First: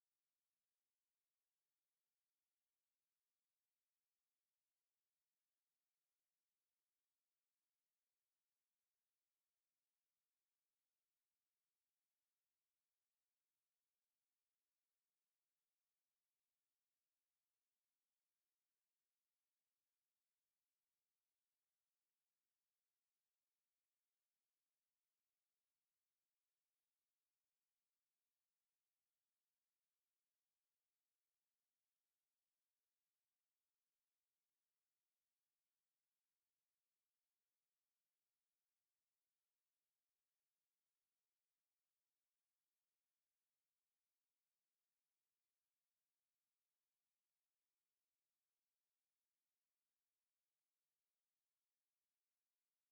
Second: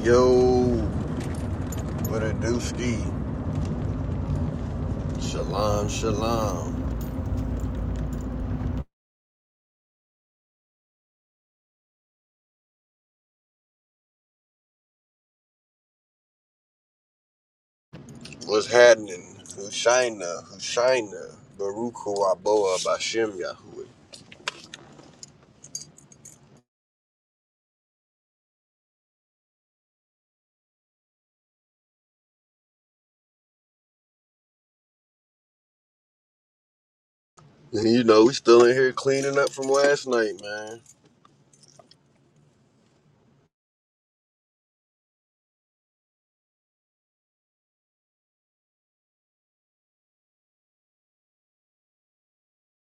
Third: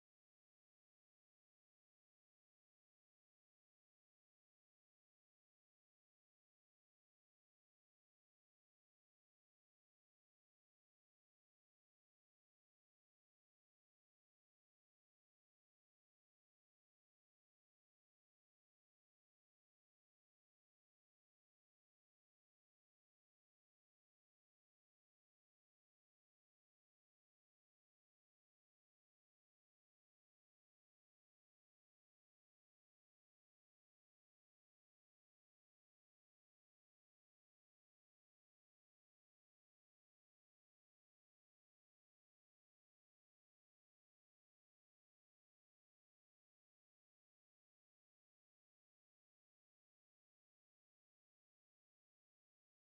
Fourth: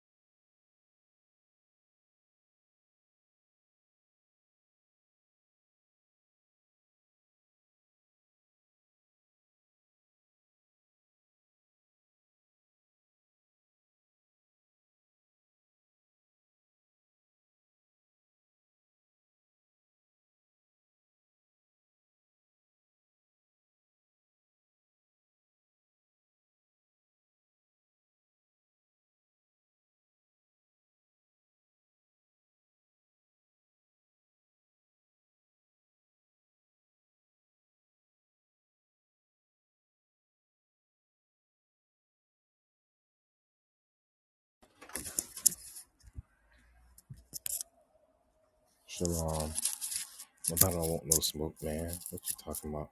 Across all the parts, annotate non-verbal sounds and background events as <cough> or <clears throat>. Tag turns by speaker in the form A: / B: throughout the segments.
A: Yo, what a dooski. Shalom, shalom. What's happening? Hushaina, Hushaina, Baruch Hu Aboa Bashem Yahuwah. You know, we still in here cleaning up from last night, man.
B: Shalom. I don't want no smoke, man. What you talking about?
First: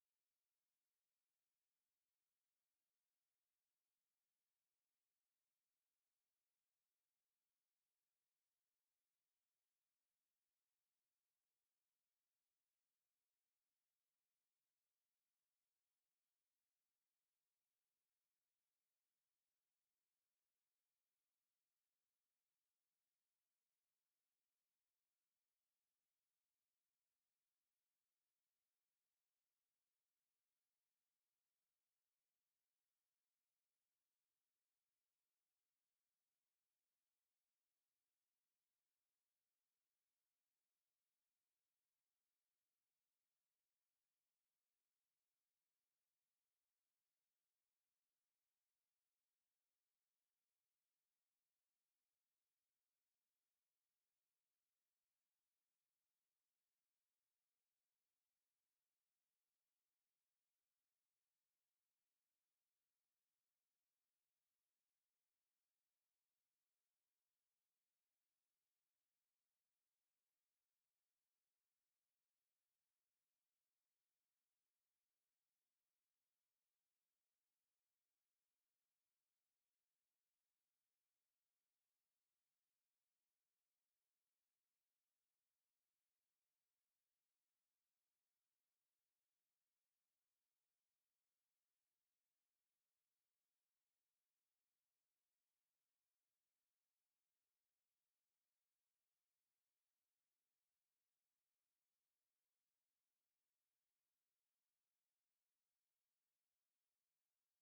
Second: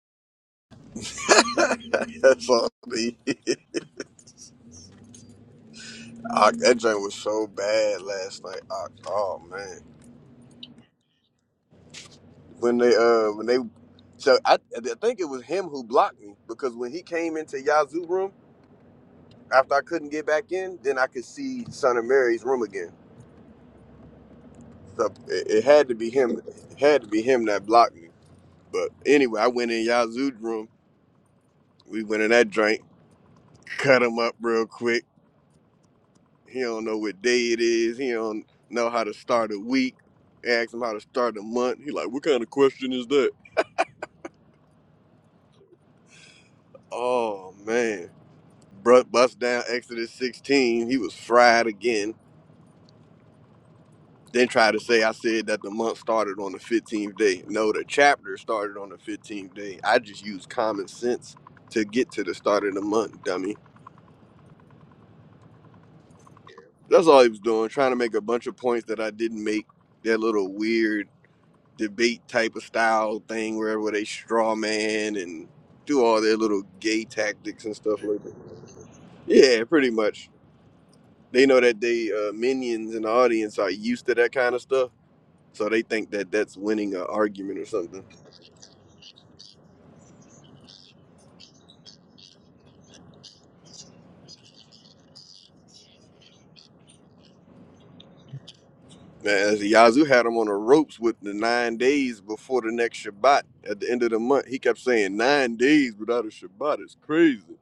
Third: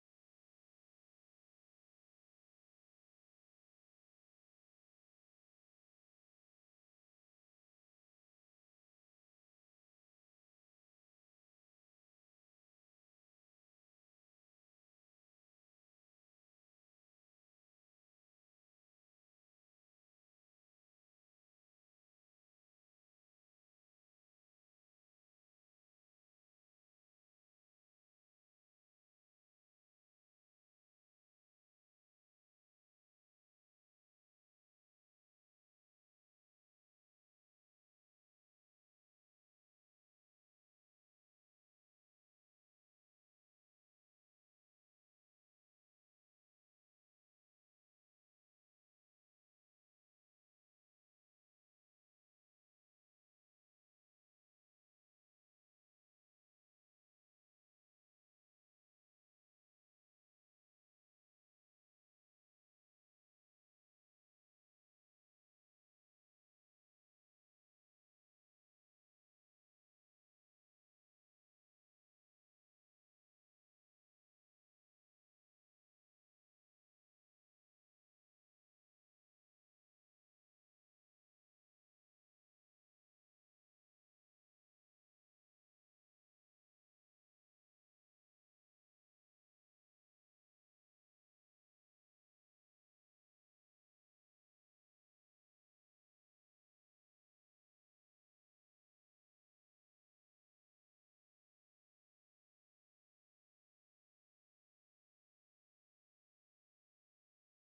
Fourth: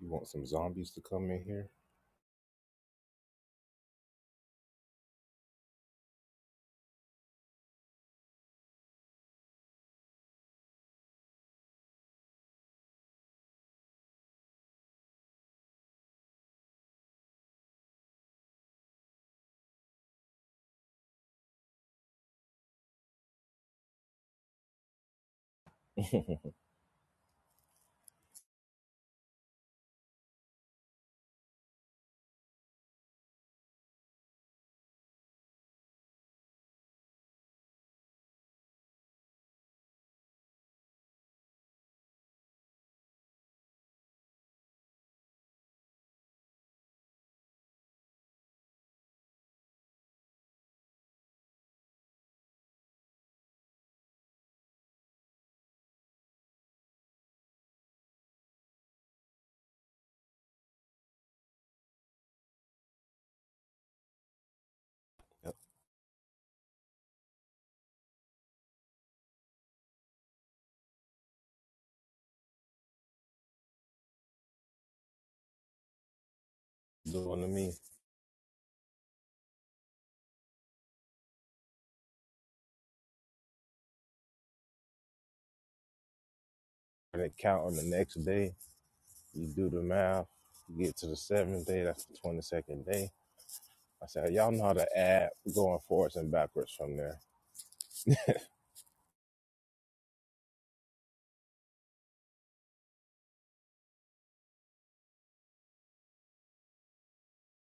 B: You want some zombies to come in here?
A: <laughs> That's all. me. Ah, that joint was so bad last night. Ah, Oh man, when they uh when they so I I think it was him who blocked me because when he came into Yazoo room after I couldn't get back in, then I could see Son of Mary's room again. So it, it had to be
B: <laughs>
A: him. It had to be him that blocked me. But anyway, I went in Yazoo's room. We went in that drink, <laughs> cut him up real quick. He don't know what day it is. He don't know how to start a week. Asked him how to start a month. He like, what kind of question is that? Oh man, Bru- bust down Exodus 16. He was fried again. Then try to say I said that the month started on the 15th day. No, the chapter started on the 15th day. I just used common sense to get to the start of the month, dummy.
B: Yep.
A: That's all he was doing, trying to make a bunch of points that I didn't make. That little weird debate type of style thing where, where they straw man and do all their little gay
B: Doing to
A: tactics
B: me.
A: and stuff like that. Yeah, pretty much. They know that they uh, minions in the audience are used to that kind of stuff, so they think that that's winning an
B: And it
A: argument
B: count
A: or
B: on the
A: something.
B: next day. You do the math. You get to the seventh day. That's the twenty second day. I said, y'all know how to add going forwards and backwards from there.
A: Man, Yazoo had him on the ropes with the nine days before the next Shabbat at the end of the month. He kept saying nine days without a Shabbat is crazy.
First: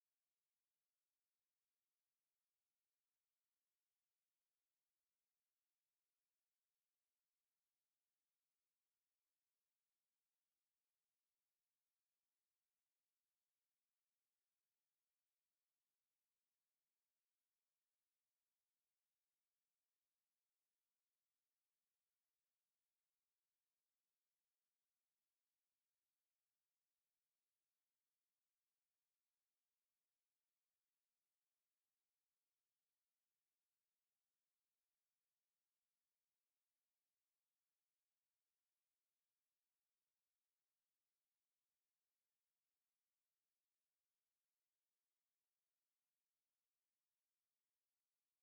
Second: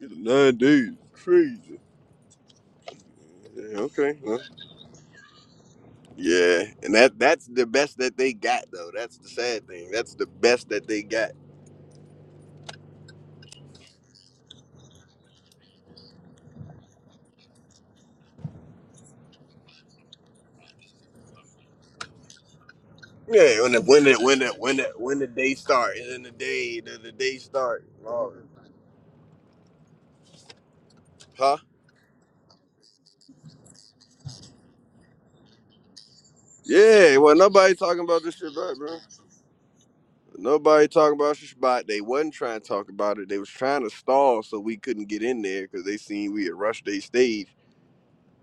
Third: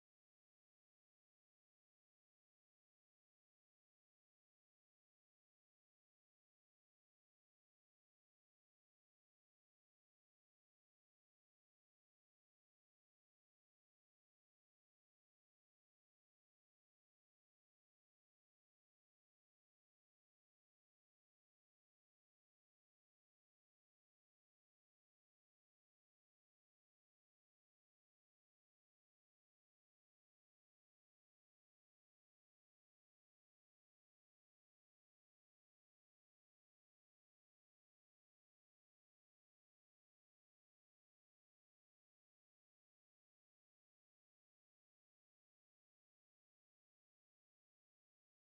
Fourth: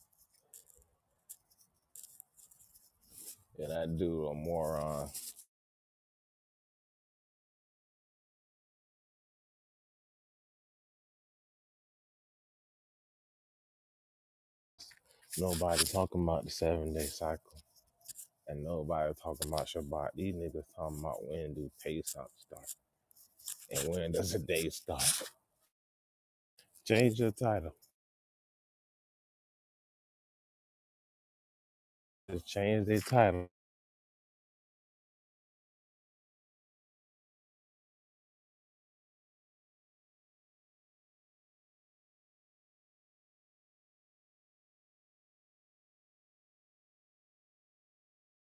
A: It's nine days, is crazy.
B: Yeah,
A: Yeah,
B: that
A: okay.
B: dude a
A: well,
B: moron.
A: yeah, and that that's the best that they got though. That's the sad thing. That's the best that they got.
B: Nobody talking about the seven day cycle. And nobody talking about Shabbat. These niggas talking about when do Pesach start
A: Yeah, when the
B: and
A: when
B: when
A: the
B: does
A: when
B: the
A: the
B: day
A: when the
B: start.
A: when the day start and then the day the, the
B: Change your
A: day
B: title.
A: start. Lord. Huh?
B: Just change their title.
A: Yeah. Well, nobody talking about this Shabbat, bro. But Nobody talking about Shabbat. They wasn't trying to talk about it. They was trying to stall so we couldn't get in there because they seen we had rushed their stage.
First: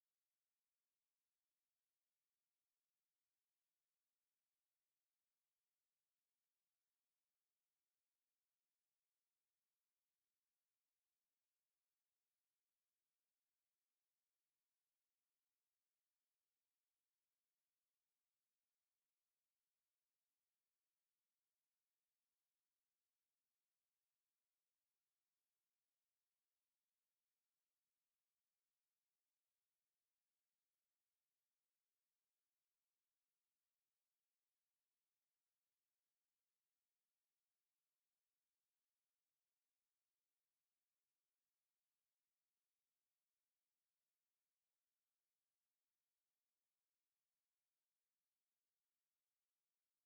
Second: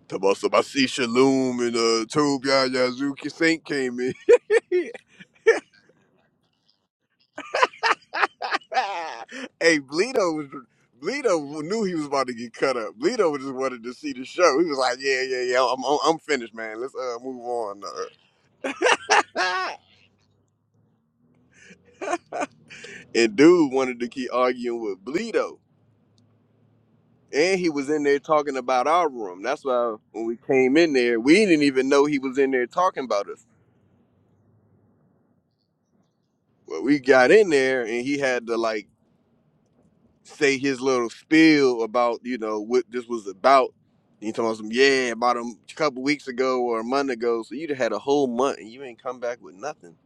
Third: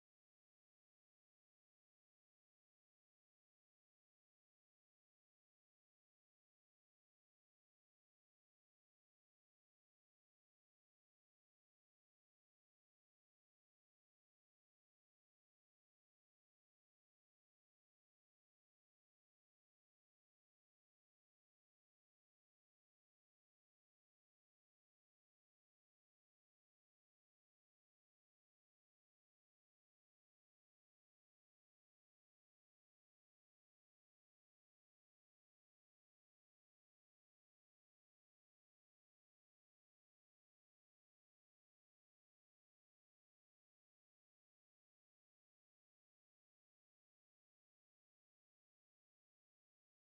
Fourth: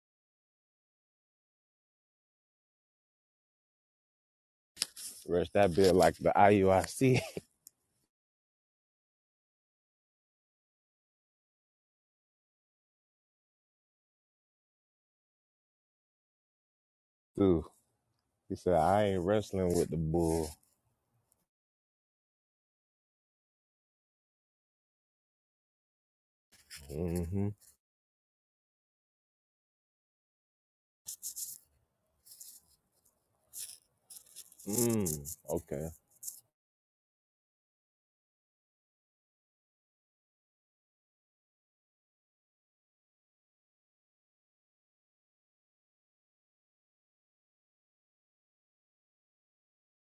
A: Tabasa Basi Shalom and uh Tube Yazuki Saint came in. <laughs> hey,
B: Rush that bit like the IUIC.
A: Bleedo was Bleedo knew he was about to get cut up. Bleedo just wanted to see the show. He was like, "Yeah, yeah, yeah, I'm, I'm, I'm finished, man. Let's uh
B: <laughs>
A: move
B: Ooh,
A: on."
B: he said, I ain't
A: Uh.
B: wrestling with the bull.
A: <laughs> and dude wanted to keep arguing with Bleedo.
B: Mm-hmm.
A: And he was in there talking about our room. That's why when we came in there, we didn't even know he was in there talking about us.
B: Mm, okay.
A: Well, we got in there and he had to like say his little spiel about, you know, what this was about. And He told us, yeah, about a couple weeks ago or a month ago. So you'd have had a whole month and you ain't come back with nothing.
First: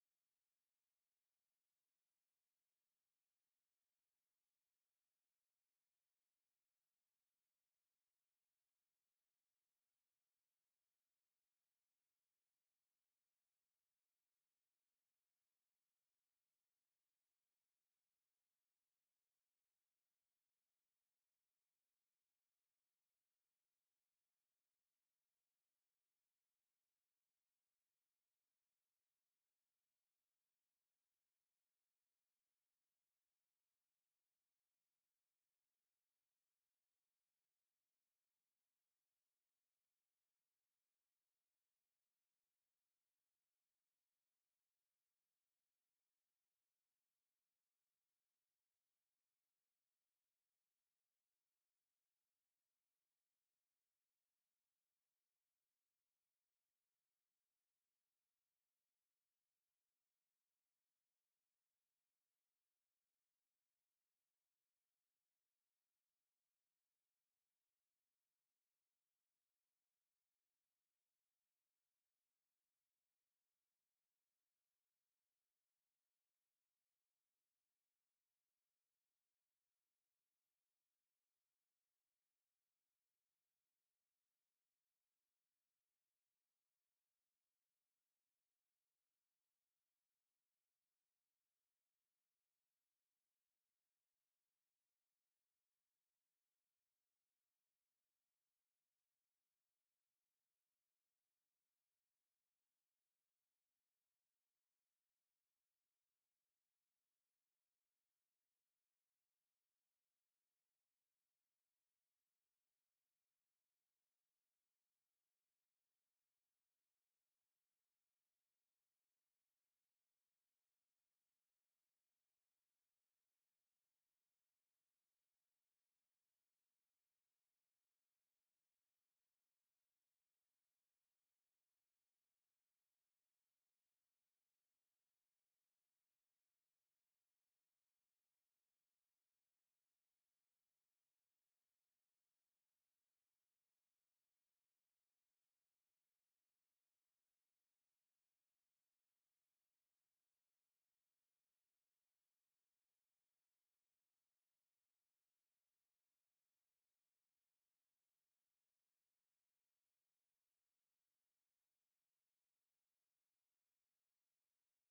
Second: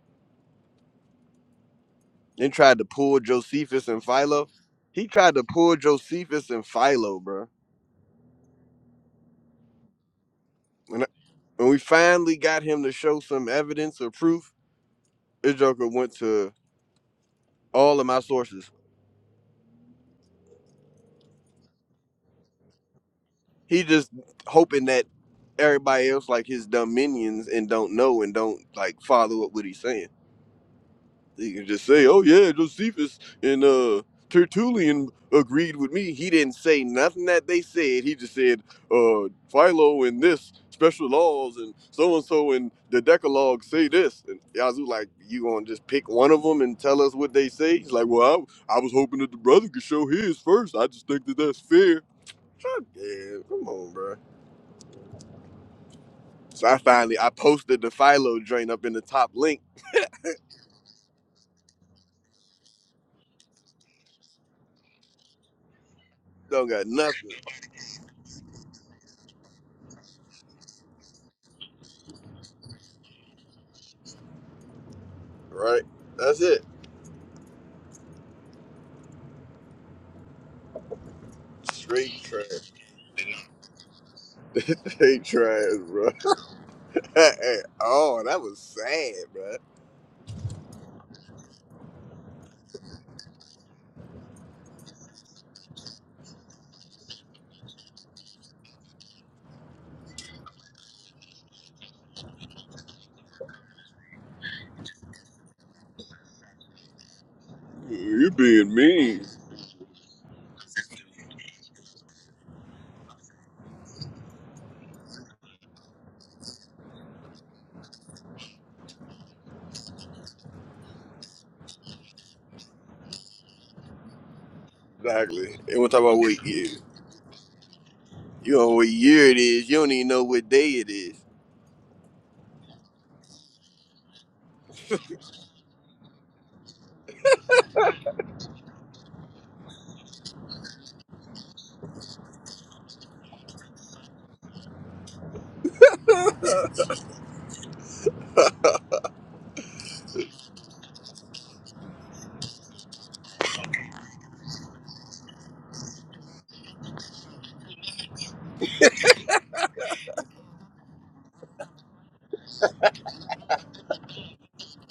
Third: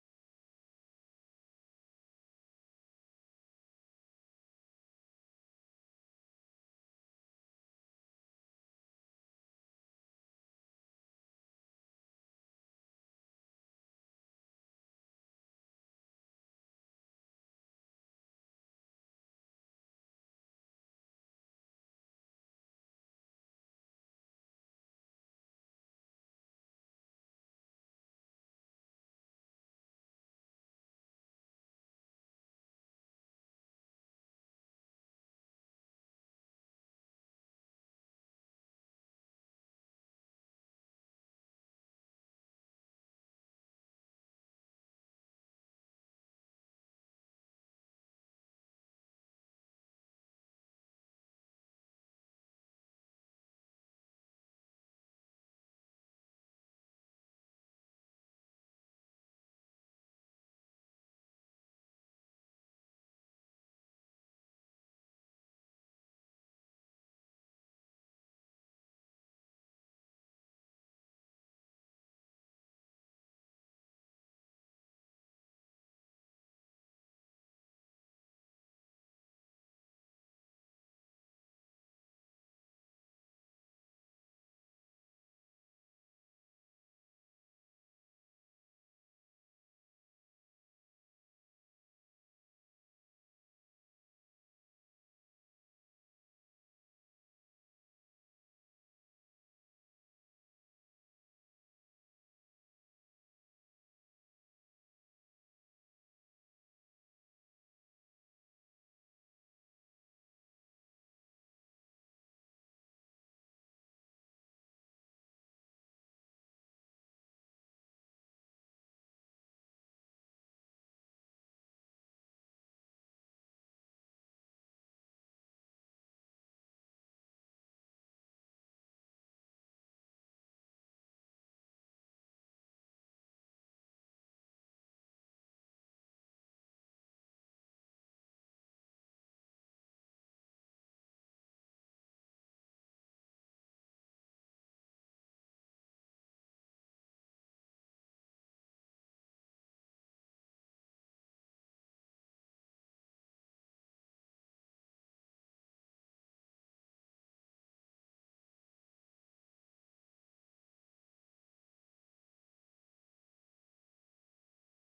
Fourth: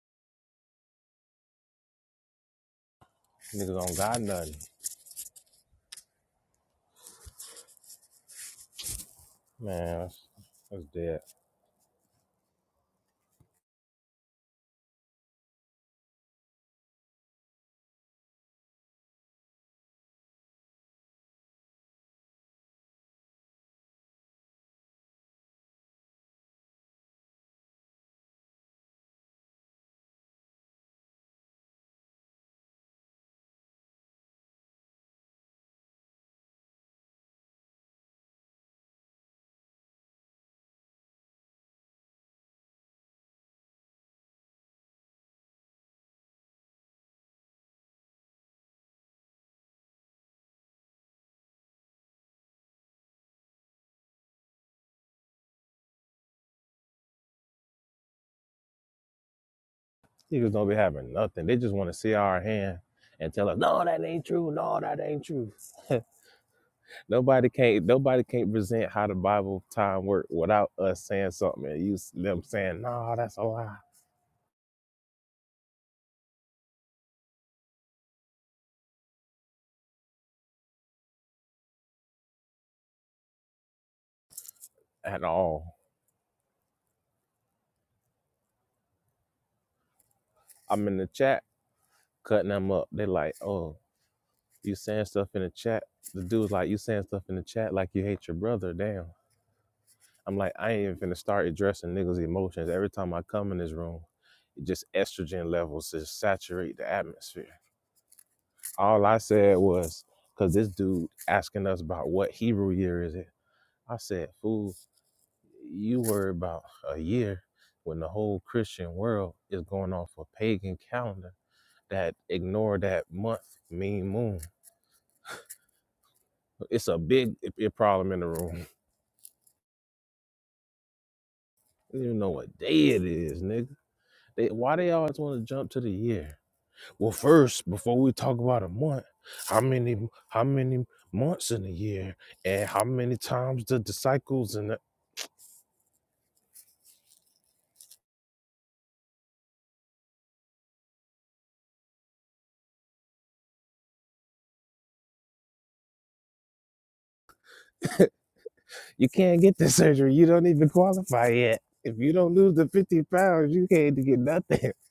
A: Then tried to pull
B: Niggas
A: Josephus
B: don't
A: and
B: got
A: Philo.
B: nothing.
A: He tried to pull Josephus and Philo, bro.
B: Man, that's, that's
A: When, I,
B: dead.
A: when we finally got him to show some evidence or proof, this Joker went to all of my sources. He just hoping that everybody else like his dumb minions and don't know and don't like follow up what he's saying. He can just say, "Oh yeah, Josephus and uh Tertullian agreed with me." He didn't say nothing that they said. He just said, "Uh, Philo and this special laws and so and so and the Decalogue say this." And Yazoo like, "You gonna just pick one of them and tell us what they say?" He's like, "Well, I, I was hoping that the brother could show his first. I just think that that's fair." Fuck yeah, come on, bro. So I finally I posted the Philo joint up in the top link.
B: Niggas don't be having nothing. They just want to see our hand and tell us, no, that ain't true. No, that ain't true. <laughs>
A: Don't got nothing,
B: nobody can't nobody can't present how the Bible time work without us saying something and you them saying, no, that's a lie.
A: right? That's it. Straight trash, <laughs>
B: At
A: straight
B: all.
A: trash, bro. <laughs> oh, that was sad, bro.
B: I'm in the chat cutting them up. They like, oh, you saying stuff in the chat. The dude's like, you saying stuff in the chat like you hate your brother. Damn. I'm like, I ain't even finna start addressing niggas' emotions. Every time I come in this room, it just estrogen levels just saturate the atmosphere.
A: You being
B: All I
A: mean.
B: said was, cause this dude asking us about what Hebrew year is it. I said, fool, you worry about a year when the whole Christian world is going off a pagan calendar that ignore that month mean moon.
A: Exactly. They want to talk about what year.
B: It's a big i- problem in the
A: You
B: room.
A: don't know
B: <laughs>
A: what year it is. You don't even know what day it is.
B: You don't know what day it is, nigga. They, why they always want to jump to the year? Well, first, before we talk about a month, how many how many months in a year, and how many times the the cycles and the, you can't get the <laughs> surgery. You don't even qualify yet. If you don't lose the fifty pounds, you can't get nothing. <laughs>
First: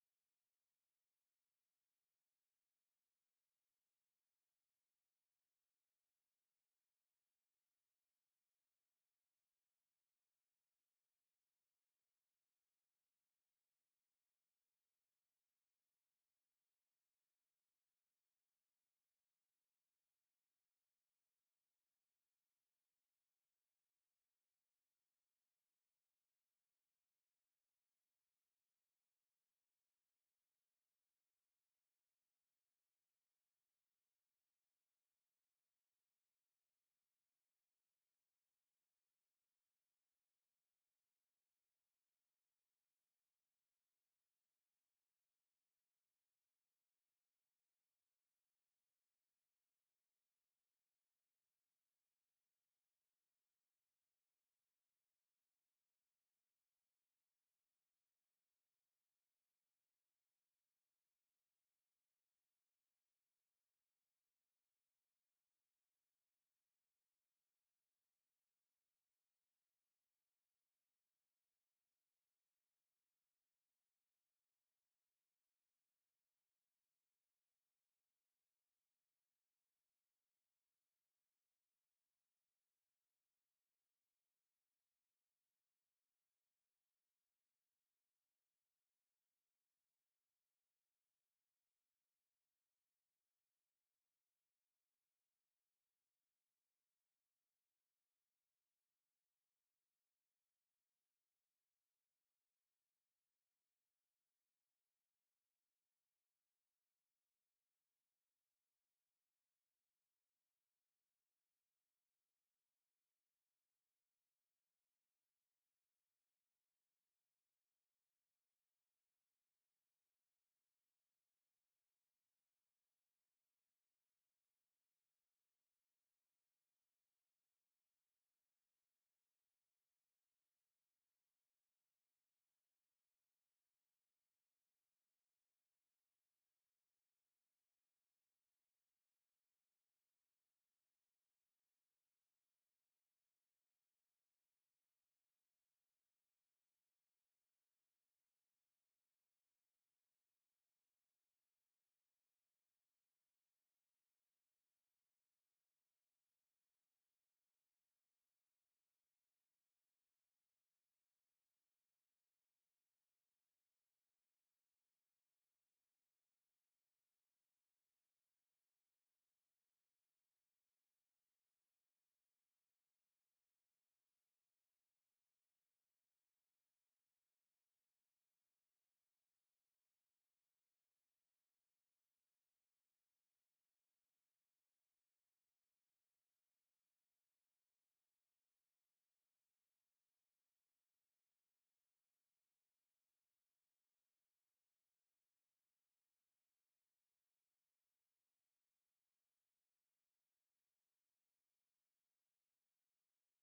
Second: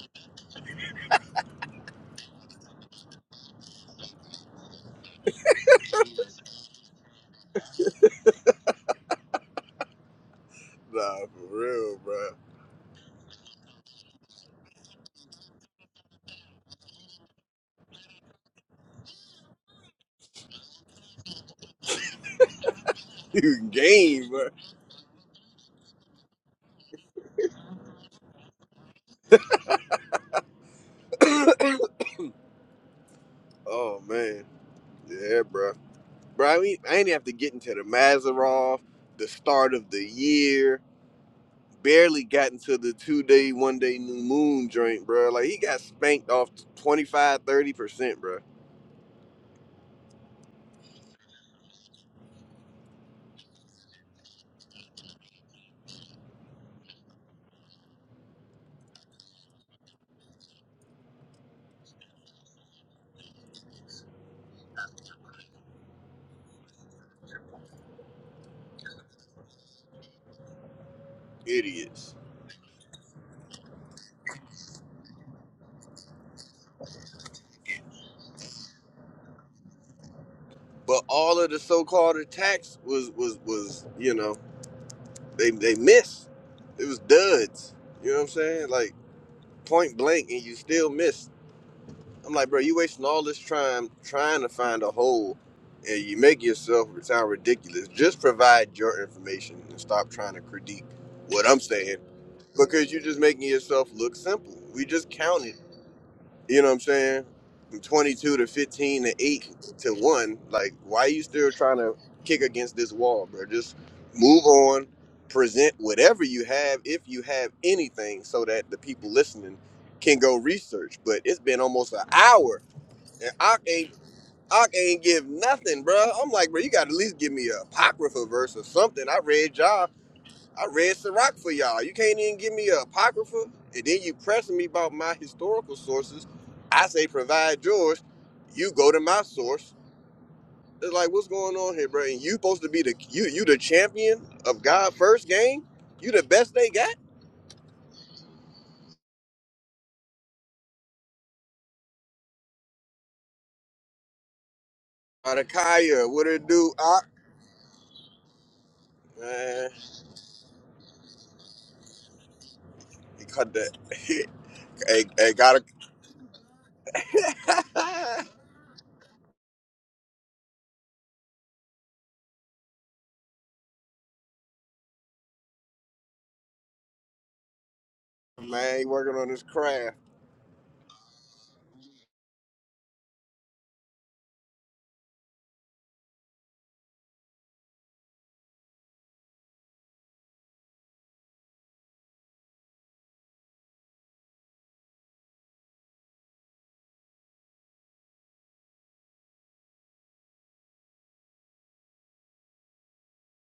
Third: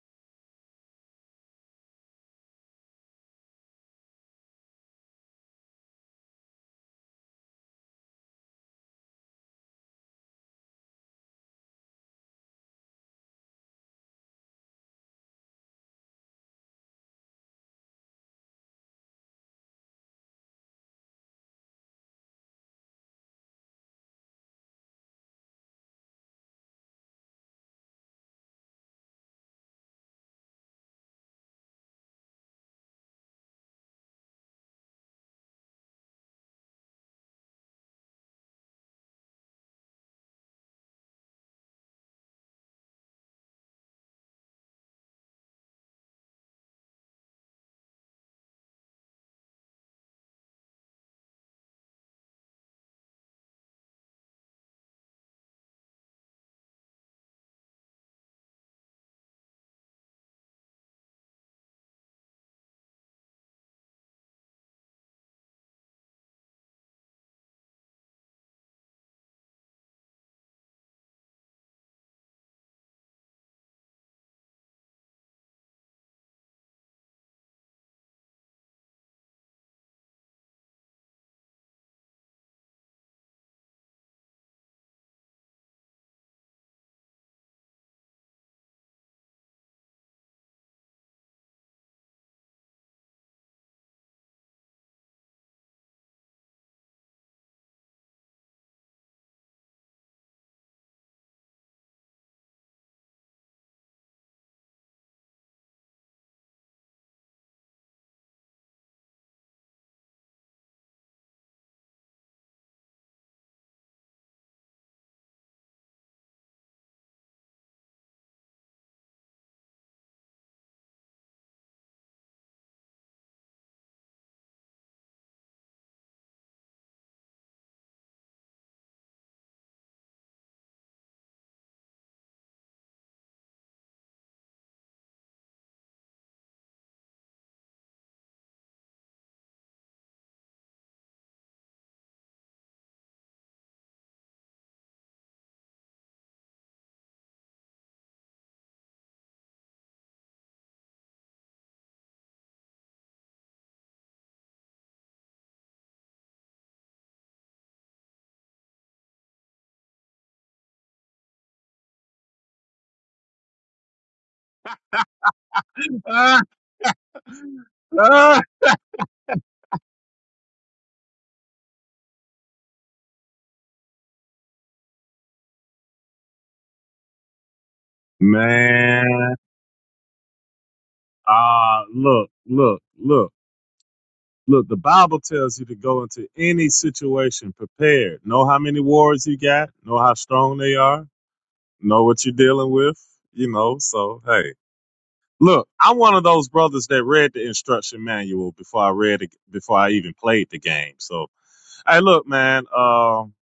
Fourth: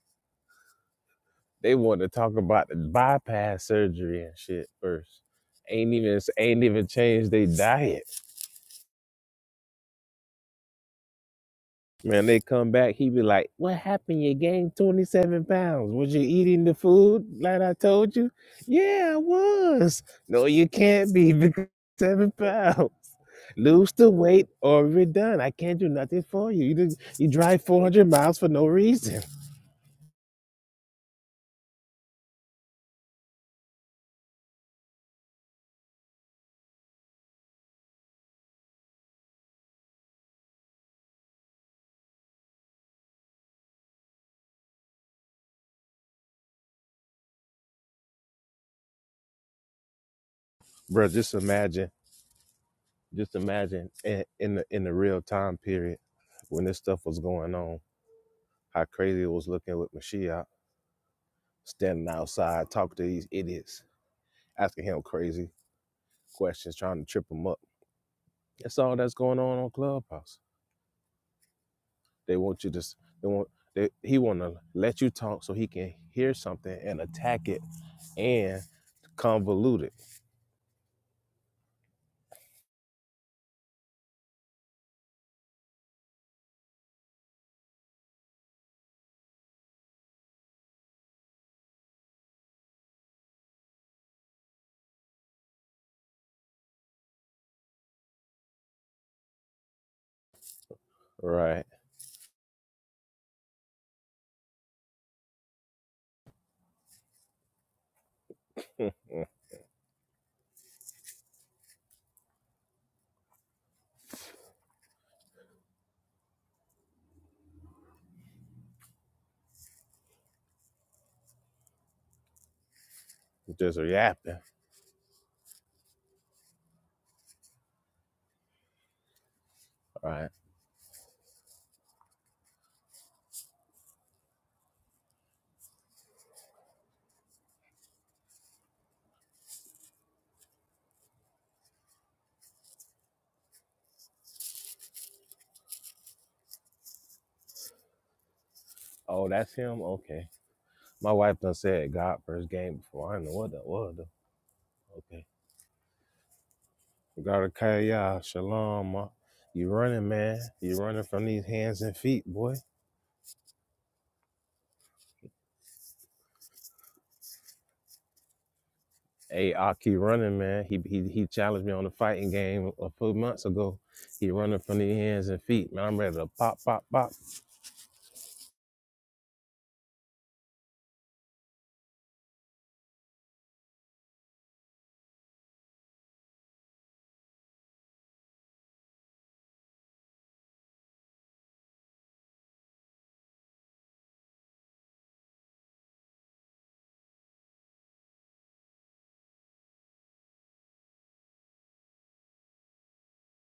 B: They want to talk about the bypass surgery and shit first. Ain't even ain't even changed their diet
A: Nah, for real, bro.
B: Man,
A: <laughs>
B: they come back, he be like, What happened? You gained 27 pounds. Was you eating the food like I told you? Yeah, I was. No, you can't be <laughs> because seven pounds.
A: You
B: Lose the
A: game, bro.
B: weight or we're done. I can't do nothing for you. You, did, you drive 400 miles for no reason.
A: <coughs> oh man. Yeah, bro. bro. I, mean, I ain't have to get into the Mazarov, the start of the year. Barely got into the two day, one day new moon drink, bro. Like he got spanked off 25, 30 percent, bro.
B: Bro, just imagine Just imagine in, in the in the real time period when this stuff was going on, how crazy it was looking with Mashiach standing outside talking to these idiots, asking him crazy questions, trying to trip him up. That's all that's going on on Clubhouse.
A: Idiots.
B: They want you to s- they want they, he want to let you talk so he can hear something and attack it and convolute it,
A: But all of the so called attacks was was was you know they they missed. It was duds. You know what I'm saying? Like point blank, and you still missed. I'm like, bro, you wasting all this time trying to find a hole, and you make yourself sound ridiculous. Just provide your information and stop trying to critique what I'm
B: right?
A: saying because you're just making yourself look simple. We just counted, you know what I'm saying, from 22 to
B: <laughs>
A: 15 to 8 to 1. Like, why are you still trying to kick against this wall, bro? Just move on, present whatever you have, if you have anything, so that the people listening can go research. But it's been almost an hour and Ock
B: Just
A: ain't
B: yapping,
A: Ock ain't give nothing, bruh. I'm like, bro, you got to at least give me a apocrypha verse or something. I read y'all.
B: right?
A: I read Sirach for y'all. You can't even give me a apocrypha, and then you pressing me about my historical sources. I say provide yours. You go to my source. It's like, what's going on here, bro? And you supposed to be the you you the champion of God first game. You the best they got.
B: Oh, that's him. Okay. My wife done said God first game before. I don't know what that was. Though.
A: Adakaya, what it do? Ock,
B: Garakaya, shalom. ma.
A: man,
B: You running, man. You running from these hands and feet, boy.
A: he cut that. <laughs> hey, hey, gotta.
C: Ah,
A: <laughs>
C: ah.
B: Hey, Aki running, man. He, he he challenged me on the fighting game a few months ago. He running from these hands and feet, man. I'm ready to pop, pop, pop.
A: Man, he working on
C: Man,
A: his craft.
C: ah, look, look, look, look. The Bible tells you to go into any situation prepared. Know how many wars you got. Know how strong they are. Know what you're dealing with. You know. So hey, look, I'm one of those brothers that read the instruction manual before I read it, before I even played the game. So hey, look, man. Um,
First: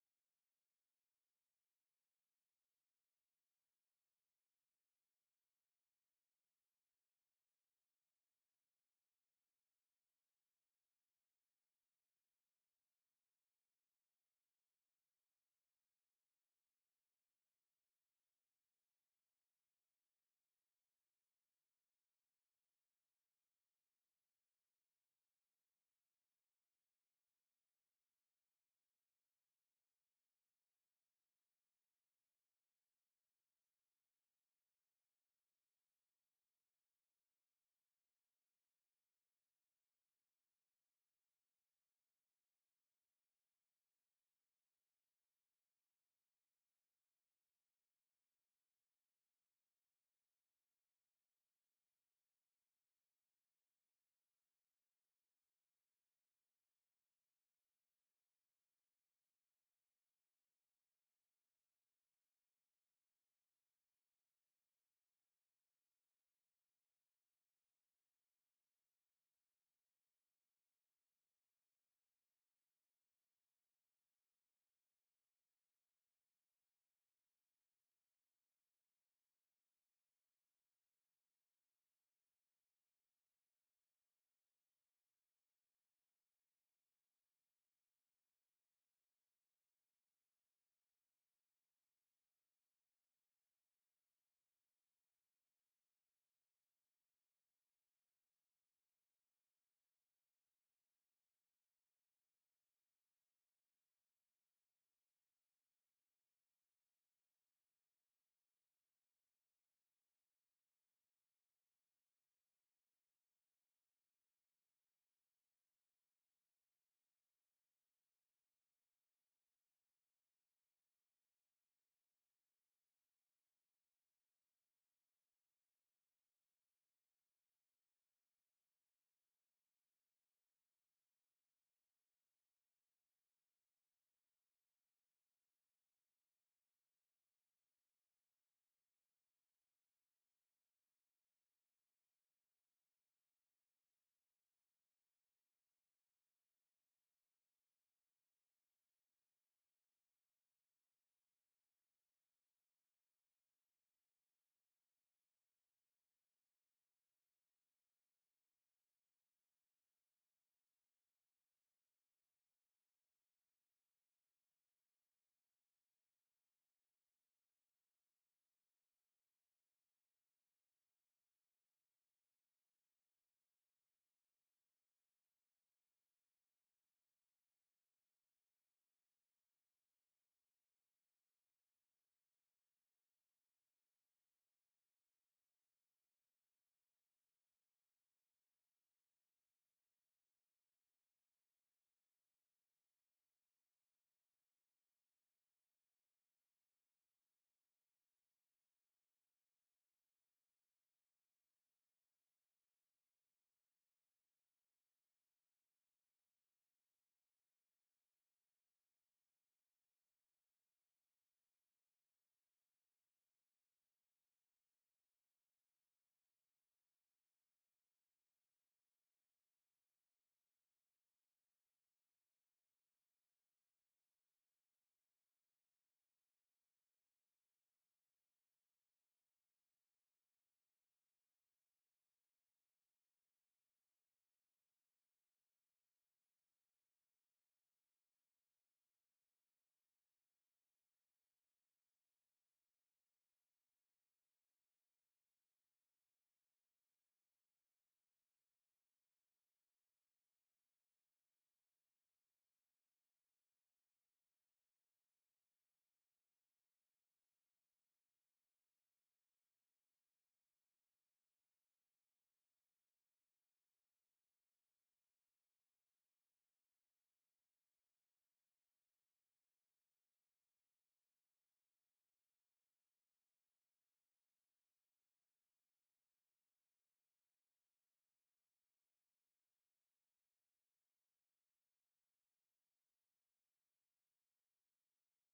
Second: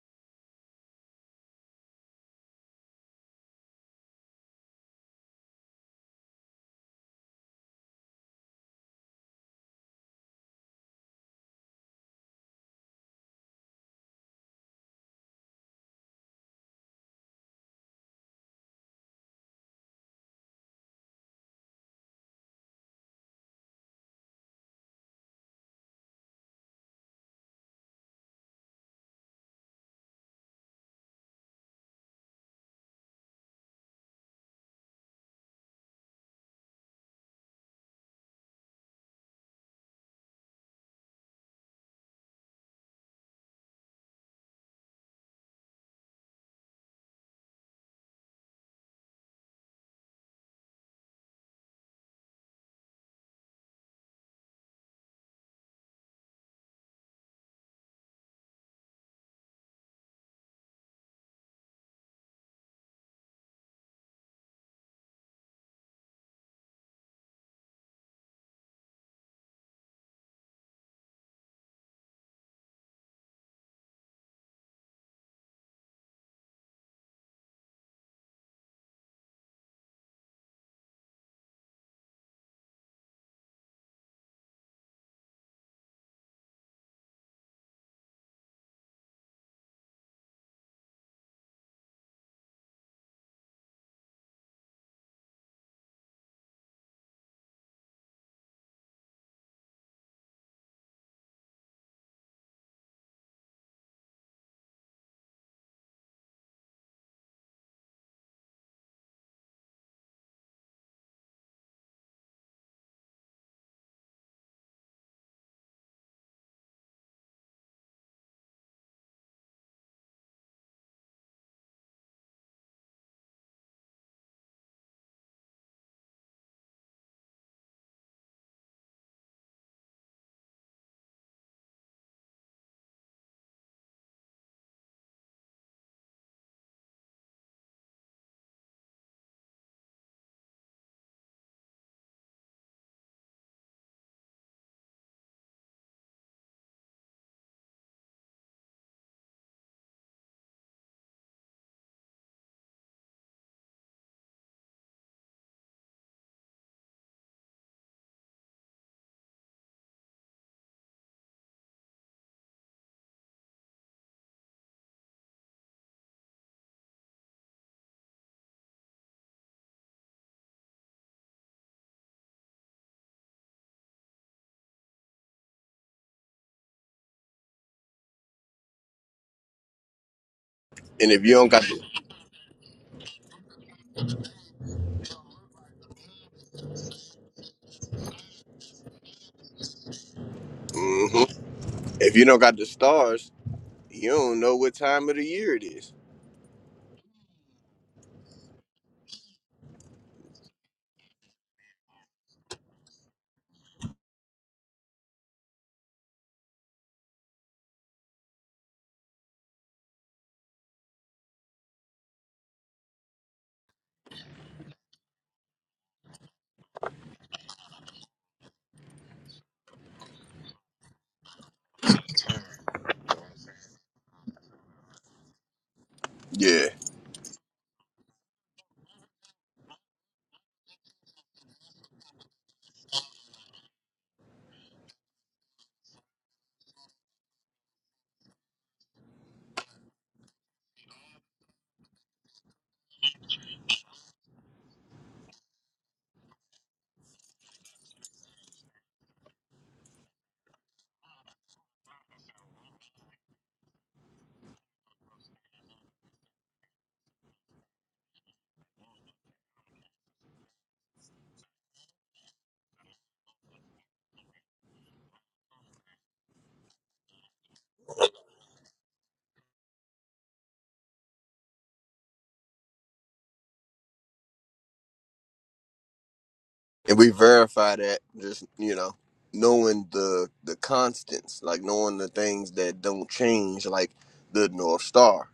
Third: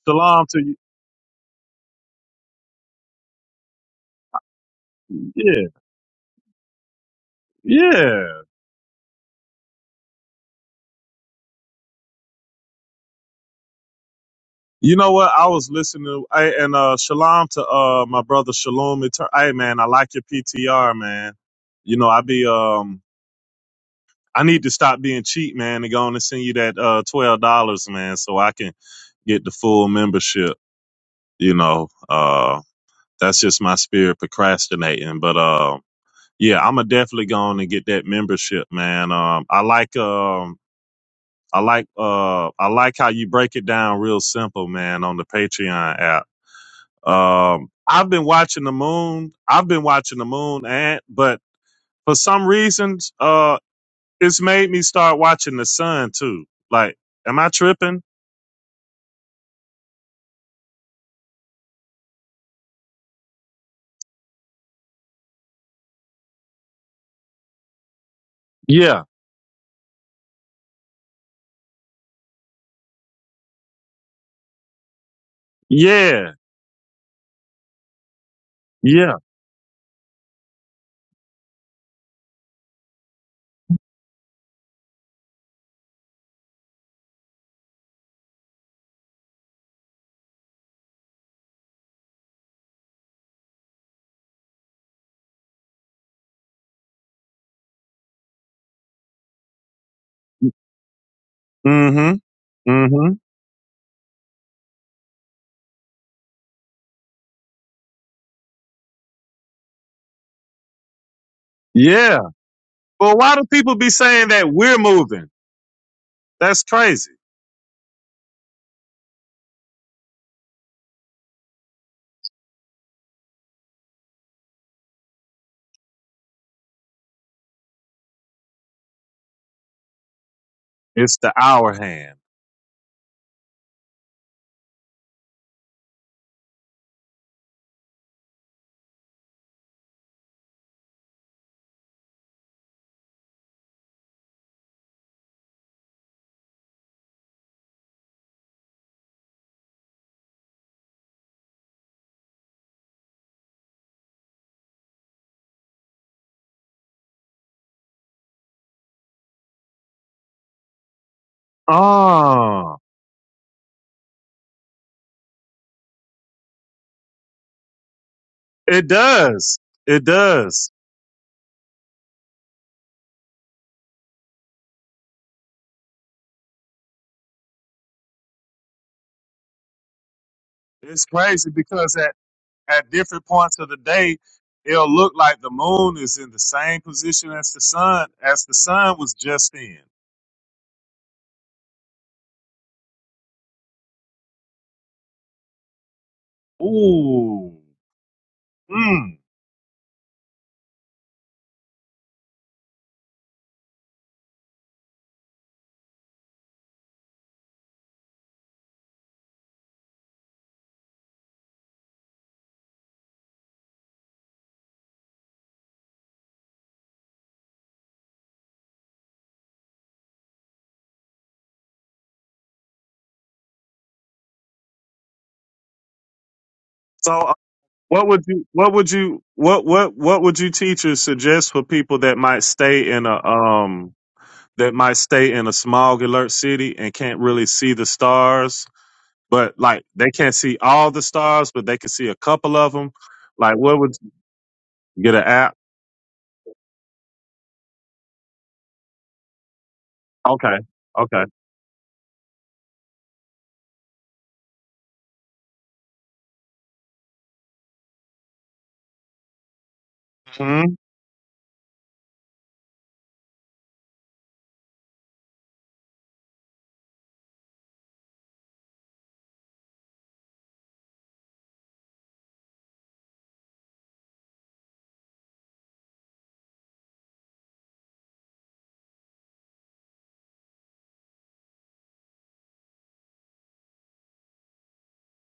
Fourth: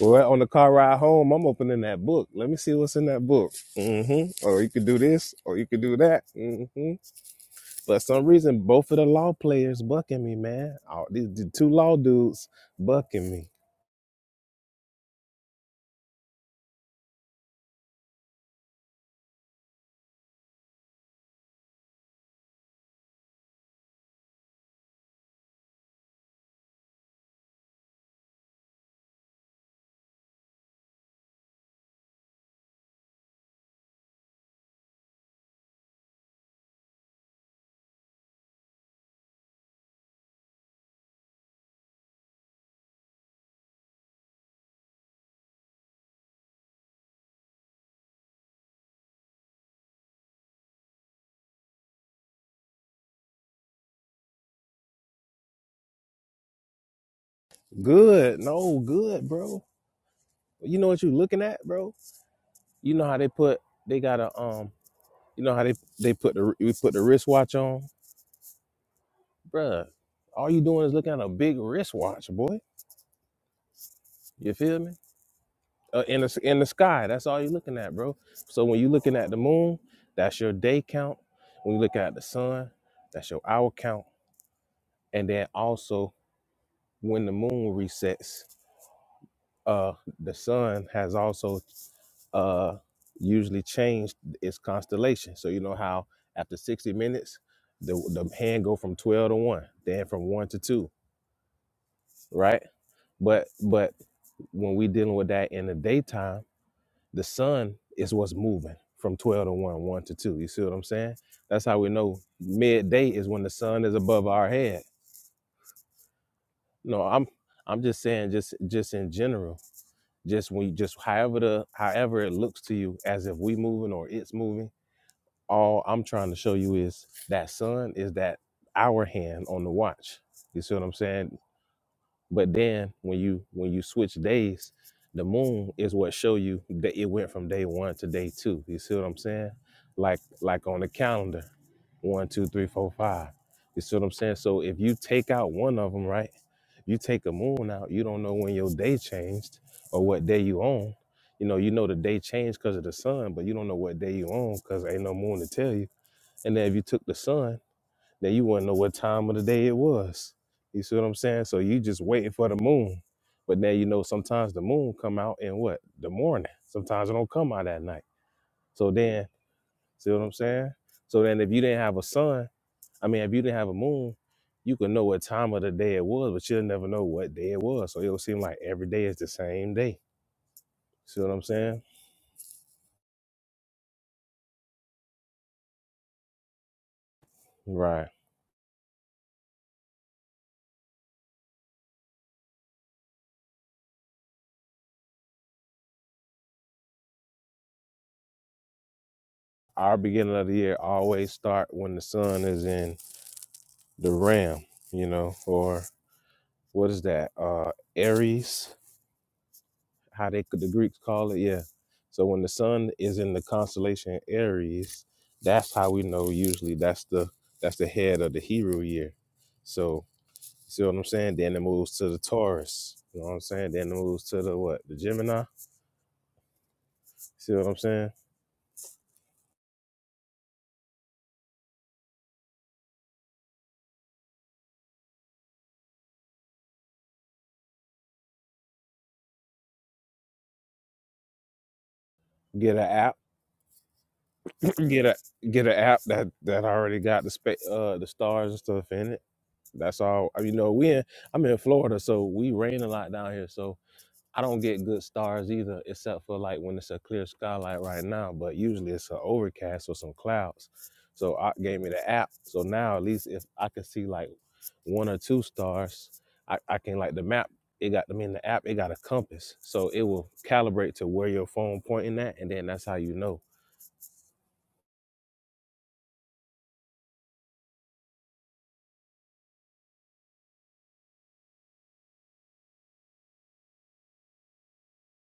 B: Well, on
C: shalom
B: the
C: to
B: car
C: you.
B: ride home, I'm opening that book. Let me see what's in that book. mm hmm Or you could do this, or you
C: Yeah,
B: could do that. mm hmm But some
C: yeah.
B: reason, both of the law players bucking me, man. Oh, these, the two law dudes bucking me.
C: You know what? I was listening to, I, and uh shalom to uh my brother Shalom. Eter- Hey man, I like your PTR, man. You know, I be um I need to stop being cheap, man, and go on and send you that uh twelve dollars, man, so I can get the full membership, you know. Uh that's just my spirit procrastinating. But uh yeah, I'ma definitely go on and get that membership, man. Um I like um I like uh I like how you break it down real simple, man, on the Patreon app Um, I've been watching the moon. I've been watching the moon, and but for some reasons, uh, it's made me start watching the sun too. Like, am I tripping?
B: Good, no good, bro. You know what you looking at, bro? You know how they put they got a um. You know how they they put the we put the wristwatch on,
C: Yeah,
B: bruh. All you doing is looking at a big wristwatch, boy. You feel me? Uh, in
C: yeah,
B: the in the sky, that's all you looking at, bro. So when you
C: yeah.
B: looking at the moon, that's your day count. When you look at the sun, that's your hour count. And then also when the moon resets, uh, the sun has also uh, usually changed its constellation. So you know how after 60 minutes, the the hand go from 12 to one, then from one to two,
C: Mm-hmm.
B: right?
C: Mm-hmm.
B: But but when we dealing with that in the daytime, the sun is what's moving from 12 to one, one to two. You see what I'm saying? That's how we
C: Yeah.
B: know midday
C: Well,
B: is
C: why do
B: when the
C: people
B: sun
C: be
B: is above
C: saying that
B: our
C: we're
B: head.
C: moving? That's
B: No,
C: crazy.
B: I'm I'm just saying just just in general just when you just however the however it looks to you as if we moving or it's moving all i'm trying to show you is that sun is that our hand on the watch you see what i'm
C: It's
B: saying
C: the hour hand.
B: but then when you when you switch days, the moon is what show you that it went from day one to day two. You see what I'm saying? Like like on the calendar, one, two, three, four, five. You see what I'm saying? So if you take out one of them, right? You take a moon out, you don't know when your day changed or what day you on. You know, you know the day changed because of the sun, but you don't know what day you on because ain't no moon to tell you. And then if you took the sun now you wouldn't know what time of the day it was. You see what I'm saying? So you just waiting for the
C: Oh,
B: moon. But now you know sometimes the moon come out in what? The morning. Sometimes it don't come out at night.
C: it
B: So then,
C: does. It
B: see what I'm
C: does.
B: saying? So then if you didn't have a sun, I mean if you didn't have a moon, you could know what time of the day it was, but you'll never know what day it was. So it'll seem like every day is the same day.
C: It's
A: And
B: See
A: if
B: what
A: you
B: I'm
A: don't
C: crazy
A: got
B: saying?
A: the,
C: because that. at different points of the day, it'll look like the moon is in the same position as the
B: Right.
C: sun, as the sun was just in.
A: Mhm. if you don't got the stars, you don't know what time of the year it is.
C: Ooh. Mm.
B: Our beginning of the year always start when the sun is in the ram, you know, or what is that? Uh Aries, how they the Greeks call it, yeah. So when the sun is in the constellation Aries, that's how we know usually that's the that's the head of the Hebrew year. So you see what I'm saying? Then it moves to the Taurus. You know what I'm saying? Then it moves to the what? The Gemini.
A: Yeah,
C: So, uh,
B: See what I'm
C: what
B: saying?
C: would you, what would you, what, what, what would you teachers suggest for people that might stay in a, um, that might stay in a smog alert city and can't really see the stars, but like they can't see all the stars, but they can see a couple of
B: Get an
C: them.
B: app,
C: Like, what would
B: <clears throat> get
C: get
B: a
C: an app?
B: get an app that that already got the spa- uh the stars and stuff in it. That's all. I mean, You
C: Okay.
B: know, we in
C: Okay.
B: I'm in Florida, so we rain a lot down here. So I don't get good stars either, except for like when it's a clear sky like right now. But usually it's an overcast or some clouds. So I gave me the app. So now at least if I can see like one or two stars, I, I can like the map. It got I mean the app. It got a compass, so it will calibrate to where your phone pointing at, and then that's how you know.
A: and we verify that just you know knowing the the constants, like knowing the things that don't change, like the North Star.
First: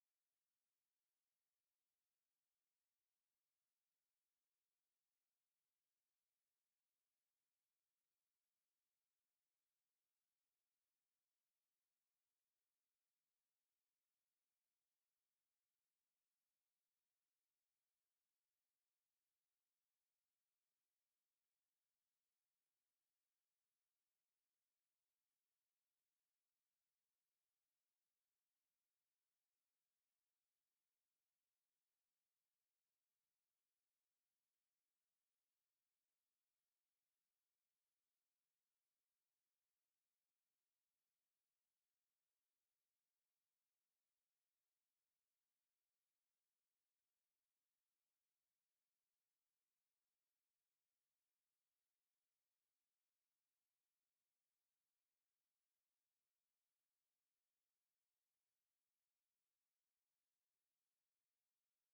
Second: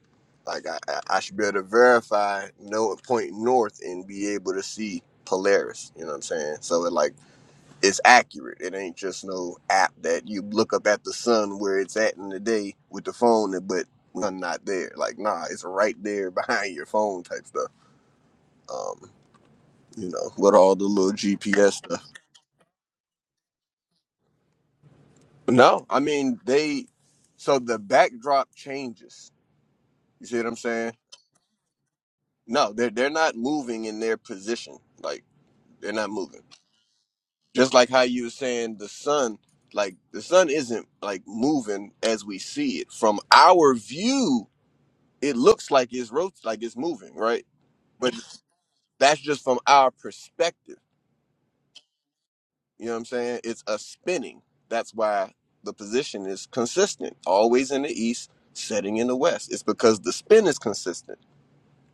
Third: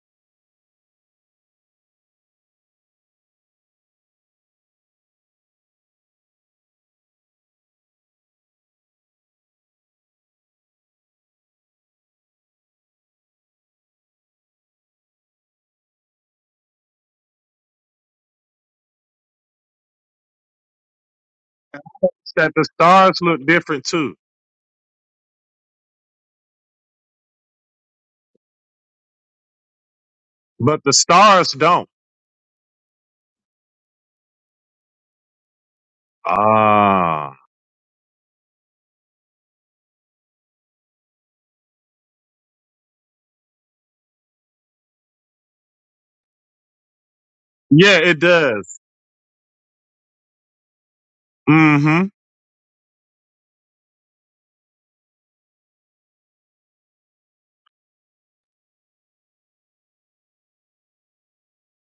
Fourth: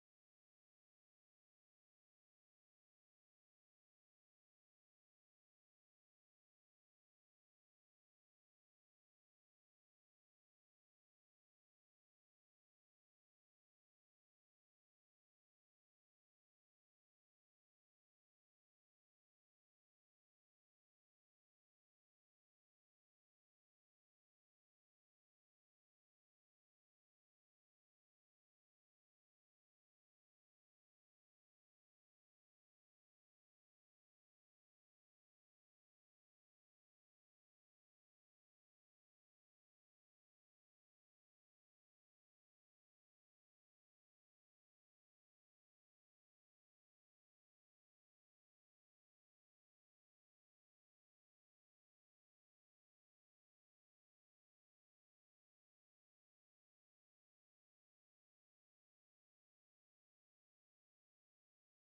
A: Like I, I I should be able to verify, know a point north, and be able to see Polaris. You know what I'm saying? So it like it's accurate. It ain't just no app that you look up at the sun where it's at in the day with the phone, but none not there. Like, nah, it's right there <laughs> behind your phone type stuff. Um, you know, with all the little GPS stuff.
C: that the stars look different too,
A: No, I mean they. So the backdrop changes. You see what I'm
C: but
A: saying?
C: the stars don't.
A: No, they're they're not moving in their position. Like they're not moving.
C: Ah,
A: Just like how you were saying the sun, like the sun isn't like moving as we see it from our view it looks like it's rot- like it's moving, right?
C: yeah,
A: But
C: it does.
A: that's just from our perspective.
C: Mm-hmm.
A: You know what I'm saying? It's a spinning. That's why the position is consistent, always in the east, setting in the west. It's because the spin is consistent.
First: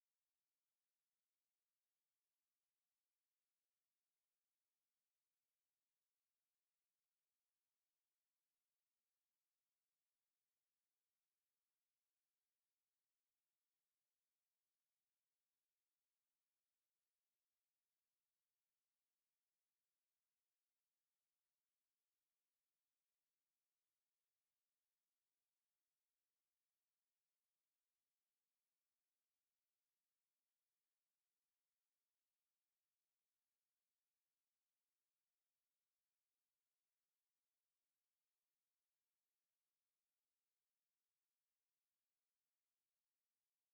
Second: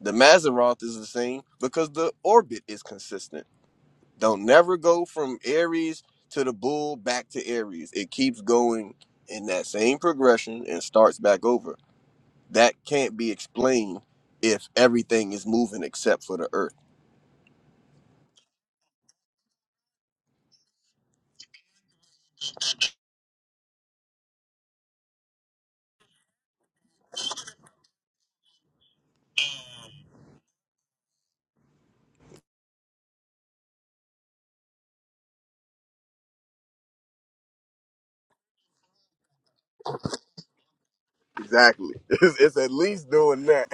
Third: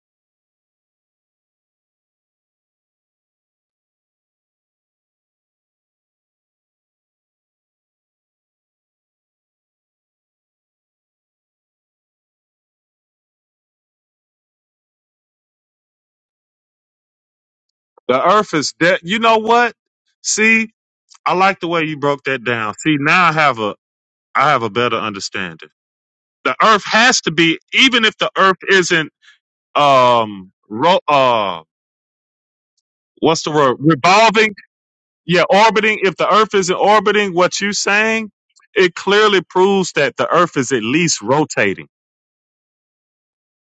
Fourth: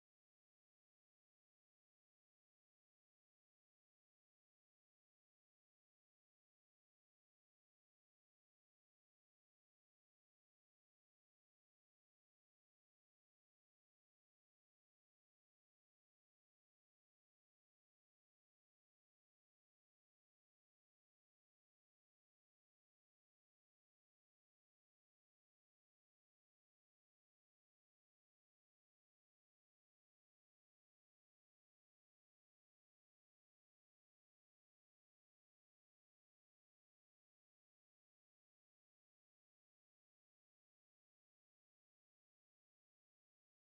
A: The Maseroth is the same because the orbit is consistent. Don't never go from Aries to the bull back to Aries. It keeps going in that same progression and starts back over. That can't be explained if everything is moving except for the earth
C: The Earth is dead. You know what? See, I like the way you broke that down. See, now I have a I have a better understanding. The Earth has to be, even if the Earth isn't um ro- uh what's the word revolving? Yeah, orbiting. If the Earth isn't orbiting, what you saying? It clearly proves that the Earth is at least rotating.
A: Exactly. <laughs> It's, it's at least doing that.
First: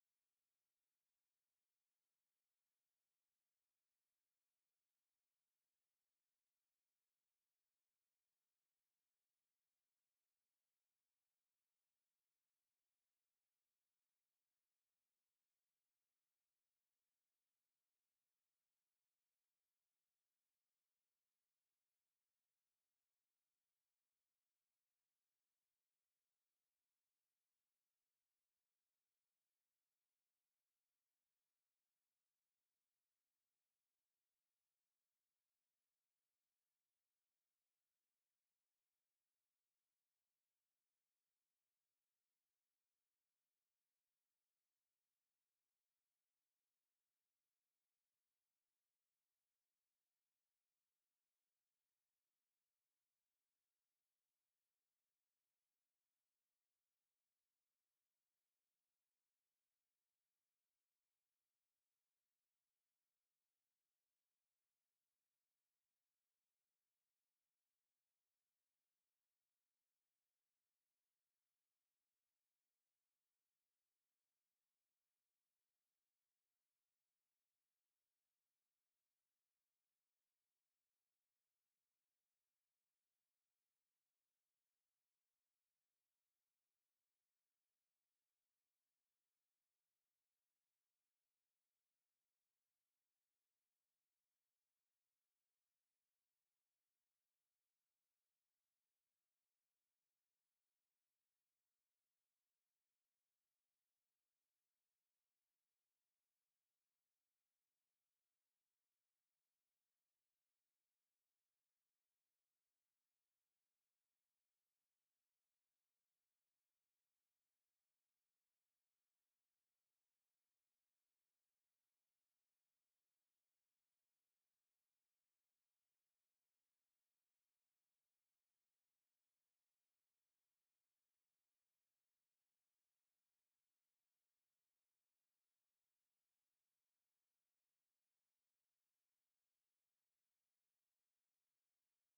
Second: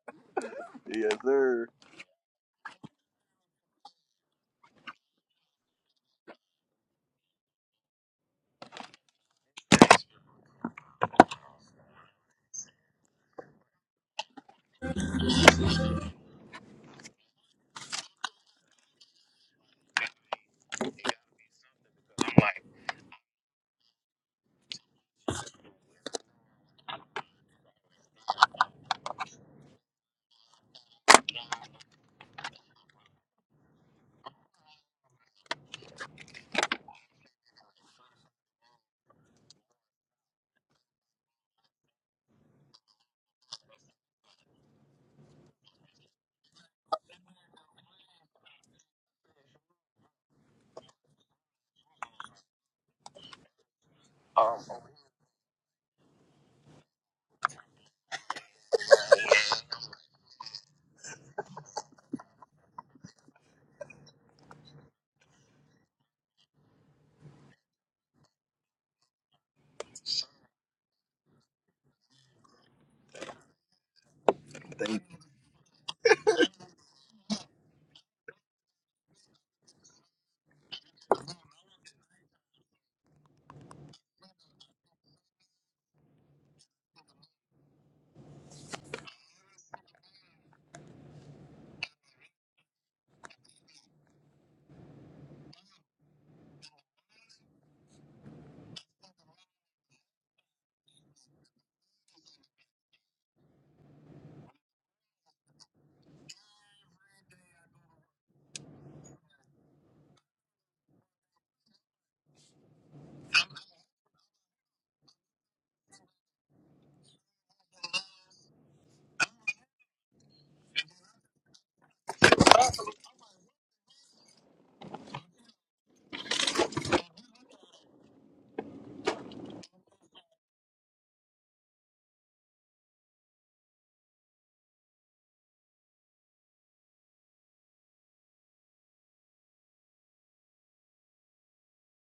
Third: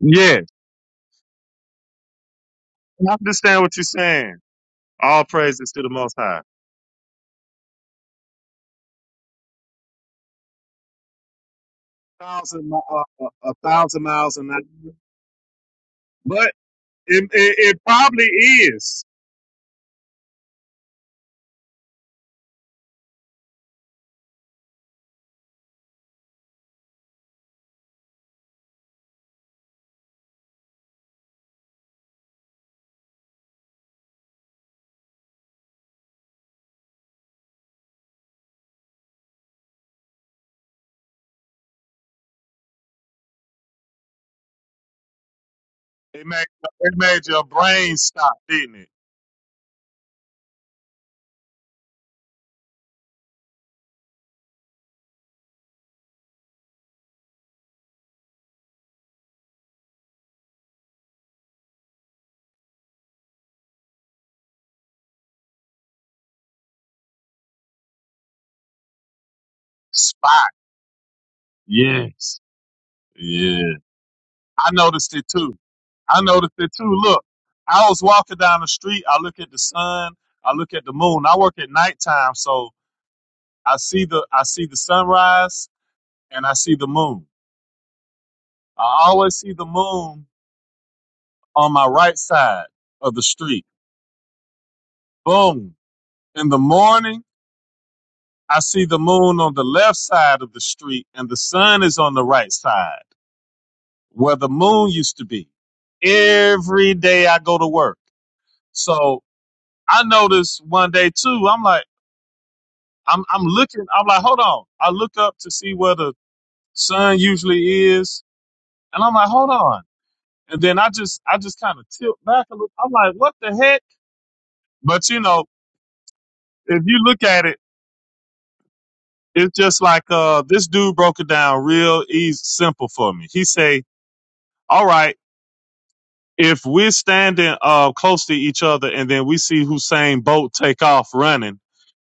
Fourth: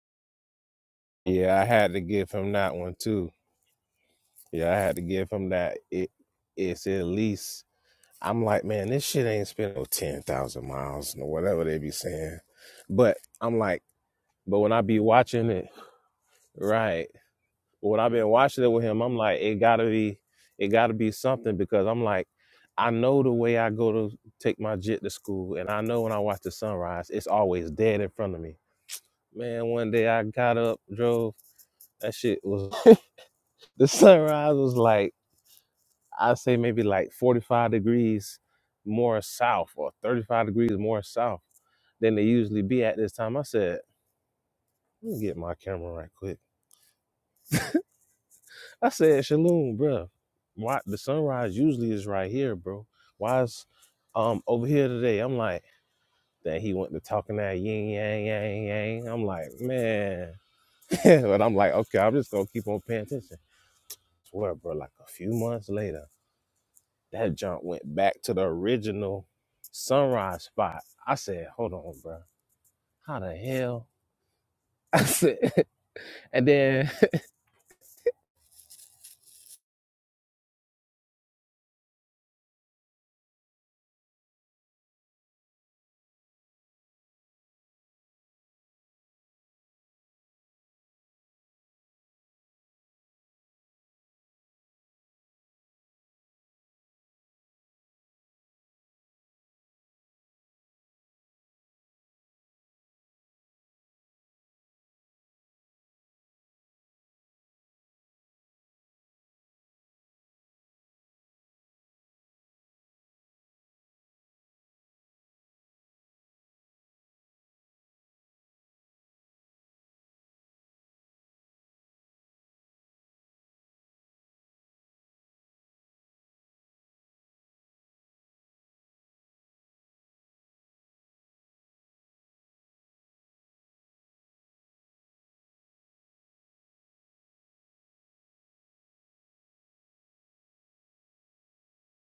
C: Yeah,
A: Yes,
B: Yeah, I
A: sir.
B: had to give him that one
C: I
B: too.
C: understand what you're saying.
B: Yeah, I had to
C: All
B: give him
C: praises
B: that.
C: to the
B: It
C: Most High.
B: it's at least I'm like, man, this shit ain't spent no 10,000 miles or whatever they be saying.
C: Thousand, mi-
B: But
C: uh, uh, a
B: I'm like,
C: thousand miles an
B: but
C: hour,
B: when I be watching it,
C: but
B: right?
C: it, it, it
B: when I've
C: probably
B: been watching it with him,
C: is.
B: I'm like, it gotta be, it gotta be something because I'm like, I know the way I go to take my jit to school, and I know when I watch the sunrise, it's always dead in front of me. Man, one day I got up, drove. That shit was <laughs> the sunrise was like I say maybe like 45 degrees more south or 35 degrees more south than they usually be at this time. I said, let me get my camera right
C: It
B: quick.
C: made it made your brain stop, didn't
B: I
C: it?
B: said, Shalom, bro. Why the sunrise usually is right here, bro? Why is um over here today? I'm like, then he went to talking that yin yang yang yang. I'm like, man, <laughs> but I'm like, okay, I'm just gonna keep on paying attention. Swear, bro. Like a few months later, that jump went back to the original sunrise
C: Spot.
B: spot. I said, hold on, bro.
C: Yes.
B: How the
C: Yeah.
B: hell?
C: I
B: I
C: noticed it
B: said,
C: too. I
B: <laughs> and
C: noticed it too.
B: then.
C: Look, I was walking down the street. I look at the sun. I look at the moon. I work at nighttime, so I see the I see the sunrise and I see the moon. I always see the moon on my right side of the street. Boom. In the morning, I see the moon on the left side of the street and the sun is on the right side where the moon used to be. Every day I go to work. So I noticed one day too, I'm like, I'm, I'm looking, I'm like, hold on. I look up to see where the sun usually is and I'm like, hold on. And then I just, I just kind of tilt back a little. I'm like, what the heck? But you know, if you look at it it's just like uh this dude broke it down real easy simple for me he say all right if we're standing uh close to each other and then we see hussein bolt take off running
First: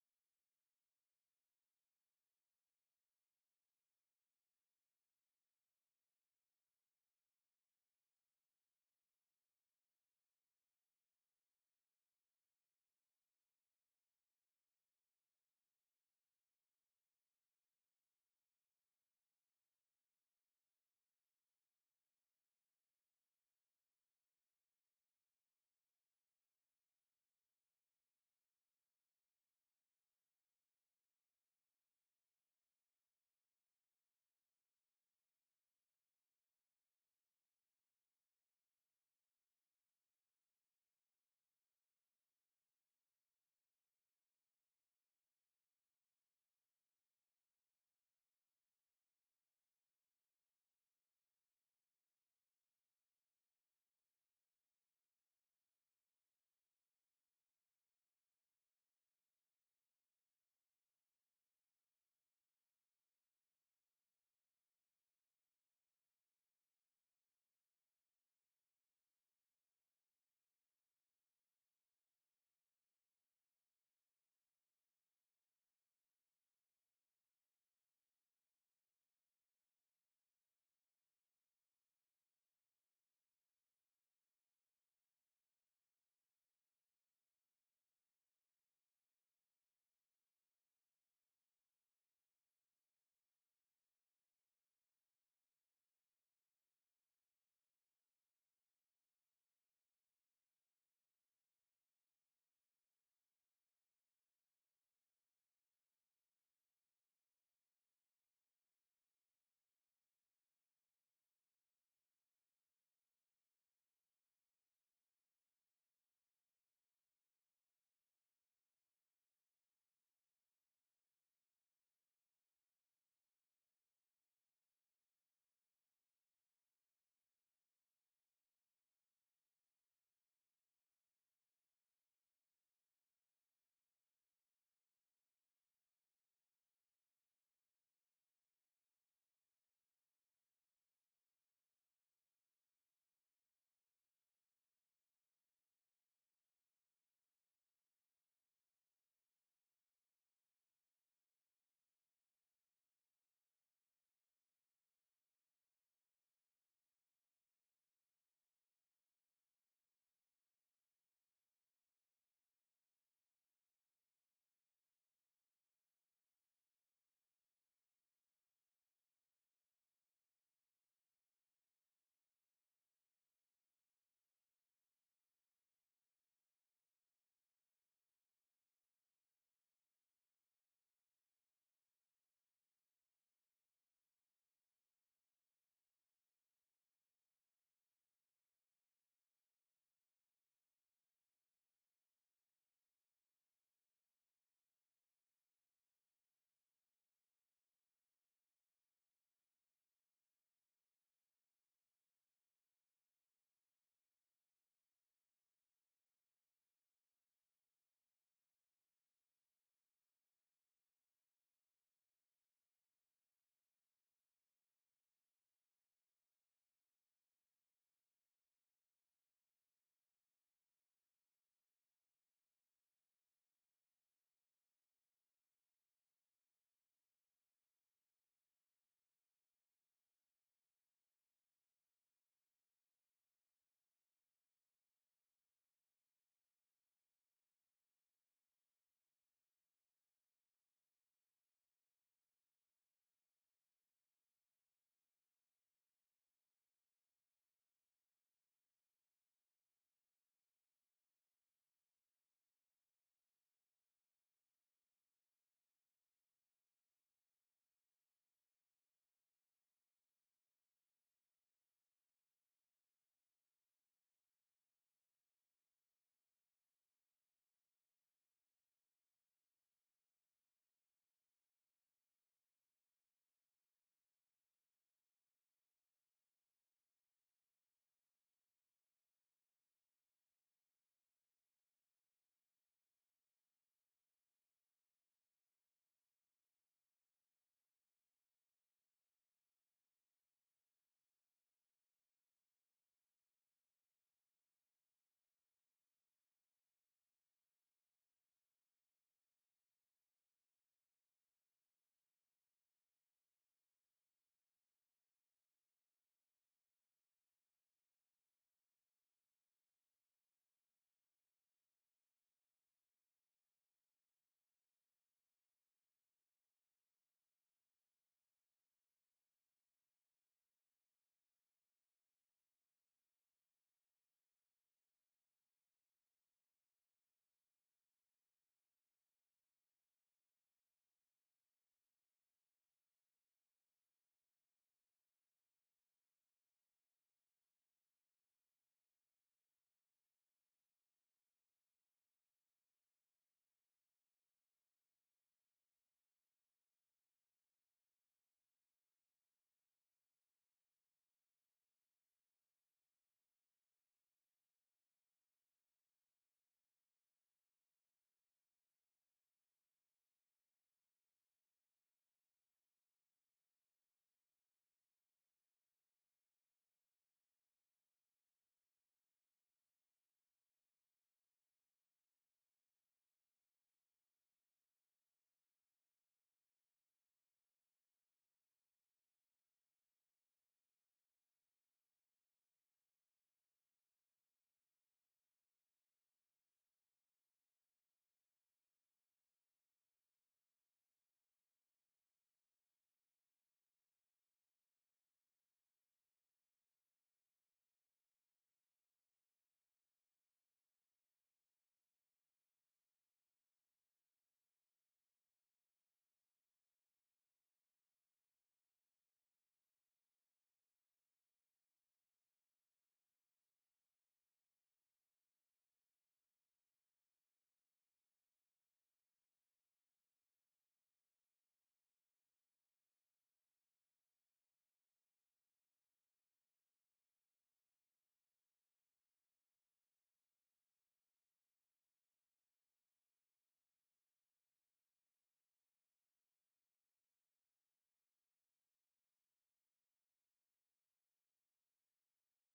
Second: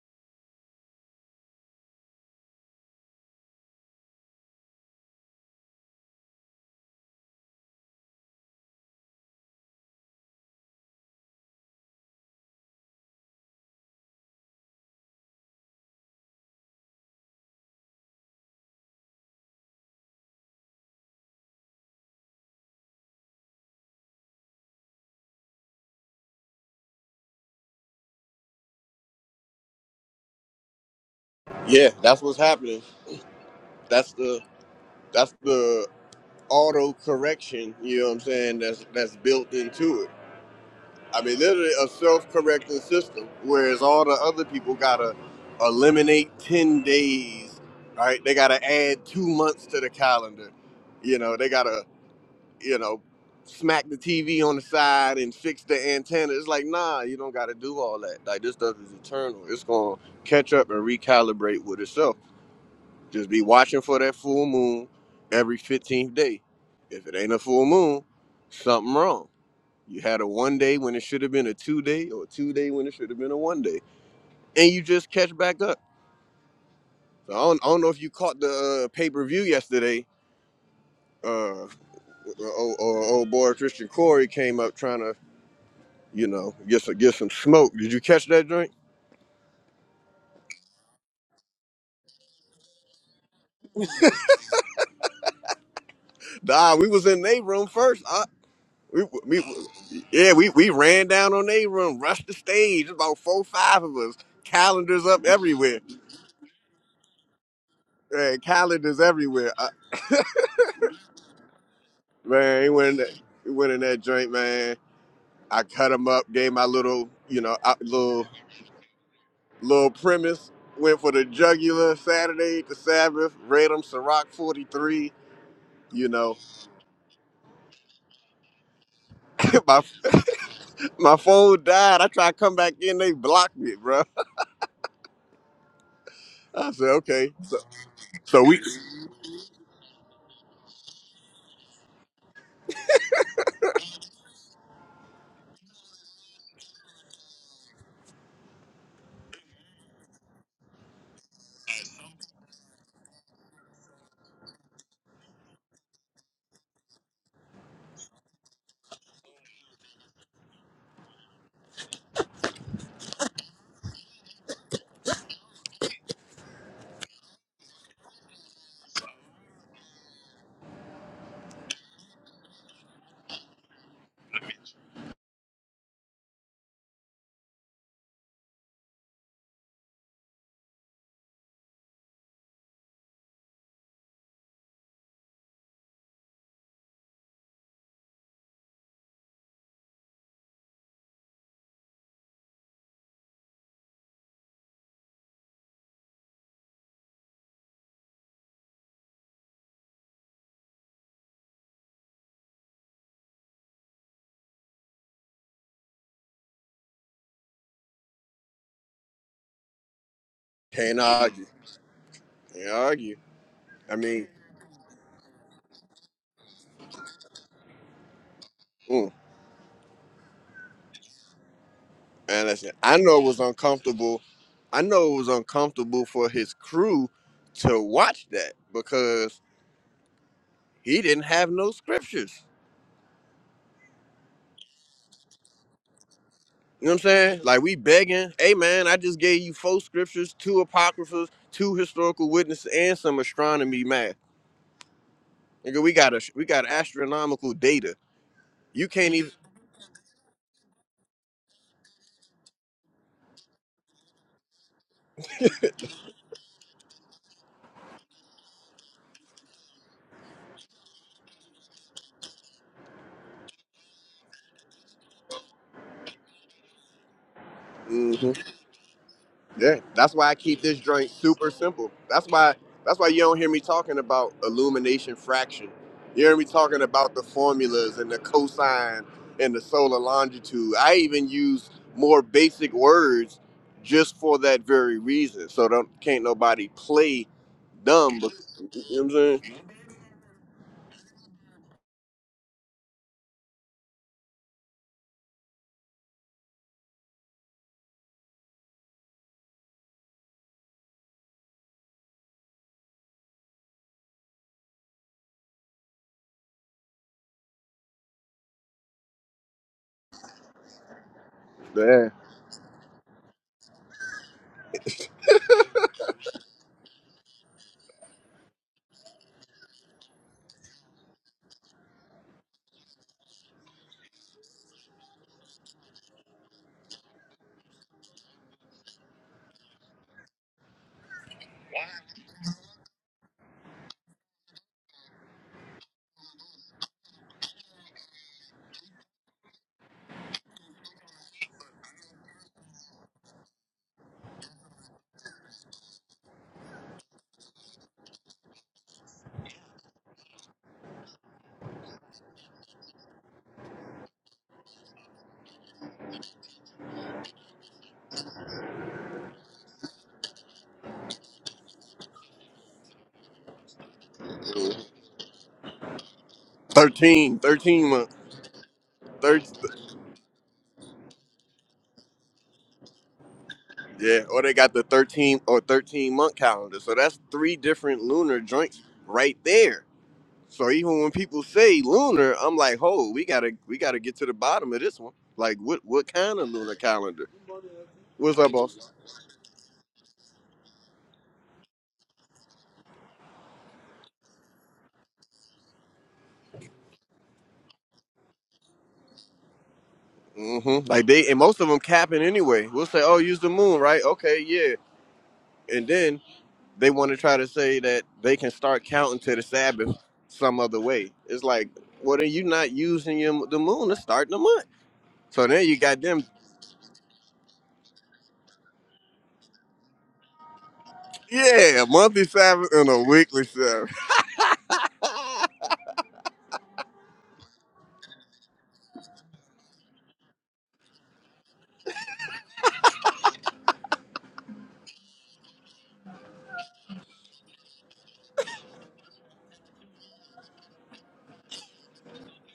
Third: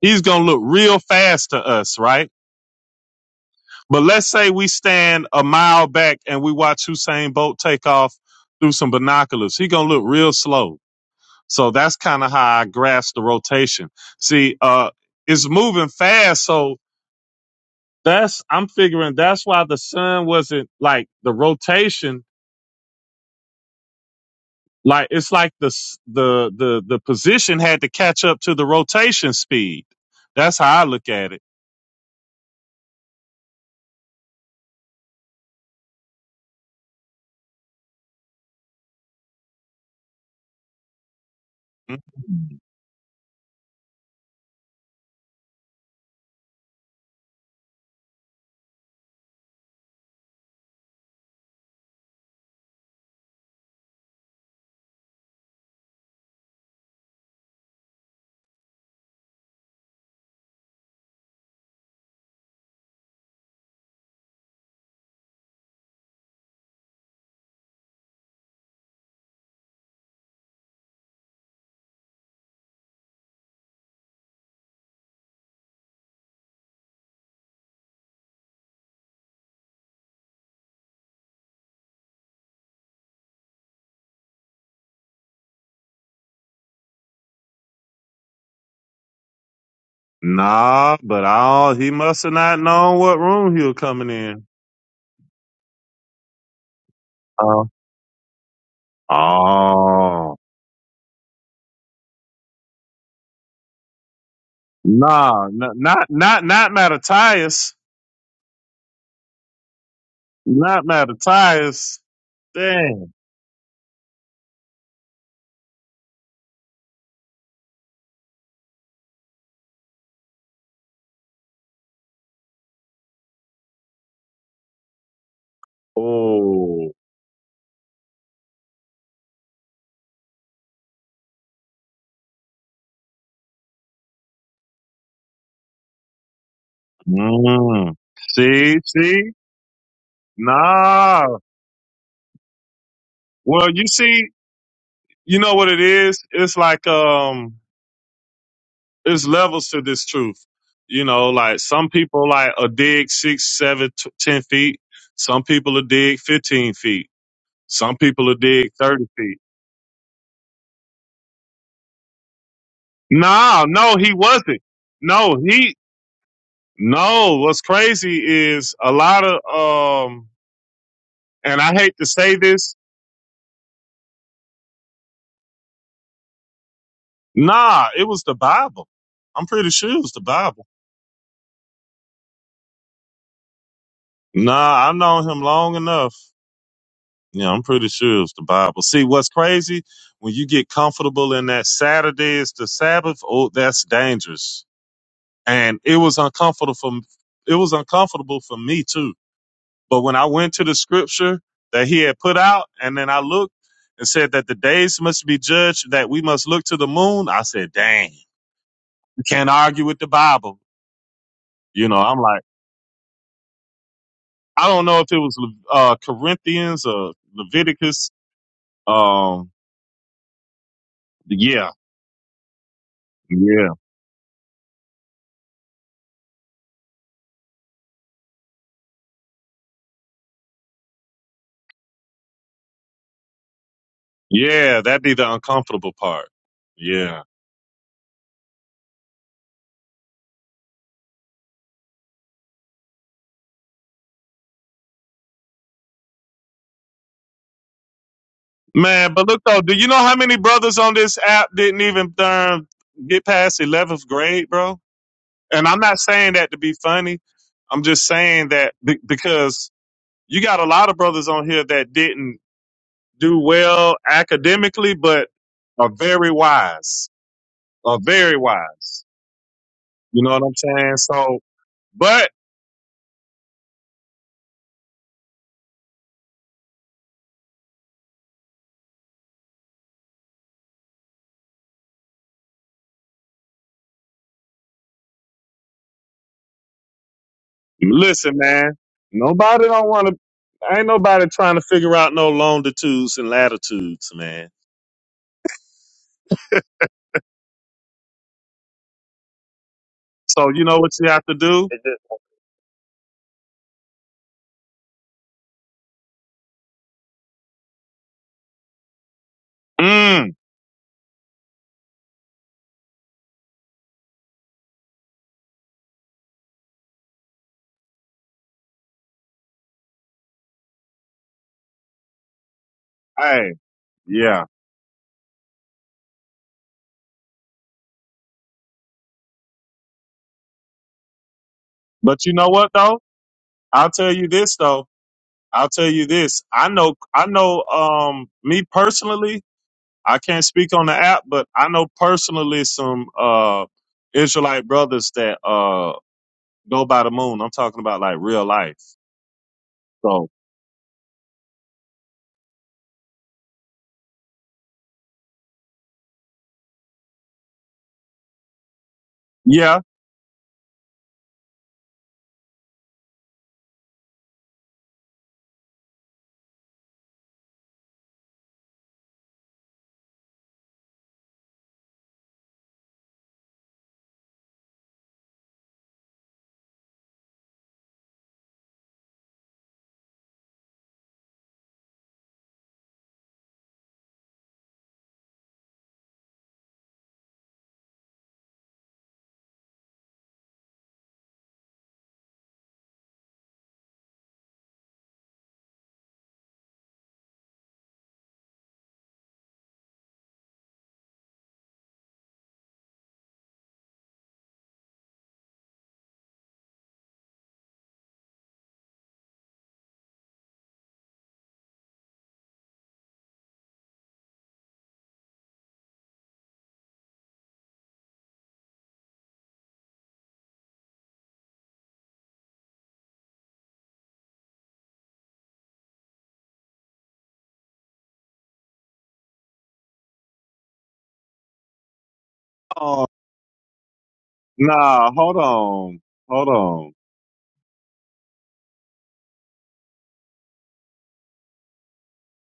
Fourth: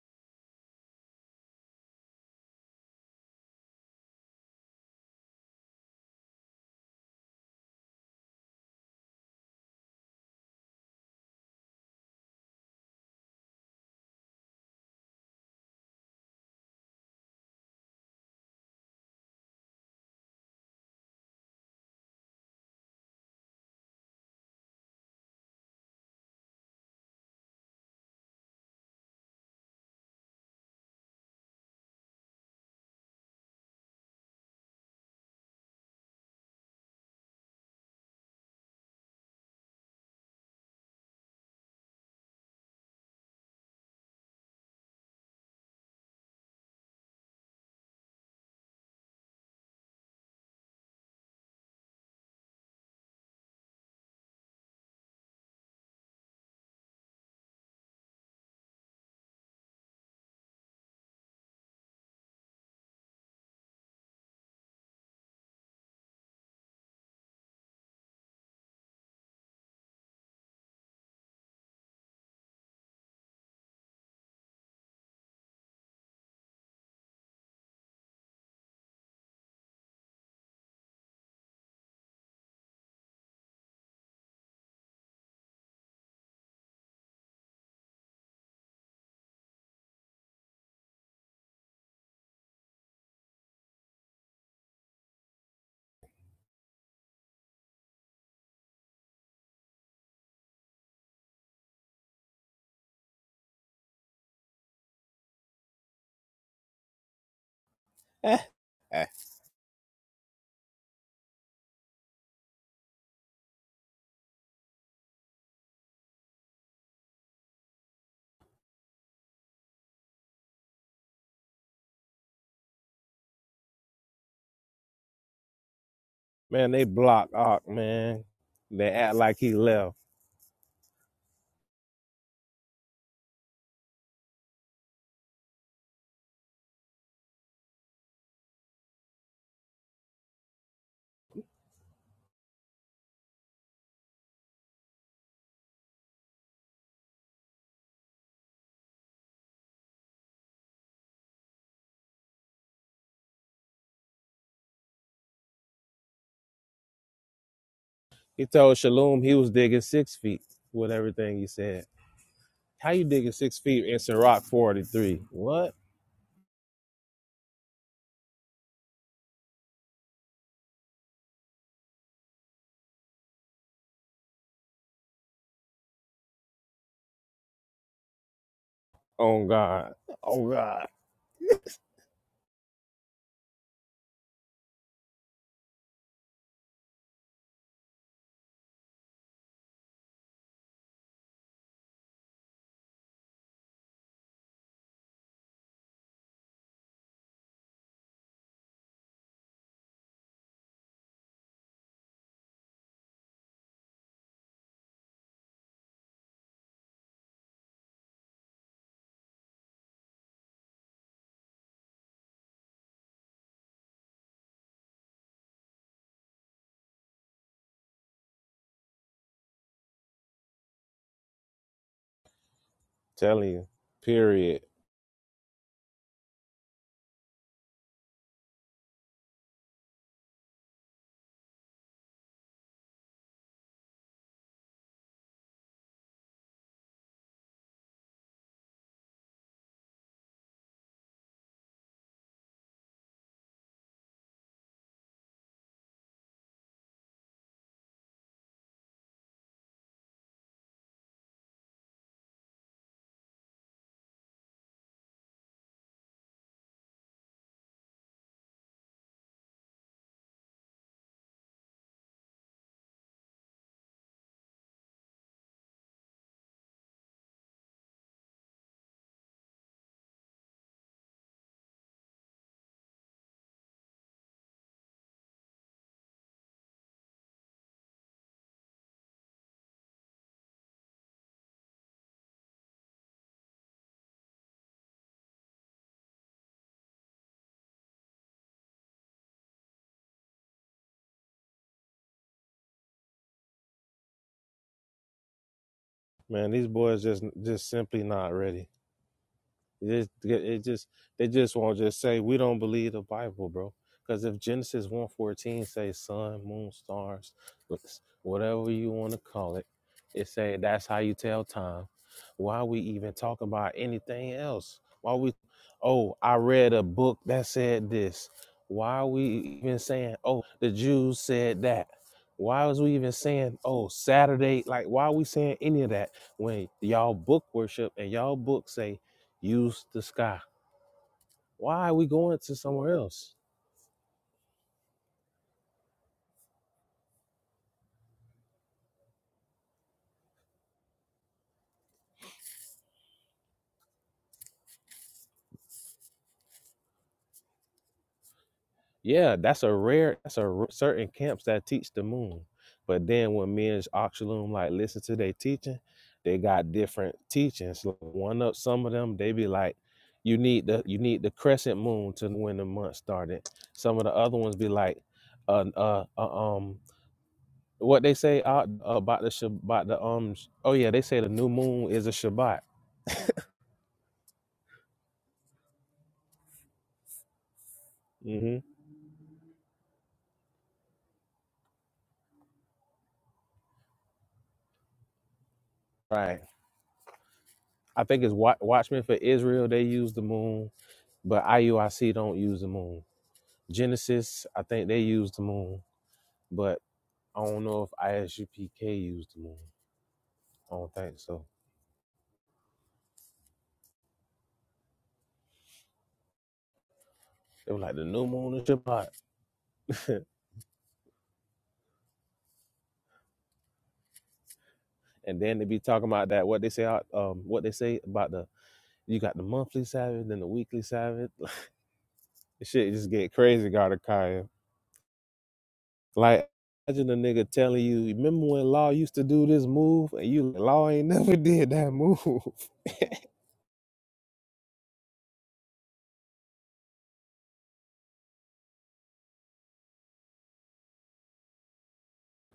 C: he's gonna look real fast to us right but let's say we stand a mile back and we watch hussein bolt take off through some binoculars he gonna look real slow so that's kind of how i grasp the rotation see uh it's moving fast so that's I'm figuring that's why the sun wasn't like the rotation. Like it's like the s- the the the position had to catch up to the rotation speed. That's how I look at it.
A: Yeah, that's what's happening. That's the that's the auto correction, you know what I'm saying, that's that's built into it. I mean literally a
C: Mm.
A: self correcting system, whereas all the other people gotta eliminate ten days, right? They gotta add two months to the calendar. You know, they gotta you know, smack the TV on the side and fix the antenna. It's like, nah, you don't got to do all that. Like this stuff is eternal. It's gonna catch up and recalibrate with itself. Just be watching for that full moon every 15th day. If it ain't a full moon, something wrong. You had a one day when it should have been a two day, or a two day when it should have been a one day, and you just catch back up. So I don't, I don't know if you caught the uh, pay per view yesterday. Uh, or, or, or boy Christian Corey came up trying to you know, get some get some smoke. Did you catch that drink?
C: Nah, but all he must have not known what room he was coming in.
A: Nah, we was in their room
C: Oh,
A: first. I, we, we, yeah,
C: oh,
A: we, we ran down on their room, rushed the stage. About four, five of us, calendars up
C: nah, n-
A: everywhere,
C: not not not Mattathias,
A: man,
B: <laughs>
A: calendars everywhere. I,
C: not Mattathias.
A: man, he went in
C: Dang.
A: that, he went in that joint, man. I cut him up, gave my little, you know, out- little little premise. Went for the jugular Saturday, the Sabbath. Read him Ciroc forty three. You know,
B: Man, they
C: Oh,
B: block Ock, man. They act like he
A: <laughs> my
B: left.
A: My phone died. I tried to come back in. They blocked me, bro. <laughs> I said, okay. So,
C: mm.
A: so we
C: see, see, nah. Well, you see. you know what it is it's like um it's levels to this truth you know like some people like a dig six seven t- ten feet some people a dig 15 feet some people a
B: He
C: dig
B: told
C: 30
B: Shalom he
C: feet
B: was digging six feet with everything he said. How you digging six
C: nah
B: feet
C: no
B: in
C: he
B: Sirach
C: wasn't
B: 43?
C: no
B: What?
C: he no what's crazy is a lot of um and i hate to say this nah it was the bible
B: Oh
C: i'm pretty sure
B: God.
C: it was the
B: Oh
C: bible
B: God.
C: nah i've known him long enough Yeah, I'm pretty sure it's the Bible. See, what's crazy when you get comfortable in that Saturday is the Sabbath. Oh, that's dangerous. And it was uncomfortable for it was uncomfortable for me too. But when I went to the scripture that he had put out, and then I looked and said that the days must be judged, that we must look to the moon. I said, "Dang, you can't argue with the Bible."
A: can't argue.
C: You know, I'm like,
A: Can't argue. I mean,
C: I don't know if it was uh, Corinthians or Leviticus.
A: mm.
C: Um, yeah,
A: and I said, I know it was
B: Telling you.
C: yeah.
A: uncomfortable.
B: Period.
A: I know it was uncomfortable for his crew to watch that because he didn't have no scriptures.
C: Yeah, that'd be the uncomfortable part.
A: You know what I'm
C: Yeah.
A: saying? Like we begging, hey man, I just gave you four scriptures, two apocryphas, two historical witnesses, and some astronomy math. Nigga, we got a we got astronomical data. You can't
C: Man, but
A: even.
C: look though, do you know how many brothers on this app didn't even um, get past 11th grade, bro? And I'm not saying that to be funny. I'm just saying that be- because you got a lot of brothers on here that didn't do well academically, but are very wise, are
A: mm-hmm.
C: very wise.
A: Yeah, that's
C: You
A: why
C: know
A: I
C: what I'm
A: keep this
C: saying?
A: joint
C: So,
A: super simple. That's
C: but.
A: why that's why you don't hear me talking about illumination fraction. You hear me talking about the formulas and the cosine and the solar longitude. I even use more basic words just for that very reason. So don't can't nobody play dumb. But,
C: Listen, man.
A: you know what I'm
C: Nobody don't want to. Ain't nobody trying to figure out no longitudes and latitudes, man.
B: Man, these boys just just simply not ready. It, just-
C: So
B: it
C: you know
B: just
C: what you have
B: they
C: to
B: just
C: do.
B: won't
C: It's
B: just say we don't believe the Bible, bro. Because if Genesis one fourteen says sun, moon, stars, whatever you want to call it, it
C: Mm,
B: say that's how you tell time.
A: saying?
B: Why we even talk about anything else? Why we? Oh, I read a book that said this. Why are we even saying? Oh, the Jews said that. Why was we even
C: hey,
B: saying? Oh,
C: yeah.
B: Saturday. Like, why are we saying any of that when y'all book worship and y'all book say use the sky. Why are we
C: But you
B: going
C: know
B: to
C: what
B: somewhere
C: though?
B: else?
C: I'll tell you this though. I'll tell you this. I know. I know. Um, me personally, I can't speak on the app, but I know personally some uh Israelite brothers that uh go by the moon. I'm talking about like real life.
B: Yeah, that's a rare.
C: So
B: That's a r- certain camps that teach the moon, but then when men's Oxalum like listen to their teaching, they got different teachings. Like, One of some of them they be like,
C: yeah.
B: you need the you need the crescent moon to when the month started. Some of the other ones be
A: Yeah.
B: like, uh, uh, uh um,
A: 13, 13
B: what they
A: month.
B: say uh, about the Shab-
A: Thir-
B: about the um, sh- oh yeah, they say the new moon is a Shabbat.
A: yeah, or they got the 13 or 13 month calendar. So that's three different lunar
B: hmm
A: joints right there. So even when people say lunar, I'm like, ho, we gotta we gotta get to the bottom of this one. Like, what what
B: Right.
A: kind of lunar calendar?
B: I think it's
A: What's up,
B: Wa-
A: boss?
B: Watchmen for Israel. They use the moon, but IUIC don't use the moon. Genesis, I think they use the moon, but I don't know if ISUPK used the moon. I
A: Mm-hmm.
B: don't
A: Like
B: think
A: they and
B: so.
A: most of them capping anyway. We'll say, oh, use the moon, right? Okay, yeah. And then they want to try to
B: They were
A: say
B: like
A: that
B: the new
A: they can
B: moon is
A: start
B: Shabbat,
A: counting to the Sabbath some other way. It's like, well, then you not using your, the moon to start the month.
B: and
A: So
B: then they
A: then you
B: be
A: got
B: talking
A: them,
B: about that what they say, out- um, what they say about the you got the monthly Sabbath, then the weekly Sabbath. <laughs>
A: yeah, a monthly
B: The
A: Sabbath and
B: shit
A: a
B: just get
A: weekly
B: crazy,
A: Sabbath.
B: Gardakaya. Like imagine a nigga telling you, remember when Law used to do this move, and you Law ain't <laughs> never did that move. <laughs>
C: Nah, hold on. Hold on.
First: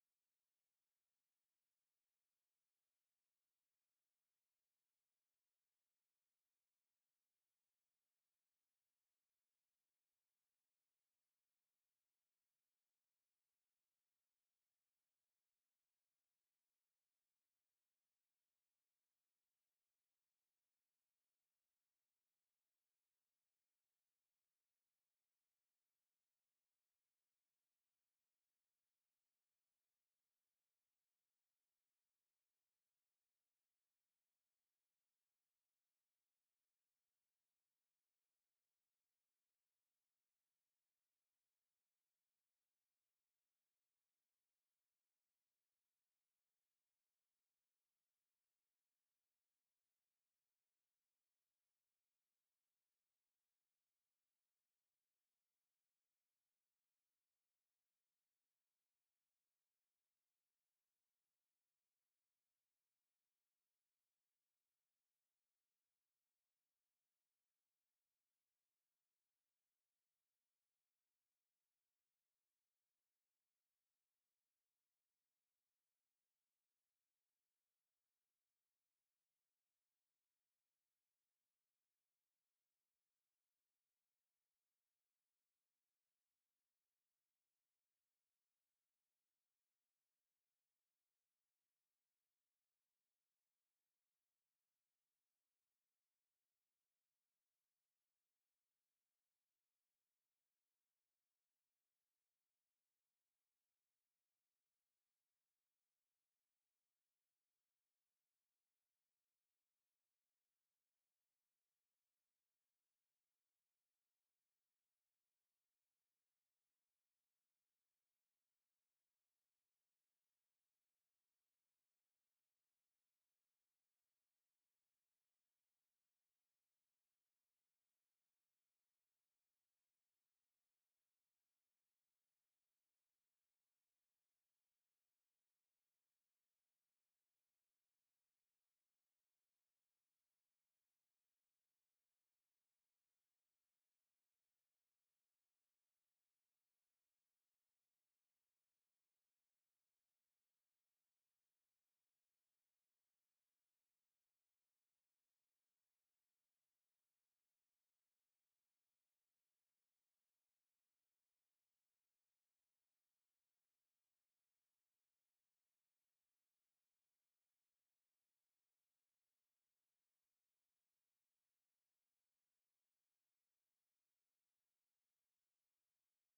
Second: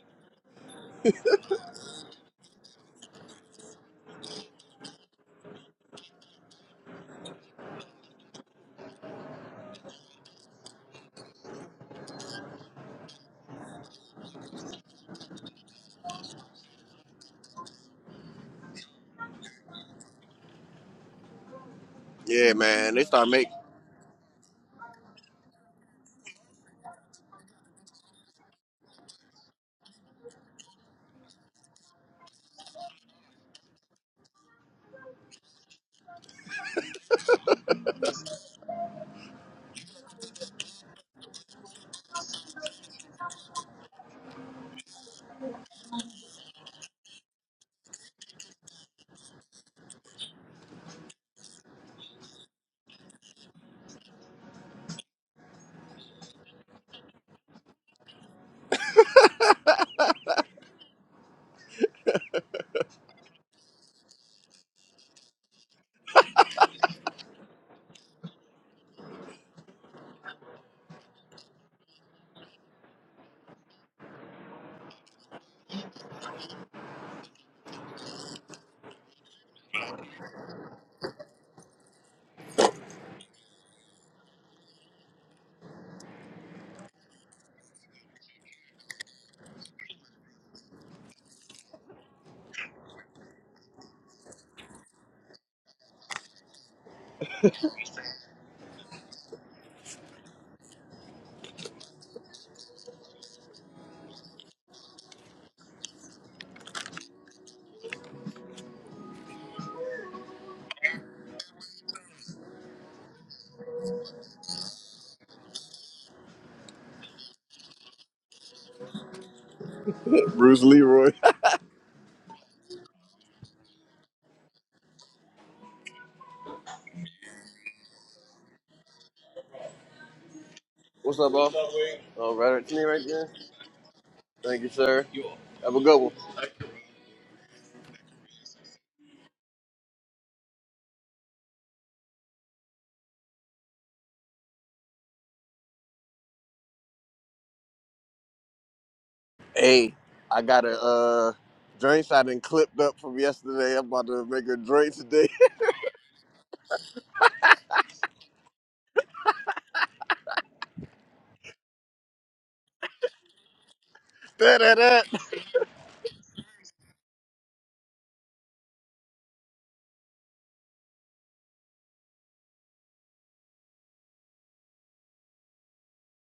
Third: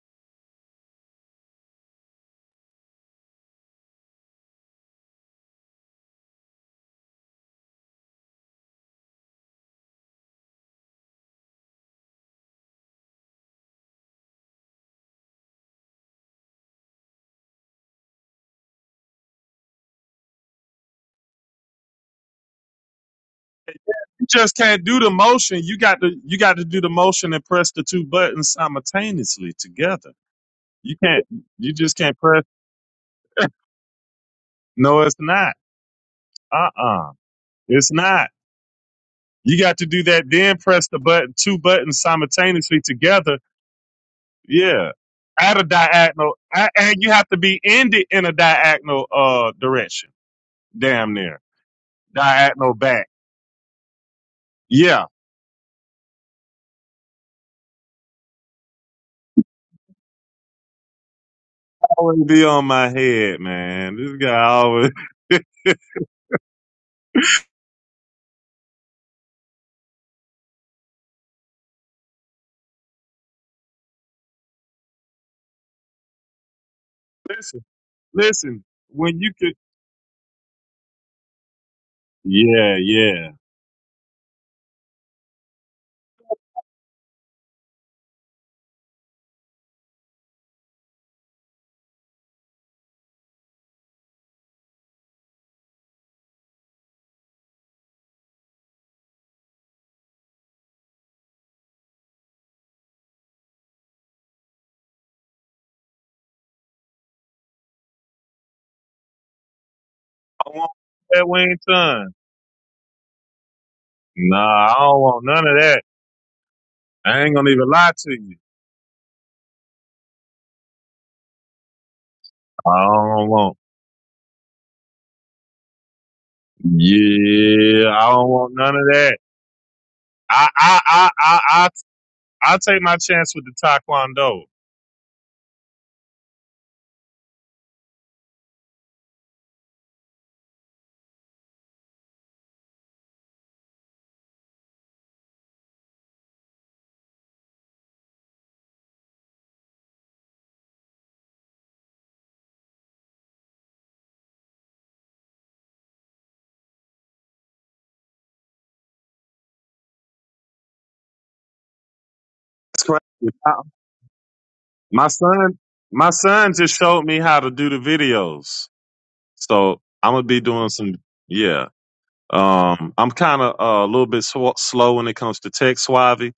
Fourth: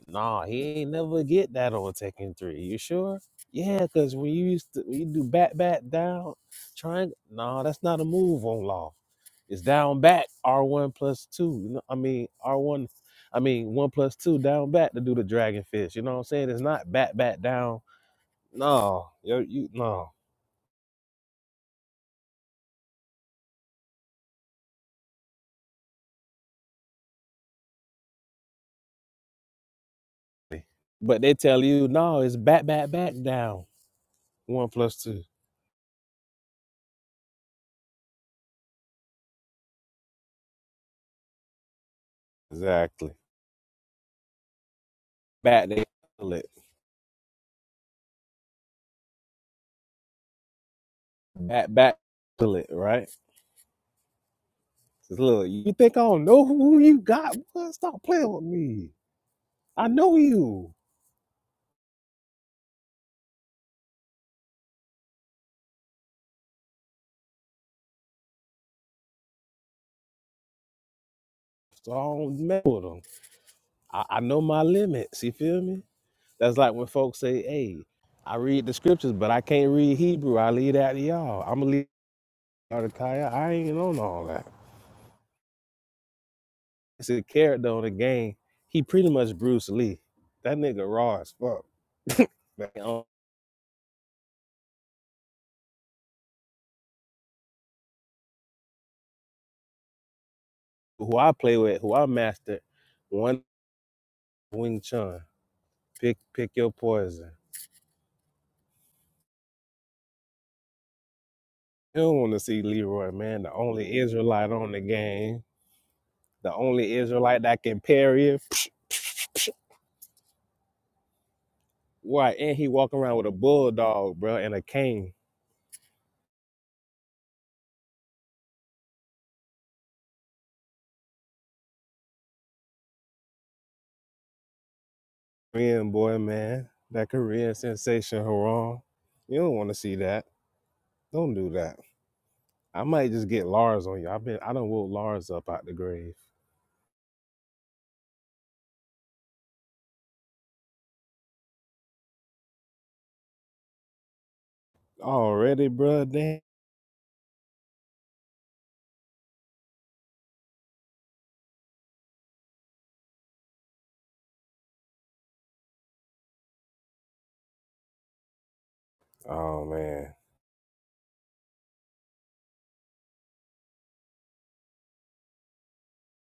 B: Nah, he ain't never get that on Tekken Three. You sure? Yeah, cause when you used to when you do back back down, triangle. Nah, that's not a move on law. It's down back R one plus two. You know, I mean R one. I mean one plus two down back to do the dragon fish. You know what I'm saying? It's not back back down. No, yo, you no.
A: <laughs> Yeah, man, they start making
C: You just can't do the motion. You got to you got to do the motion and press the two buttons simultaneously together. You
B: But
C: can't
B: they tell
C: you
B: you
C: just can't
B: no, it's
C: press
B: back back back down one plus
C: no it's
B: two.
C: not. Uh-uh. It's not. You got to do that, then press the button two buttons simultaneously
B: Exactly.
C: together. Yeah. At a
B: Back they
C: diagonal
B: pull it.
C: a- and you have to be ended in a diagonal uh direction. Damn near.
B: Back back pull it.
C: Diagonal
B: Right.
C: back. Yeah.
B: This little, you think I don't know who you got? What? Stop playing with me. I know you.
C: Always be on my head, man. This guy always <laughs>
B: So I don't mess with them. I, I know my limits. You feel me? That's like when folks say,
C: Listen,
B: hey, I
C: listen.
B: read the scriptures,
C: When you
B: but I
C: could,
B: can't read Hebrew. I leave that to y'all. I'm going to leave
C: yeah,
B: y'all to
C: yeah.
B: Kaya. I ain't on all that. It's a character on the game. He pretty much Bruce Lee. That nigga raw as fuck. Man, Um, who I play with, who I master, one Wing Chun. Pick, pick your poison.
C: I want that Wayne
B: You
C: Chun.
B: don't want to see Leroy, man, the only Israelite
C: Nah,
B: on
C: I
B: the
C: don't want none
B: game,
C: of that.
B: the only
C: I ain't
B: Israelite
C: gonna
B: that
C: even
B: can
C: lie to
B: parry
C: you.
B: it.
A: Bruce Leroy.
B: Why? And he
C: I
B: walk around with
C: don't
B: a
C: want.
B: bulldog, bro, and a cane.
C: Yeah, I don't want none of that. I, I, I,
A: What's up,
C: I,
A: boss?
C: I,
A: Oh,
C: I'll
A: right up to
C: take
A: me
C: my
A: right there.
C: chance with the Taekwondo.
A: Thank you, sir. Have a
B: Korean
A: good one.
B: boy, man, that Korean sensation, Haram. You don't want to see that. Don't do that. I might just get Lars on you. I've been, I done woke Lars up out the grave
A: Hey, I got a uh, drinks I done clipped up from yesterday. I'm about to make a drink today.
B: already, bro. Damn.
C: That's crazy. I-
A: <laughs> da, da, da.
C: My son, my son just showed me how to do the videos.
B: Oh
C: So
B: man.
C: I'm gonna be doing some. Yeah, Um, I'm kind of uh, a little bit sw- slow when it comes to tech, Suave.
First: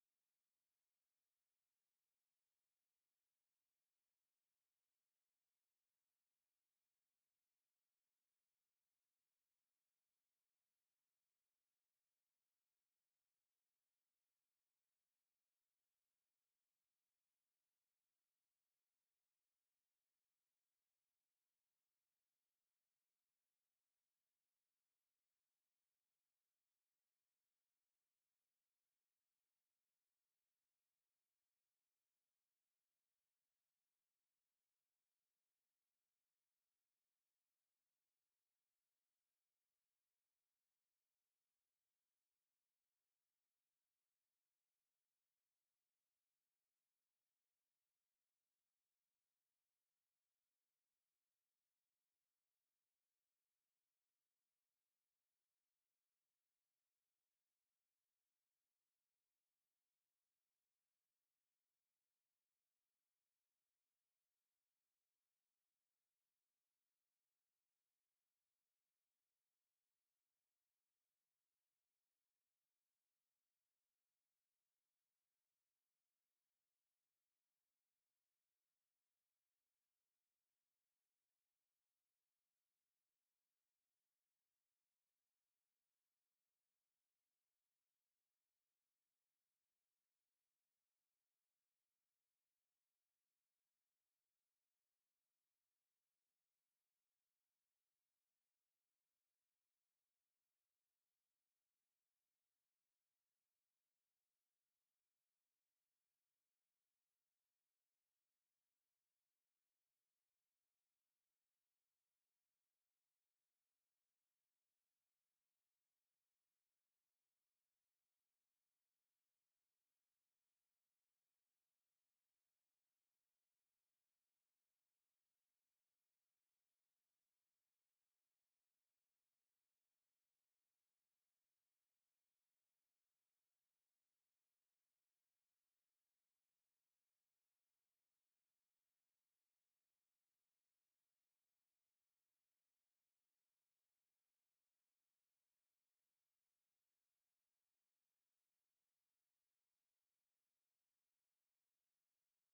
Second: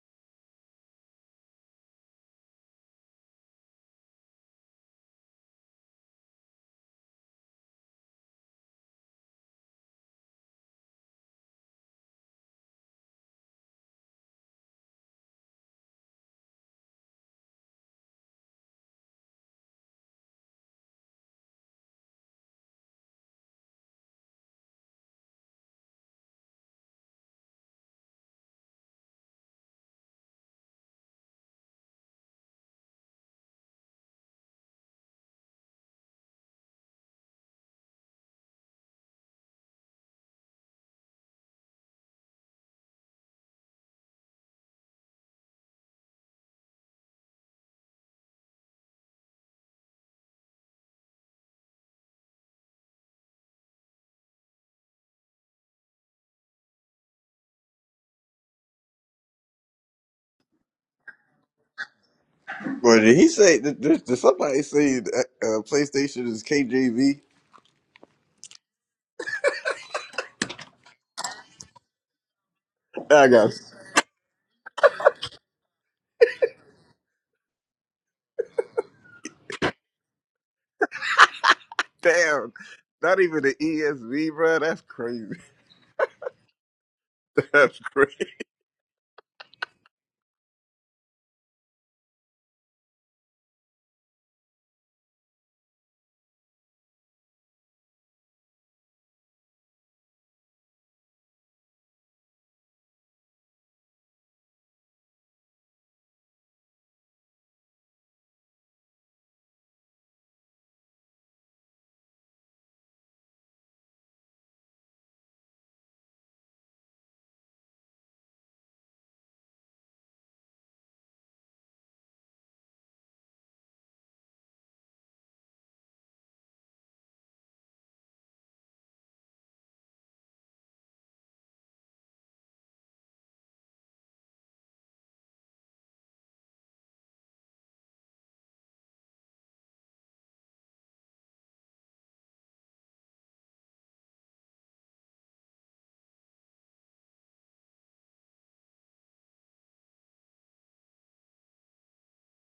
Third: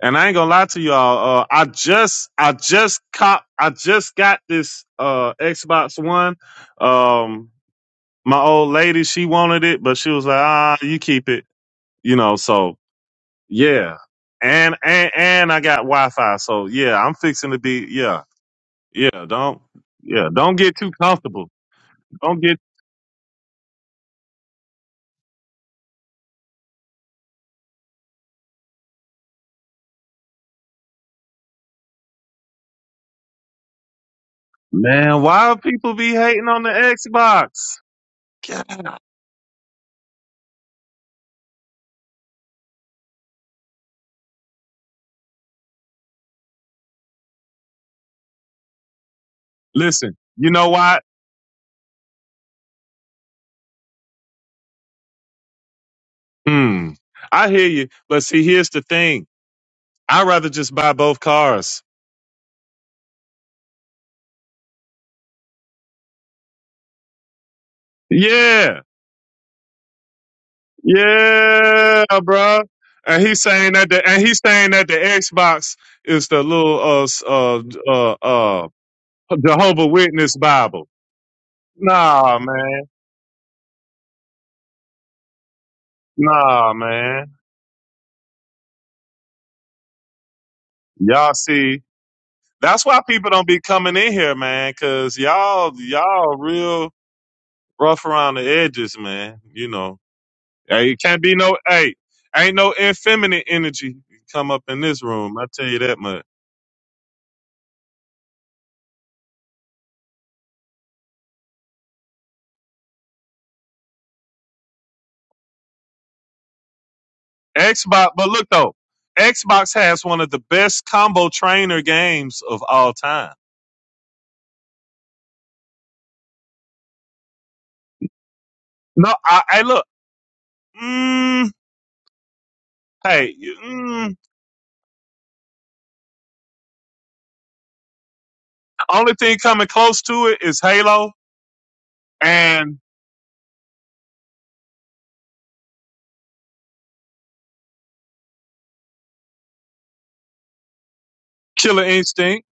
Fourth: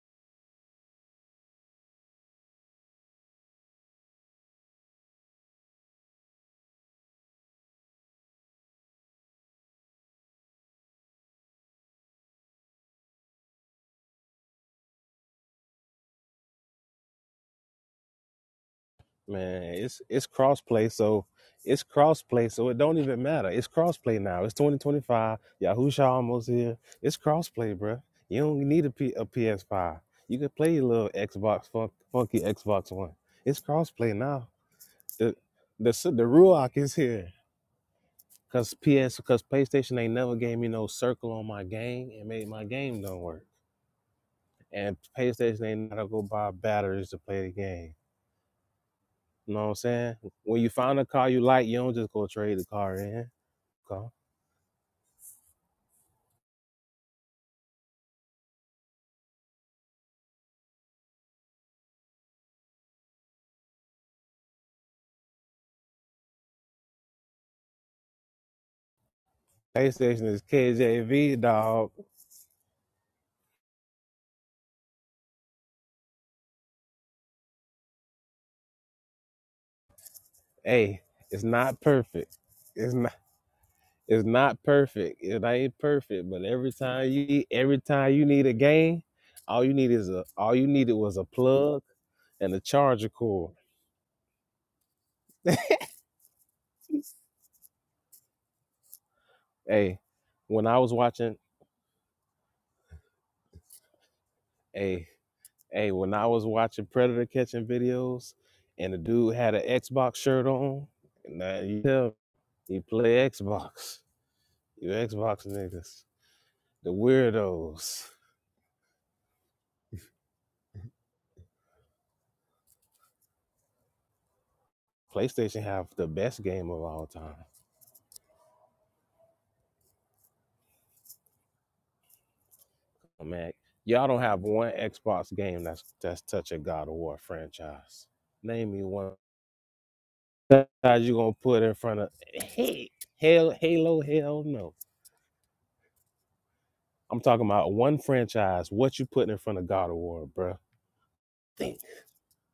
C: And I ain't gonna lie to y'all. Uh, I just, I just cop, I just got this uh, Xbox One. Um, my old lady, she wanted it, but she was like, "Ah, you keep it," you know. So yeah, and and and I got Wi-Fi. So yeah, I'm fixing to be yeah, yeah. Don't
B: Man, it's it's
C: yeah, don't get too
B: crossplay, so
C: comfortable.
B: it's
C: Don't
B: crossplay,
C: get
B: so it don't even matter. It's crossplay now. It's 2025. Yahusha almost here. It's crossplay, bruh. You don't need a, P- a PS5. You can play your little Xbox fun- funky Xbox One. It's crossplay now.
C: man.
B: The
C: Why do
B: the
C: people
B: s-
C: be
B: the
C: hating on the
B: Ruach is here.
C: Xbox?
B: Cause PS, cause PlayStation ain't never gave me no circle on my game and made my game don't work. And PlayStation ain't gotta go buy batteries to play the game You know what I'm saying?
C: Listen, you
B: When
C: know
B: you find
C: what?
B: a car you like, you don't just go trade the car in. Okay.
C: Hmm. I hear you, but see, here's the thing. I'd rather just buy both cars.
A: Well, did he say? Did, did did somebody say that, uh, PlayStation is KJV?
C: Yeah.
B: PlayStation is KJV, dog.
C: Yeah, bro. And
A: I
C: he's
A: got
C: saying that the and he's saying that the Xbox is the little uh s- uh uh, uh Jehovah Witness Bible.
B: Hey, it's not perfect.
C: Nah,
A: damn.
C: man.
B: It's not.
A: Not even the
B: It's
A: ESV, bro.
B: not
A: That's
B: perfect.
A: crazy.
B: It ain't perfect. But every
C: Nah,
B: time
C: man.
B: you
A: <laughs> That's
B: every time you
A: crazy.
B: need a game, all you need is a all you needed was a
C: Y'all see,
B: plug and a
C: that's why
B: charger
C: people don't
B: cord.
C: be coming in here, man, cause y'all y'all real rough around the edges, man. You know.
B: Hey, when I was
C: Hey, it can't be
B: watching,
C: no hey, ain't no effeminate energy come up in this
B: hey.
C: room. I tell you
B: Hey,
C: that
B: when
C: much.
B: I was watching predator catching videos, and the dude had an Xbox shirt on, and now you tell me, he play Xbox. You Xbox niggas, the weirdos.
C: Xbox, but look though, Xbox has one of the best combo trainer games of all time.
B: PlayStation have the best game of all time.
C: No, I, hey, look, mm,
B: Oh,
C: hey,
B: man, y'all
C: mm,
B: don't have one Xbox game that's that's touch a God of War franchise. Name me one
C: only thing coming close to it is
B: franchise
C: Halo
B: you gonna put in front of
C: and
B: hey hell Halo hell no. I'm talking about one franchise. What you putting in front of God of War, bruh? Think
C: Killer Instinct.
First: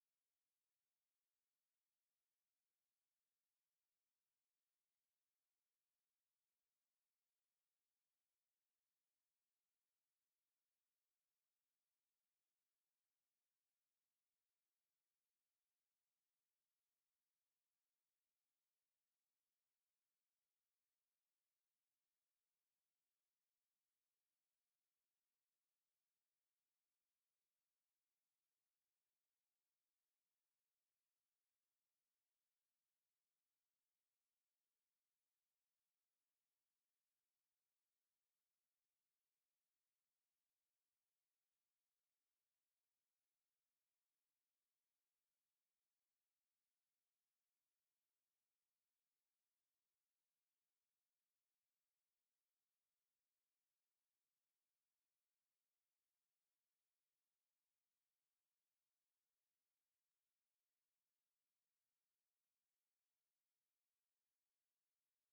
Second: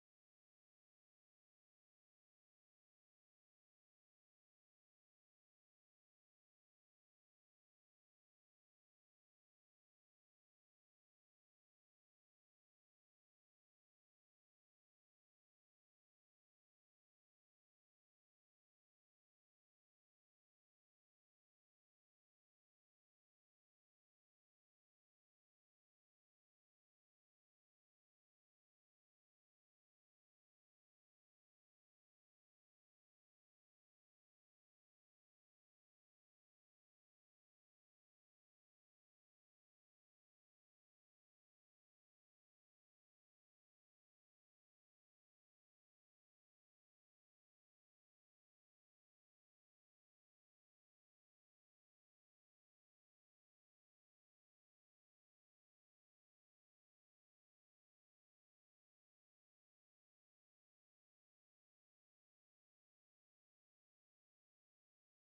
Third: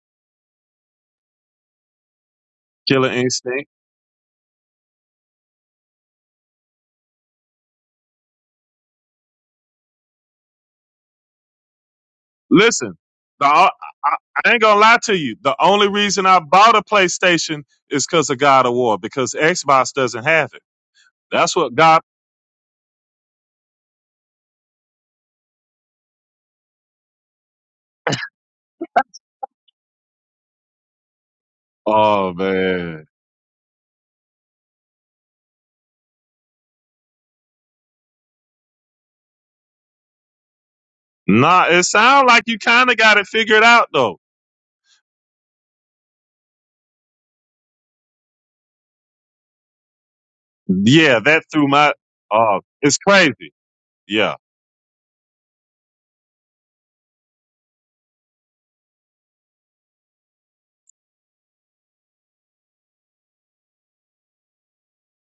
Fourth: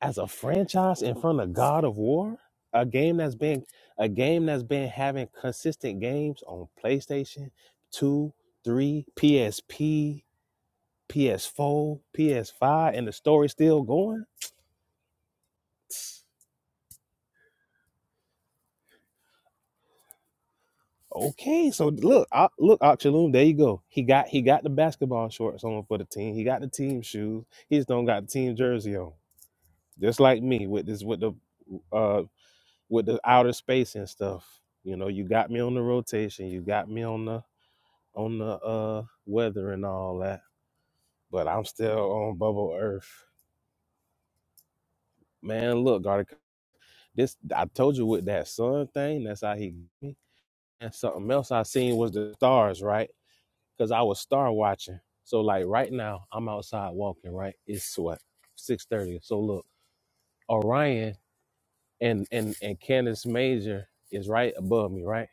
B: as a franchise in front of God of War, a
C: Killer
B: game that's been
C: Instinct.
B: a game that's been having consistent games on PlayStation 2, 3, PSP, PS4,
C: Listen,
B: PS5, and the
C: the,
B: story's
C: I,
B: still
C: I
B: going.
C: I ain't gonna lie to you. The only reason I bought a PlayStation is because of God of War because Xbox doesn't have it. That's
B: Okay,
C: what
B: so
C: got.
B: look, I, look, Oxaloom, there you go. He got he got the basketball shorts on for the team. He got the team shoes. He just don't got the team jersey on. Just like me with this with the uh
C: Oh man,
B: with the outer space and stuff. You know, you got me on the rotation. You got me on the on the uh weather and all that. But I'm
C: nah. It
B: still
C: sounds
B: on
C: like you
B: bubble
C: kind of
B: earth.
C: got it figured out though.
B: Man, look, Garda, this I told you with that sun thing, that's how he got me. And
C: Yeah,
B: something
C: that
B: else I
C: threw my.
B: seen was the
C: Oh,
B: stars,
C: it's
B: right?
C: crazy.
B: Because I was
C: Yeah,
B: star watching. So like right now, I'm outside walking, right? It's what, six thirty. So look, Orion and and and Candace Major is right above me, right?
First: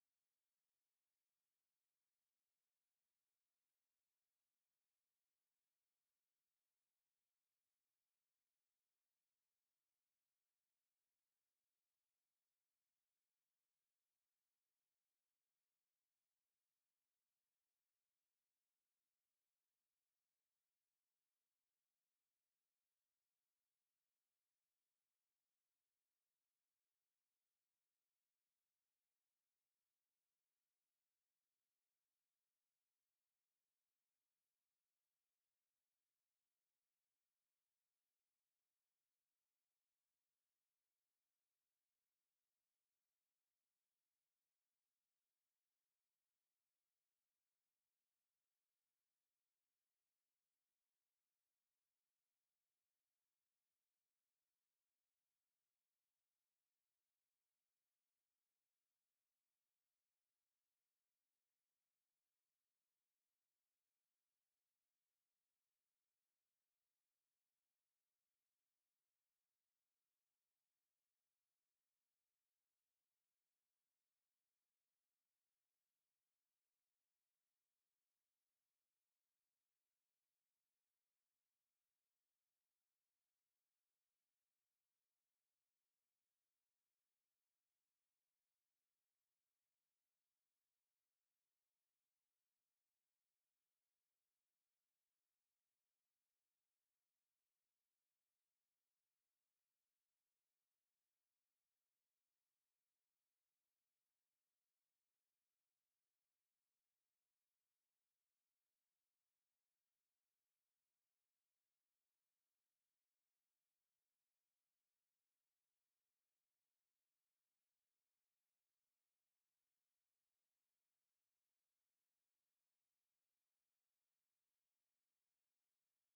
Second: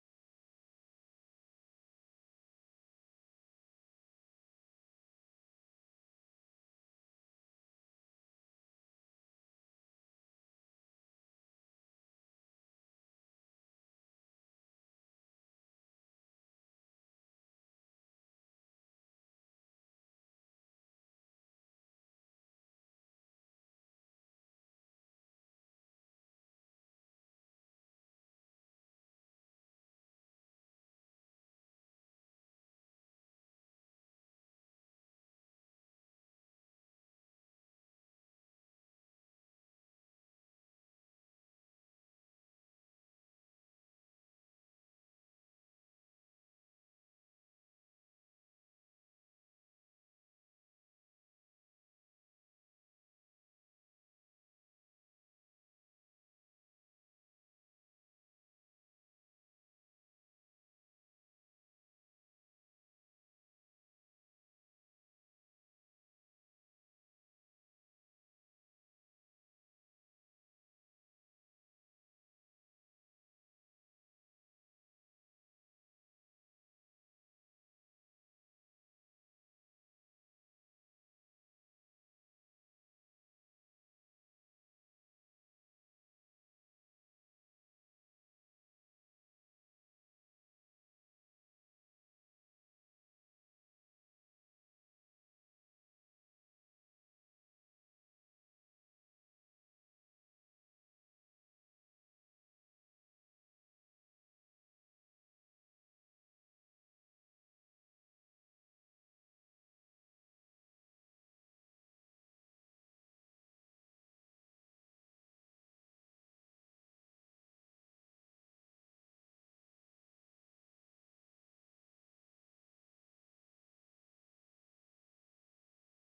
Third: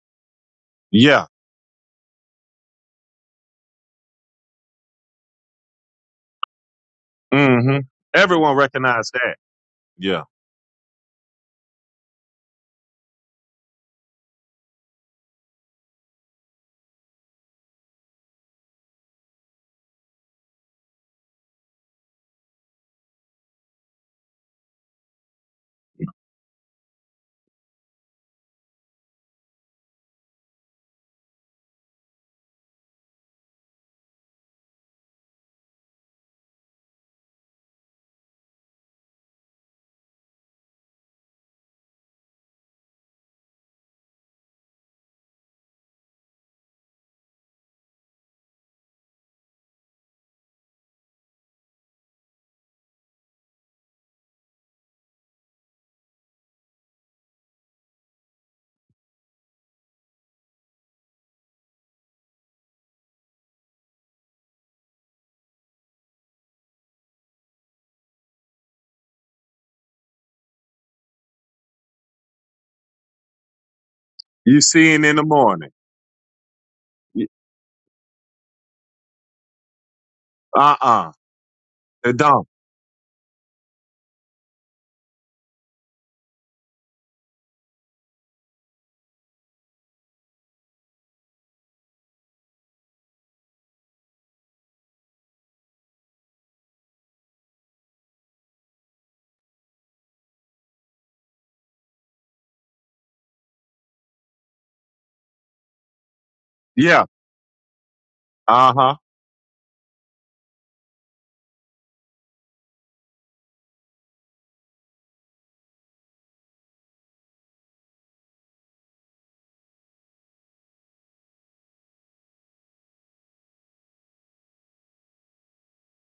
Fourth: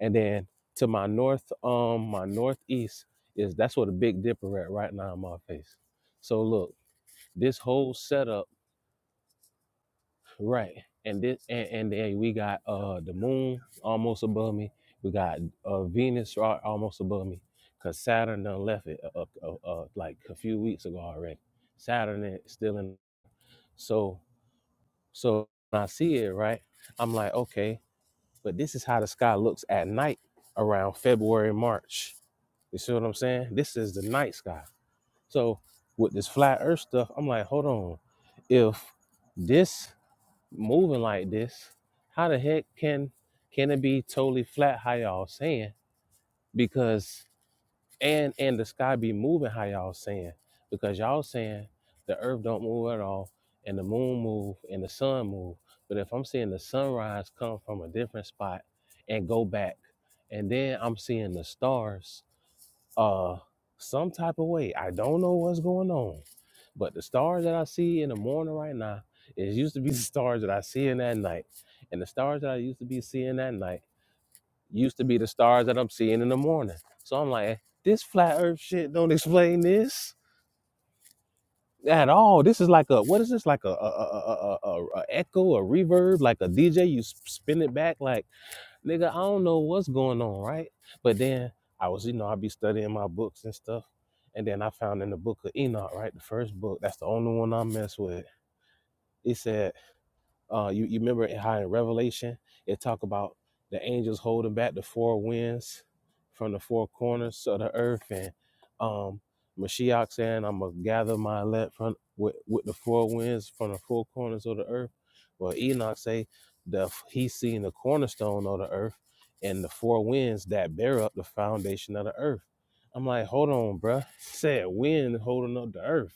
B: And then to my
C: yeah.
B: north, um, my northeast is that's where the Big Dipper at right now in my face. So look, This
C: hmm
B: whole setup,
C: Everyone recognized that. Yeah,
B: right? And this and, and then we got uh the moon almost above me. We got uh Venus right almost above me, cause Saturn done left it uh, uh, uh, uh, like a few weeks ago already. Saturn is still in. So so when I see it right, I'm like okay, but this is how the sky looks at night around February March. You see what I'm saying? This is the night sky. So with this flat Earth stuff, I'm like hold on, if this moving like this, how the heck can can it be totally flat? How y'all saying? Because and and the sky be moving? How y'all saying? Because y'all saying the Earth don't move at all, and the Moon move, and the Sun move. But if I'm seeing the sunrise come from a different spot and go back, and then I'm seeing the stars uh some type of way. I don't know what's going on. But the stars that I see in the morning right now is used to be <laughs> the stars that I see in that night. And the stars that I used to be seeing that night
C: you see
B: used to
C: it in
B: be
C: the
B: the stars
C: morning.
B: that I'm seeing in the morning. So I'm like, "Eh, this flat earth shit don't explain this
C: Uh uh
B: at
C: It
B: all.
C: don't.
B: This is like a what is this like a a a, a, a, a echo, a reverb, like a DJ you s- spin it back like nigga, I don't know what's going on, right? But then I was, you know, I be studying my books and stuff. And then I found in the book of Enoch, right? The first book, that's the only one I mess with. It said uh, you, you remember how in Revelation it talk about the angels holding back the four winds from the four
C: Yeah.
B: corners of the earth, and
C: Uh huh.
B: um, Mashiach saying, "I'm gonna gather my elect from with, with the four winds from the four corners of the earth." Well, Enoch say the he's seen the cornerstone of the earth and the four winds that bear up the foundation of the earth. I'm like, hold on, bruh. Said wind holding up the earth.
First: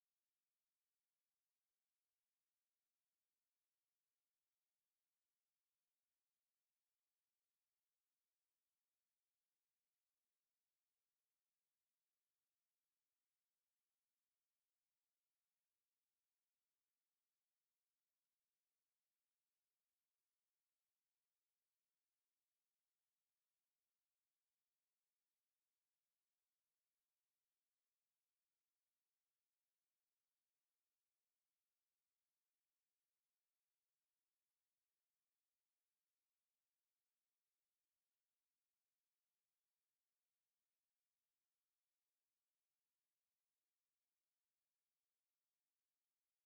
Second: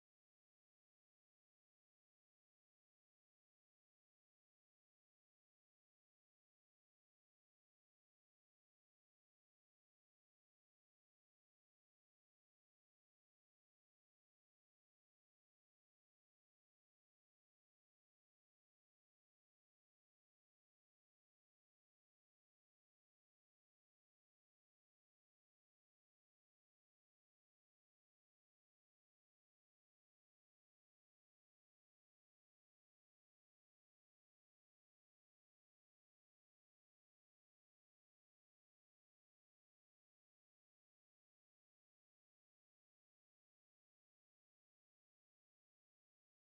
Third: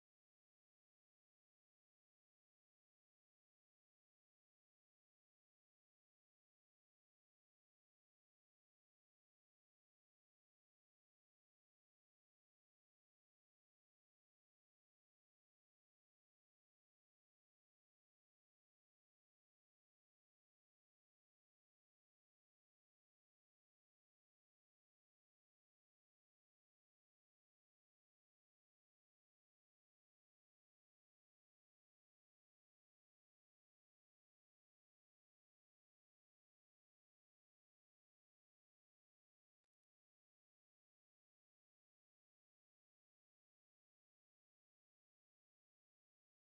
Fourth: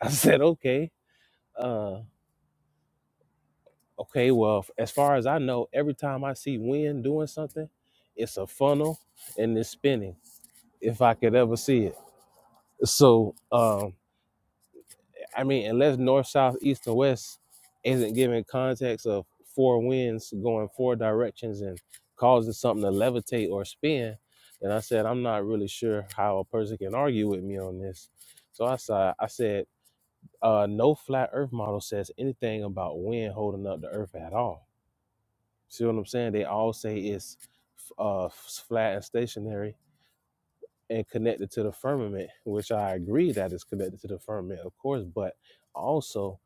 B: I said, okay. Uh, Okay, well, f- as far as I know, every time I see wind doing something, it's a funnel and it's spinning, if I could ever see it. So, um, I mean, unless north, south, east, and west isn't given context of four winds going four directions and causing something to levitate or spin, then I said, I'm not really sure how a person can argue with me on this. So I said, I said, uh, no flat earth model says anything about wind holding up the earth at all See what I'm saying? They all say it's uh, flat and stationary and connected to the firmament, which I agree that is connected to the firmament, of course, but also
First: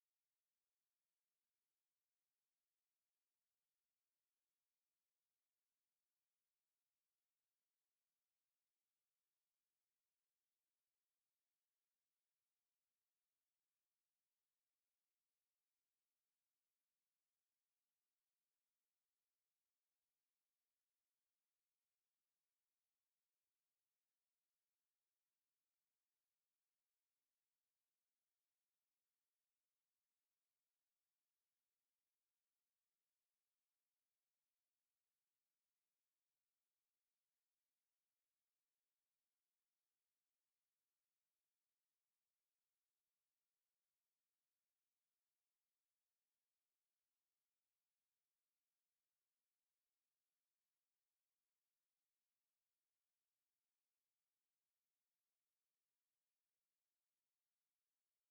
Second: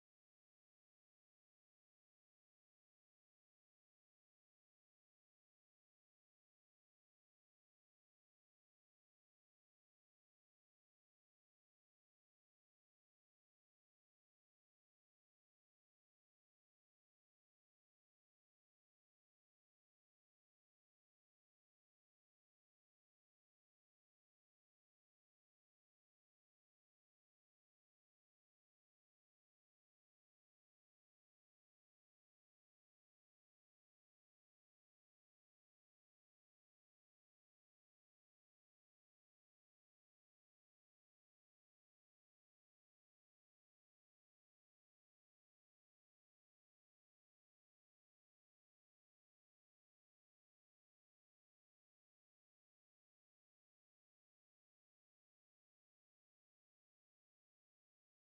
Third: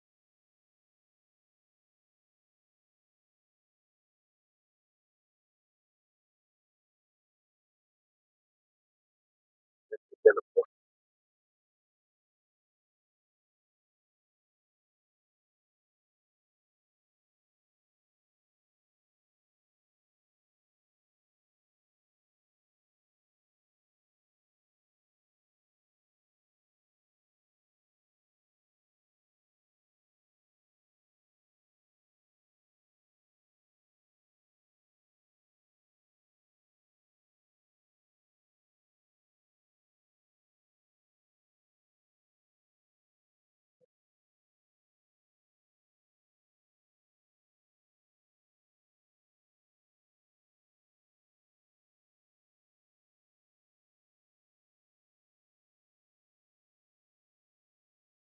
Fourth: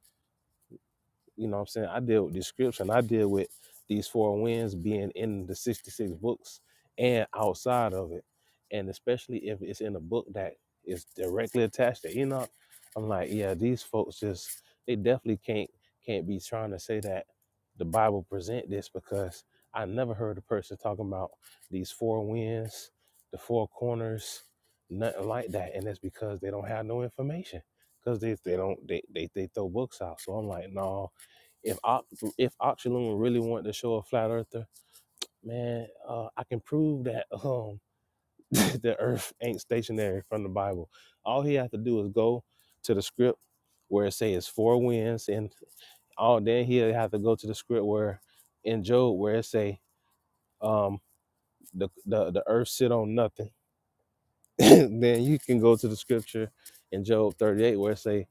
B: you know what I'm saying? I deal with description. I deal with these four winds being in the 66 books and outside of it. And especially if it's in a book that is directly attached to Enoch, I'm like, yeah, these folks just they definitely can't can't be trying to say that the Bible present this because I never heard a person talking about these four winds, the four corners, nothing like that. And that's because they don't have no information because they they don't they, they they throw books out. So I'm like, no, if Oc- if Oxulum really wanted to show a flat earther, man, uh, I can prove that um <laughs> the Earth ain't stationary from the Bible. All he have to do is go to the script where it say it's four winds, and all then he'll have to go to the script where in Job where it say um the the, the Earth sit on nothing. <laughs> then you can go to the scripture in Job thirty eight where it say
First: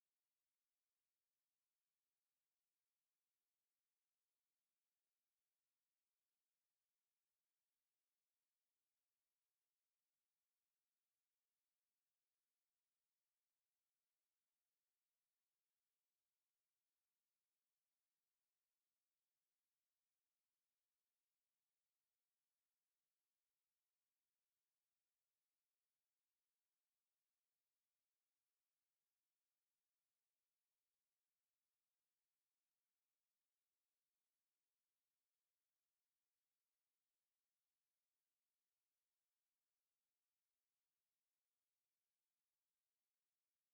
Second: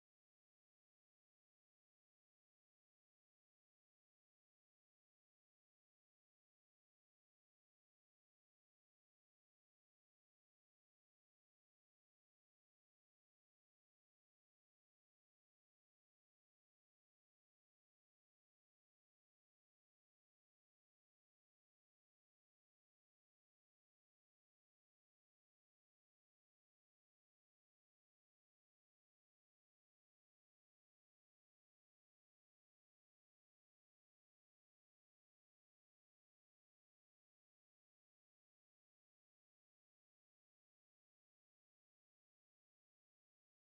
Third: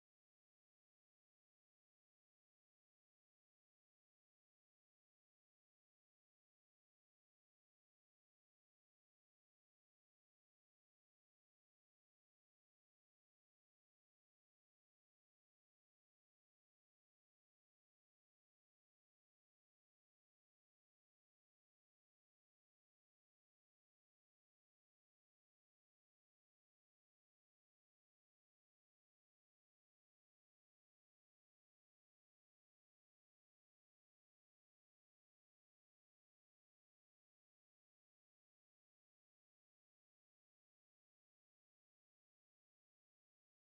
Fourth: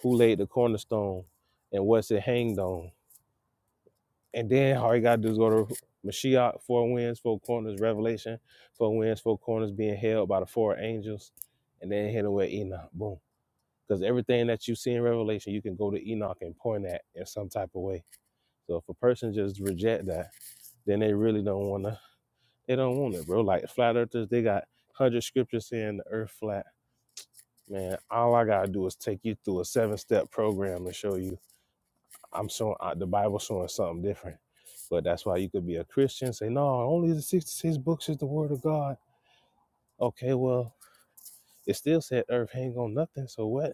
B: who laid the cornerstone and what's it hanged on And then all you gotta do is go to Mashiach, four winds, four corners, Revelation, four winds, four corners being held by the four angels, and then hit it with Enoch. Boom. Because everything that you see in Revelation, you can go to Enoch and point at in some type of way. So if a person just reject that, then they really don't wanna they don't want it, bro. Like flat earthers, they got one hundred scriptures saying the earth flat. Man, all I gotta do is take you through a seven step program and show you. I'm showing uh, the Bible showing something different. But that's why you could be a Christian, say, no, only the 66 books is the word of God. Okay, well, it still said earth hang on nothing, so what?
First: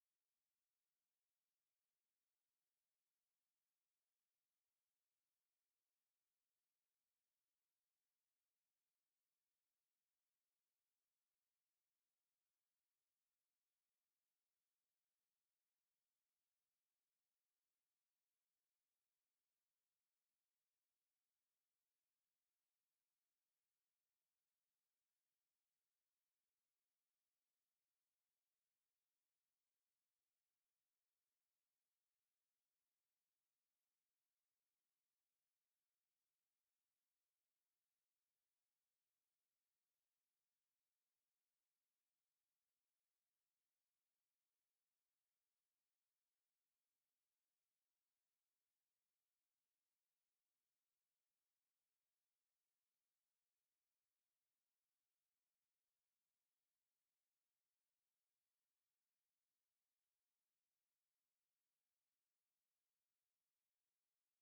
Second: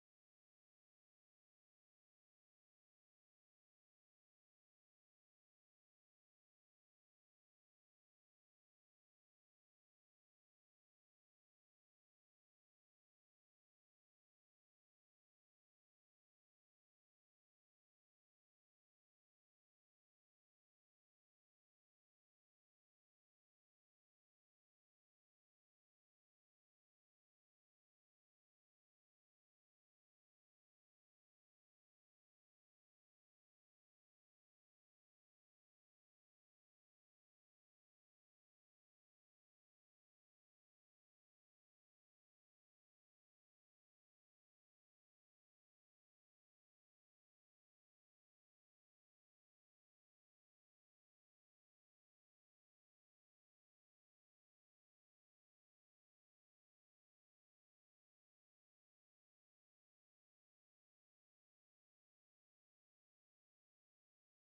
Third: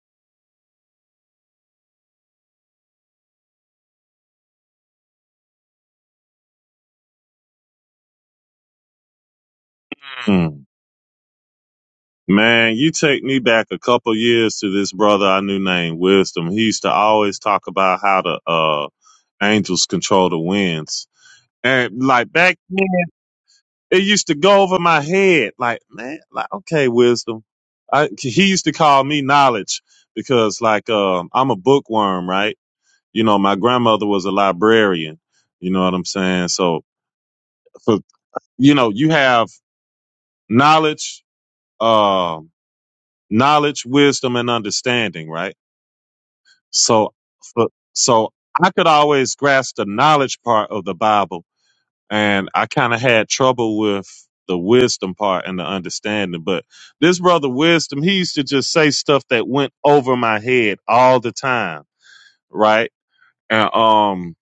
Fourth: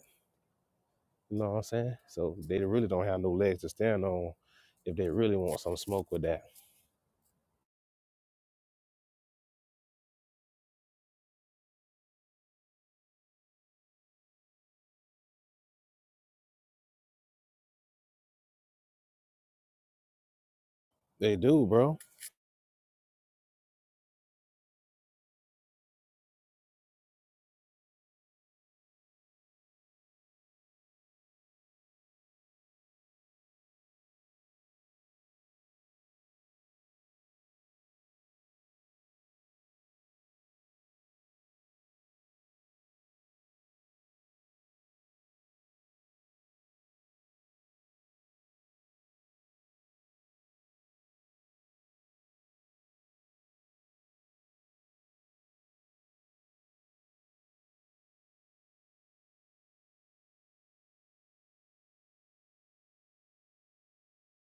B: You know what I'm saying? So they really don't have no legs to stand on if they really want some smoke with that.
C: Mm. Man, you take me back a couple years to this brother I knew named Wisdom. He used to always talk about how the uh angels control the winds.
B: They do, bro.
C: And like back It used to go over my head. Like, man, like, okay, wisdom. I, he used to call me knowledge because like, um, I'm a bookworm, right? You know, my grandmother was a librarian. You know what I'm saying? So, for, you know, you have knowledge, um, knowledge, wisdom, and understanding, right? So, for, so I could always grasp the knowledge part of the Bible and I kind of had trouble with the wisdom part and the understanding. But this brother wisdom, he used to just say stuff that went over my head all the time, right? And um,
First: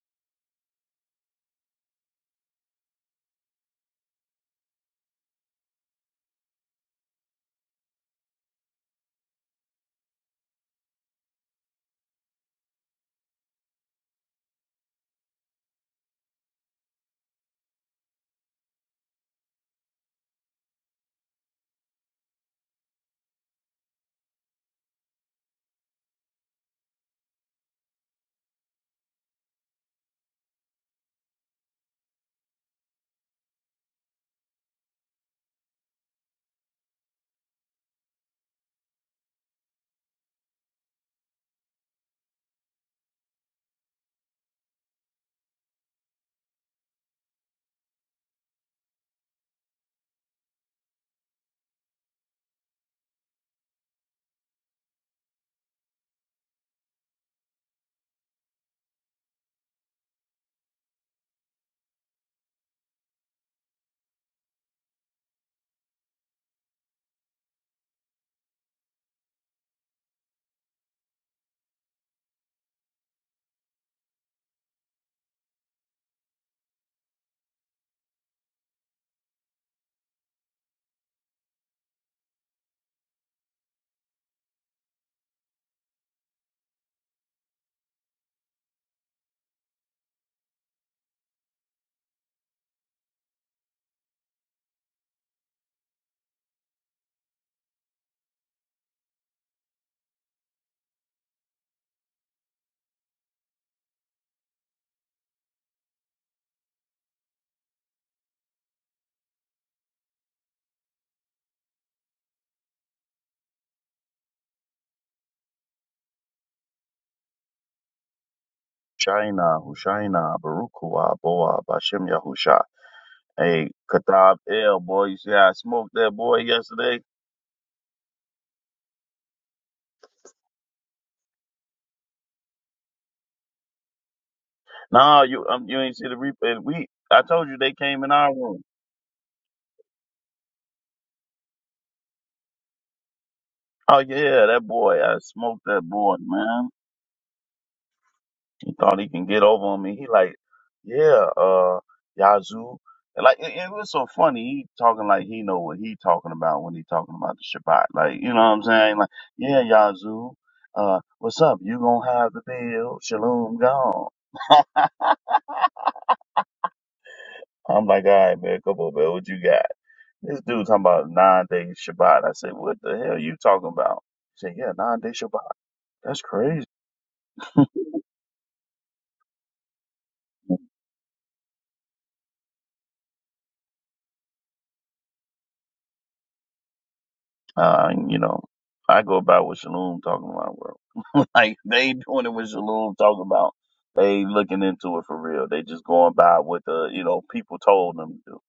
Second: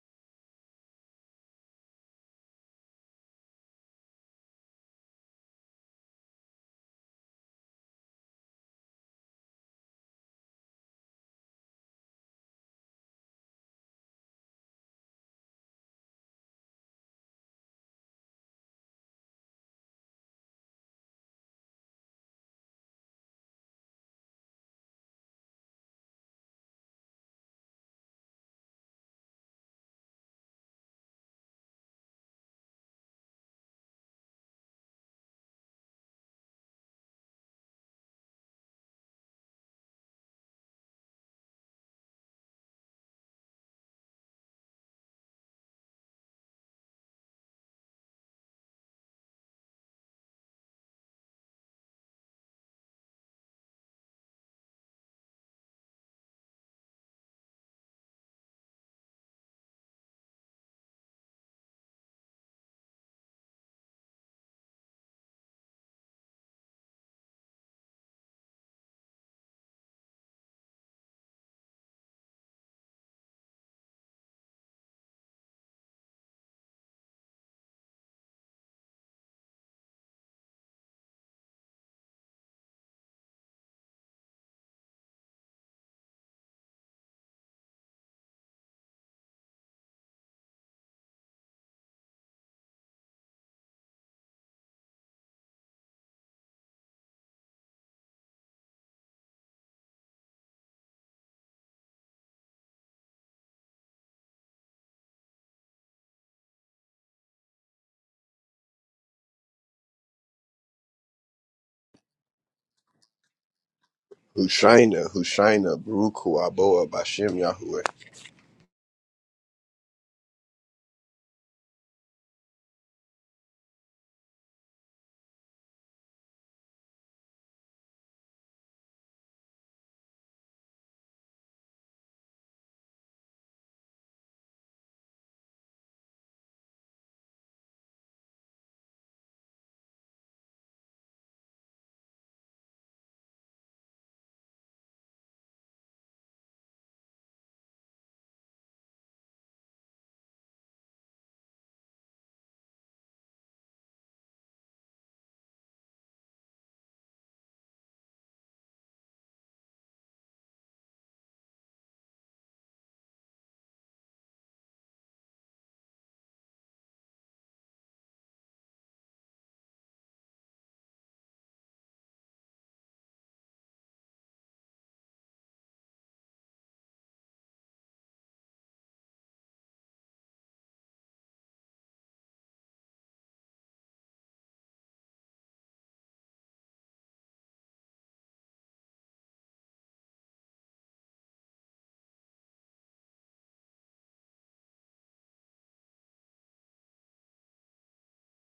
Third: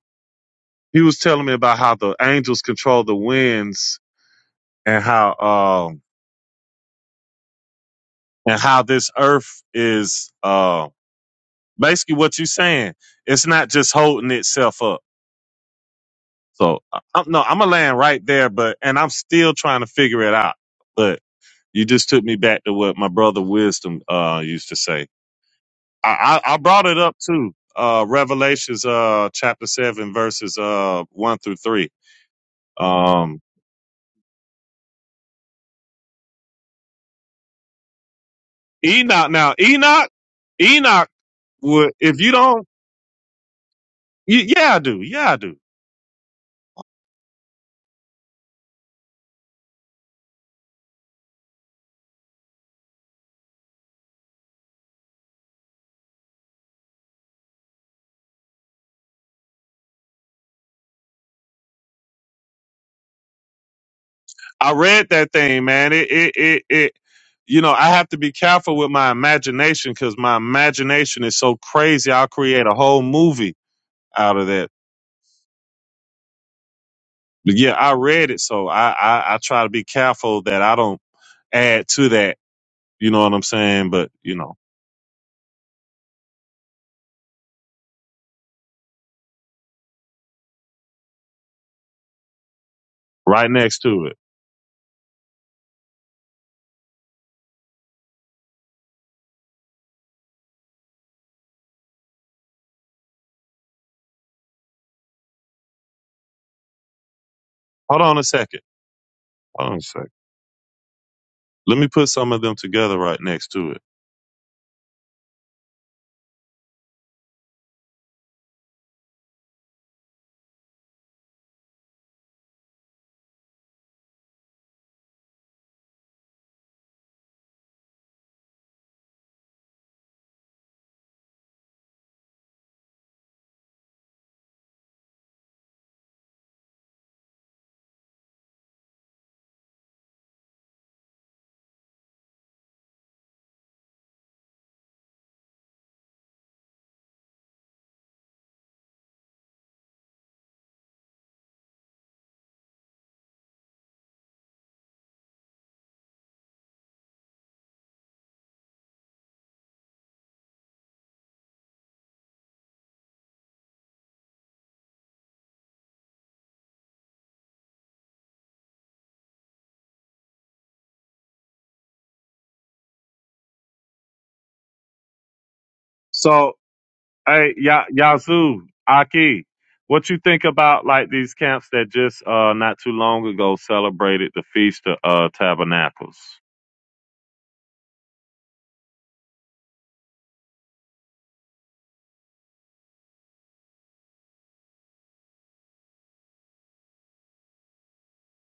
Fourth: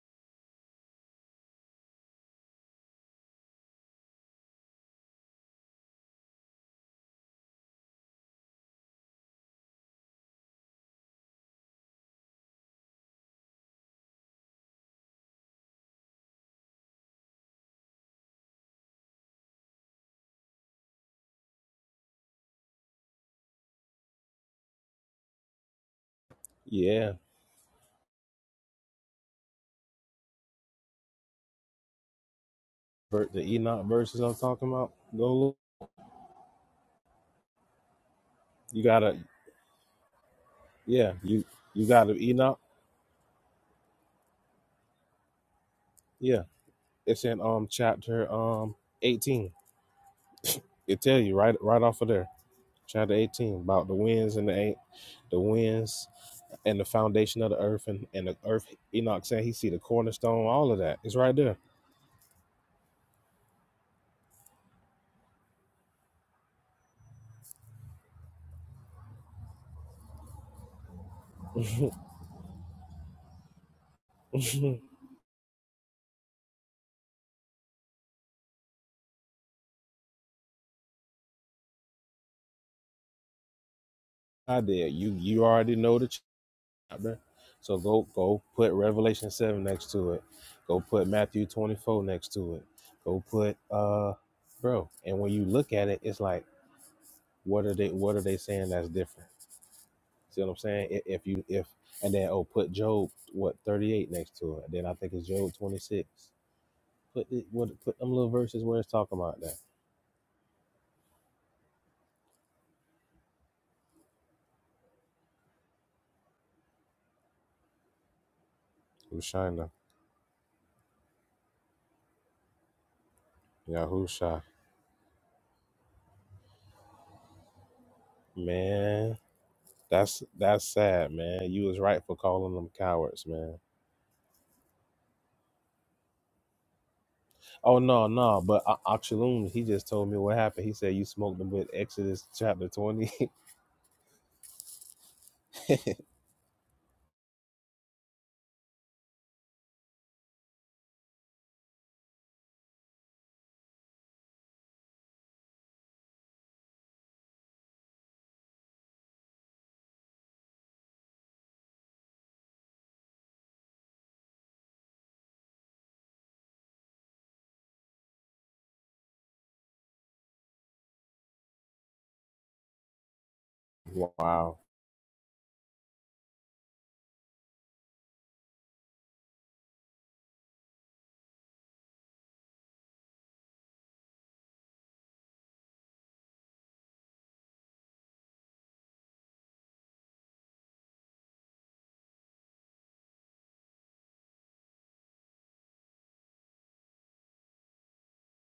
C: he was telling me about how the angels control the winds and how um and how this earth is uh basically what you're saying. It's not just holding itself up. So I, I'm, no, I'm gonna land right there, but and I'm still trying to figure it out. You just took me back to what my brother Wisdom uh, used to say. I, I, I brought it
B: Yeah.
C: up too. Uh, Revelations uh, chapter seven verses uh, one through three.
B: Ver-
C: Um,
B: The Enoch verses I'm talking about. Go look. You gotta,
C: Enoch. Now Enoch, Enoch
B: yeah, you you
C: would
B: gotta
C: if you
B: Enoch.
C: don't. y- Yeah, I do. Yeah, I do.
B: Yeah, it's in um chapter um eighteen. It tell you right right off of there, chapter eighteen about the winds and the ain't the winds and the foundation of the earth and and the earth. Enoch saying he see the cornerstone, all of that. It's right there.
C: I read that thing, man. It it it. it you know, I have to be careful with my imagination because my imagination is so crazy. I'll create a whole movie out of that.
B: <laughs>
C: But yeah, I read it, so I, I I try to be careful that I don't add to that. You know what I'm saying? But you know,
B: I did. You you already know the chapter, so go go put Revelation seven next to it. Go put Matthew twenty four next to it. Go
C: right
B: put
C: next to
B: uh,
C: it.
B: bro. And when you look at it, it's like What are they What are they saying that's different? See what I'm saying? If, if you if and then oh put Job what 38 next to it, then I think it's Job 26. Put it, what put
C: Hold
B: them
C: on a
B: little
C: second.
B: verses where it's talking about that.
C: Hold on a second. Let me put some of them together right next to it.
A: Hushaina, Hushaina, Baruchu, Aboa, Bashem, Yahweh.
D: Shaina,
B: Hushaina,
D: Hushaina, Barukua, Boa, Bashem Yahusha. Hey, Katab
B: Yahusha,
D: L, boy, you see how I smoked that boy yesterday?
B: man. That's that's sad, man. You was right for calling them cowards, man.
D: Nah, you um, you ain't see the replay. We, I told you they
B: Oh
D: came
B: no,
D: in our
B: no,
D: room.
B: but A- Akshalun, he just told me what happened. He said you smoked them with Exodus chapter 20. <laughs>
D: Oh yeah, that boy, I smoked that boy, man. He thought he can get over on me. He like, yeah, uh, Yazoo. And like, it, it was so funny. He talking like he know what he talking about when he talking about the Shabbat. Like, you know what I'm saying? Like, yeah, Yazoo. Uh, what's up? You gonna have the bill? Shalom gone. I'm like, all right, man, come on, man. What you got? This dude talking about nine days Shabbat. I said, what the hell you talking about? He
B: wow,
D: said, yeah, nine day Shabbat. That's
C: So,
D: crazy.
C: hey, ya Yazoo, Aki, what you think
D: <laughs>
C: about like these camps that just uh not too long ago celebrated the feast of uh tabernacles?
D: Uh, you know, I go about what Shalom talking about, bro. <laughs> like they doing it with Shalom talking about. They looking into it for real. They just going by what the you know people told them to do.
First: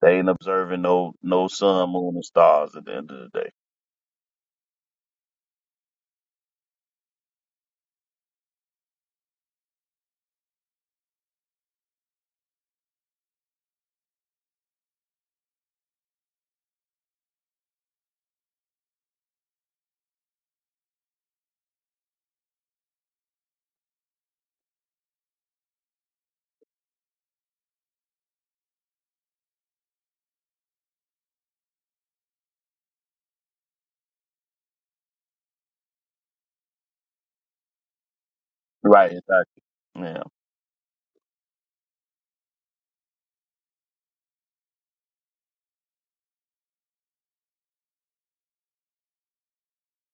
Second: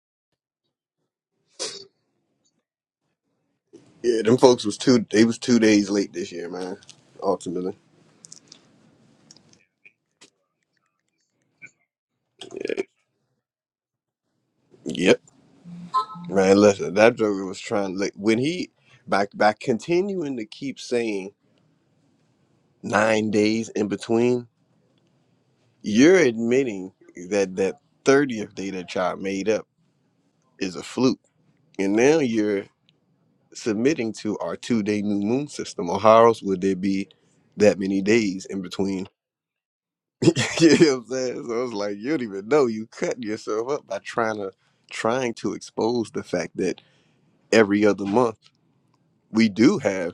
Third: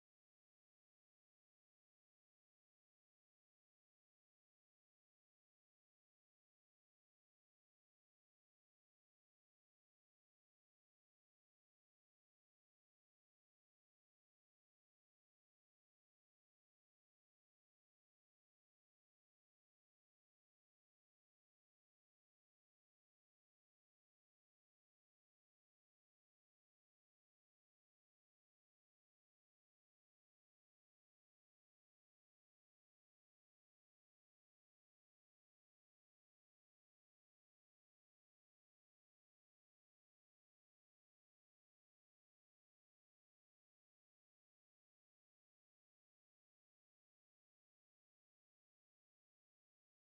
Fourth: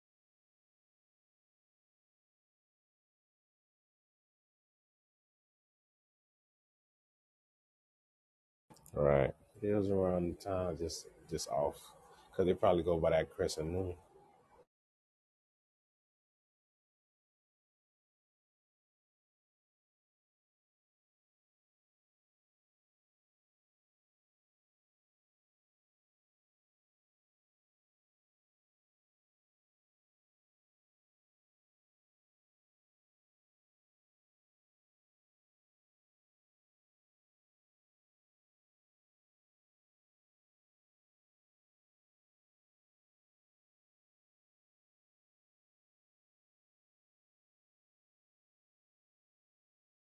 D: They ain't observing no no sun, moon, and stars at the end of the day.
A: Yeah, them folks was two. They was two days late this year, man. Ultimately.
B: Right. It was around the time, just just off, because they probably go by that crescent moon.
A: Yep. Man, listen, that Joker was trying like when he by by continuing to keep saying nine days in between, you're admitting that that thirtieth day that y'all made up is a fluke, and now you're submitting to our two day new moon system. Or how else would there be that many days in between?
D: Right, exactly.
A: <laughs>
D: Yeah,
A: you know what I'm saying? So it's like you don't even know you cutting yourself up by trying to trying to expose the fact that every other month we do have.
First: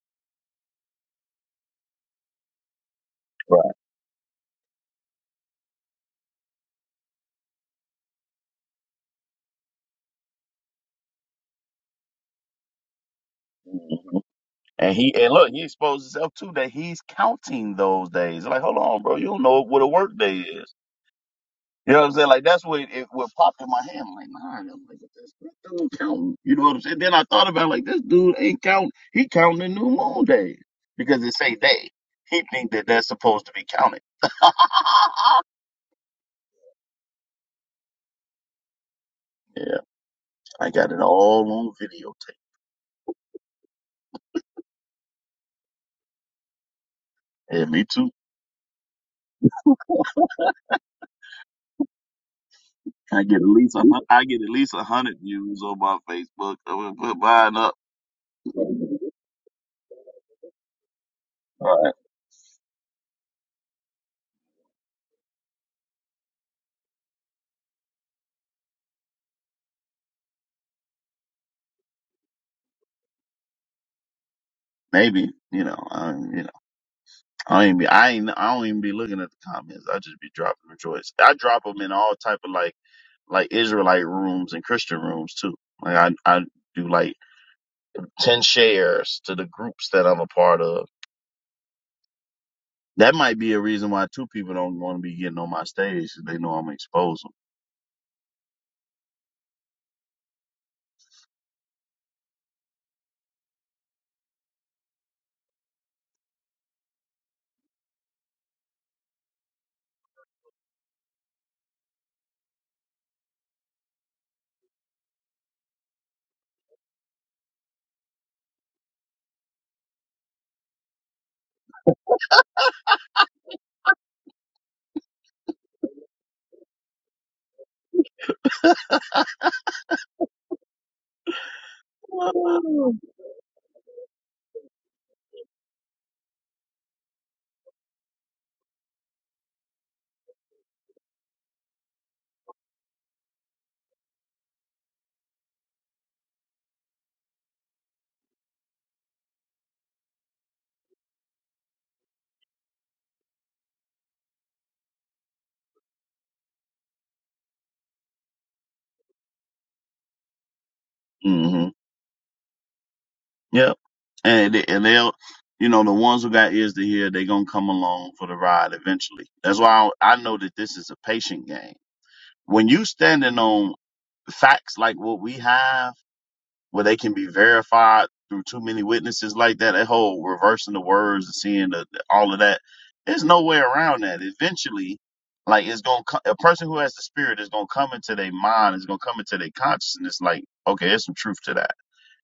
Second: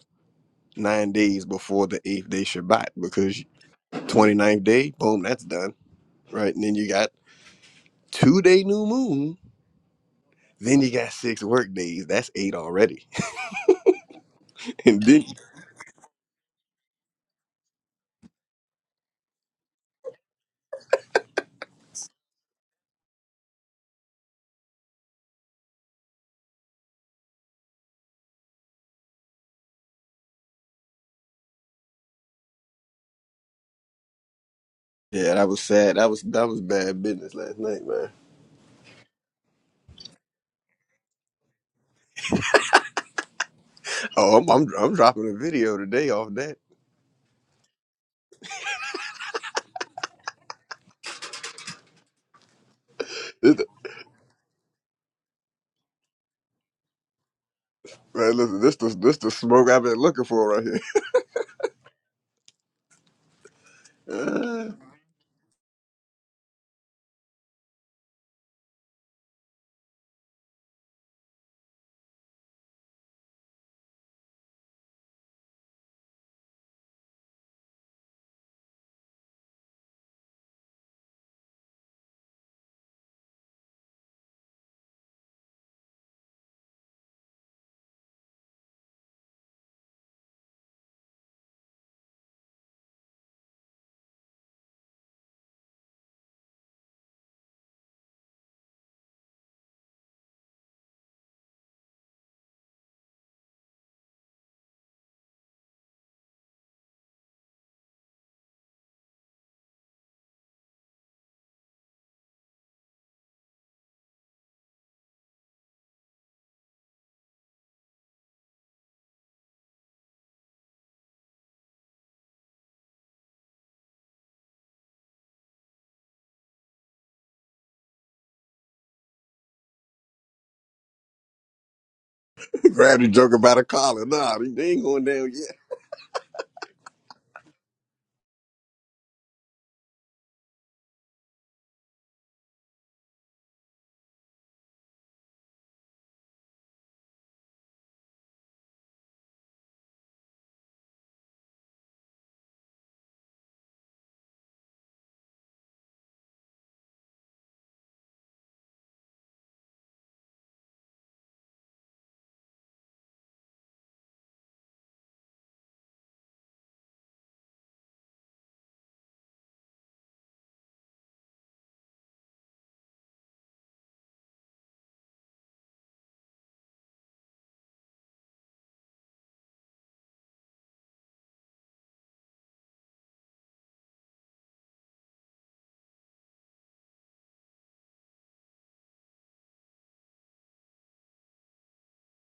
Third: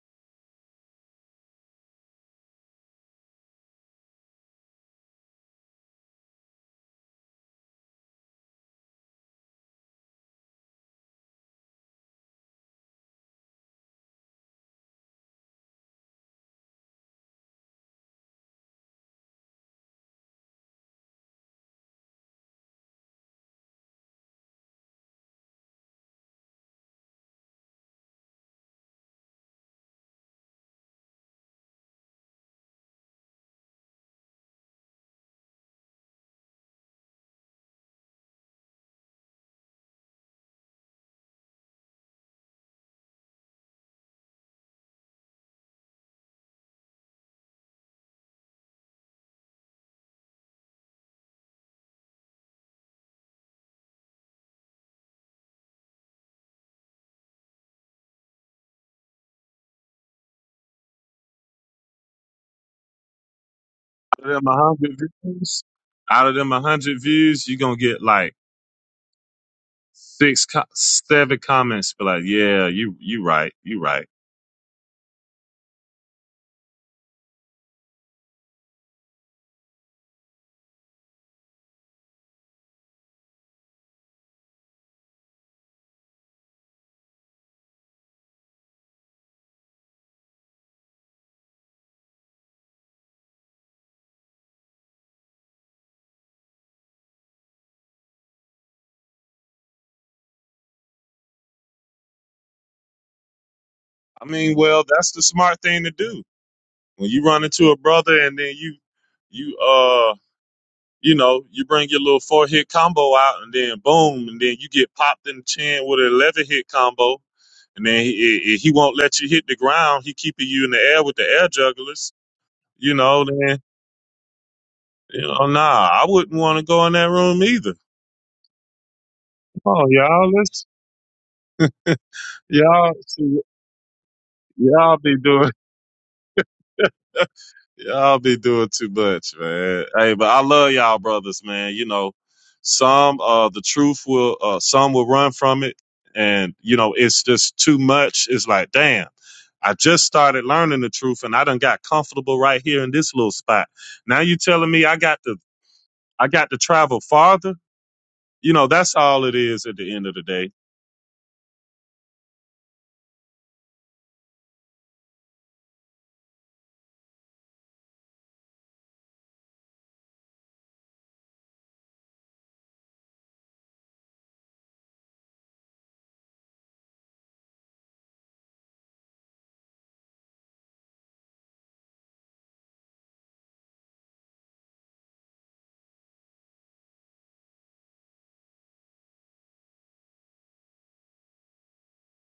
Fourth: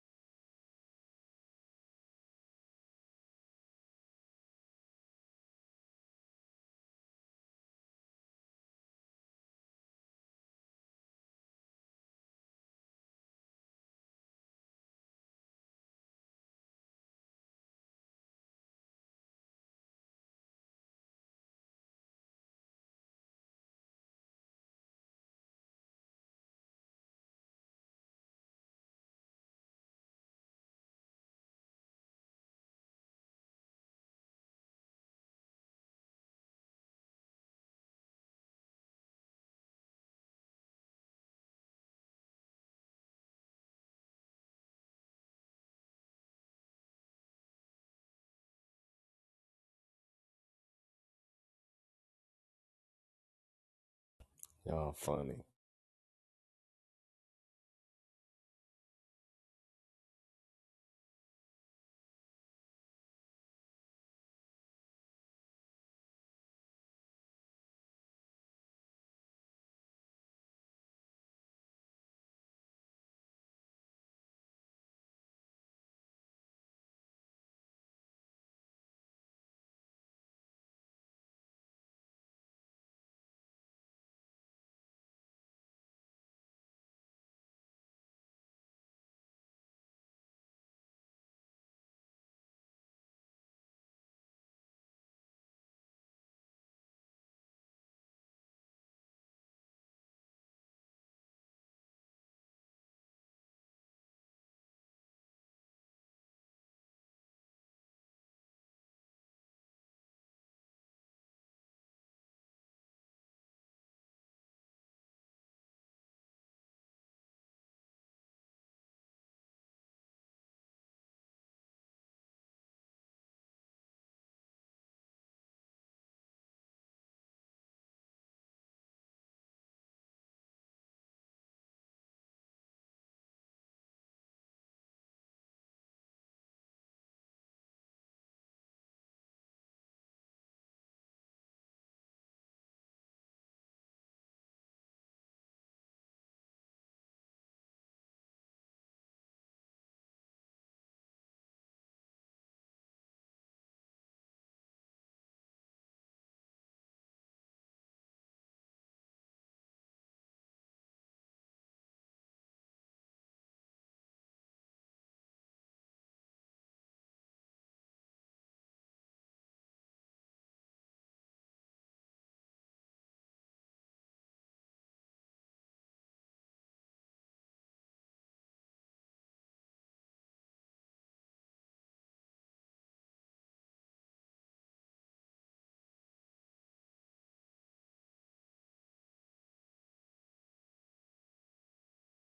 A: nine days before the eighth day Shabbat because
D: right.
A: twenty-ninth day, boom, that's done. Right. And then you got two day new moon. Then you got six work days. That's eight already.
D: hmm
A: <laughs>
D: And
A: and
D: he
A: then
D: and look, he exposed himself too that he's counting those days. Like, hold on, bro, you don't know what a work day is. You know what I'm saying? Like that's what it what popped in my head. I'm like, nah, I'm like, this dude counting. You know what I'm saying? Then I thought about it, like this dude ain't counting. He counting the new moon day because it say day. He think that that's supposed to be counted. <laughs>
A: yeah, that was sad. That was that was bad business last night, man.
D: yeah, I got it all on videotape.
A: Oh, I'm I'm, I'm dropping a video today off that.
D: Yeah, me too. <laughs> I get at
A: This the,
D: least a hun- I get at least a
B: Y'all
D: hundred
B: funny.
D: views on my Facebook. I'm gonna put mine up.
A: man, listen,
D: All
A: this the this the smoke I've been looking for right here. <laughs>
D: right,
C: Out of them a
A: Uh,
C: hundred views, out of them a hundred views, you gonna get like six, co- seven comments. Be like, yeah, you you right, you right.
D: maybe you know, um, you know. I ain't be, I ain't, I don't even be looking at the comments. I just be dropping the joints. I drop them in all type of like, like Israelite rooms and Christian rooms too. Like I, I do like 10 shares to the groups that I'm a part of. That might be a reason why two people don't want to be getting on my stage 'cause they know I'm gonna expose
C: I mean, well, that's the smart thing to do. When you run into a brother and then you you uh you know you bring your little four hit combo out and then boom and then you get popped in the chin with an eleven hit combo and then he, he he won't let you hit the ground. He keeping you in the air with the air jugglers. You know then you know nah I wouldn't want to go in that room either. Oh y'all let's y'all
A: Grab the joker
C: see,
A: by the collar. Nah, they they ain't
C: y'all
A: going
C: be
A: down yet.
C: doing. Y'all be doing too much, man. Hey, but I love y'all brothers, man. You know, some uh the truth will uh some will run from it and you know it's just too much. It's like, damn, I just started learning the truth and I done got comfortable right here in this little spot. Now you telling me I got to I got to travel farther? You know, that's all it is at the end of the day.
D: them. Yep. And they, and they'll, you know, the ones who got ears to hear, they gonna come along for the ride eventually. That's why I, I know that this is a patient game. When you standing on facts like what we have, where they can be verified through too many witnesses like that, that whole reversing the words and seeing the, the- all of that, there's no way around that. Eventually, like it's gonna a person who has the spirit is gonna come into their mind, is gonna come into their consciousness. Like, okay, there's some truth to that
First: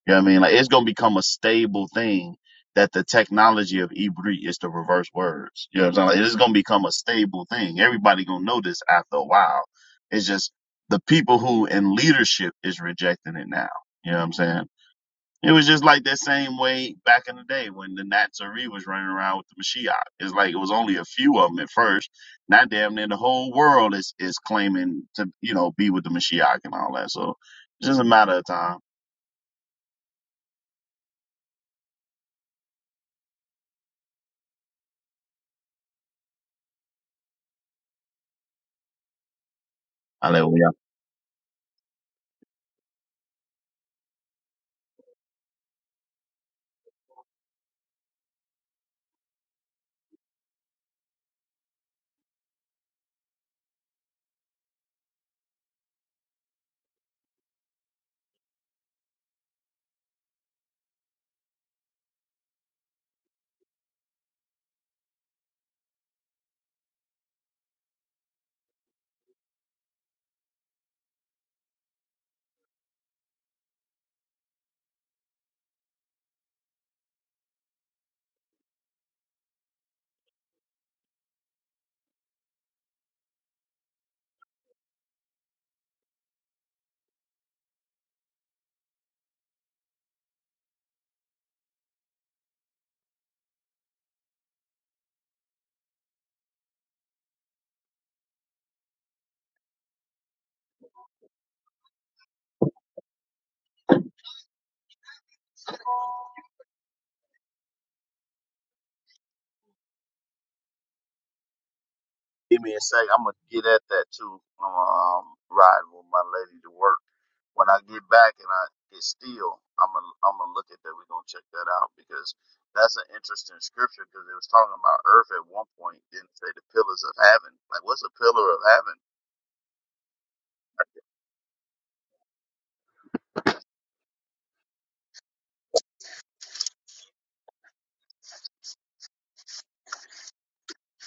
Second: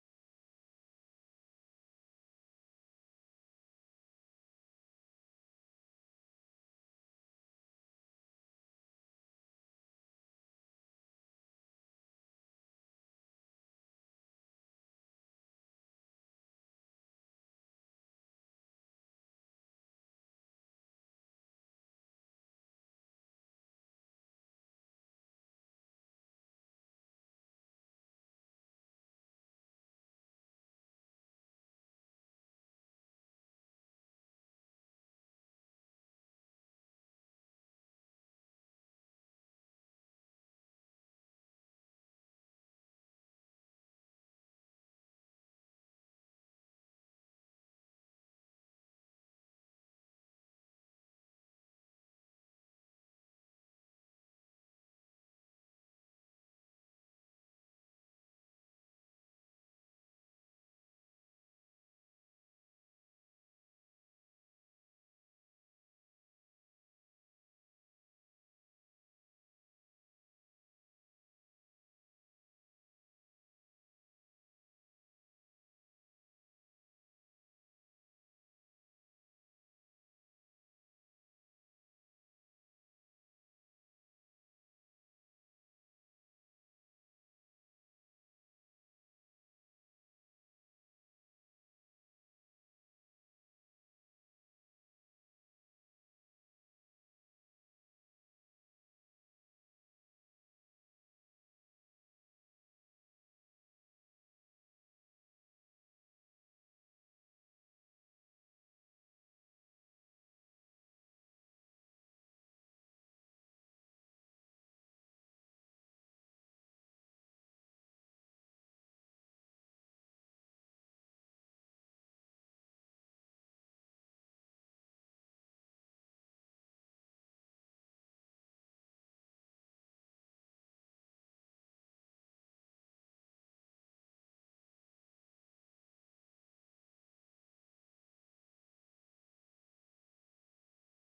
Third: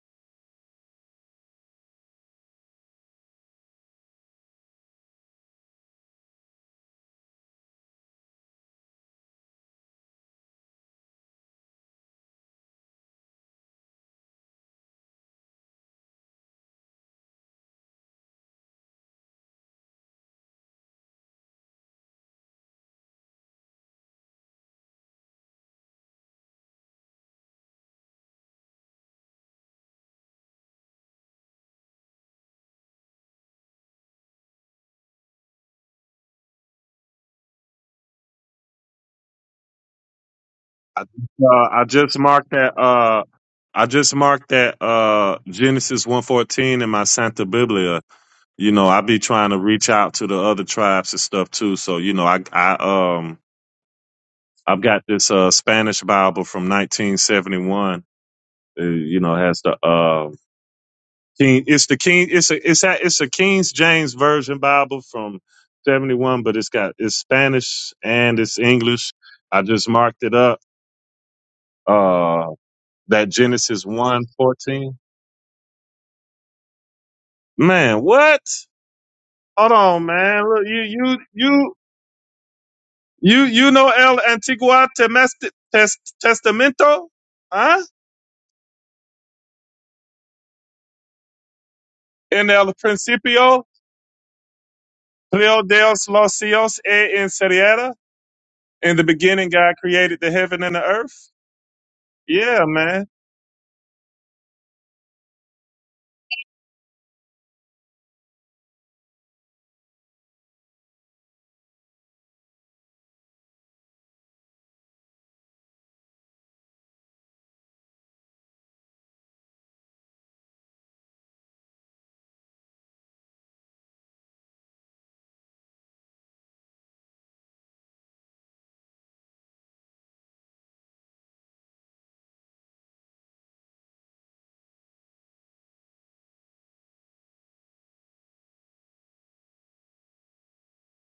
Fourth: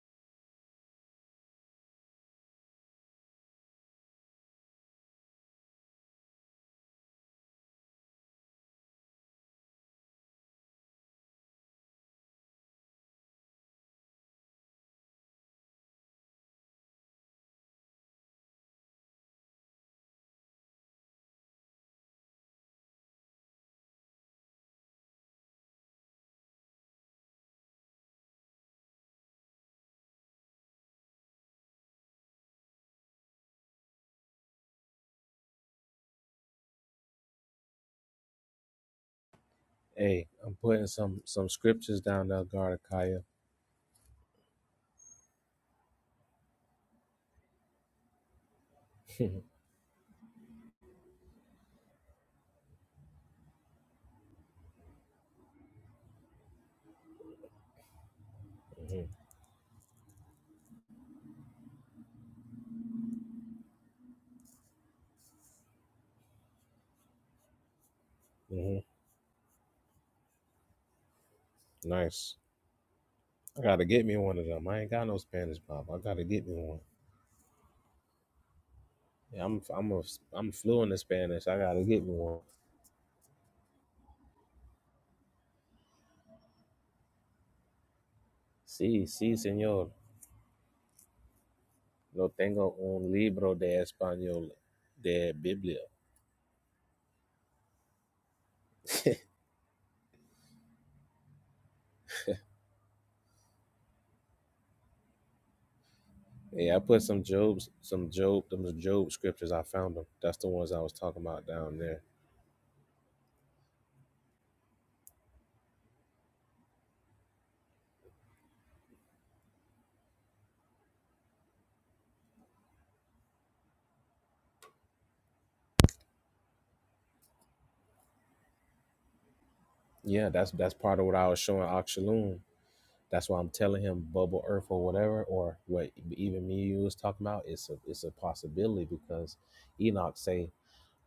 D: you know what I mean? Like it's gonna become a stable thing that the technology of Ibri is to reverse words. You know what I'm saying? Like, it's gonna become a stable thing. Everybody gonna know this after a while. It's just the people who in leadership is rejecting it now. You know what I'm saying? It was just like that same way back in the day when the Natsari was running around with the Mashiach. It's like it was only a few of them at first. Now damn near the whole world is is claiming to, you know, be with the Mashiach and all that. So it's just a matter of time.
B: Hey,
D: I
B: I'm
D: let
B: putting
C: I
B: some some
C: uh, I
B: scriptures
C: just
B: down there,
C: marked that uh
B: Gardakia.
C: I just marked that uh Genesis one fourteen in my Santa Biblia you know, I be trying to reach out to the other tribes and stuff too. So, you know, I, I, um, I've got this, uh, Spanish Bible from 1971. Uh,
B: Mm-hmm.
C: you know, has the, uh, King, it's the King, it's a, it's a, it's a King James Version Bible from 71, but it's got, it's Spanish and it's
B: Mm-hmm.
C: English. I just marked it up,
B: Nice.
C: uh, that
B: I
C: Genesis
B: gotta get me
C: 1
B: one of them. I ain't
C: fourteen.
B: got no Spanish, Bob. I gotta get me one.
C: Man, what?
B: Yeah, I'm
C: Hold
B: I'm a
C: on, man.
B: I'm
C: Look, you,
B: fluent in
C: you,
B: Spanish. I
C: you.
B: gotta get me one.
C: You you know El antiguo Temest- Tes- Testamento, huh?
B: Sí, sí, señor. Lo
C: In el
B: tengo un libro
C: principio,
B: de español de
C: Rio
B: Biblia.
C: Dios los cielos e inseriera. In the beginning, God created the heaven and the earth. Yeah, man.
B: Yeah, I put some Job's, some Job, them Job scriptures. I found them. That's the ones I was talking about down there.
D: Give me a second. I'm gonna get at that too. I'm Um, riding with my lady to work. When I get back and I get still, I'm gonna I'm gonna look at that. We're gonna check that out because that's an interesting scripture because it was talking about earth at one point. Didn't say the pillars of heaven. Like, what's a pillar of heaven?
B: Yeah, that's that's part of what I was showing Akshalun. That's why I'm telling him bubble earth or whatever, or what even me and you was talking about. It's a it's a possibility because Enoch say,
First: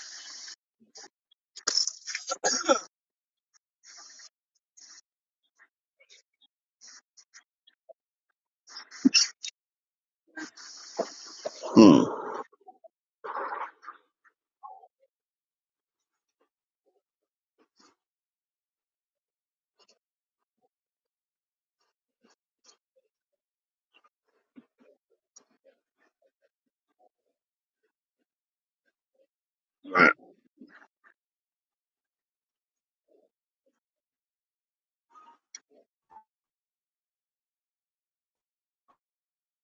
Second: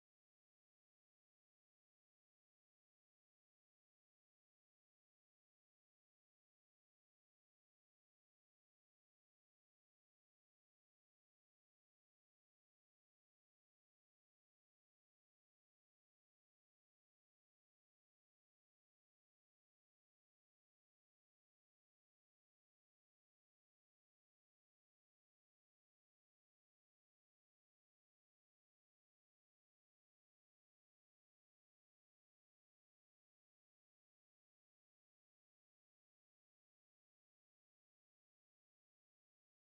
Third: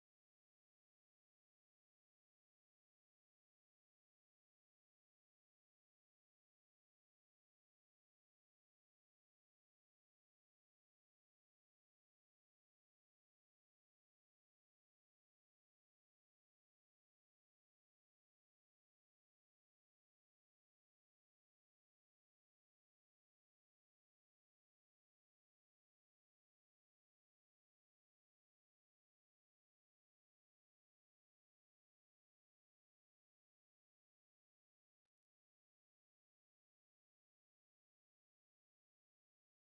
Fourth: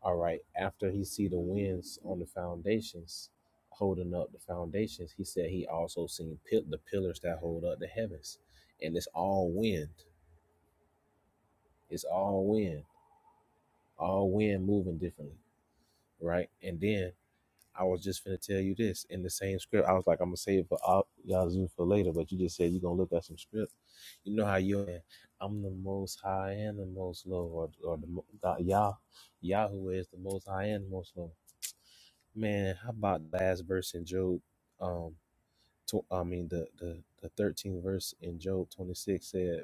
B: all right, after he see the winds on the foundations holding up the foundations, he said he also seen pil- the pillars that hold up the heavens, and it's all wind. It's
D: Hmm.
B: all wind, all wind moving differently, right? And then I was just finna tell you this in the same script. I was like, I'm gonna save it for all Yazoo for later, but you just said you're gonna look at some script. You know how you are. I'm the most high and the most low, or, or the God, Yah, Yahoo is
D: Right.
B: the most high and the most low. Man, how about the last verse in Job? Um, tw- I mean the the the 13th verse in Job 26 said,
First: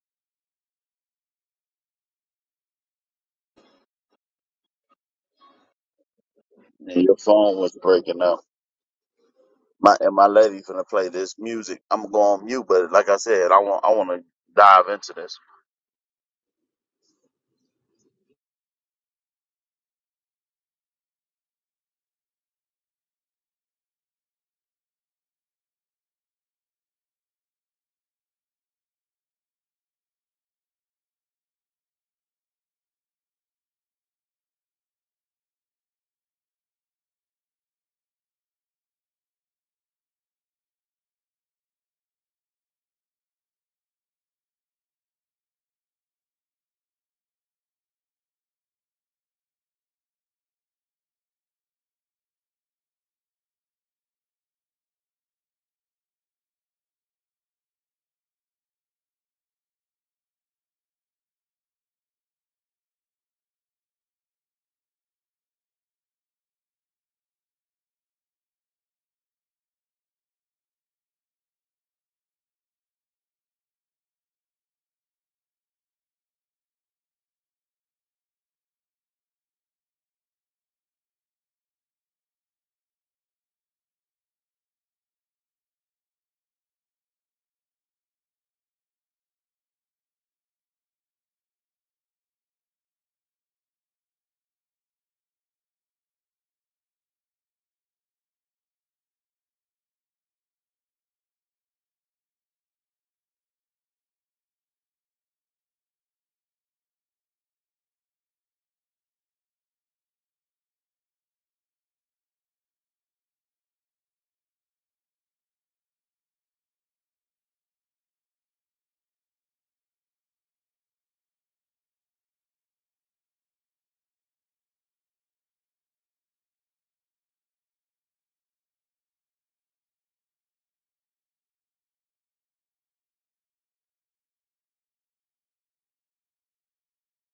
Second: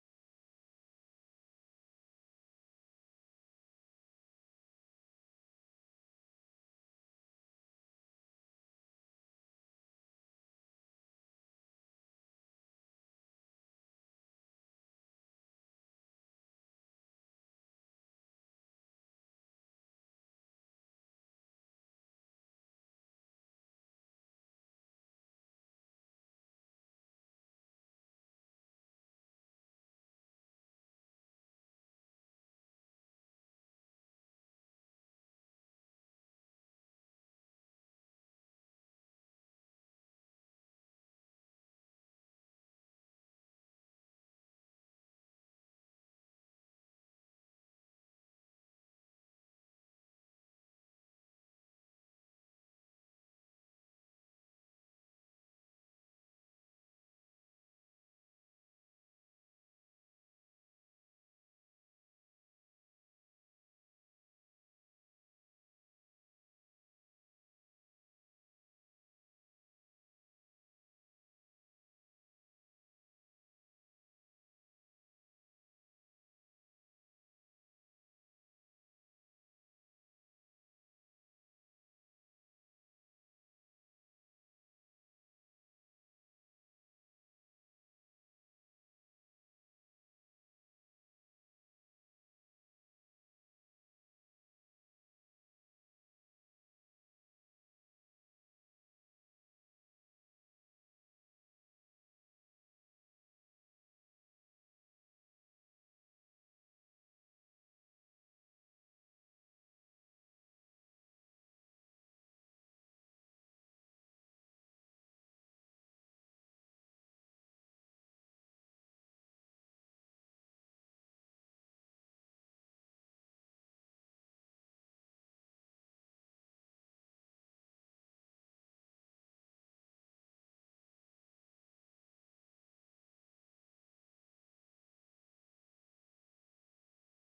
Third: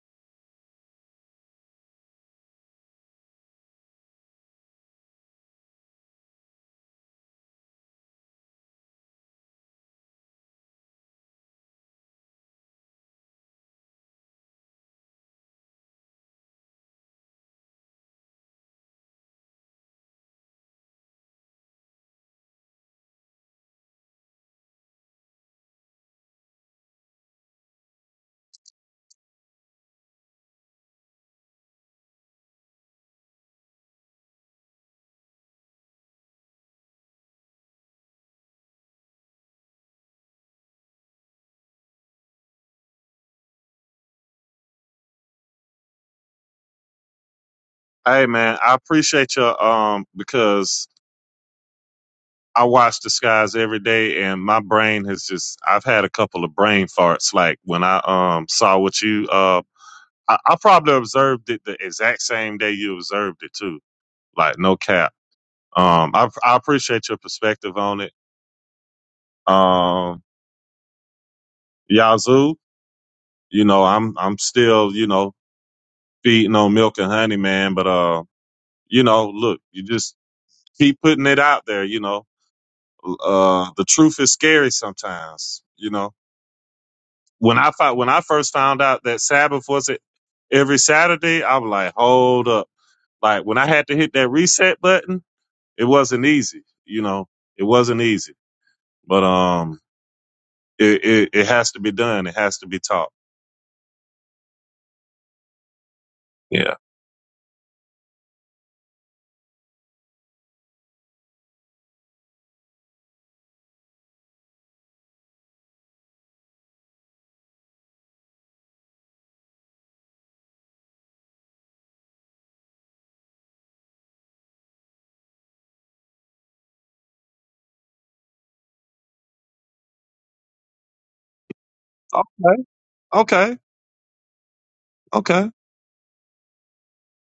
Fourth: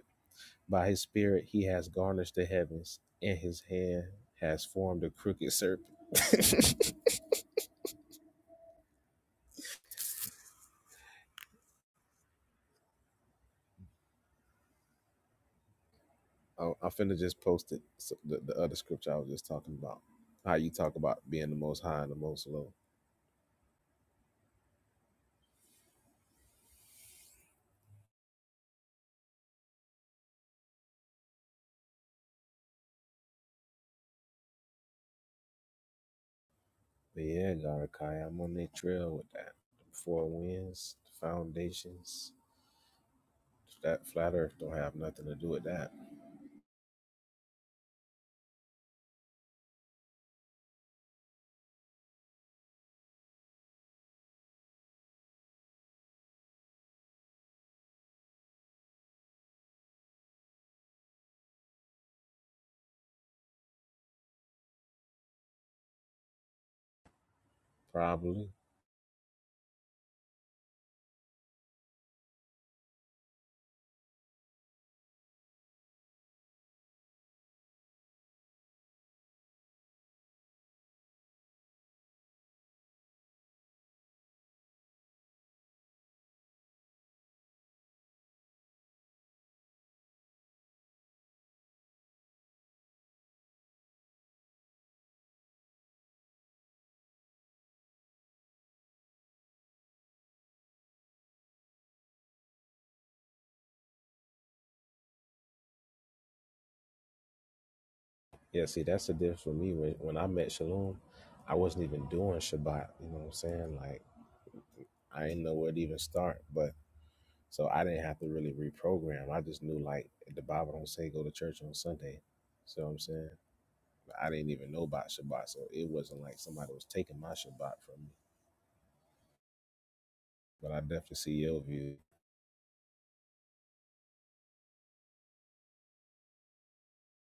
B: "By his spirit he has garnished the heavens, and his hand has formed a crooked serpent."
D: And your phone was breaking up. My and my lady finna play this music. I'm gonna go on mute, but like I said, I want I want to dive into this.
B: I'm finna just post it. So the, the other scripture I was just talking about, how you talk about being the most high and the most low. But yeah, Garakai, I'm on that trail with that. The four winds, the foundations, that flat Earth don't have nothing to do with that.
C: Hey, man, I appreciate you um because I watch the skies every day, and my brain has just I've had a couple of brain farts. Like when I um saw what you uh I, I probably observed it the exact same day you observed it too. Like no cap Um, I, I appreciate your perspective on it.
B: Probably.
C: Um, Yazoo, you know, I'm I'm still, you know, feeding on milk and honey, man. But uh, you know, look, you just keep putting it out there. You know, uh, the truth is scary sometimes. You know, when I fi- when I first found out that Sabbath was it every Saturday, I was like, hold up. Like when I had to hit that reset button, it wasn't easy. You know, it wasn't easy. But um, it, it, it has to be done. It has to be taught. Yeah.
B: Yeah. See, that's the difference for me. When when I met Shalom, I wasn't even doing Shabbat. You know what I'm saying? Like I didn't know where to even start, but. So I didn't have to really reprogram. I just knew like the Bible don't say go to church on Sunday. So I'm saying? I didn't even know about Shabbat, so it wasn't like somebody was taking my Shabbat from me. But I definitely see your view.
C: Okay. Okay. Okay.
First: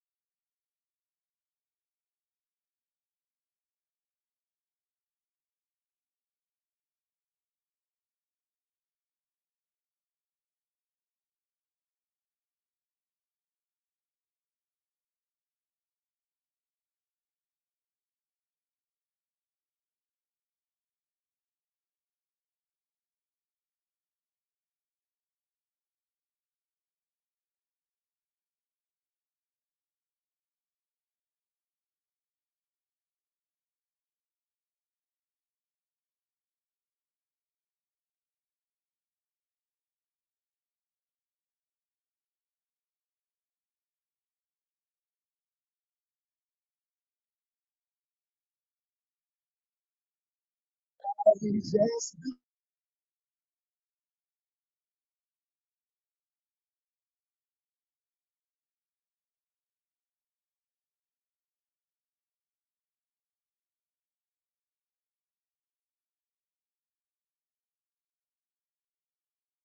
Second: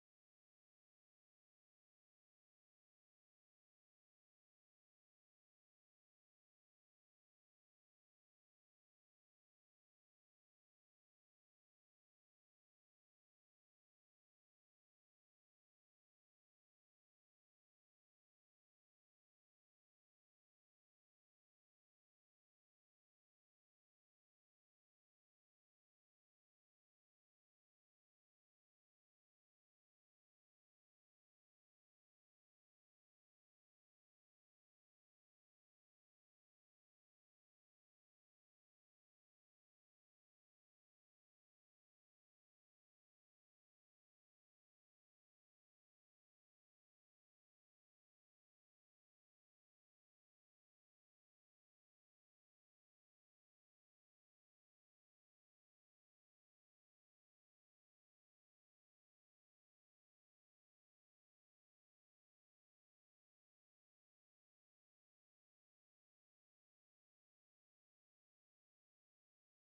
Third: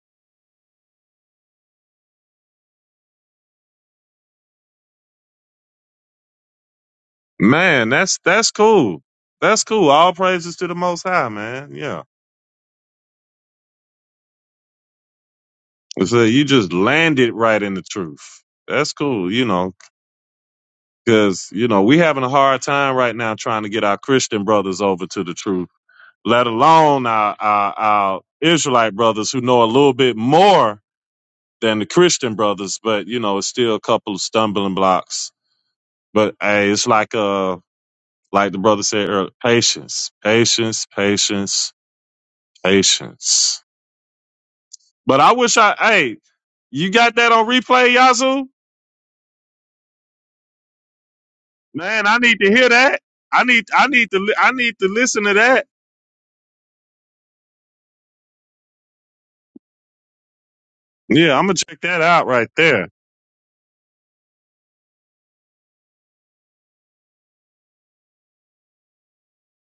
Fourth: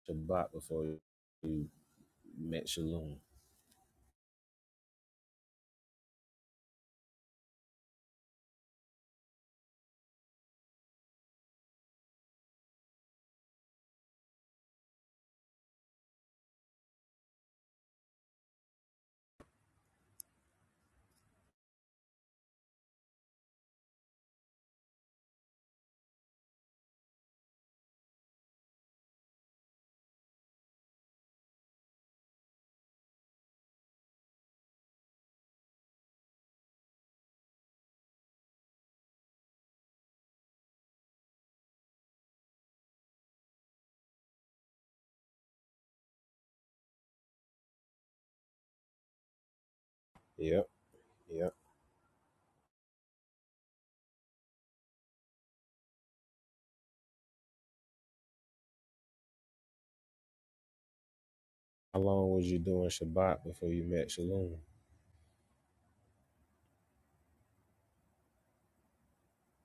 B: Shabbat before you met Shalom.
C: Man, that's that's cool. That's cool. All praises to the Most High, man. Yeah. So you just landed right in the truth. That's cool. You know, because you know we having a hard time right now trying to get our Christian brothers over to the truth. Let alone our our, our Israelite brothers who know a little bit more than the Christian brothers, but you know it's still a couple of stumbling blocks. But hey, it's like uh Like the brother said earlier, patience, patience, patience, patience. But I wish I, hey, you got that on replay, Yazoo?
B: Yep, yep.
C: Man, I need to hear that. I need, I need to, li- I need to listen to that. Yeah, I'm gonna check that
B: How
C: out
B: long was
C: right
B: you
C: there.
B: doing Shabbat before you met Shalom?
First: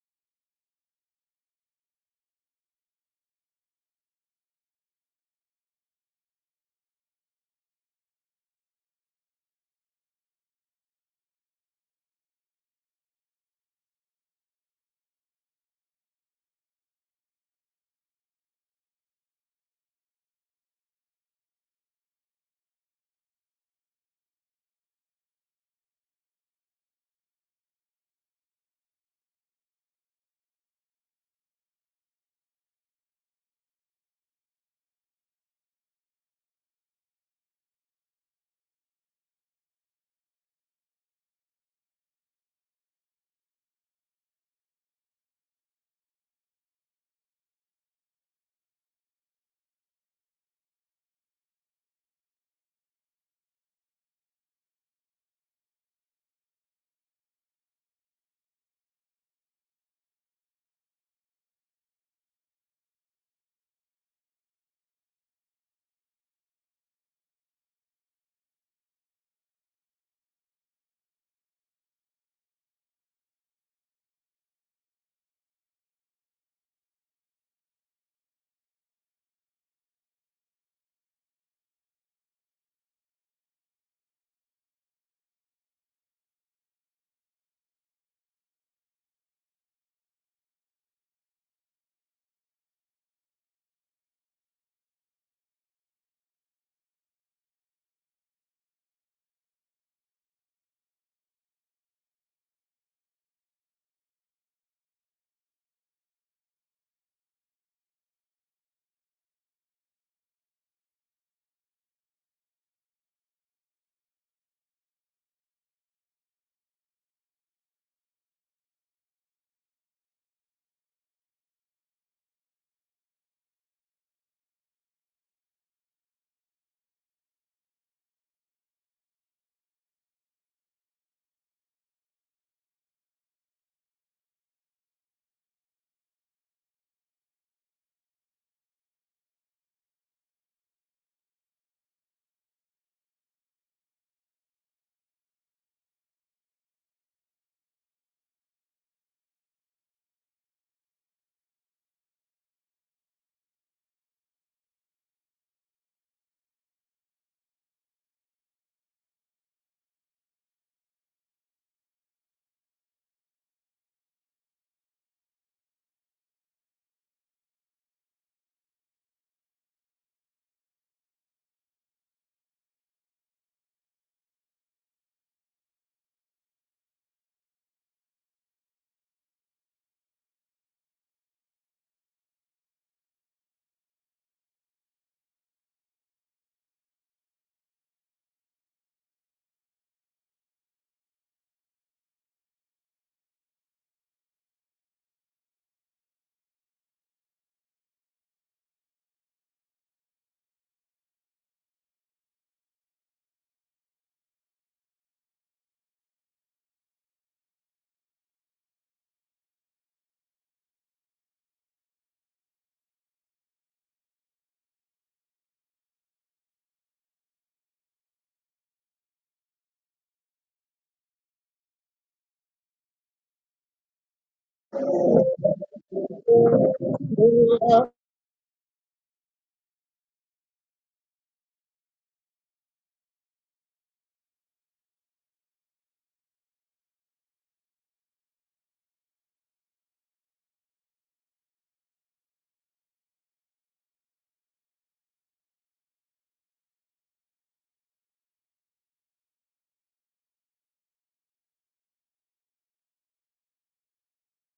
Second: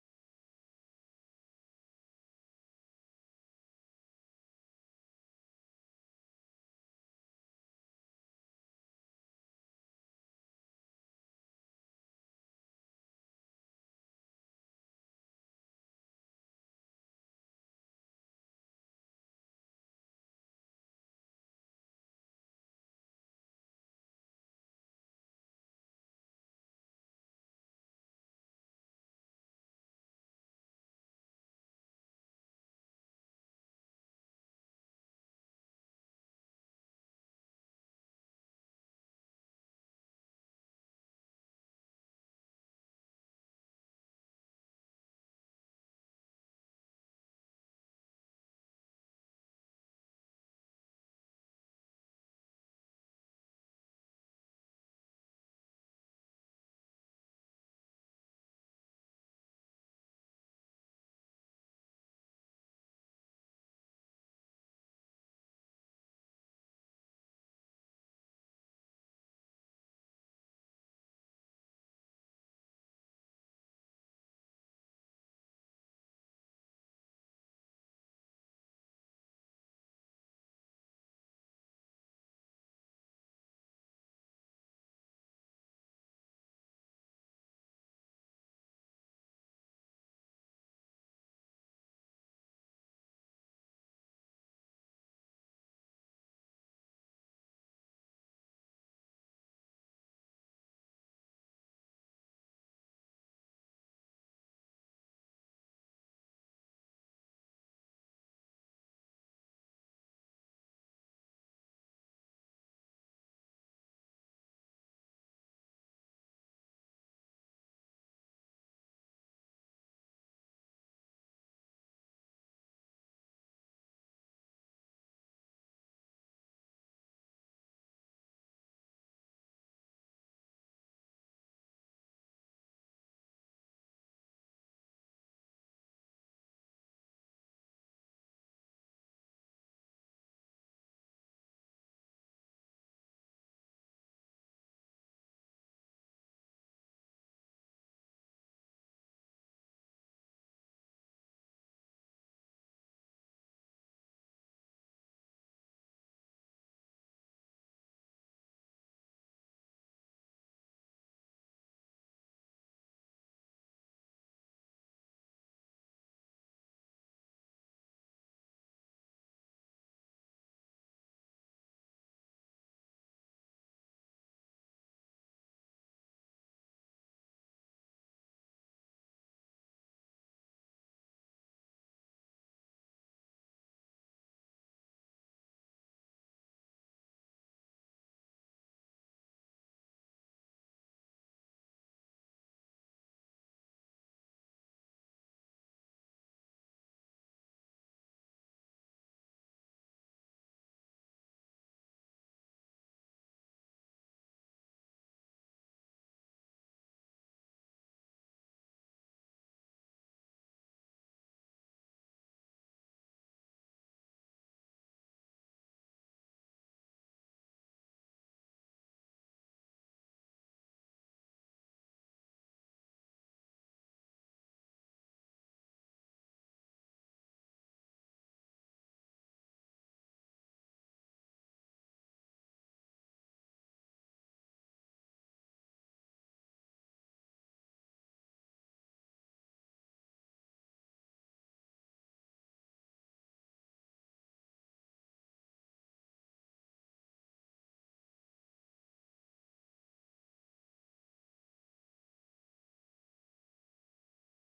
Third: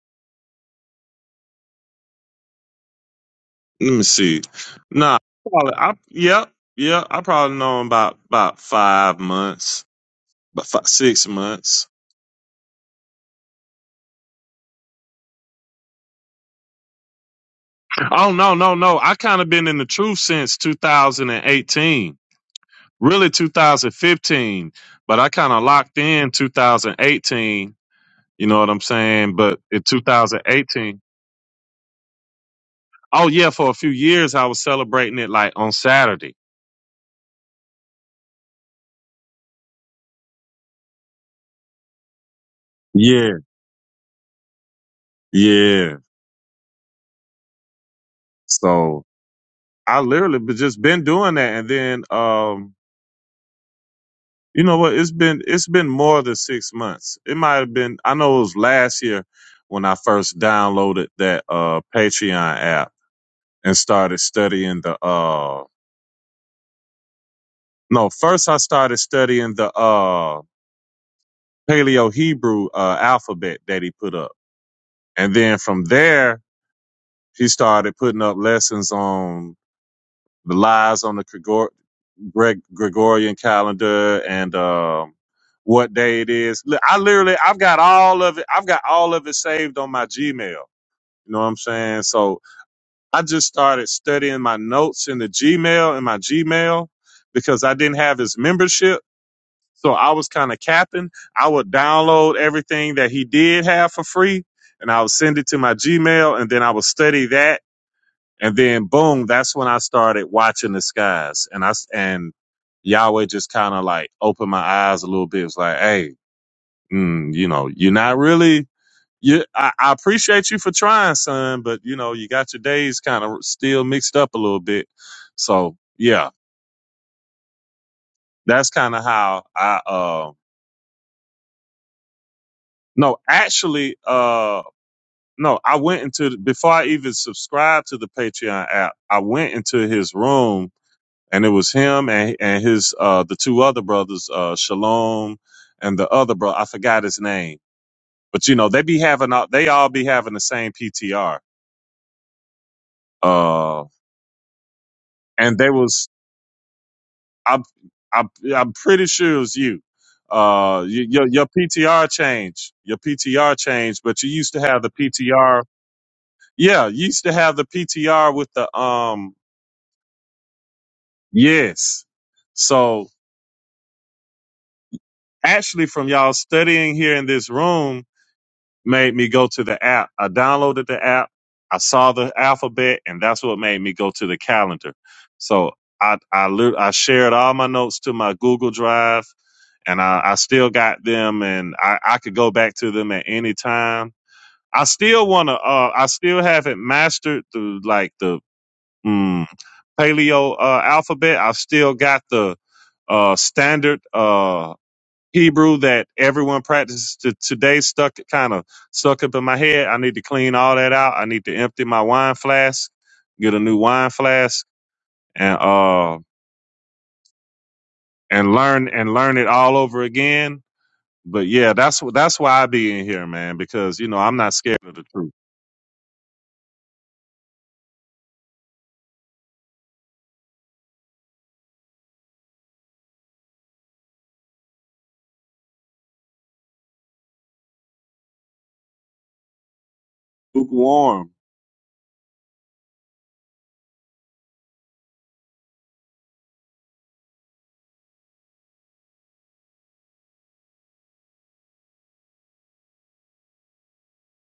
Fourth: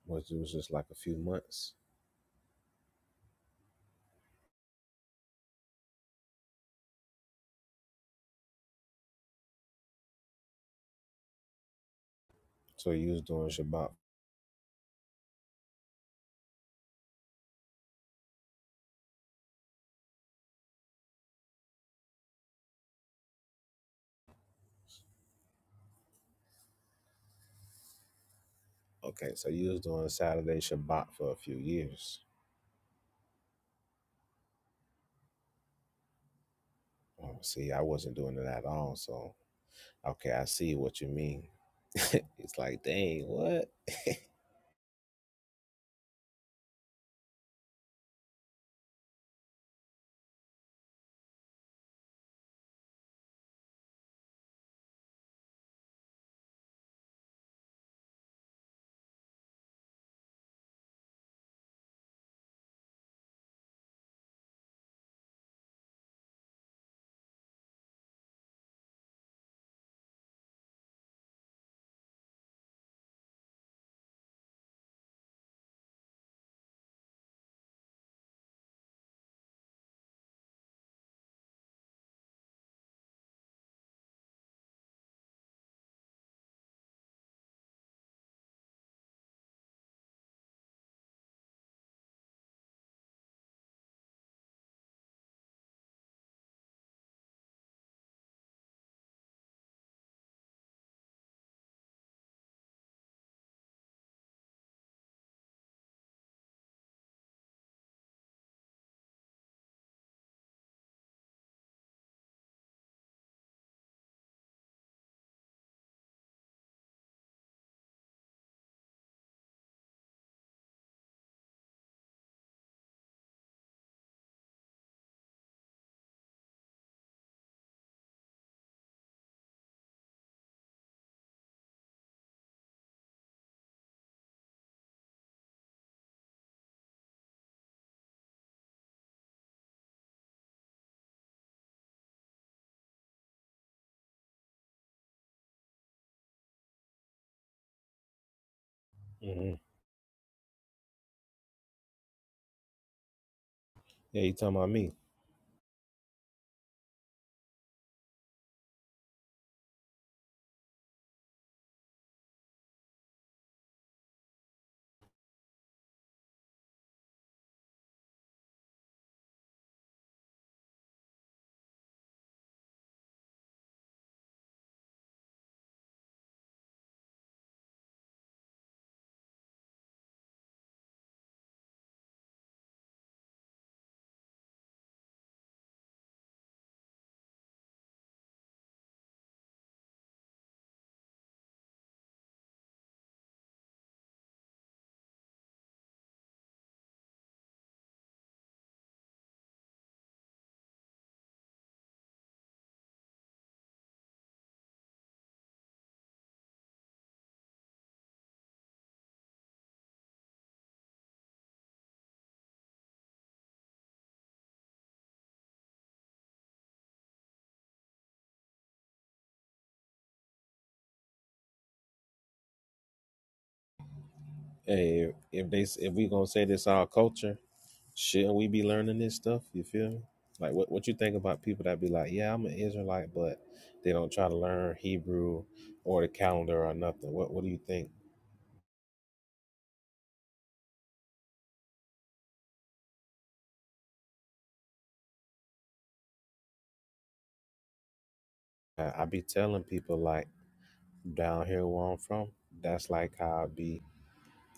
B: Was it was just like a few months.
C: Let me see. Nah, probably, I, yeah, yeah, I probably know him about about five months, about five, six months.
B: So you was doing Shabbat.
C: Oh no, no, no! I kind of been in the truth since 2018. really 2015, but I kind of locked in 2018. You know what I'm
B: Okay,
C: saying?
B: so
C: But
B: you was
C: in
B: doing Saturday
C: 2018,
B: Shabbat for a few years.
C: oh yeah, for a few years I was celebrating it like on Saturday.
B: Oh, see, I wasn't doing it at all. So okay, I see what you mean. <laughs> it's like, dang,
C: Yeah,
B: what?
C: yeah. So I literally be- just been doing that, and then um, you know what? It's been it's been more than six months. It might have been. I know it was last year when I first downloaded that uh Patreon app and started studying the uh No, first I started studying the uh Paleo Hebrew uh, alphabet that he put up, and then from there he started putting up lessons on the lies on the Gregor- Greg- Gregorian calendar and um what day it is. Li- I literally I've got all of it. I've got all of it saved on my Gmail. You know what I'm saying? So I just started studying my notes in the Gmail in my Gmail because I didn't have his membership. So I was kind of capping. I would download everything that he did have for free and I would send it to my Gmail and then I would study that. And then boom, that's when I started watching the skies. And I, s- and Yahweh just kind of like opened my eyes a little bit. It was like, Hey, mm, you know, you're not really, you, I, I appreciate you for trying, son, but you know, you got your days kind of still mixed up a little bit. So yeah, that's kind of how I, uh, no, actually, uh, no, I went into the- before I even subscribed to the Patreon app. I went into his room, and it was him and and his uh the two other brothers, uh Shalom, and the other brother. I forgot his name, but you know they be having all
B: hmm
C: they all be having the same PTR. Uh,
B: Yeah, you talking about me?
C: and they was I'm I'm I'm pretty sure it was you. Uh, y- your your PTR changed, your PTR changed, but you used to have the PTR. Yeah, you used to have the PTR with the um Yes. So actually from y'all studying here in this room made me go to the app. I downloaded the app. I saw the alphabet and that's what made me go to the calendar. So I, I, lit- I shared all my notes to my Google Drive and I, I still got them and I, I could go back to them at any time. I still want to, uh, I still haven't mastered the, like the, mm, paleo, uh, alphabet. I've still got the, uh, standard, Uh, Hebrew that everyone practices to today stuck kind of stuck up in my head. I need to clean all that out. I need to empty my wine flask, get a new wine flask, and uh and learn and learn it all over again. But yeah, that's wh- that's why I be in here, man, because you know I'm not scared of the
B: Hey,
C: truth.
B: if they if we gonna say this our culture, shouldn't we be learning this stuff? You feel me? Like what what you think about people that be like, yeah, I'm an Israelite, but they don't try to learn Hebrew or the calendar or nothing. What what do you think?
C: Lukewarm.
B: I, I be telling people like down here where I'm from, that's like how I be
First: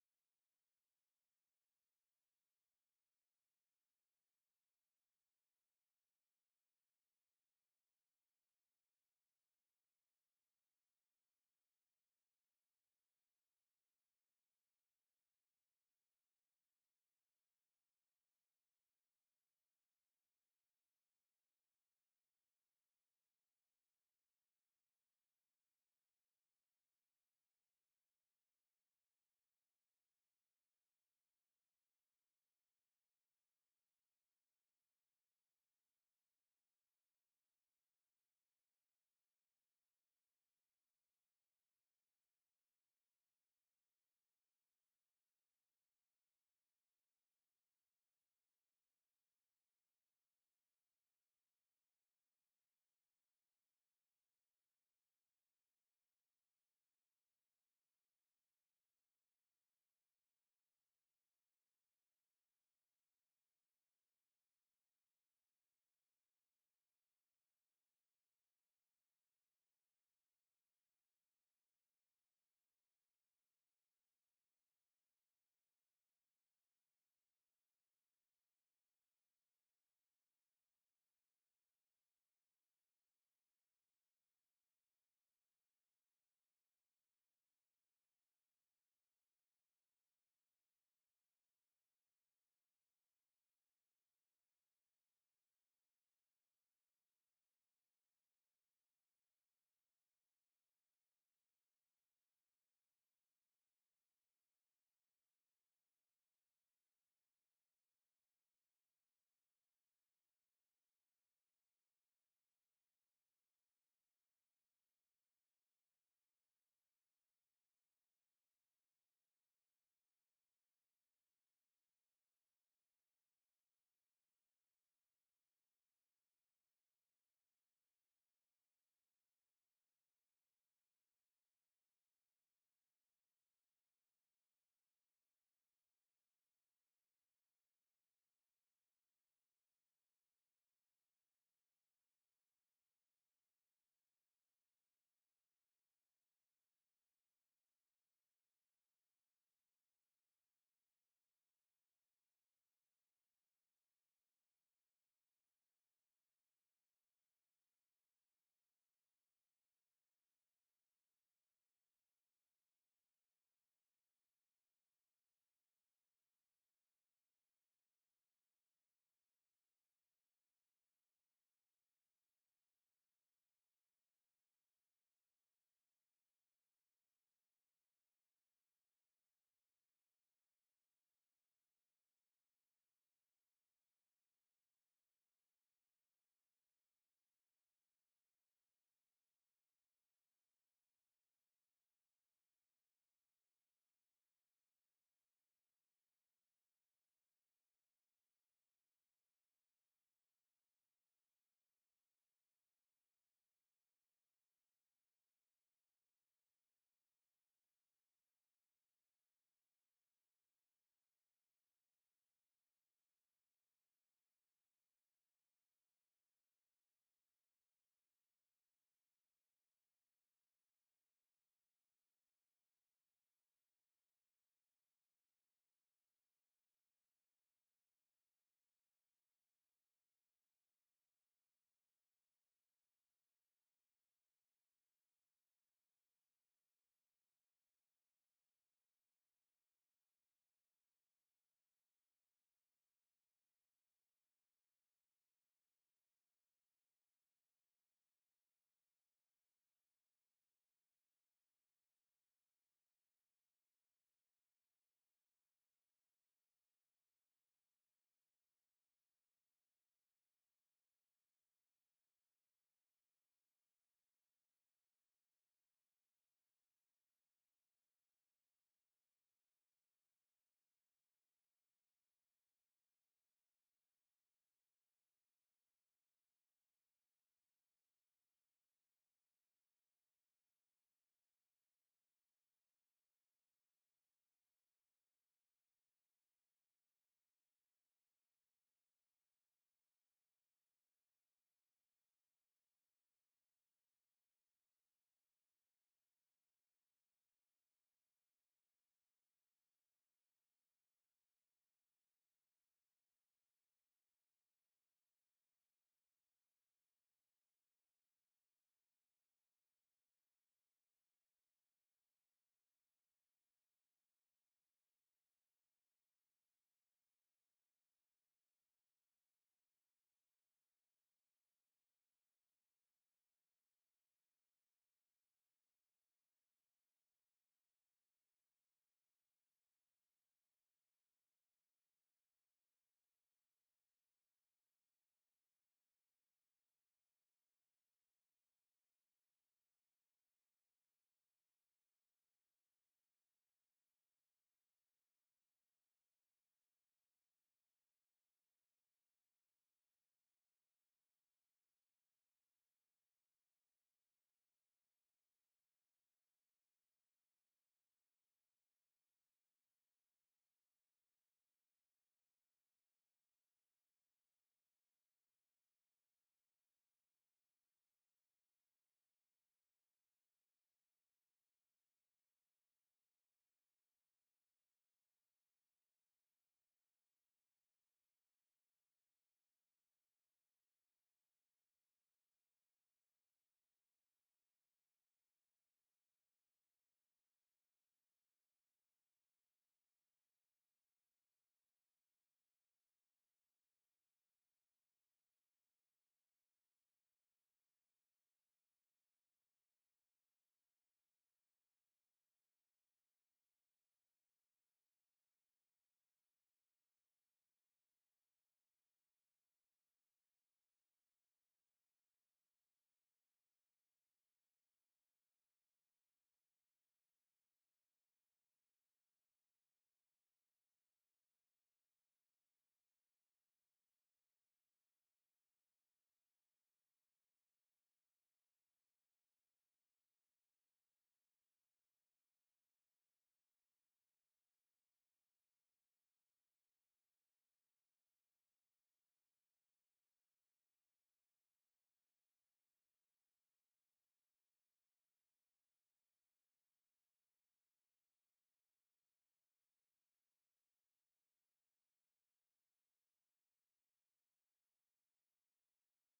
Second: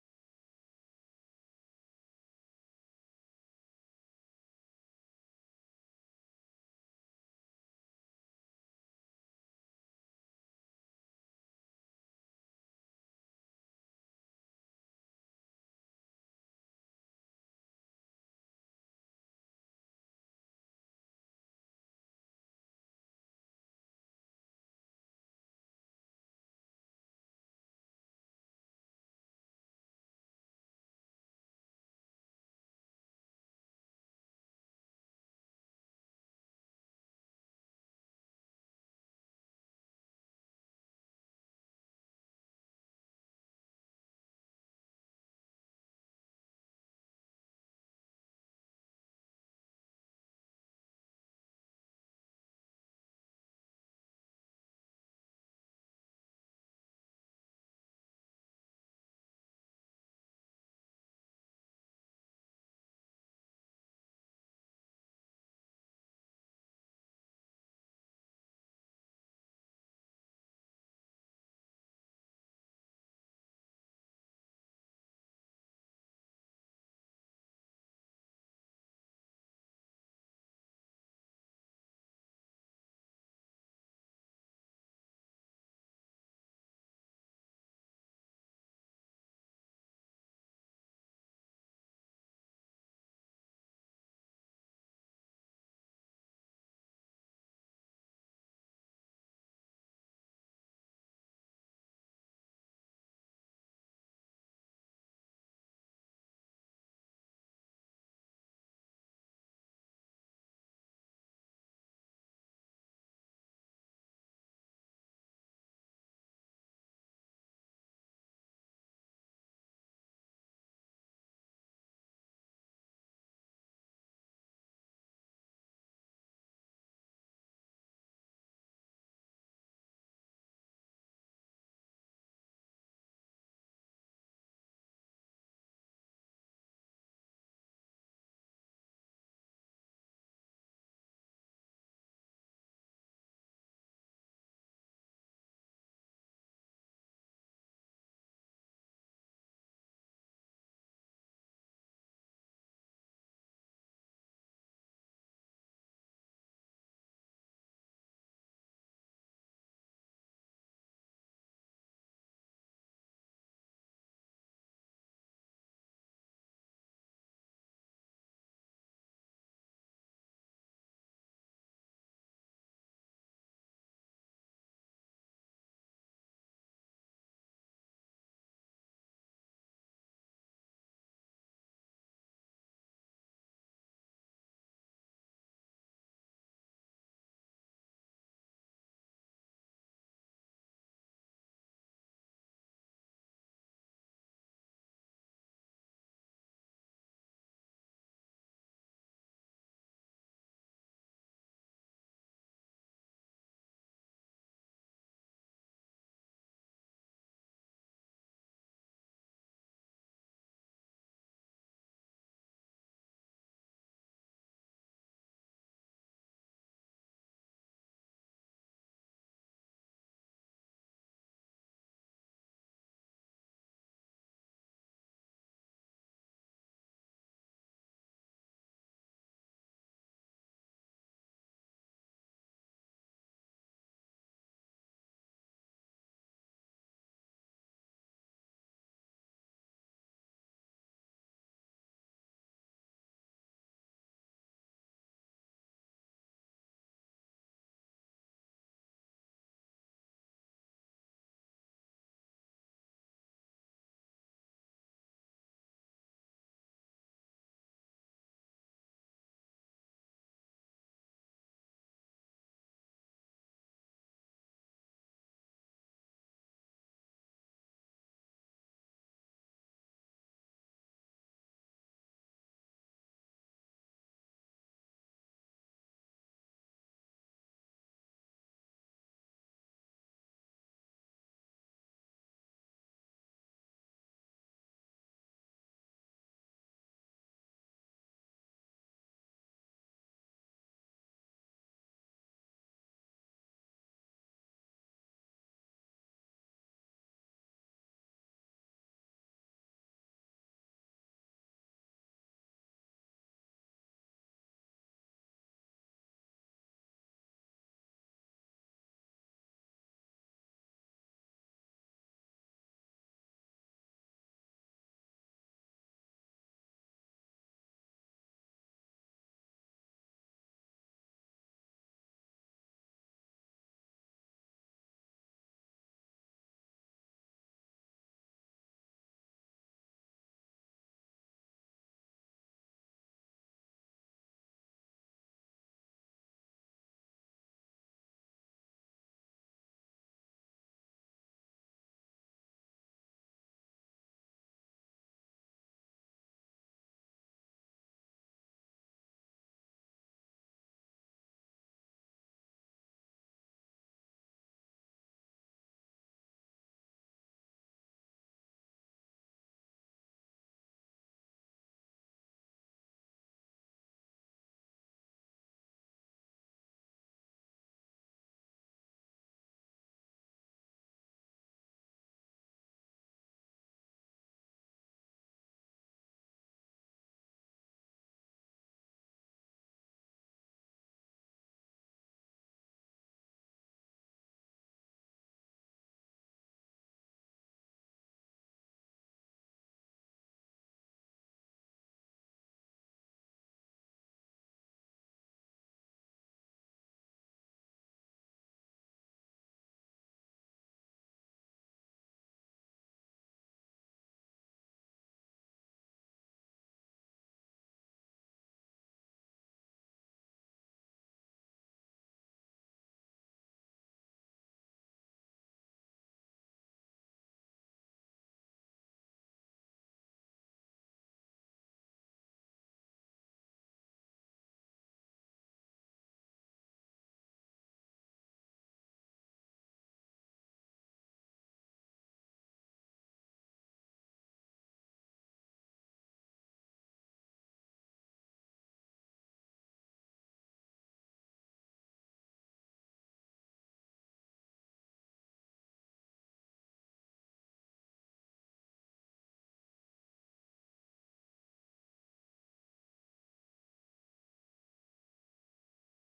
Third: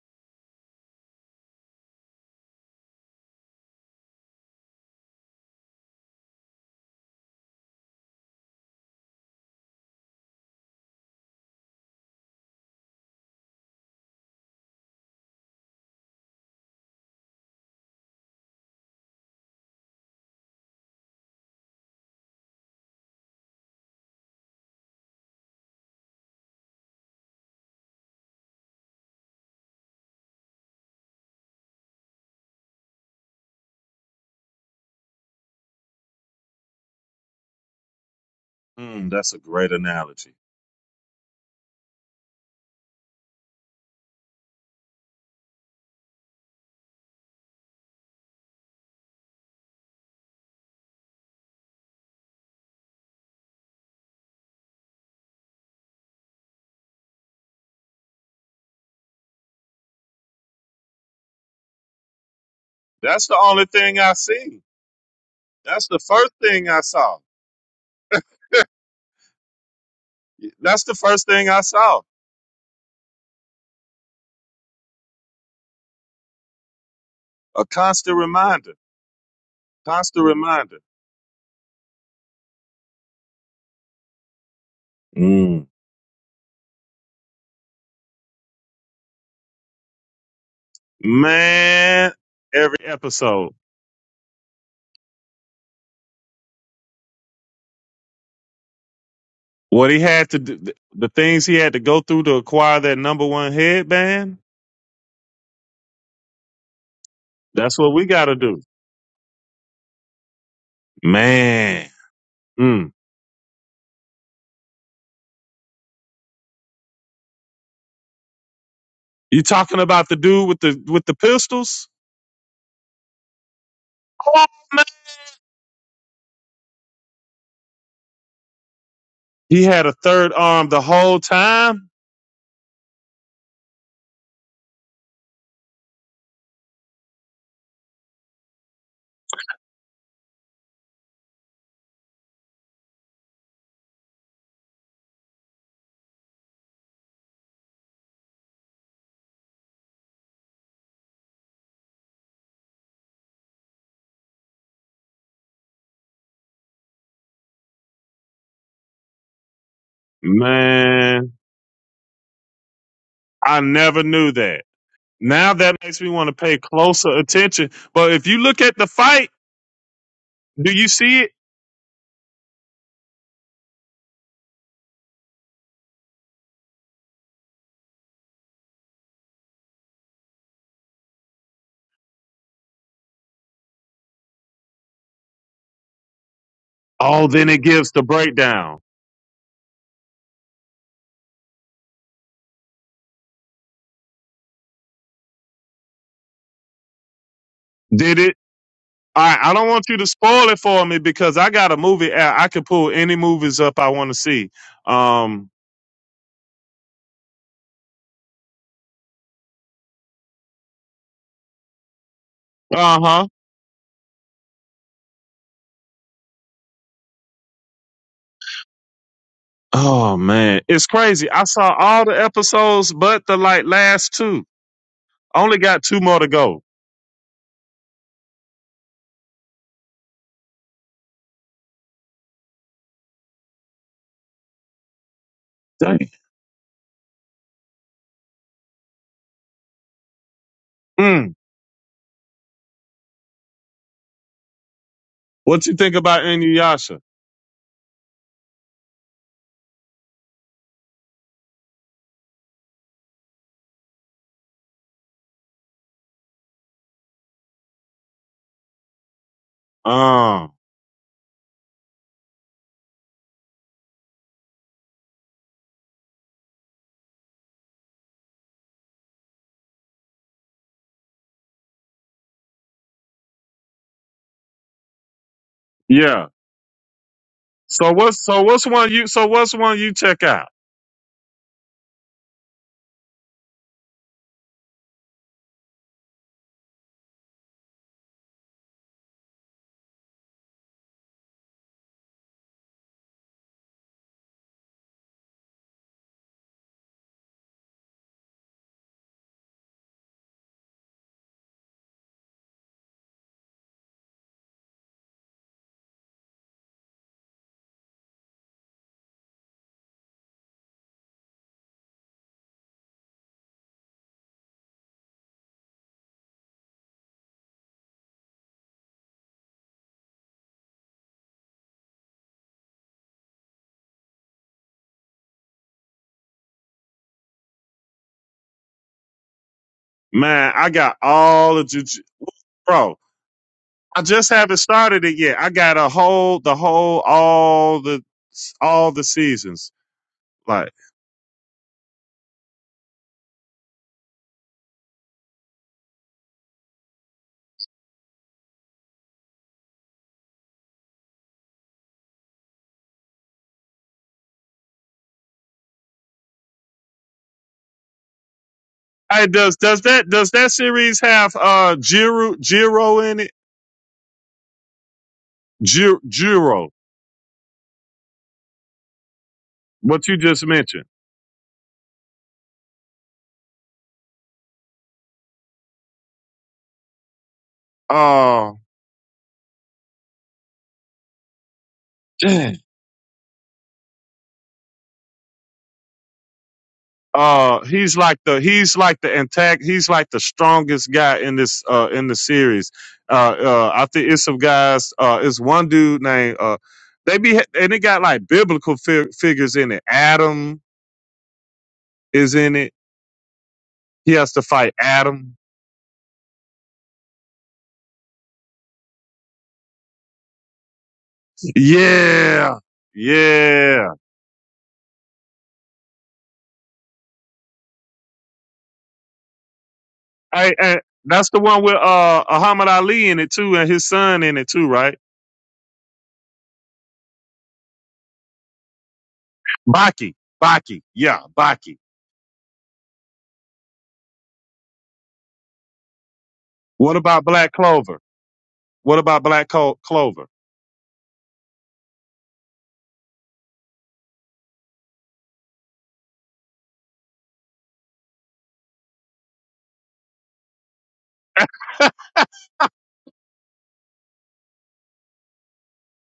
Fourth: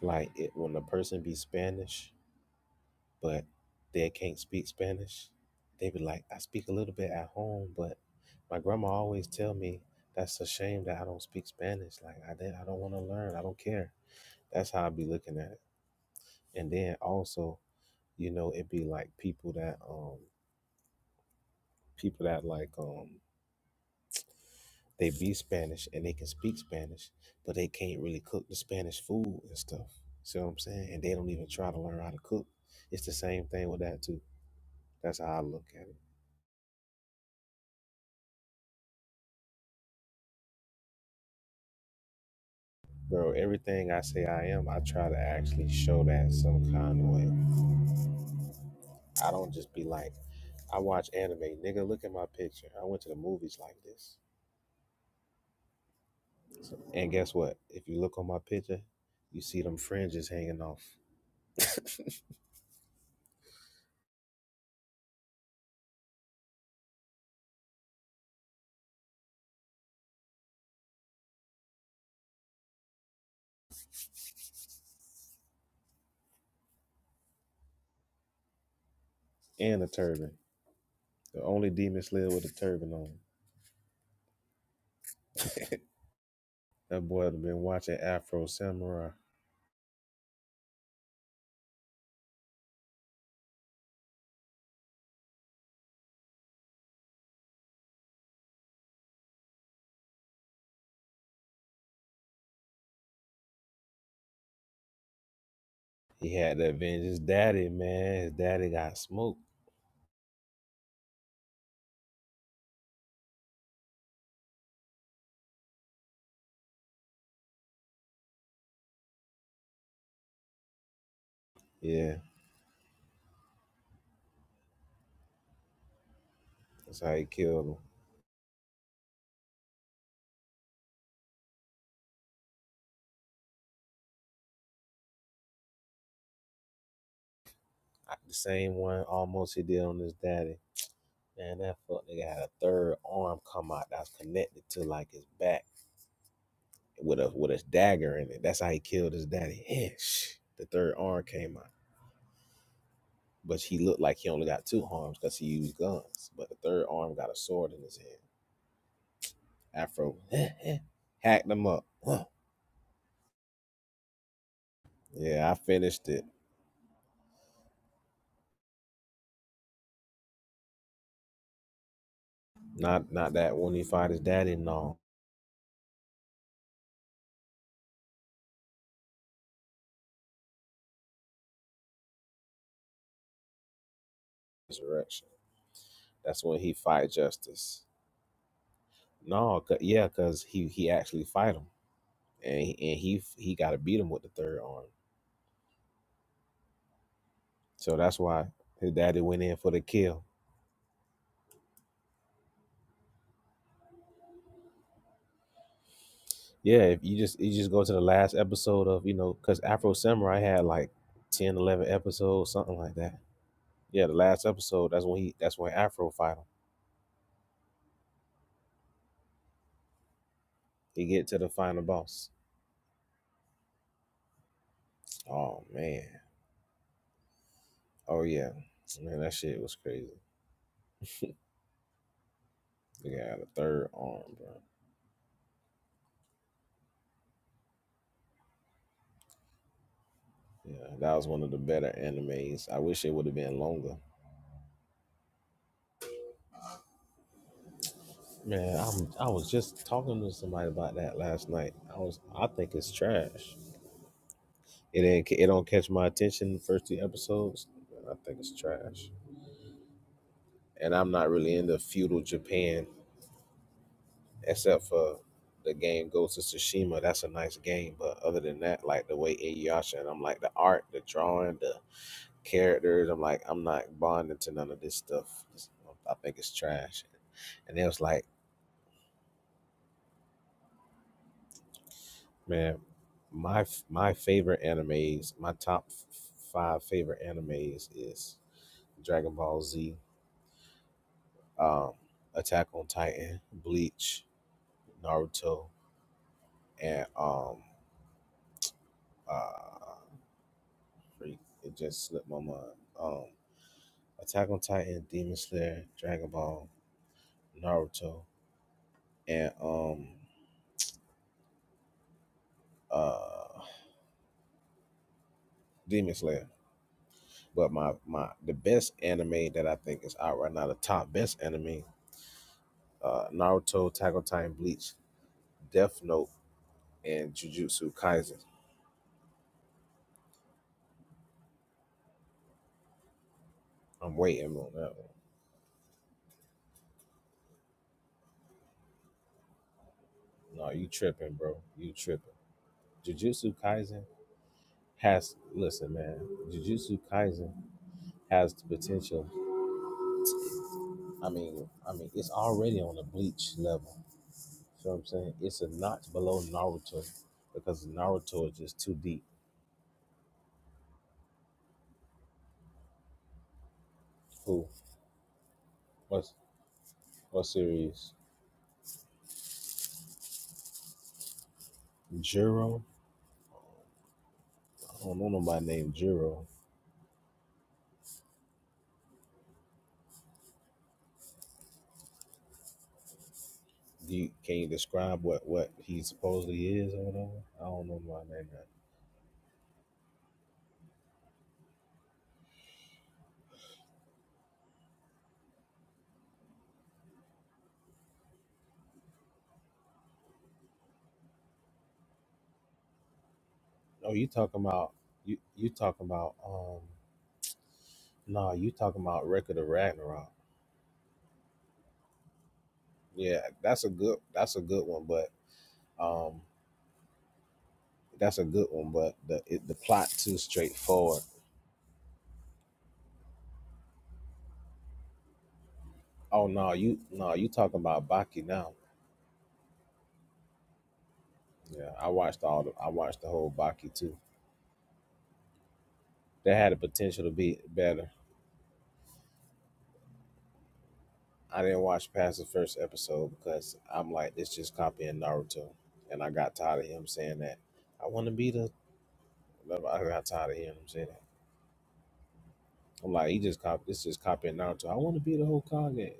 B: like it when a person be Spanish. but they can't speak Spanish. They be like, I speak a little bit at home, but my grandma always tell me that's a shame that I don't speak Spanish. Like I did, I don't want to learn. I don't care. That's how I be looking at it. And then also, you know, it be like people that um people that like um they be Spanish and they can speak Spanish, but they can't really cook the Spanish food and stuff. See what I'm saying? And they don't even try to learn how to cook. It's the same thing with that too. That's how I look at it.
C: Mm, that's a great analogy.
B: Bro, everything I say I am, I try to actually show that some kind of way. I don't just be like, I watch anime, nigga. Look at my picture. I went to the movies like this. So, and guess what? If you look on my picture, you see them fringes hanging off <laughs>
C: That's the only thing I see. That's the first thing I saw. <laughs> that's the first thing I saw. A constant reminder.
B: and a
C: Constant
B: turban.
C: reminder.
B: The only demon slayer with a turban on.
C: Mm.
B: That boy had been watching Afro Samurai.
C: Man, every episode. What he had to do, the things he had to go through to acquire that number one headband,
B: He had to avenge his daddy,
C: that's what we
B: man.
C: got
B: His
C: to do.
B: daddy got smoked.
C: Man. Mm. You talking about the dude with the with the pistols?
B: Yeah,
C: Oh, man.
B: that's how he killed him.
C: He had a third arm the whole time?
B: I- The same one almost he did on his daddy. Man, that fuck nigga had a third arm come out that was connected to like his back with a with a dagger in it. That's how he killed his daddy. Yeah, shh. The third arm came out. But he looked like he only got two arms because he used guns. But the third arm got a sword in his hand. Afro <laughs>
C: Man,
B: hacked him up. Huh.
C: I never knew that.
B: Yeah,
C: Now
B: I
C: that makes me
B: finished it.
C: want to pay closer attention. But if you look at the fight, do you see it?
B: Not not that when he fight his daddy, no. Resurrection. That's when he fight
C: Oh, then it
B: justice.
C: gives the breakdown.
B: No, 'cause- yeah, because he he actually fight him. And he, and he he gotta beat him with the third arm. So
C: Did
B: that's
C: it?
B: why his daddy
C: I
B: went
C: I
B: in
C: don't
B: for the
C: want you to
B: kill.
C: spoil it for me because I got a movie. app. I can pull any movies up I want to see. Um.
B: Yeah, if you just you just go to the last episode of, you know, because Afro Samurai had like 10, 11 episodes, something like
C: Uh
B: that.
C: huh.
B: Yeah, the last episode, that's when he that's when Afro fight him.
C: Oh man, it's
B: He get
C: crazy.
B: to
C: I
B: the
C: saw
B: final
C: all the
B: boss.
C: episodes but the like last two. Only
B: Oh
C: got two
B: man.
C: more to go.
B: Oh yeah. Man, that shit was crazy. The guy had a third arm, bro. Yeah, that was
C: Mm.
B: one of the better animes. I wish it would have been longer.
C: What you think about Inuyasha?
B: Man, I'm, I was just talking to somebody about that last night. I was I think it's trash. It ain't. It don't catch my attention. The first two episodes, I think it's trash.
C: Um.
B: And I'm not really into feudal Japan, except for the game Ghost of Tsushima. That's a nice game, but other than that, like the way Inuyasha and I'm like the art, the drawing, the characters. I'm like I'm not bonding to none of this stuff. It's- I
C: Yeah.
B: think it's trash. And it
C: So
B: was
C: what's
B: like,
C: so what's one you so what's one you check out?
B: man, my my favorite animes, my top f- five favorite animes is Dragon Ball Z, um, Attack on Titan, Bleach, Naruto, and um, uh, freak, it just slipped my mind. Um, Attack on Titan, Demon Slayer, Dragon Ball, Naruto, and um, uh, Demon Slayer. But my my the best anime that I think is out right now, the top best anime, uh, Naruto, Attack on Titan, Bleach, Death Note, and Jujutsu Kaisen.
C: Man, I got all the juju, bro. I
B: I'm
C: just
B: waiting
C: haven't
B: on that
C: started it
B: one.
C: yet. I got a whole the whole all the all the seasons.
B: No,
C: Like,
B: you tripping, bro? You tripping? Jujutsu Kaisen has listen, man. Jujutsu Kaisen has the potential. I mean, I mean, it's already on the bleach level. You know what I'm saying? It's a notch below Naruto because Naruto is just too deep.
C: hey, does does that does that series have uh Jiro Jiro in it?
B: Who?
C: Jiro,
B: What's
C: Jiro
B: what series?
C: what you just mentioned.
B: Jiro. I don't know nobody named Jiro.
C: Uh, Dang.
B: Do you, can you describe what what he supposedly is or whatever?
C: uh,
B: I don't
C: he's
B: know
C: like
B: my
C: the
B: name.
C: he's like the intact. He's like the strongest guy in this uh in the series. Uh, uh I think it's some guys. Uh, it's one dude named uh. They be and it got like biblical fi- figures in it. Adam is in it.
B: No,
C: He
B: you
C: has to
B: talking
C: fight
B: about
C: Adam.
B: you you talking about um. No, you talking about Record of Ragnarok.
C: Yeah,
B: Yeah,
C: yeah.
B: that's a good that's a good one, but Um, that's a good one, but the it, the plot too
C: Hey, hey,
B: straightforward.
C: that's the one with uh Muhammad Ali in it too, and his son in it too, right?
B: Oh no, you no, you talking about Baki now?
C: Baki, Baki, yeah, Baki.
B: Yeah, I watched all the I watched the whole Baki too. That had the
C: What
B: potential
C: about
B: to
C: Black
B: be
C: Clover?
B: better.
C: What about Black Clo- Clover?
B: I didn't watch past the first episode because I'm like, it's just copying Naruto, and I got tired of him saying that. I want to be the. I got tired of hearing him saying that.
C: <laughs>
B: I'm like, he just cop. This just copying Naruto. I want to be the whole Hokage.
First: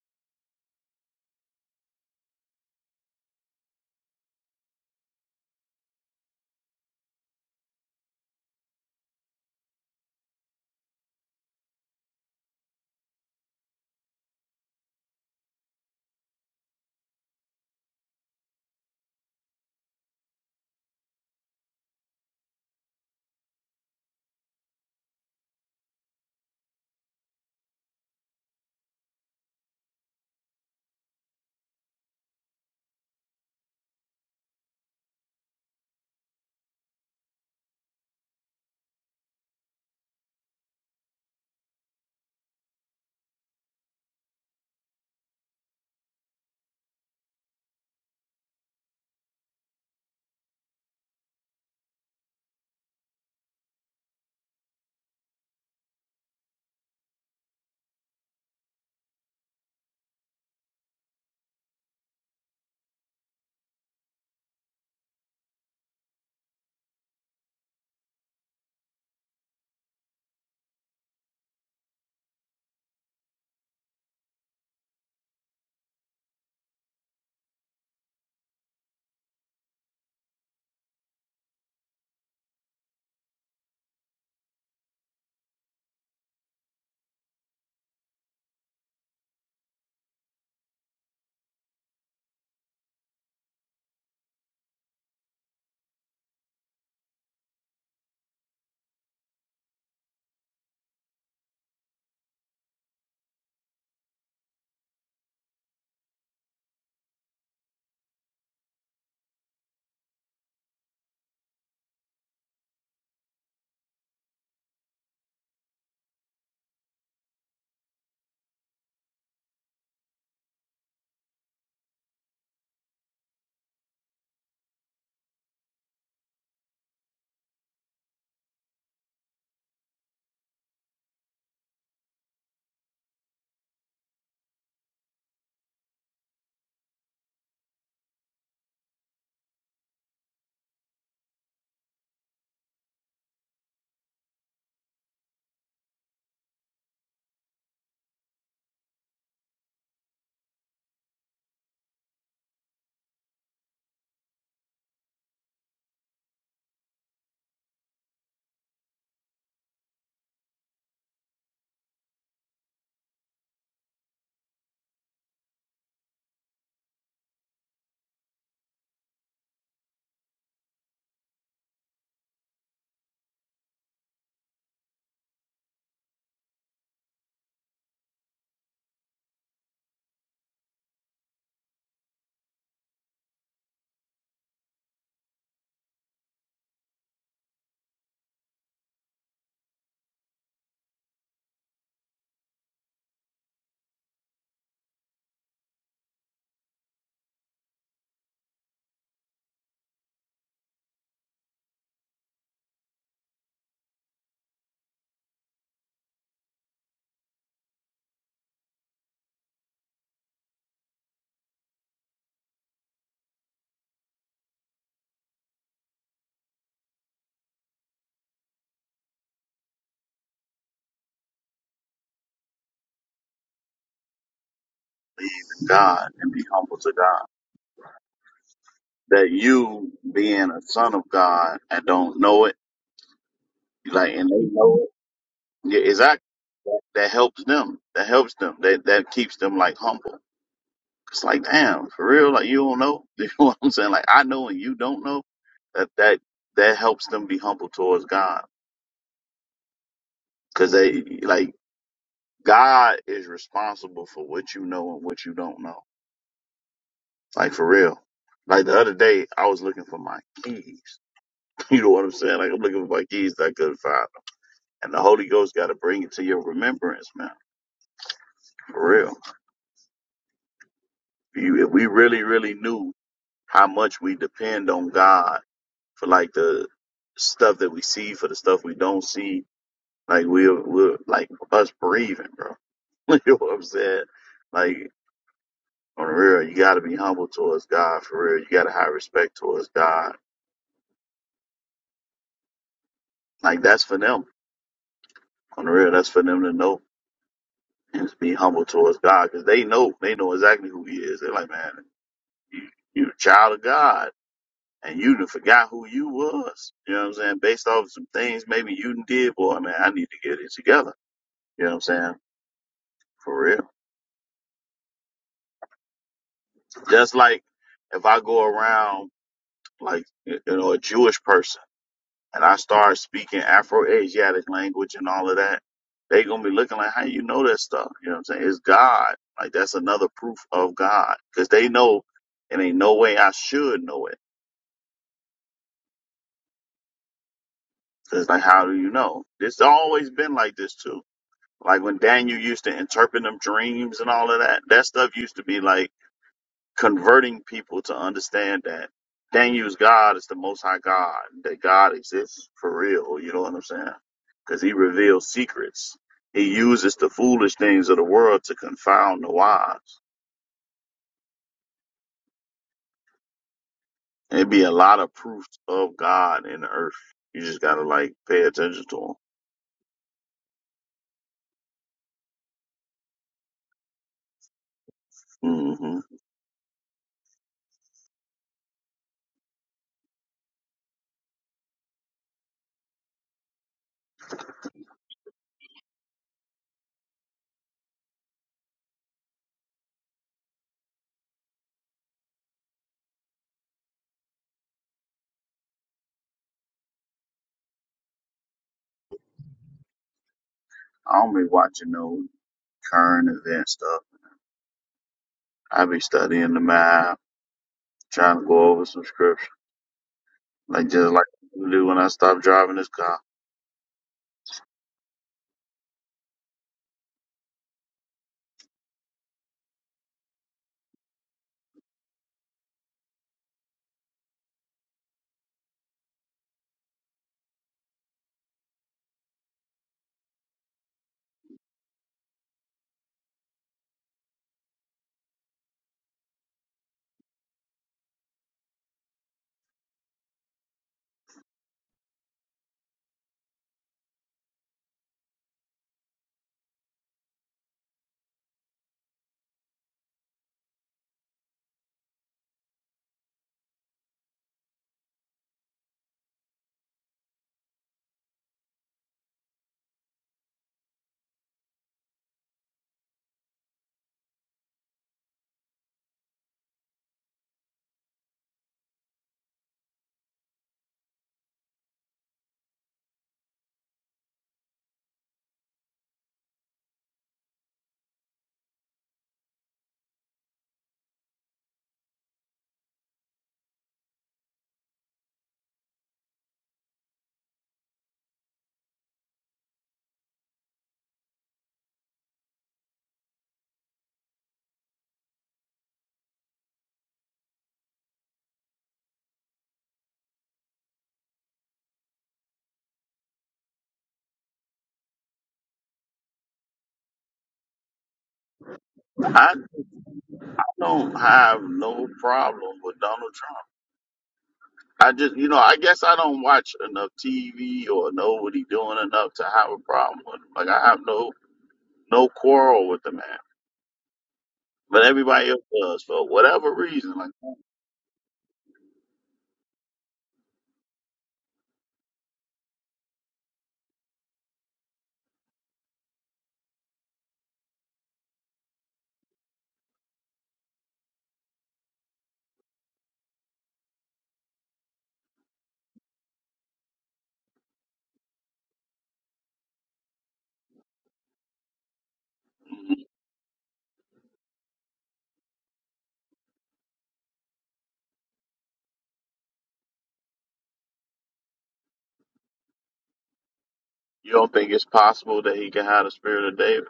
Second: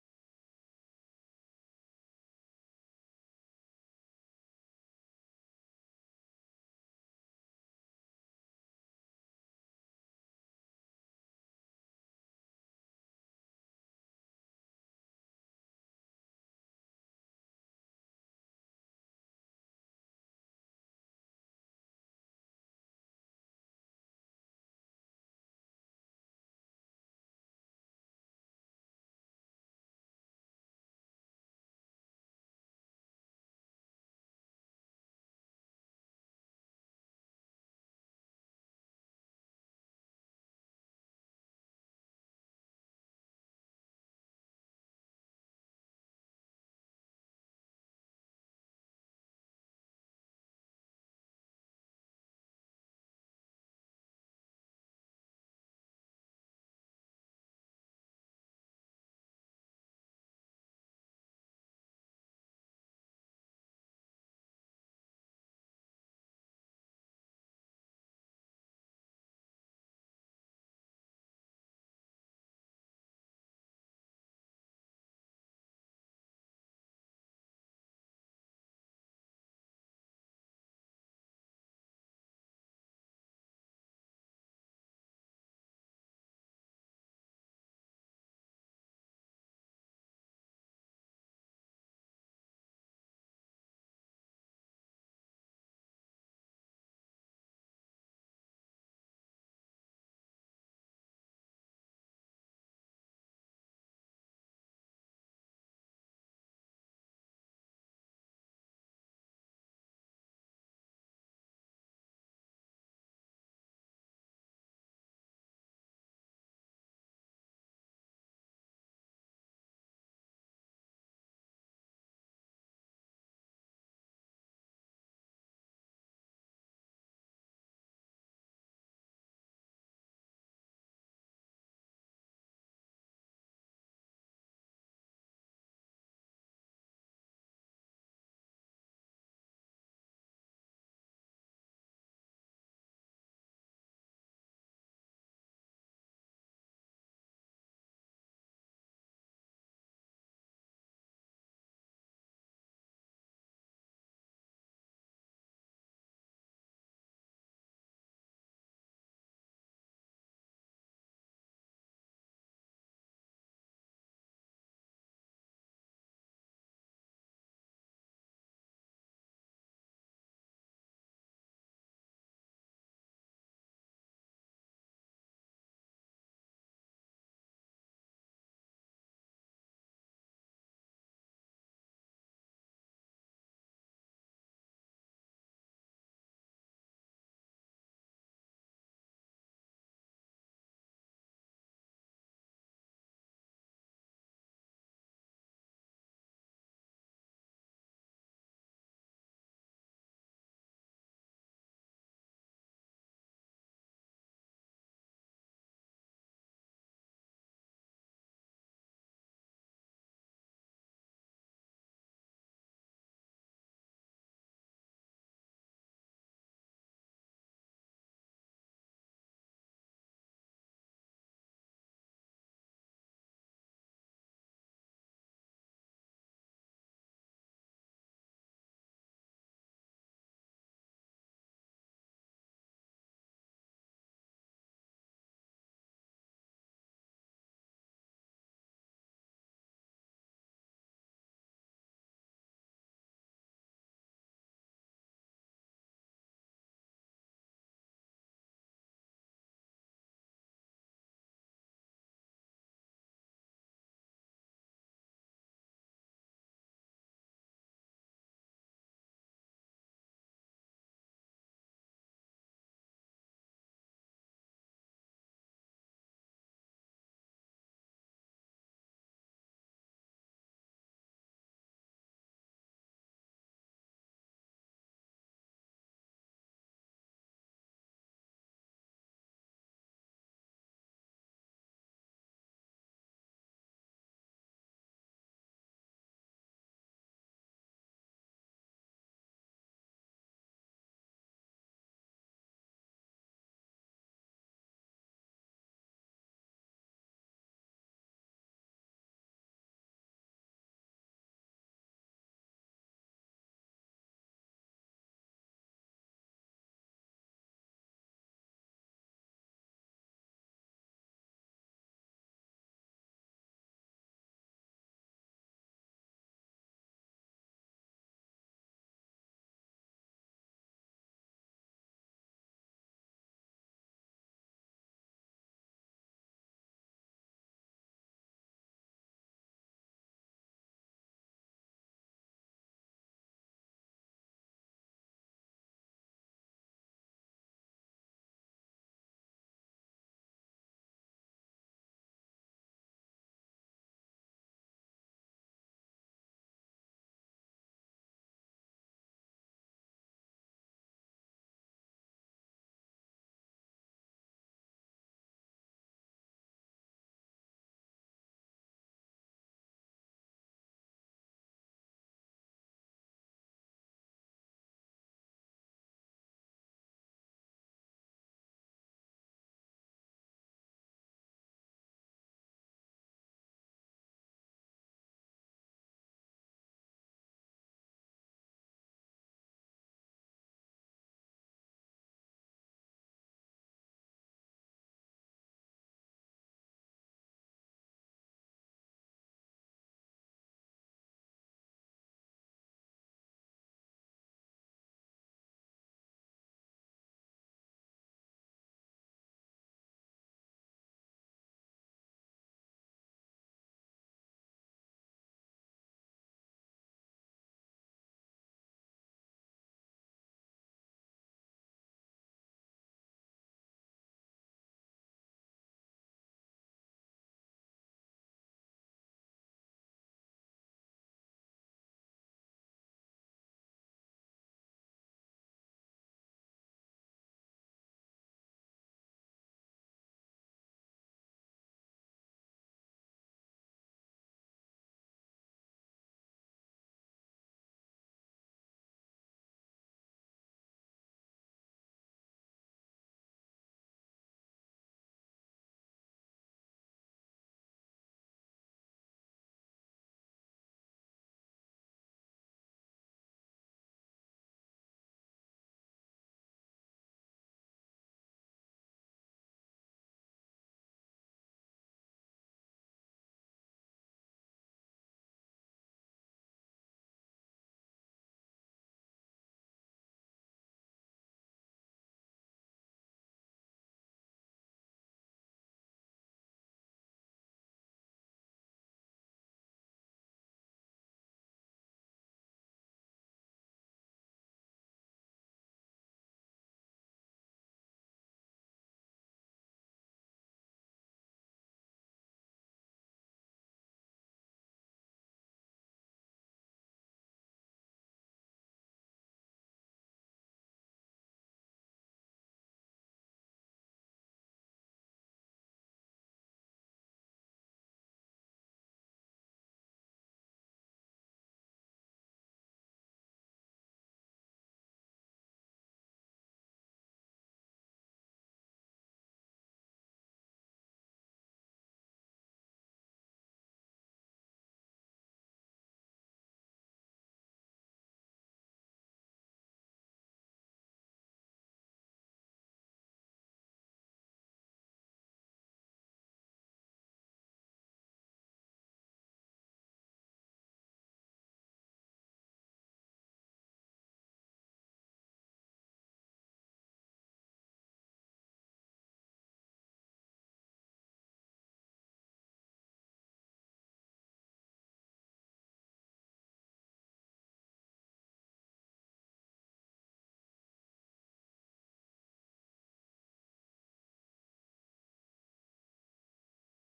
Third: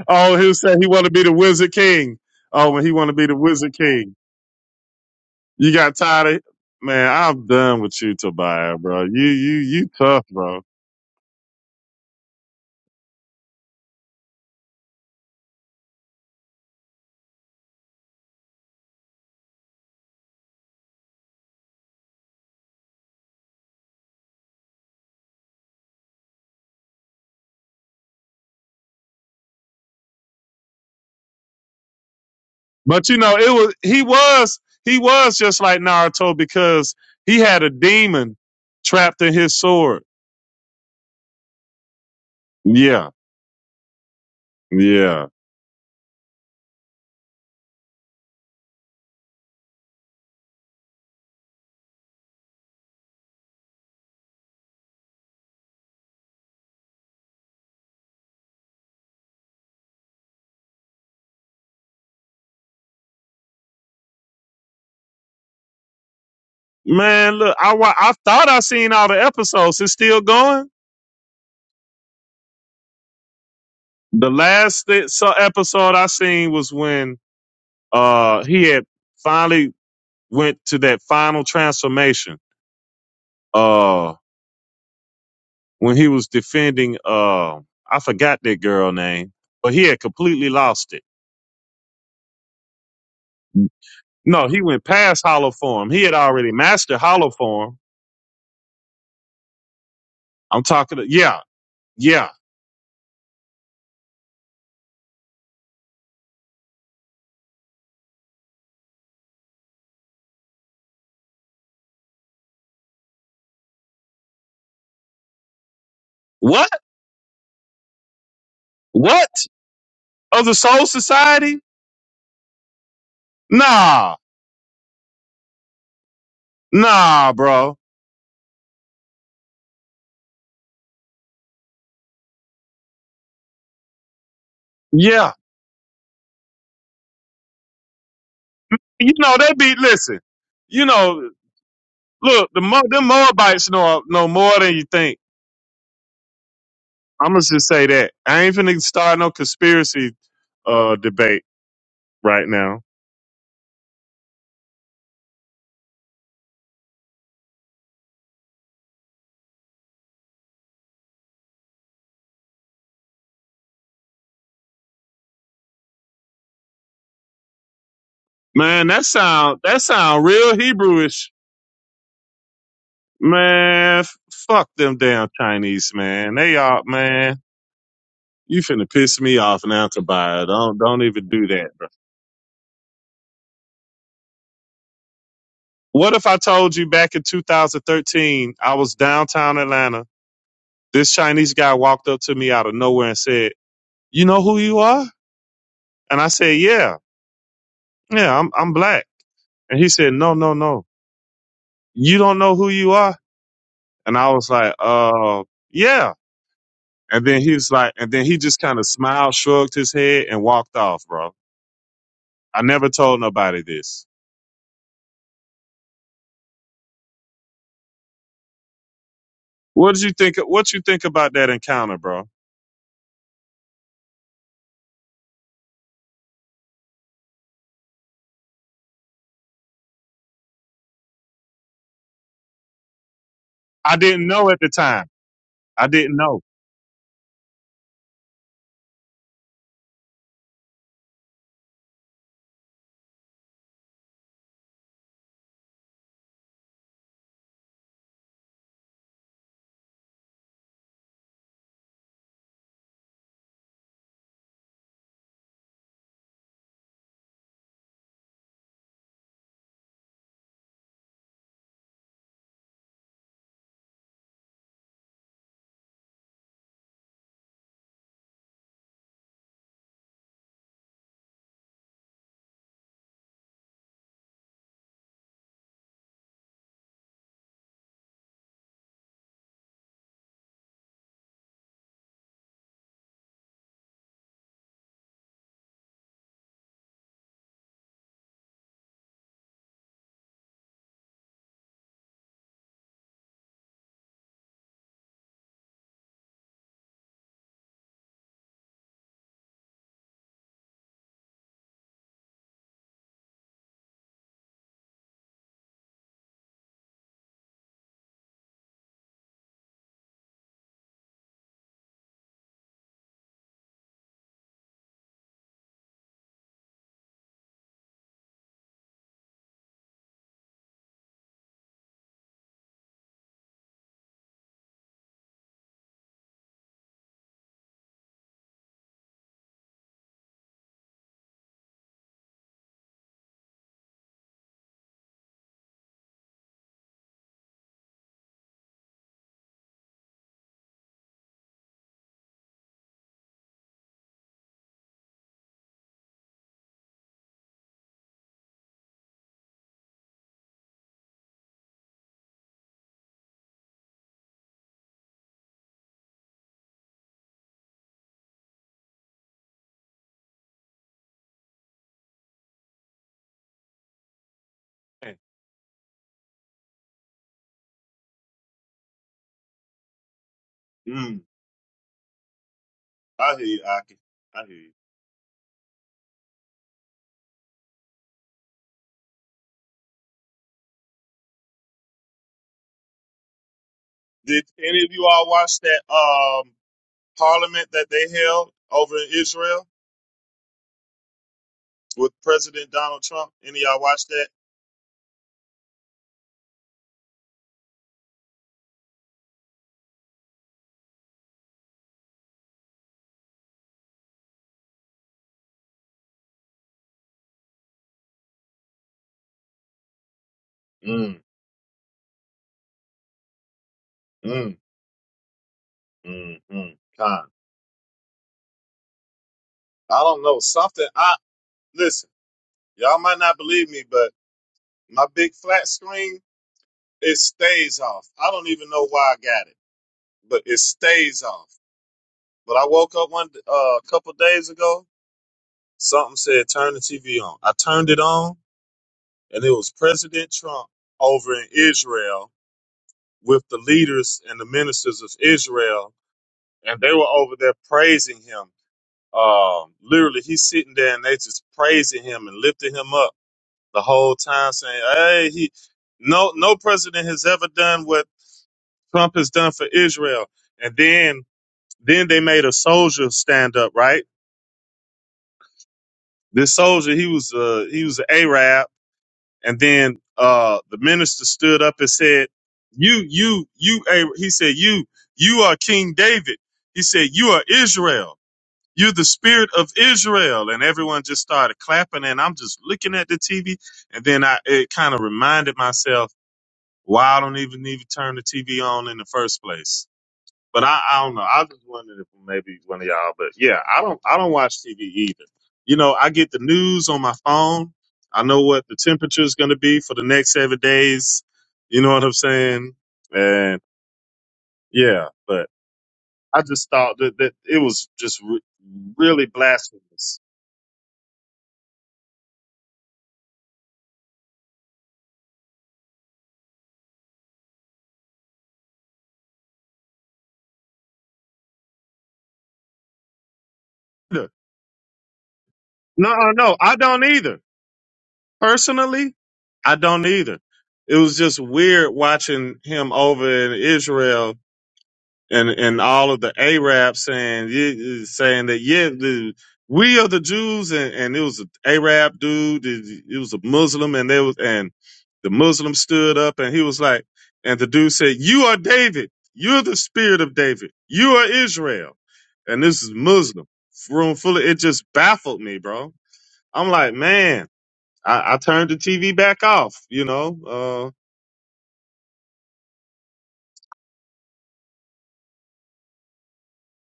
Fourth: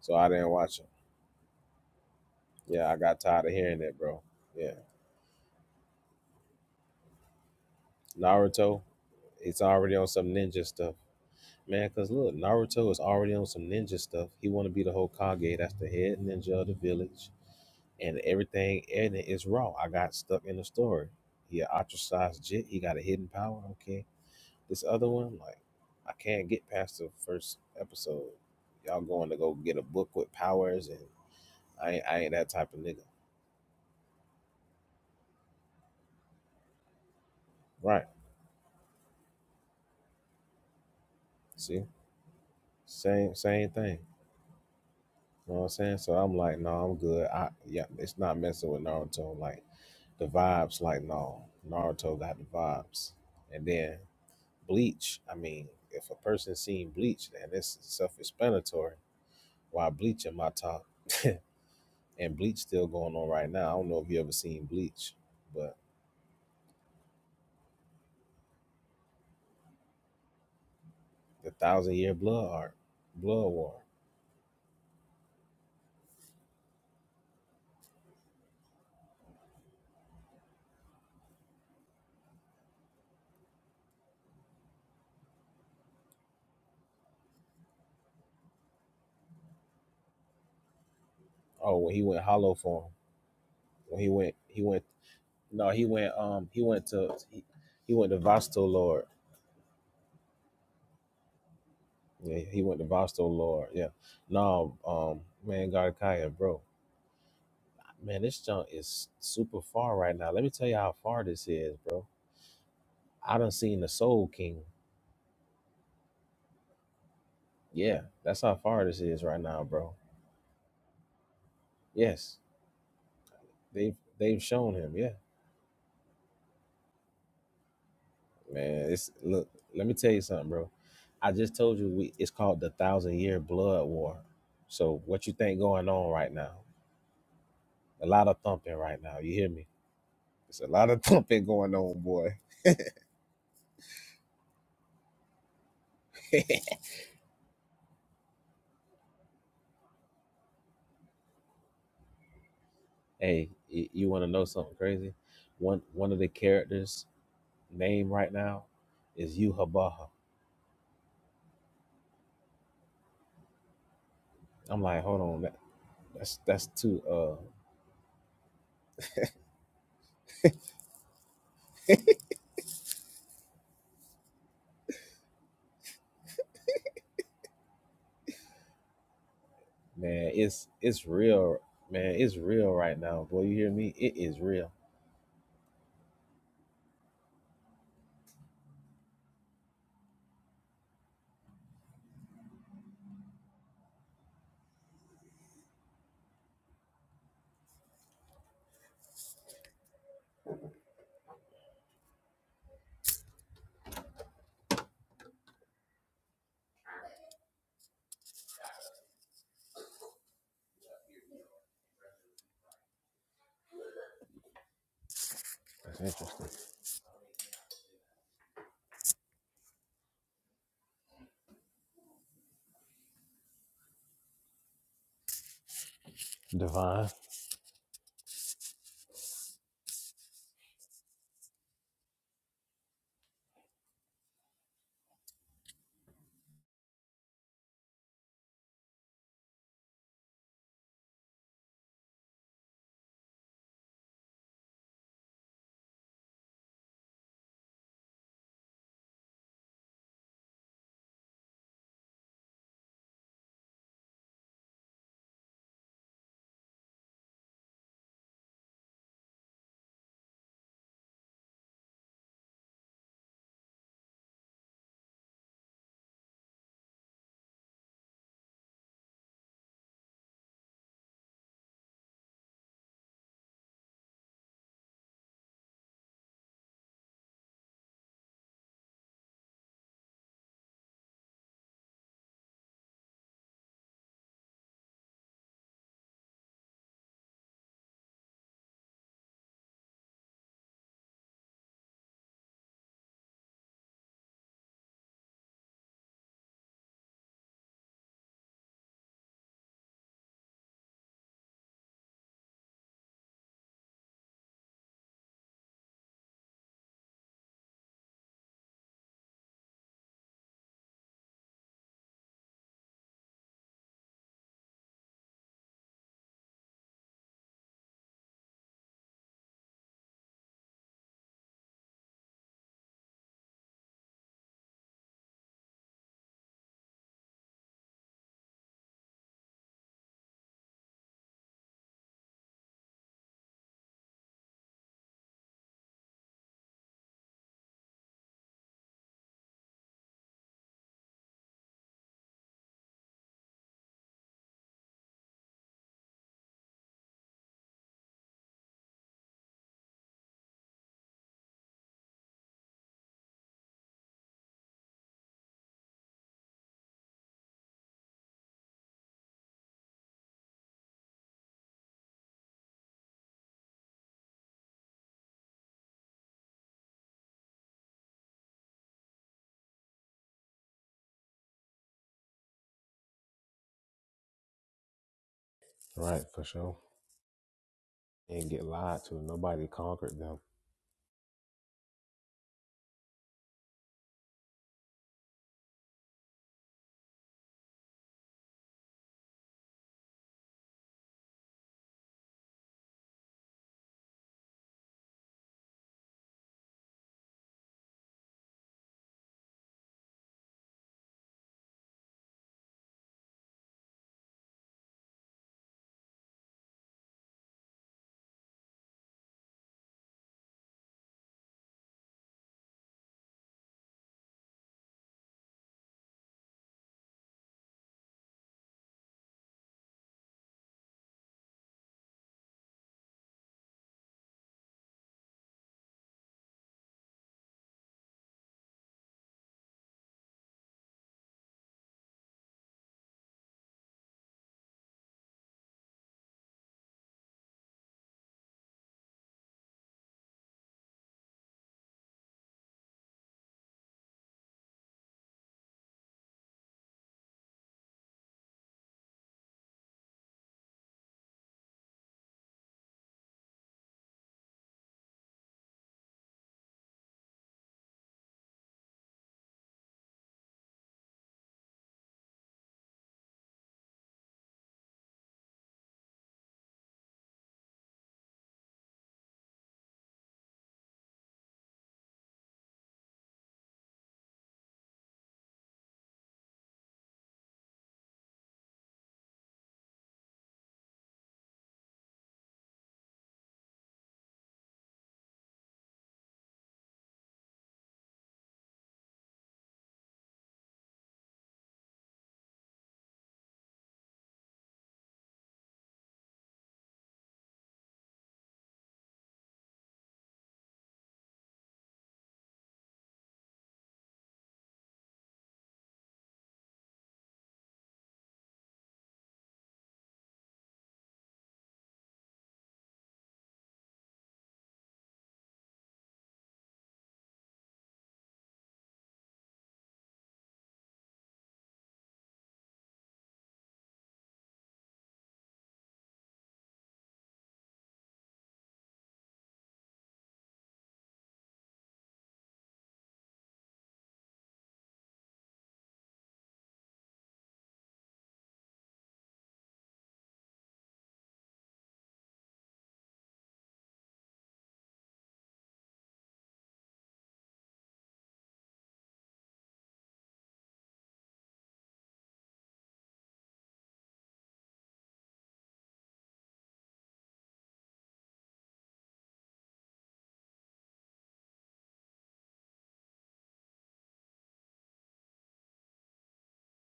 B: So I
C: Oh,
B: didn't
C: he said
B: watch him.
C: he want to be the Wizard King. Oh, when he
B: Yeah, I
C: want to
B: got
C: be the
B: tired of
C: Wizard
B: hearing that,
C: King,
B: bro. Yeah,
C: you got tired of man. I'm done with you, Tobiah,
B: Naruto.
C: bro. You you
B: It's
C: you
B: already on
C: tough,
B: some
C: bro.
B: ninja stuff, man. Cause look, Naruto is already on some ninja stuff. He want to be the Hokage. That's the head ninja of the village, and everything in it is raw. I got stuck in the story. He an ostracized jit. He got a hidden power. Okay, this other one, like, I can't get past the first episode. Y'all going to go get a book with powers, and I ain't, I ain't that type of nigga.
C: But you know, it was he was he was just like Naruto because he had a
B: Right?
C: demon trapped in his sword.
B: See,
C: Yeah,
B: same same thing.
C: yeah.
B: You know what I'm saying? So I'm like, no, I'm good. I yeah, it's not messing with Naruto. Like the vibes like no naruto got the vibes and then bleach i mean if a person seen bleach then it's self-explanatory why bleach in my top and bleach still going on right now i don't know if you ever seen bleach but
C: Man, look, I wa- I thought I seen all the episodes. It's still going.
B: the thousand year blood art blood war
C: The last thi- so episode I seen was when uh he had finally went to that final transformation. Uh, when he was defending uh I forgot that girl name, but he had completely lost it.
B: oh when he went hollow form when he went
C: No, he
B: he went
C: went past hollow
B: no he
C: form. He had
B: went um
C: already
B: he went
C: mastered
B: to
C: hollow
B: he,
C: form.
B: he went to vasto lord
C: I'm talking. To, yeah, yeah.
B: yeah, he went to vasto lord yeah no um man got bro Man, this junk is super far right now. Let me tell you how far this is, bro. I done seen the Soul King.
C: What?
B: Yeah, that's how far this is
C: What
B: right now, bro.
C: of the Soul Society?
B: Yes, they've
C: Nah,
B: they've shown him. Yeah,
C: nah, bro.
B: man. It's look. Let me tell you something, bro. I just told you we, it's called the Thousand Year Blood War. So
C: Yeah.
B: what you think going on right now? A lot of thumping right
C: you
B: now. You
C: know,
B: hear
C: they
B: me?
C: be listen.
B: It's a
C: You
B: lot of <laughs>
C: know,
B: thumping going on, boy.
C: look, the Mo, them Moabites know know more than you think.
B: <laughs>
C: I'm gonna just say that. I ain't finna start no conspiracy uh debate right now.
B: Hey, y- you want to know something crazy? One one of the characters name right now is Yuhabaha. I'm like, hold on, that, that's that's too uh
C: Man, that sound that sound real Hebrewish. Man, f- fuck them damn Chinese man. They are man. You finna piss me off now,
B: man,
C: Kabaya.
B: it's
C: Don't don't
B: it's
C: even do
B: real,
C: that, bro.
B: man, it's real right now. Boy, you hear me? It is real.
C: What if I told you back in 2013 I was downtown Atlanta? This Chinese guy walked up to me out of nowhere and said. you know who you are? And I said, yeah, yeah, I'm, I'm black. And he said, no, no, no, you don't know who you are. And I was like, uh, yeah. And then he was like, and then he just kind of smiled, shrugged his head and walked off, bro. I never told nobody this.
B: That's interesting.
C: What did you think? What you think about that encounter, bro?
D: believe in God and be humble to
B: Divine,
D: God. That you being a son of God and don't know it,
C: I
D: like
C: didn't
D: and they
C: know at the
D: know it.
C: time.
D: Yeah,
C: I didn't
D: exactly.
C: know.
D: That, that helps them. That helps them. That that keeps them like humble. It's like damn, for real. Like you don't know. <laughs> You know what I'm saying? Like I know and you don't know. That that that helps them be humble towards God because they like God is responsible for what you know and what you don't know. Like for real. Like the other day, I was looking for my keys You know what I'm saying? Like I'm looking for my keys that I couldn't find them. And the Holy Ghost got to bring it to your remembrance, man. For real. If, you, if we really, really knew how much we depend on God for like the stuff that we see, for the stuff we don't see, like we're, we're like us breathing, bro. <laughs> you know what I'm saying? Like on the real, you got to be humble towards God. For real, you got to have respect towards God. Like that's for them. On the real, that's for them to know. Just be humble towards God because they know they know exactly who He is. They're like, man, you, you're a child of God, and you done forgot who you was. You know what I'm saying? Based off of some things maybe you done did, boy, man, I need to get it together. You know what I'm saying? For real. Just like if I go around like you know a Jewish person. and I start speaking Afro-Asiatic language and all of that, they gonna be looking like, how you know that stuff? You know what I'm saying? It's God. Like that's another proof of God because they know it ain't no way I should know it. Cause like, how do you know? It's always been like this too. Like when Daniel used to interpret them dreams and all of that, that stuff used to be like. converting people to understand that Daniel's God is the Most High God, that God exists for real. You know what I'm saying? Because he reveals secrets. He uses the foolish things of the world to confound the wise. And it'd be a lot of proofs of God in the earth. You just gotta like pay attention to
C: Mm, I hear you, Aki. I hear you.
D: them. hmm
B: right, for sure. And get lied to. Nobody conquered them.
C: Did any of you all watch that um parliament that they held over in Israel? with President Donald Trump. Any of y'all watch that?
D: I don't be watching no current event stuff. I be studying the map, trying to go over some scripture, like just
C: Mm,
D: like I do when I stop driving this car.
C: mm, mm, mm. Con. I don't know. Something I listen, y'all might not believe me, but my big flat screen, it stays off. I don't even know why I got it, but it stays off. But I woke up one uh, a couple days ago, something said turn the TV on. I turned it on and it was President Trump over in Israel with the leaders and the ministers of Israel and they were over there praising him Um, literally, he's sitting there and they just praising him and lifting him up the whole time, saying, "Hey, he no no president has ever done what Trump has done for Israel." And then then they made a soldier stand up. Right, this soldier he was uh he was an Arab, and then uh the minister stood up and said, "You you you A-" he said you you are King David." He said, "You are Israel." You're the spirit of Israel. And everyone just started clapping. And I'm just looking at the TV. And then I, it kind of reminded myself why I don't even need to turn the TV on in the first place. But I, I don't know. I just wondering if maybe one of y'all, but yeah, I don't, I don't watch TV either. You know, I get the news on my phone. I know what the temperature is going to be for the next seven days. You know what I'm saying? And yeah, but I just thought that, that it was just re- really
D: I.
C: blasphemous
D: don't have no problem with Donald Trump. I just, you know, I guess I don't watch enough TV or know what he's doing enough to have a problem with him. Like I have no no quarrel with the man, but everybody else does
C: No,
D: for
C: uh, no,
D: whatever
C: I don't
D: reason. Like
C: either.
D: mm-hmm.
C: Personally, I don't either. It was just weird watching him over in Israel and and all of the Arabs saying yeah, saying that yeah, the, we are the Jews, and, and it was an Arab dude, it, it was a Muslim, and they was and the Muslim stood up and he was like, and the dude said, "You are David. You're the spirit of David. You are Israel." And this is Muslim room full of it. Just baffled me, bro. I'm like, man. I, I turned the TV back off. You know,
D: you don't think it's possible that he can have the spirit of David.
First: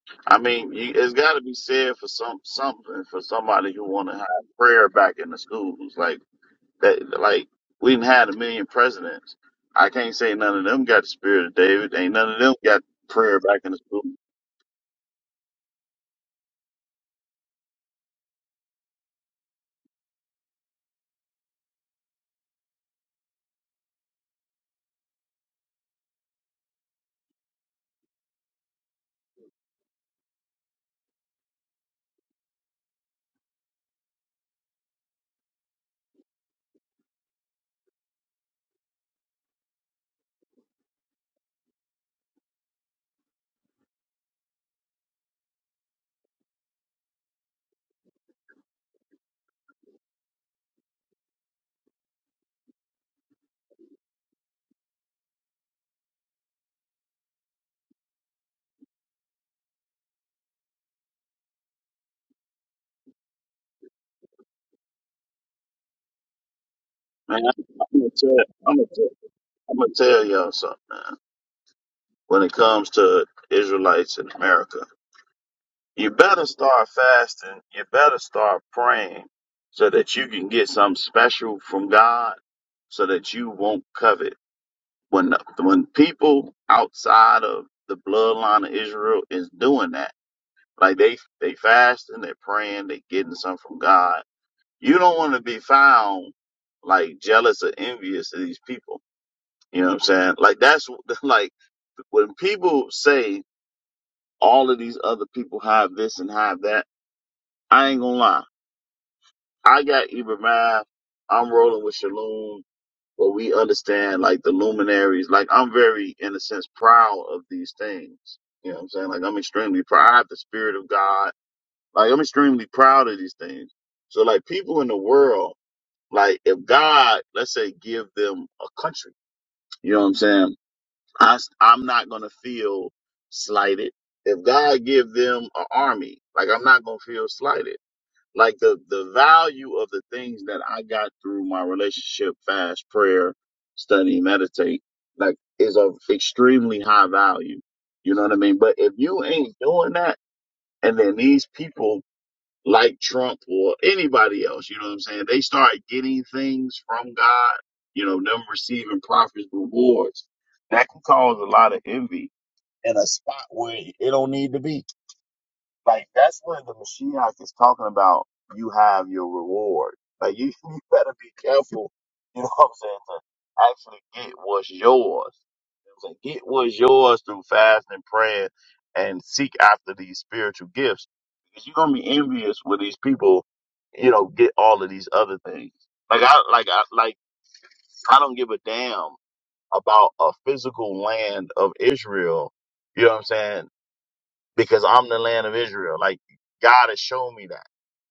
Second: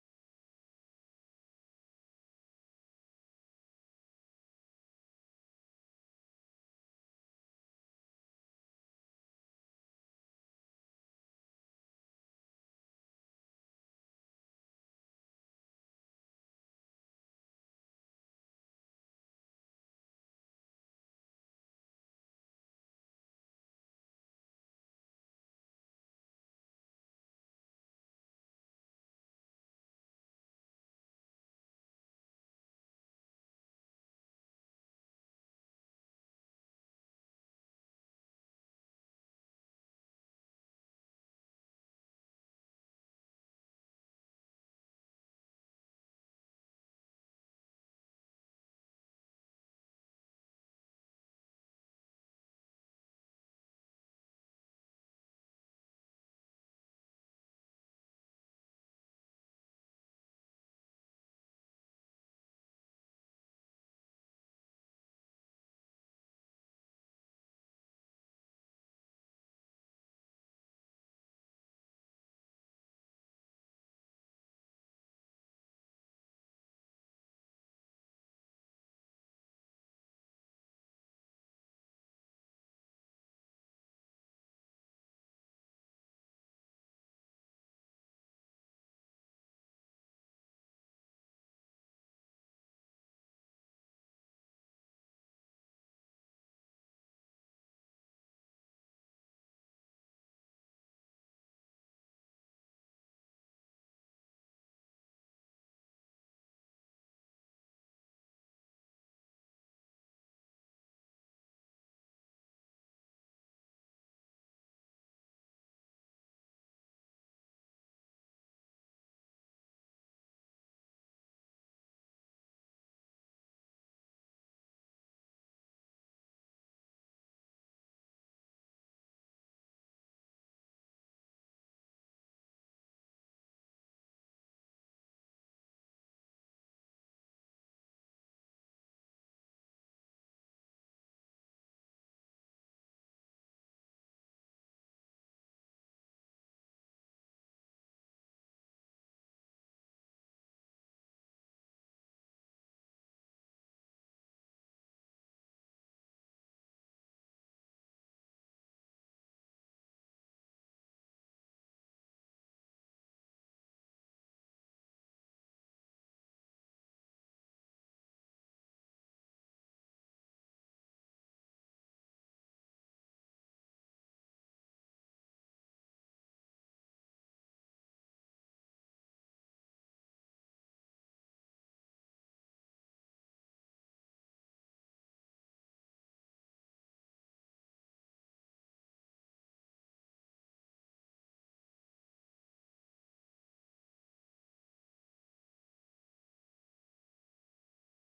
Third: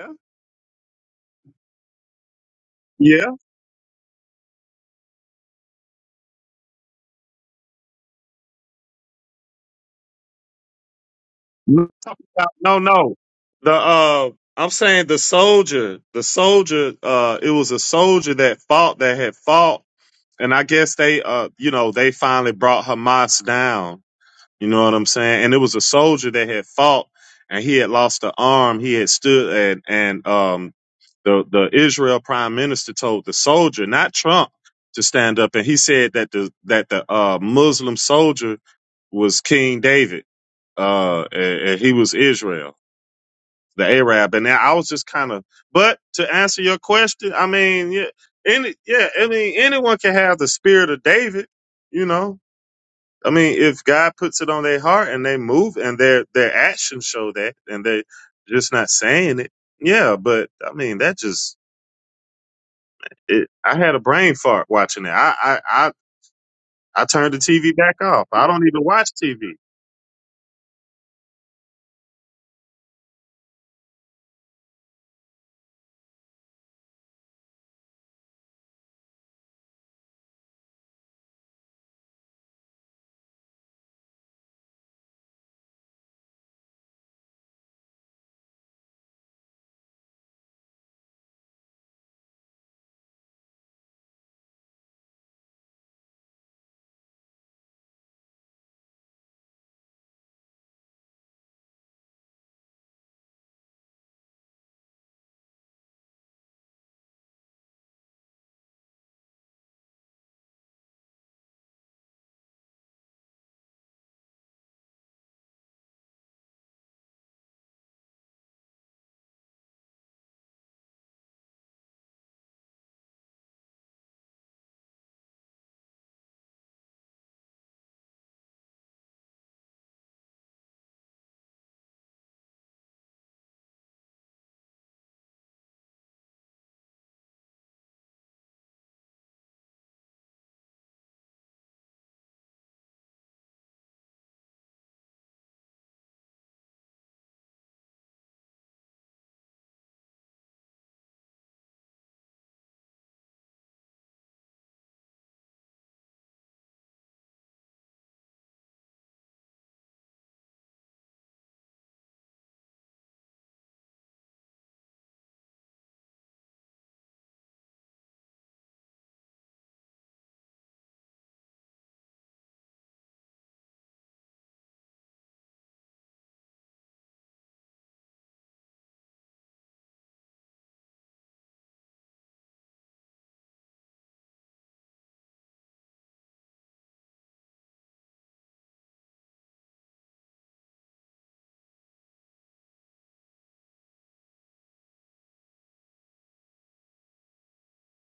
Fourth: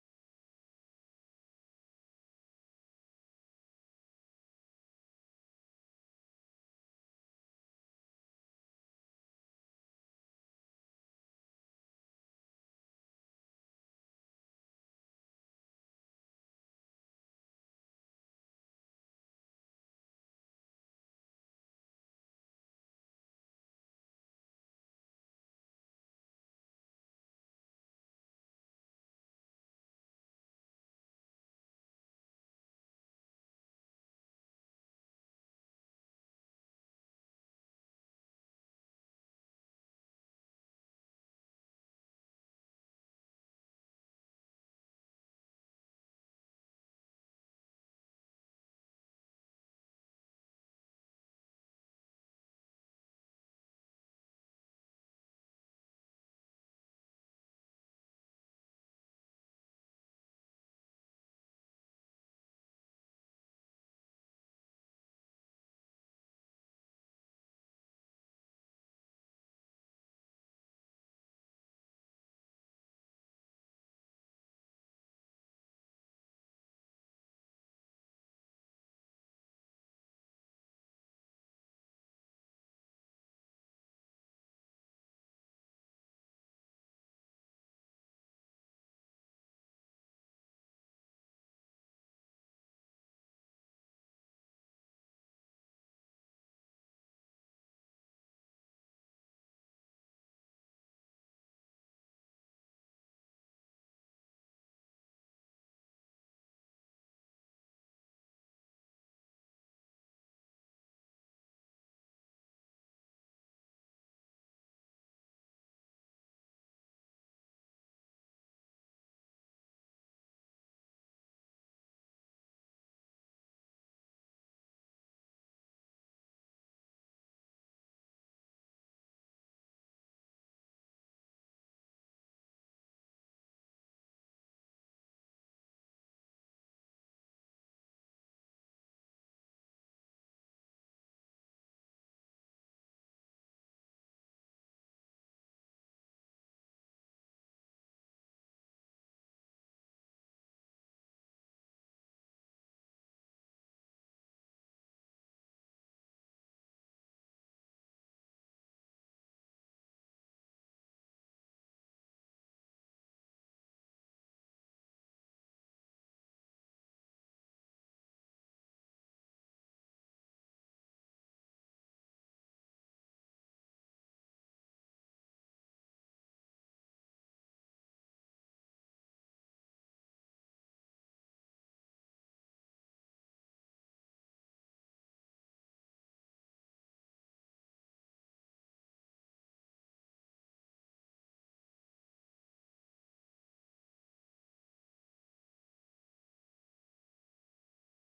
C: uh, yeah,
D: I mean, you, it's got to be said for some something for
C: yeah.
D: somebody who want to have prayer back in the schools. Like That like we've had a million presidents. I can't say none of them got the spirit of
C: No,
D: David. Ain't none of them
C: no,
D: got
C: no.
D: prayer back
C: The
D: in the school.
C: uh, I'm saying the soldier, the soldier. Uh, it was a soldier that fought that had fought, and I guess they, uh, you know, they finally brought Hamas down You know what I'm saying? And it was a soldier that had fought and he had lost an arm. He had stood and and um the the Israel prime minister told the soldier, not Trump, to stand up and he said that the that the uh Muslim soldier was King David. Uh and, and he was Israel, the Arab. And now I was just kind of but to answer your question, I mean, yeah, any yeah, I mean anyone can have the spirit of David, you know I mean, if God puts it on their heart and they move and their their actions show that and they're just not saying it, yeah. But I mean, that just it, I had a brain fart watching it. I, I I I turned the
D: Man,
C: TV back
D: I'm gonna
C: off.
D: tell,
C: I don't
D: I'm
C: even
D: gonna tell,
C: watch TV.
D: I'm gonna tell y'all something, man. When it comes to Israelites in America, you better start fasting. You better start praying so that you can get something special from God, so that you won't covet. When when people outside of the bloodline of Israel is doing that Like they they fasting, they're praying, they getting something from God. You don't want to be found like jealous or envious of these people. You know what I'm saying? Like that's <laughs> like when people say all of these other people have this and have that. I ain't gonna lie. I got Ibrahim. I'm rolling with Shalom, but we understand like the luminaries. Like I'm very, in a sense, proud of these things. You know what I'm saying? Like I'm extremely proud. I have the spirit of God. Like I'm extremely proud of these things. So like people in the world, like if God, let's say, give them a country, you know what I'm saying? I am not gonna feel slighted. If God give them an army, like I'm not gonna feel slighted. Like the the value of the things that I got through my relationship, fast, prayer, study, meditate, like is of extremely high value. You know what I mean? But if you ain't doing that, and then these people like Trump or anybody else, you know what I'm saying? They start getting things from God, you know, them receiving prophets rewards. That can cause a lot of envy in a spot where it don't need to be. Like that's when the Mashiach is talking about you have your reward. Like you, <laughs> you better be careful, you know what I'm saying, to actually get what's yours. You know what I'm saying? Get what's yours through fasting and praying and seek after these spiritual gifts. Because you're gonna be envious when these people, you know, get all of these other things. Like I like I like I don't give a damn about a physical land of Israel. You know what I'm saying? because I'm the land of Israel. Like God has shown me that.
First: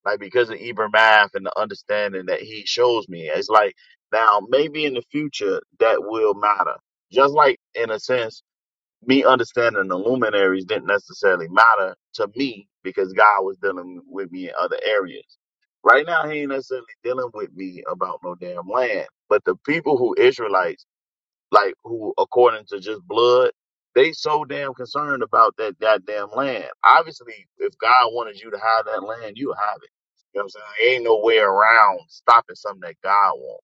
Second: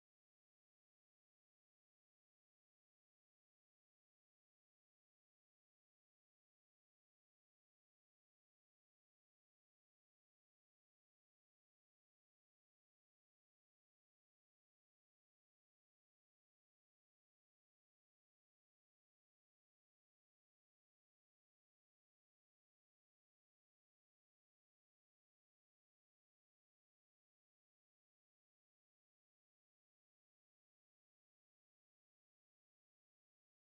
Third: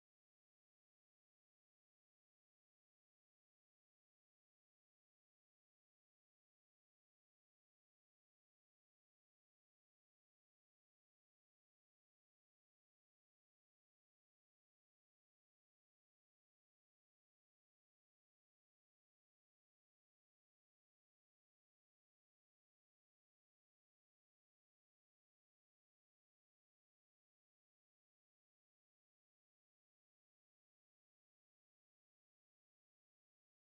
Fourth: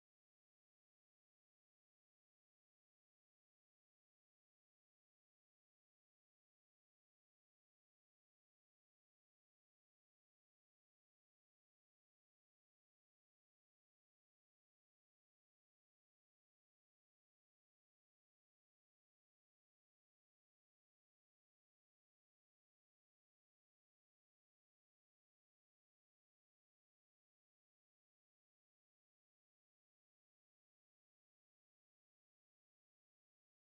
D: Like because of Ibram Math and the understanding that he shows me. It's like now maybe in the future that will matter. Just like in a sense, me understanding the luminaries didn't necessarily matter to me because God was dealing with me in other areas. Right now he ain't necessarily dealing with me about no damn land. But the people who Israelites like who according to just blood they so damn concerned about that goddamn land obviously if god wanted you to have that land you would have it you know what i'm saying There ain't no way around stopping something that god wants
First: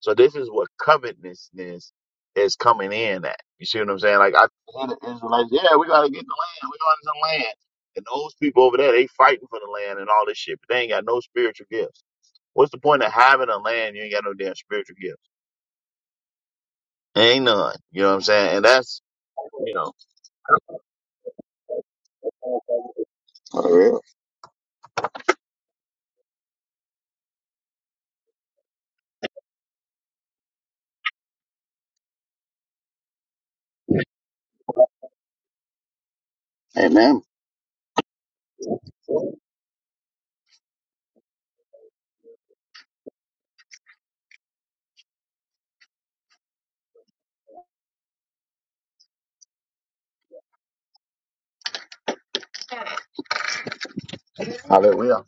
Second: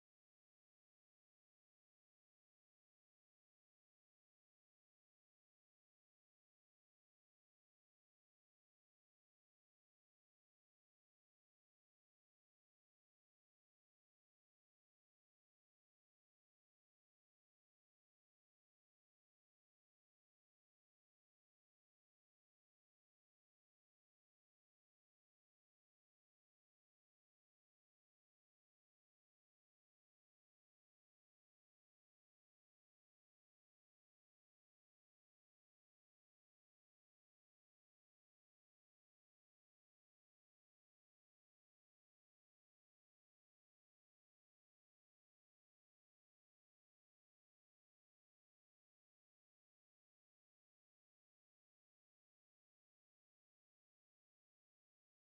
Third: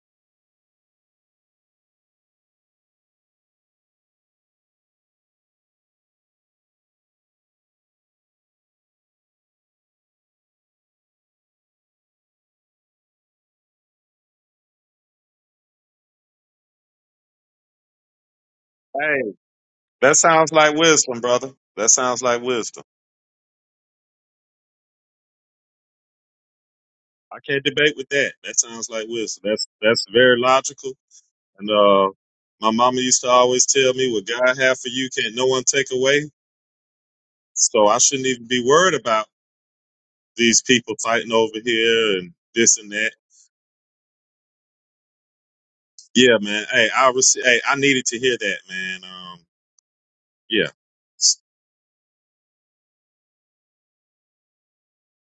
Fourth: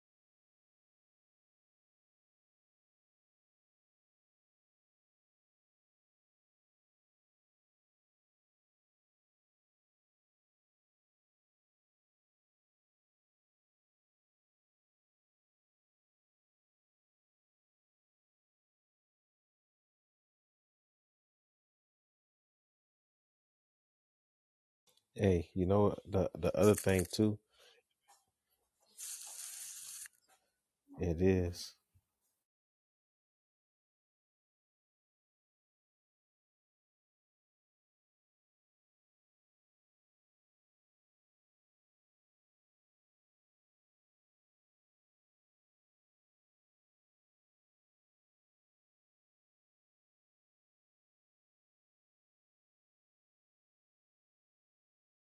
D: so this is what covetousness is coming in at you see what i'm saying like i hear the israelites yeah we gotta get the land we gotta get some land and those people over there they fighting for the land and all this shit but they ain't got no spiritual gifts what's the point of having a land you ain't got no damn spiritual gifts ain't none you know what i'm saying and that's
C: Hey,
D: you know.
C: that sounds like wisdom, brother. That sounds like wisdom.
D: Hallelujah.
B: Hey, you know the the other thing
C: I
B: too,
C: can't debate with that. That sounds like wisdom. That's that's very logical.
B: it
C: And
B: is.
C: uh, my mama used to always tell me, "What God have for you, can't no one take away."
D: Amen.
C: So I shouldn't even be worried about. these people fighting over here and this and that. Yeah, man. Hey, I was. Hey, I needed to hear that, man. Um, yeah.
D: Hallelujah.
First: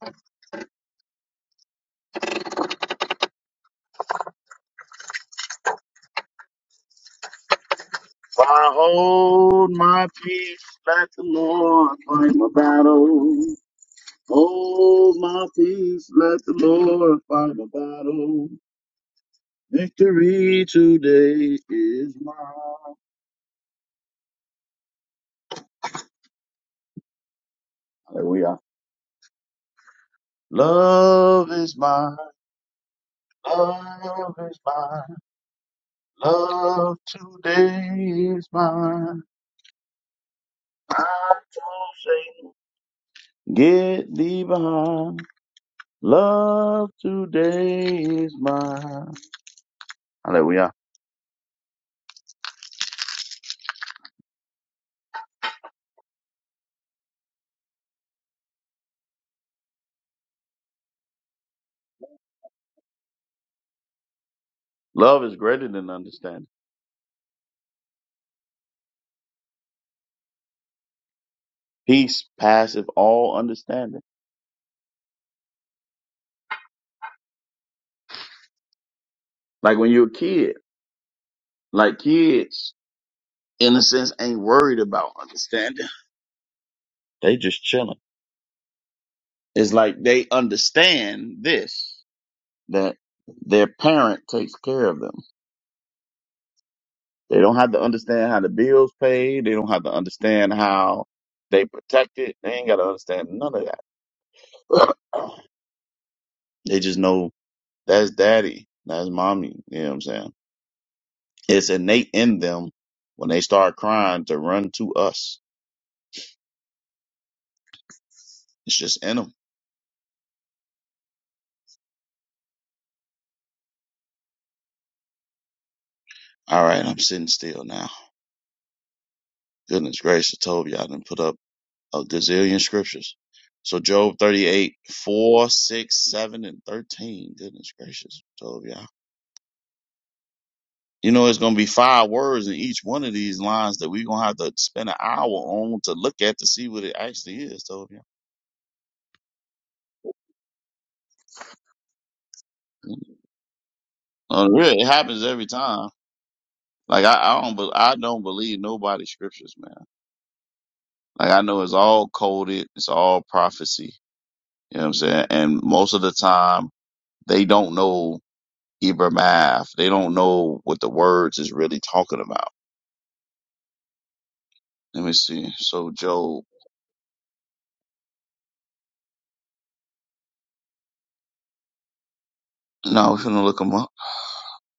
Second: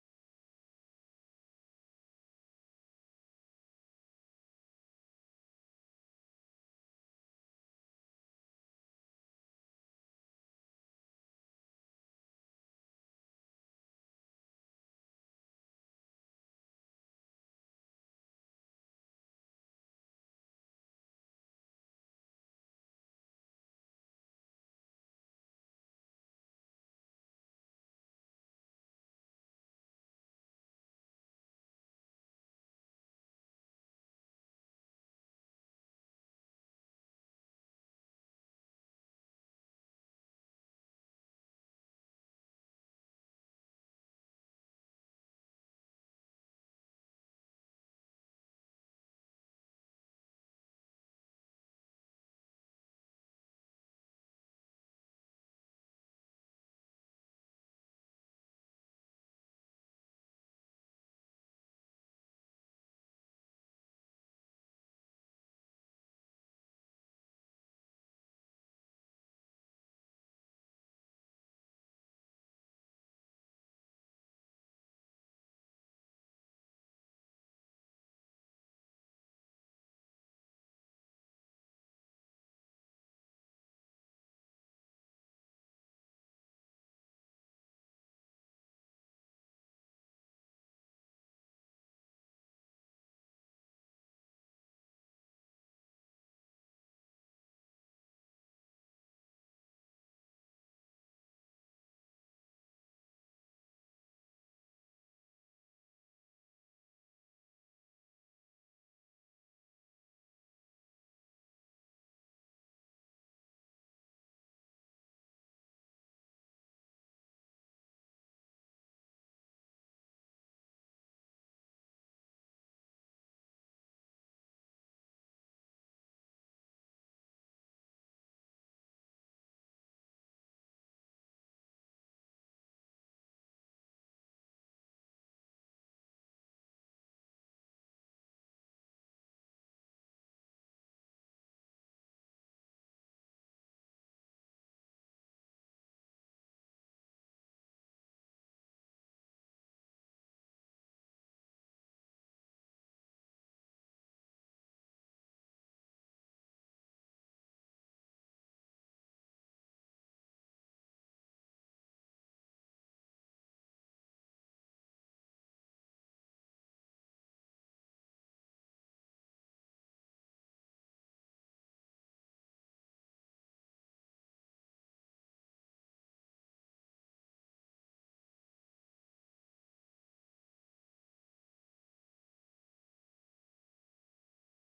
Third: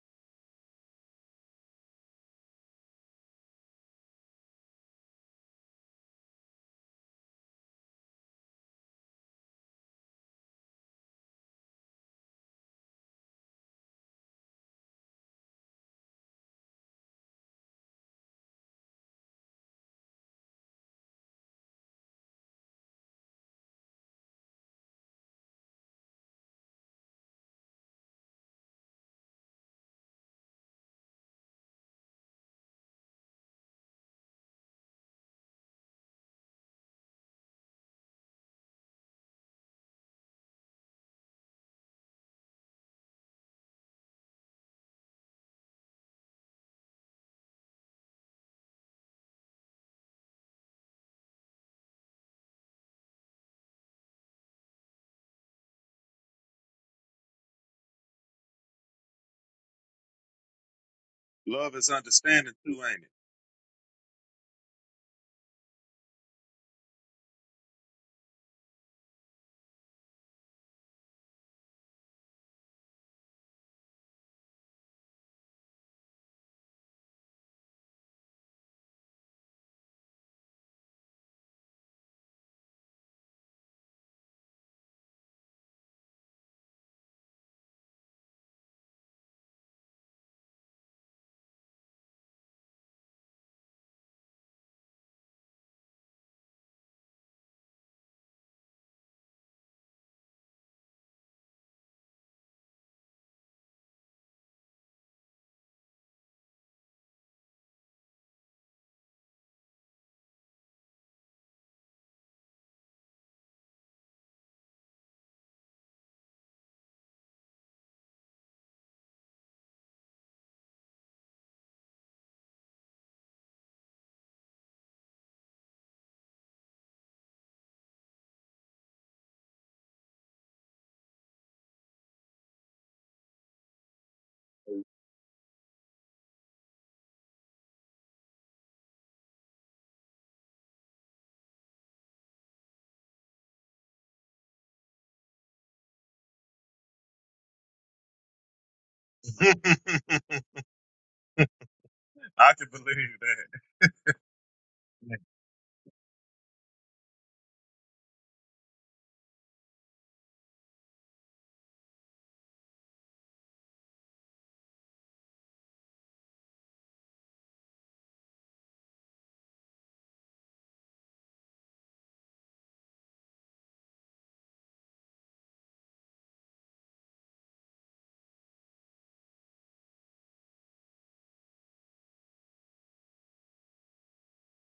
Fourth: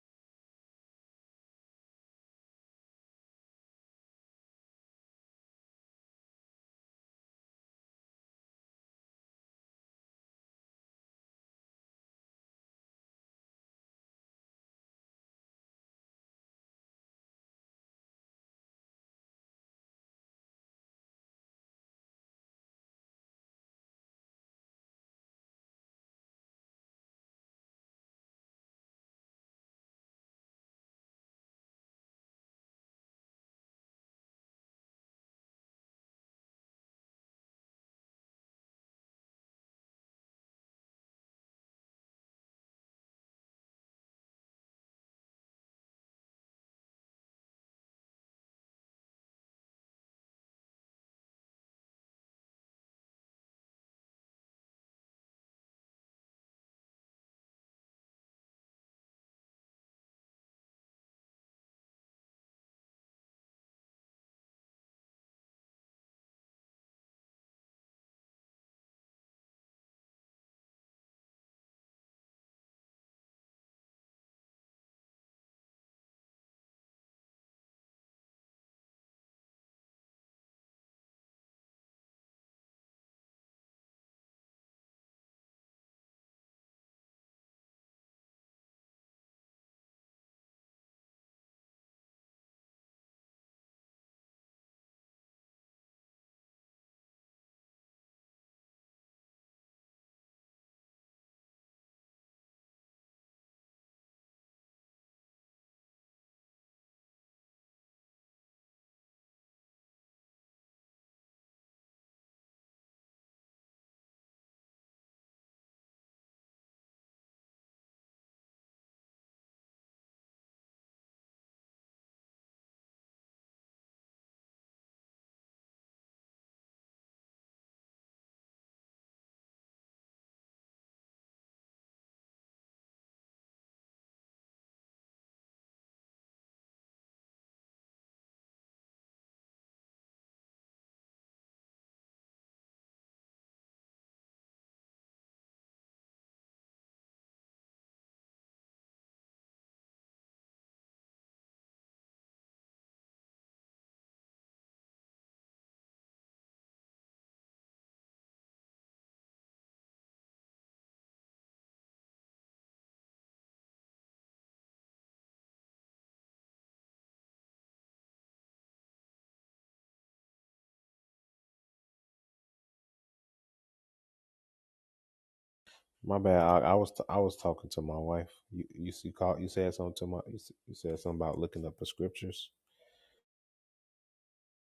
D: For I hold my peace, let the Lord fight my battle. Hold my peace, let the Lord fight my battle. Victory today is mine. Hallelujah. Love is mine, love is mine, love today is mine. I told Satan, get thee behind. Love today is mine. Hallelujah.
C: Love is understanding too,
D: Love is greater than understanding. Peace passeth all understanding. Like when you're a kid, like kids, in a sense, ain't worried about understanding. They just chilling. It's like they understand this, that their parent takes care of them. They don't have to understand how the bills paid. They don't have to understand how they protect it. They ain't got to understand none of that. <clears throat> they just know That's daddy. That's mommy. You know what I'm saying? It's innate in them when they start crying to run to us. It's just in them. All right, I'm sitting still now. Goodness gracious, Toby, I done put up a gazillion scriptures. So Job 38, 4, 6, 7, and 13. Goodness gracious, Toby. I- You know, it's going to be five words in each one of these lines that we're going to have to spend an hour on to look at to see what it actually is, Toby.
C: ain't it? <laughs> I can believe that.
D: Uh, really? It happens every time. Like I, I don't, be, I don't believe nobody's scriptures, man. Like I know it's all coded, it's all prophecy. You know what I'm saying? And most of the time, they don't know Hebrew math. They don't know what the words is really talking about. Let me see. So
B: My bad.
D: Job.
B: I, I was t- I was talking to my wife. You you see call you said something to my you, s- you said something about looking up the scriptures.
D: No, we're gonna look him up.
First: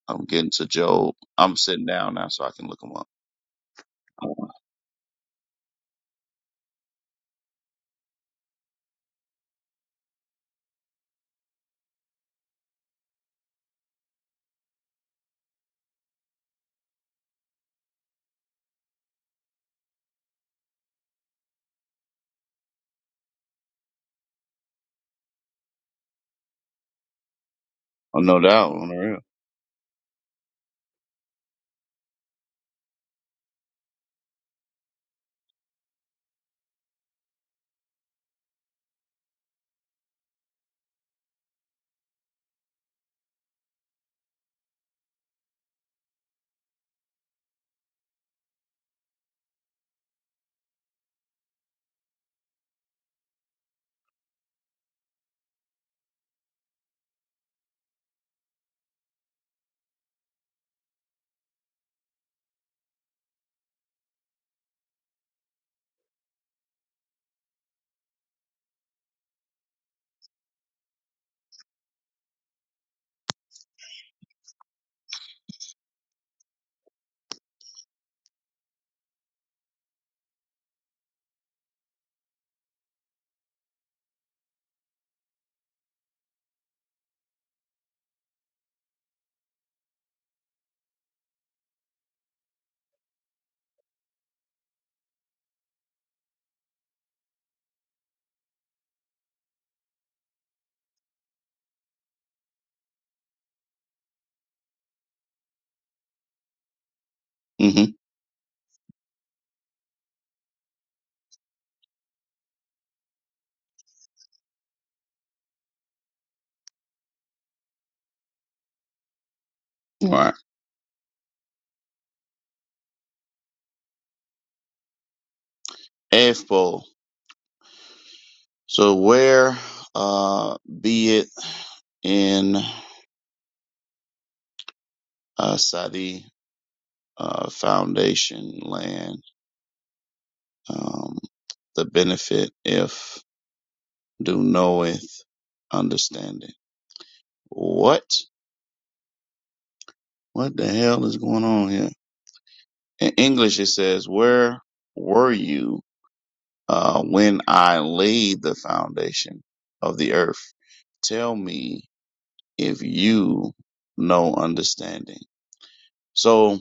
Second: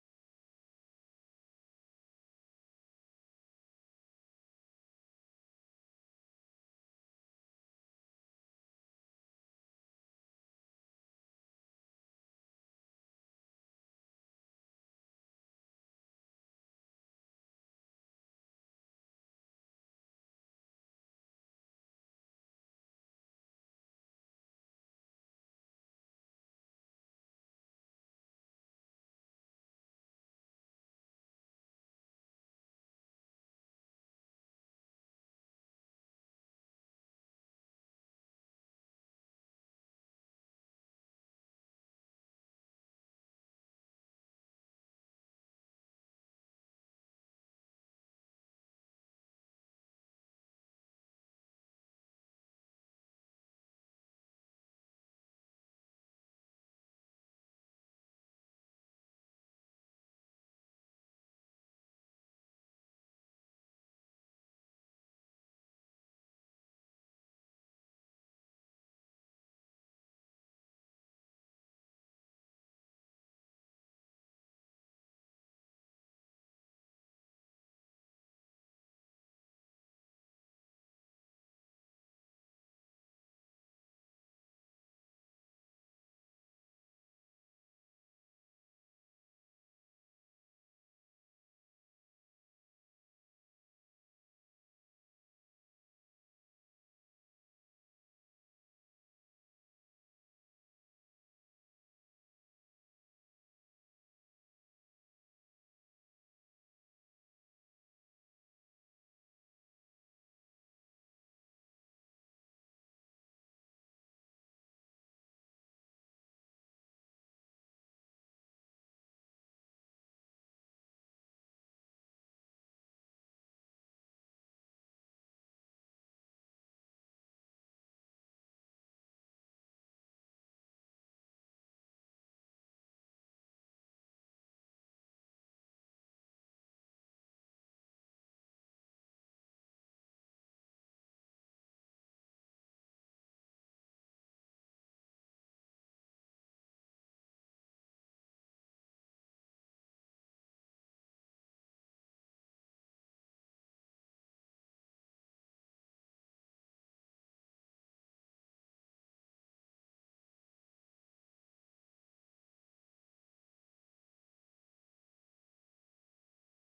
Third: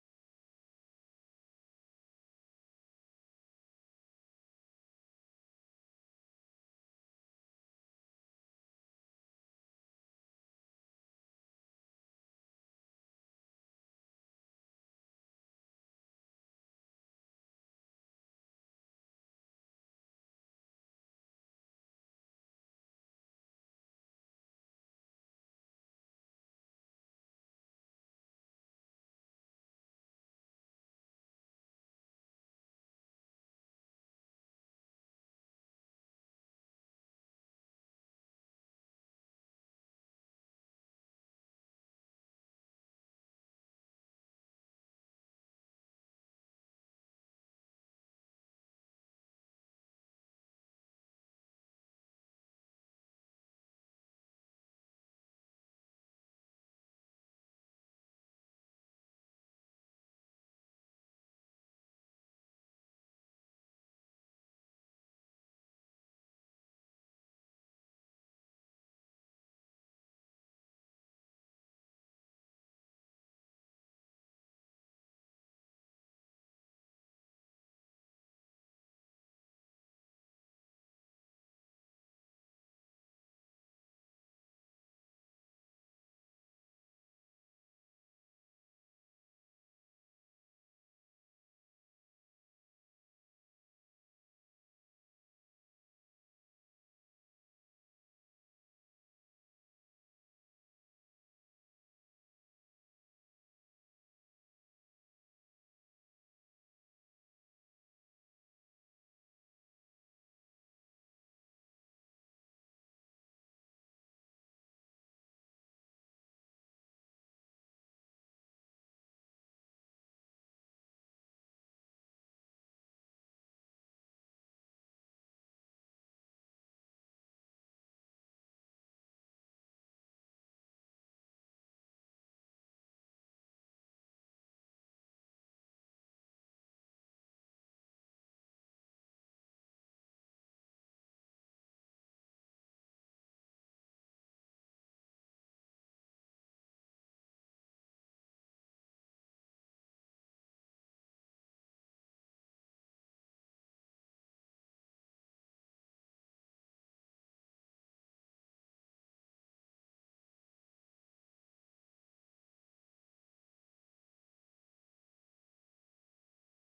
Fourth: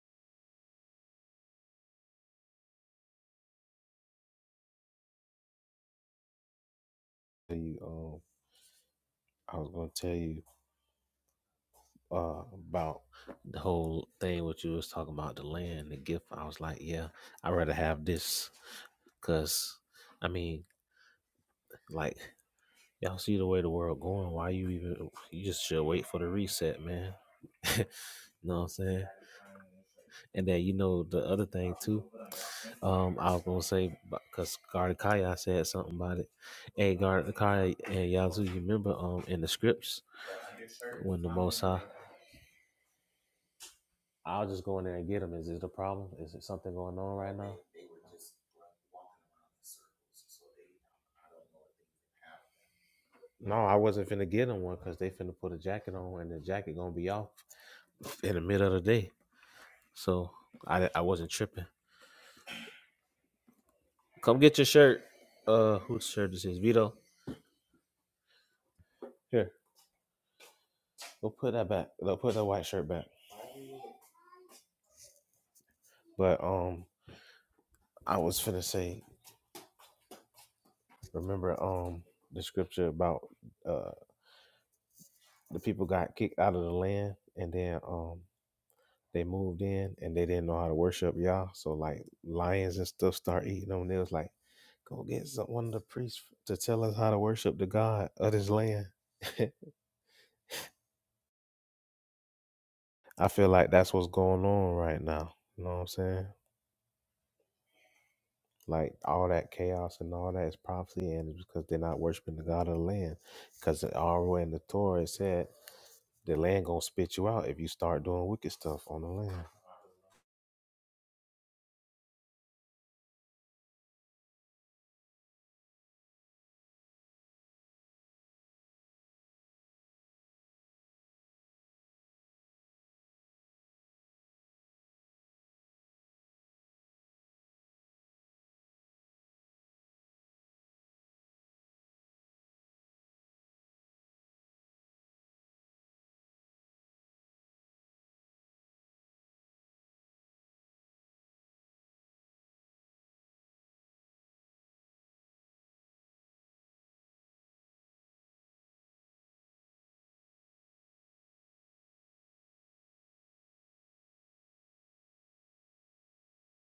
D: I'm getting to Job. I'm sitting down now, so I can look him up. Oh,
B: And You um I was gonna tell you uh about the whole thing what you was talking about the land the gift i was like yeah i'd rather have this because i mean like y'all see the way the world going why you even you just should wait for the reset man <laughs> you
D: no
B: know what i'm
D: doubt, on the
B: saying
D: real.
B: and then you know the other thing too um i was gonna say because Kaya said something about it hey Gardakaya and yazoo you remember um in the scripts when the most high I'll just go in there and get them. Is this the problem? Is it something going on right now? No, I wasn't finna get them one because they finna put a jacket on and the jacket gonna be off in the middle of the day. So I I wasn't tripping. Come get your shirt. Uh, whose shirt is this? Vito. Here, go put that back. Go put that white shirt back. But um, I was finna say, remember um the scripture about uh the people got kicked out of the land and then um They moved in and they didn't know how to worship Yah. So like lions and stuff start eating them. They was like, go get some, one of the priests to tell us how to worship the God of this land. <laughs> I feel like that's what's going on right now. You know what I'm saying?
D: Mm-hmm.
B: Like all that chaos and all that is prophecy, and it's because they're not worshiping the God of the land. Because already in the Torah it said the land gonna spit you out if you start doing wicked stuff on the land.
D: All right. Ethbol. So where, uh, be it in uh, Sadi. uh, foundation land. Um, the benefit if do knoweth understanding. What? What the hell is going on here? In English, it says, "Where were you uh, when I laid the foundation of the earth? Tell me if you know understanding." So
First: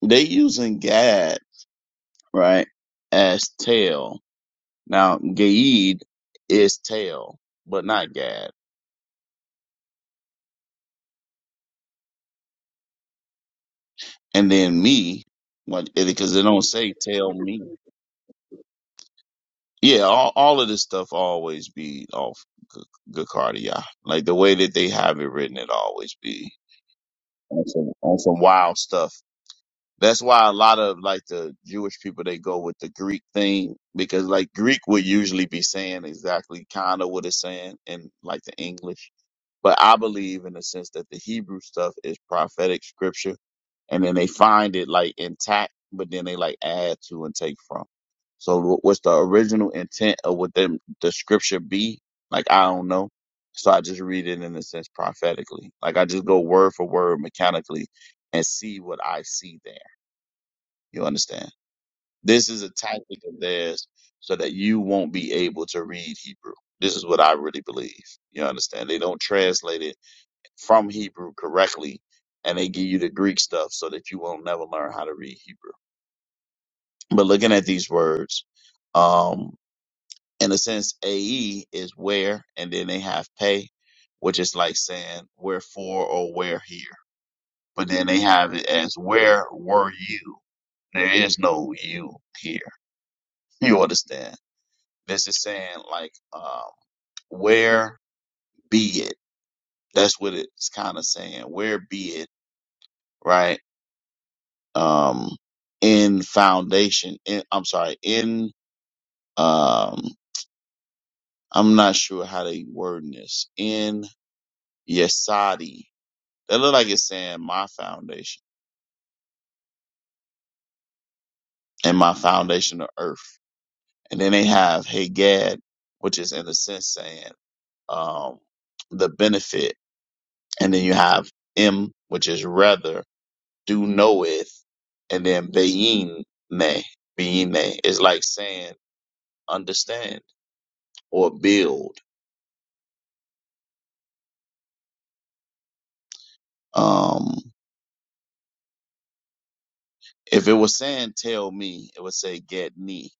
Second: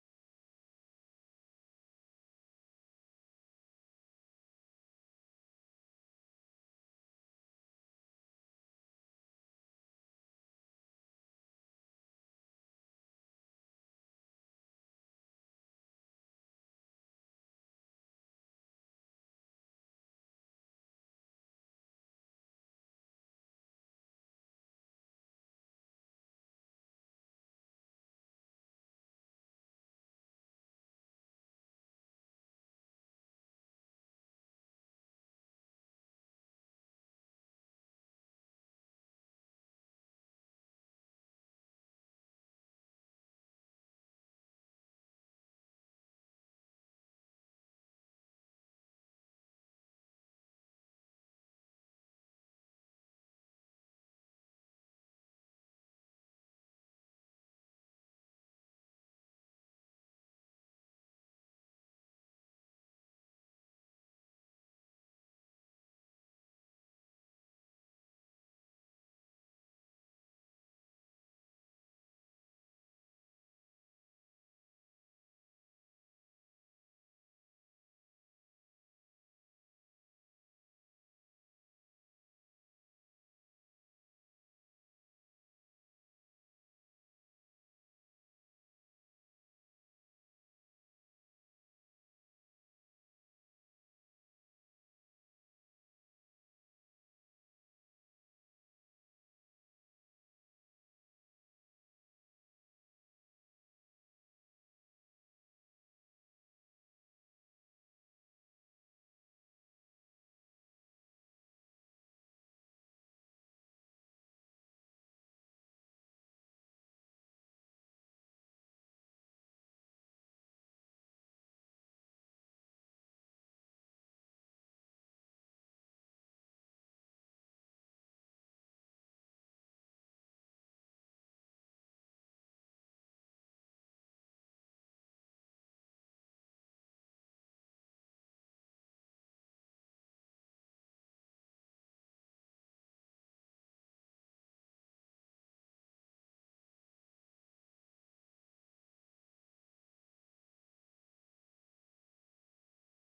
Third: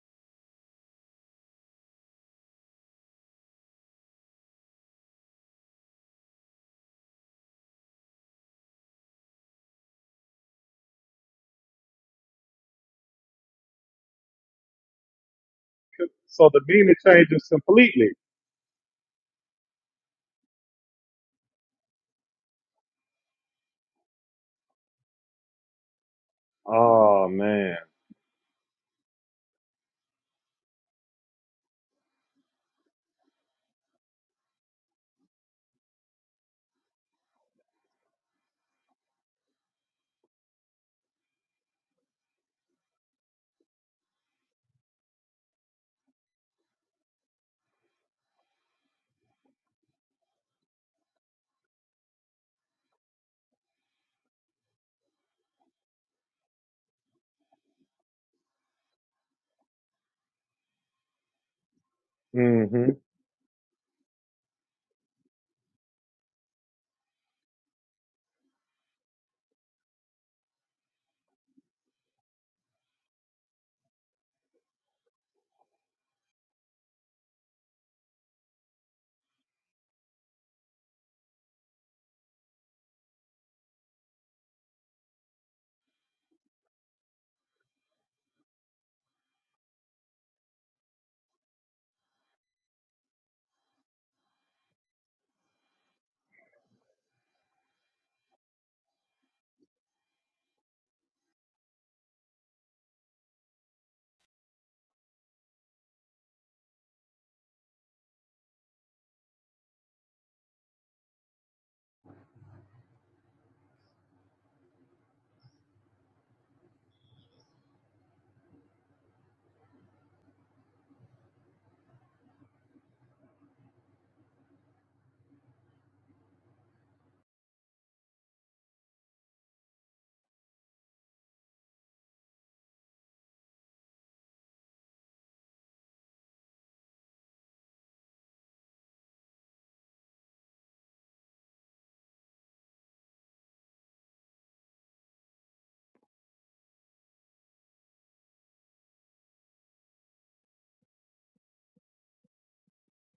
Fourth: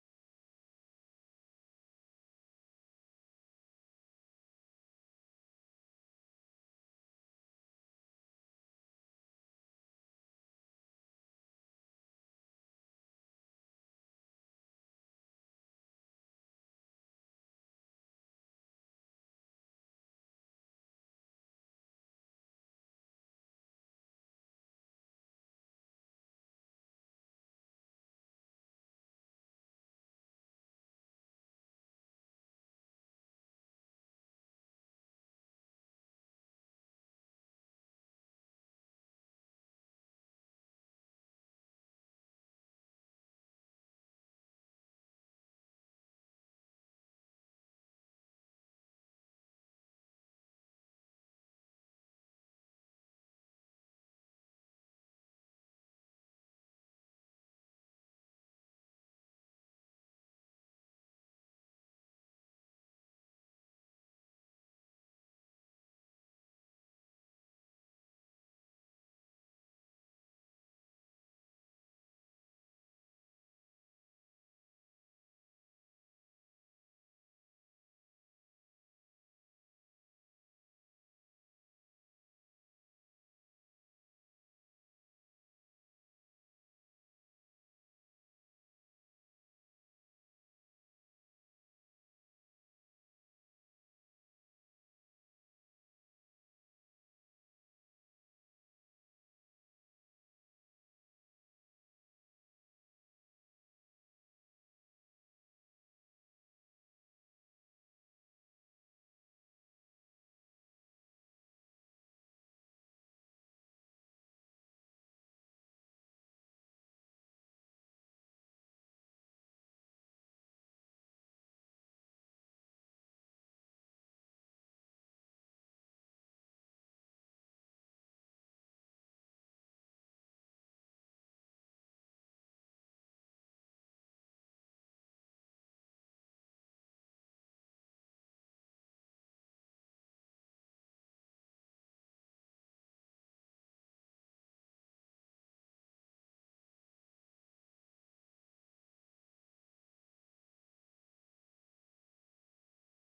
D: they using Gad right as tell Now, Gaid is tail, but not Gad. And then me, what? because they
C: So the
D: don't say
C: meaning
D: tell
C: changes
D: me.
C: completely.
D: Yeah, all, all of this stuff always be off G- Gacardia. Like the way that they have it written, it always be
C: Oh
D: on
C: man.
D: some, on some wild stuff. That's why a lot of like the Jewish people they go with the Greek thing because like Greek would usually be saying exactly kind of what it's saying in like the English. But I believe in the sense that the Hebrew stuff is prophetic scripture and then they find it like intact, but then they like add to and take from. So wh- what's the original intent of what them the scripture be? Like I don't know. So I just read it in a sense prophetically. Like I just go word for word mechanically and see what I see there you understand? This is a
C: hmm
D: tactic of theirs so that you won't be able to read Hebrew. This is what I really believe. You understand? They don't translate it from Hebrew correctly and they give you the Greek stuff so that you won't never learn how to read Hebrew. But looking at these words, um, in a sense, AE is where, and then they have pay, which is like saying wherefore or where here. But then they have it as where were you? There is no you here. <laughs> You understand? It's just saying like, um, where be it. That's what it's kind of saying. Where be it, right? Um, in foundation. In, I'm sorry. In um, I'm not sure how they word this. In Yesadi. That look like it's saying my foundation and my foundation of earth. And then they have Hagad, which is in a sense saying um, the benefit. And then you have M, which is rather. do knoweth, and then being me, being me is like saying understand or build. Um, if it was saying tell me, it would say get me,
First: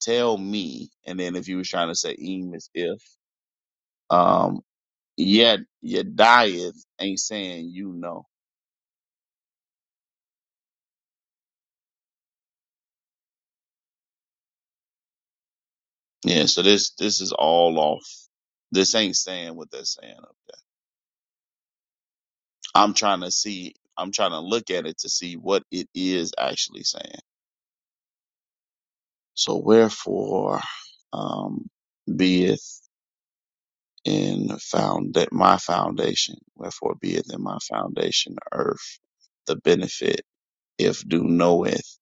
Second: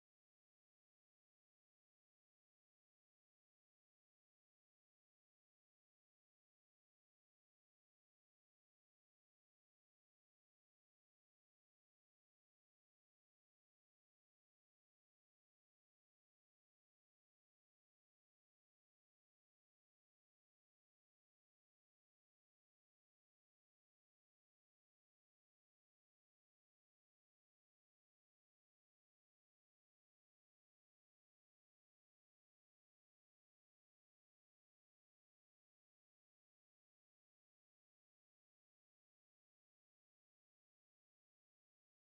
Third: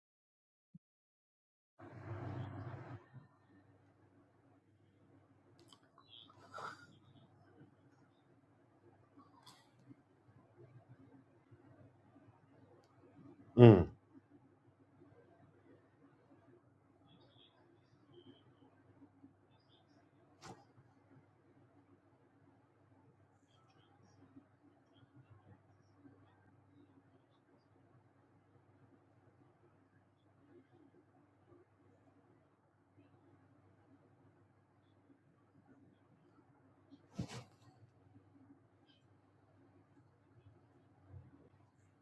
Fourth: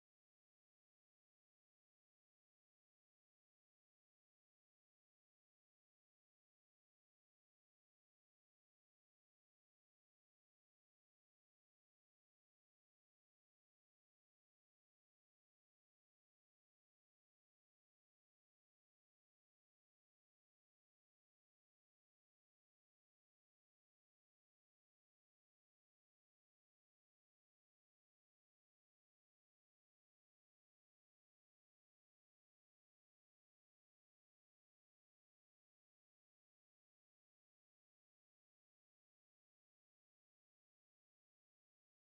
D: tell me, and then if you was trying to say im is if, um, yet your diet ain't saying you know. Yeah, so this this is all off. This ain't saying what they're saying up there. I'm trying to see. I'm trying to look at it to see what it is actually saying. So wherefore, um, beeth in found that my foundation, wherefore beeth in my foundation earth the benefit if do knoweth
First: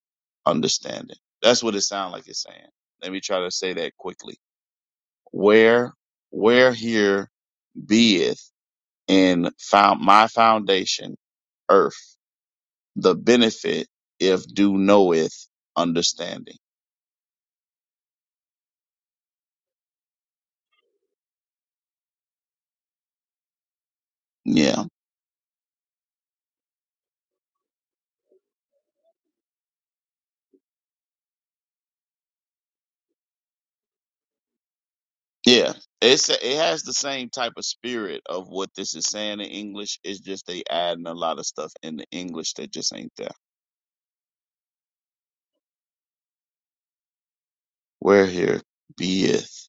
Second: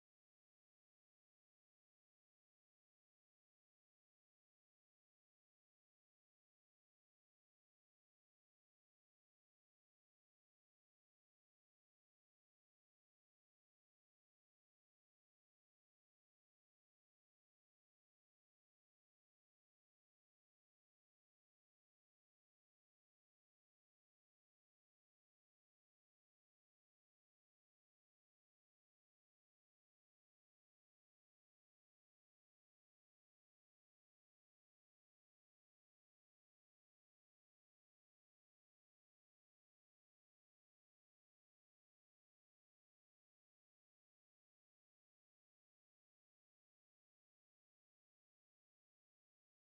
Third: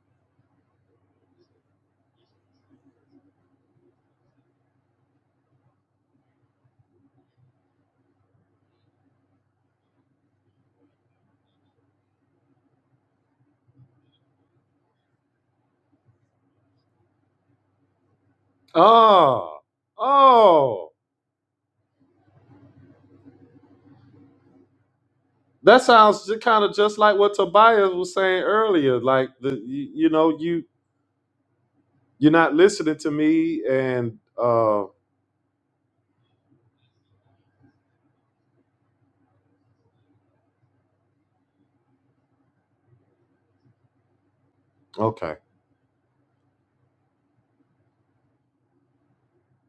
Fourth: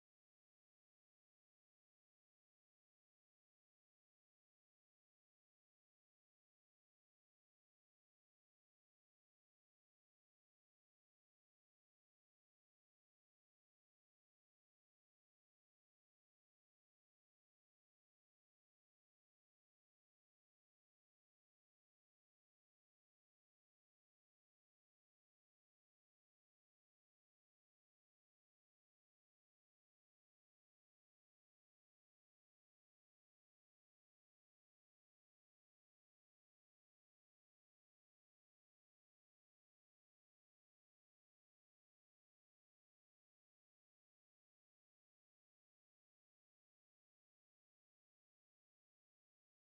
D: understanding. That's what it sounds like it's saying. Let me try to say that quickly. Where, where here beeth in found my foundation earth the benefit if do knoweth understanding.
C: Oh, oh,
D: Yeah.
C: that sounds kind of just like what Tobias was saying earlier. Like the, you, you know, you you're not listening to me, and uh,
D: Yeah, it's it has the same type of spirit of what this is saying in English. It's just they adding a lot of stuff in the English that just ain't there.
C: okay.
D: Where here beeth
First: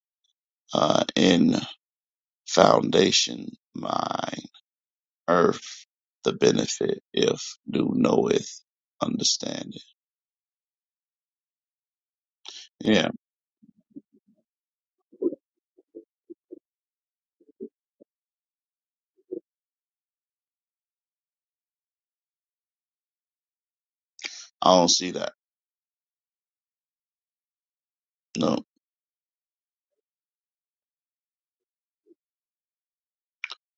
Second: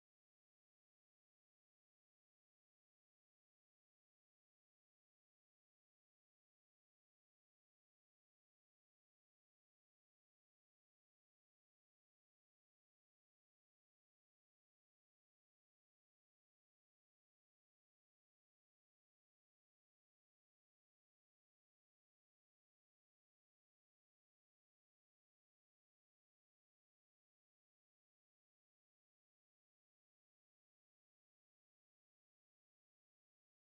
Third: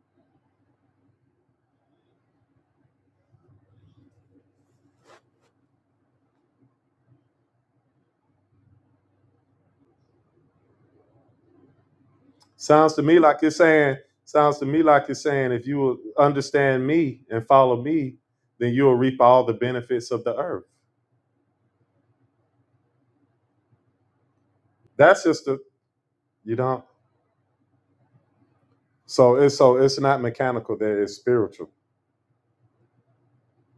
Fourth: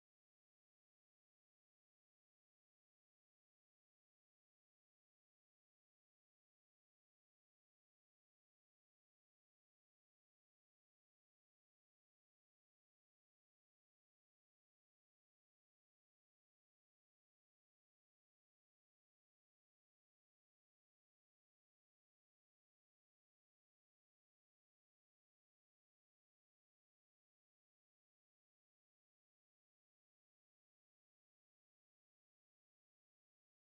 D: uh, in foundation mine earth the benefit if do knoweth understanding.
C: Sounds to
D: Yeah,
C: me like you're saying, sounds to me like you're saying, if you will understand me and follow me, then you will reap all the benefits of the earth.
D: I don't see
C: That's
D: that.
C: just the you don't.
D: No.
C: So it's so it's not mechanical. There, it's spiritual.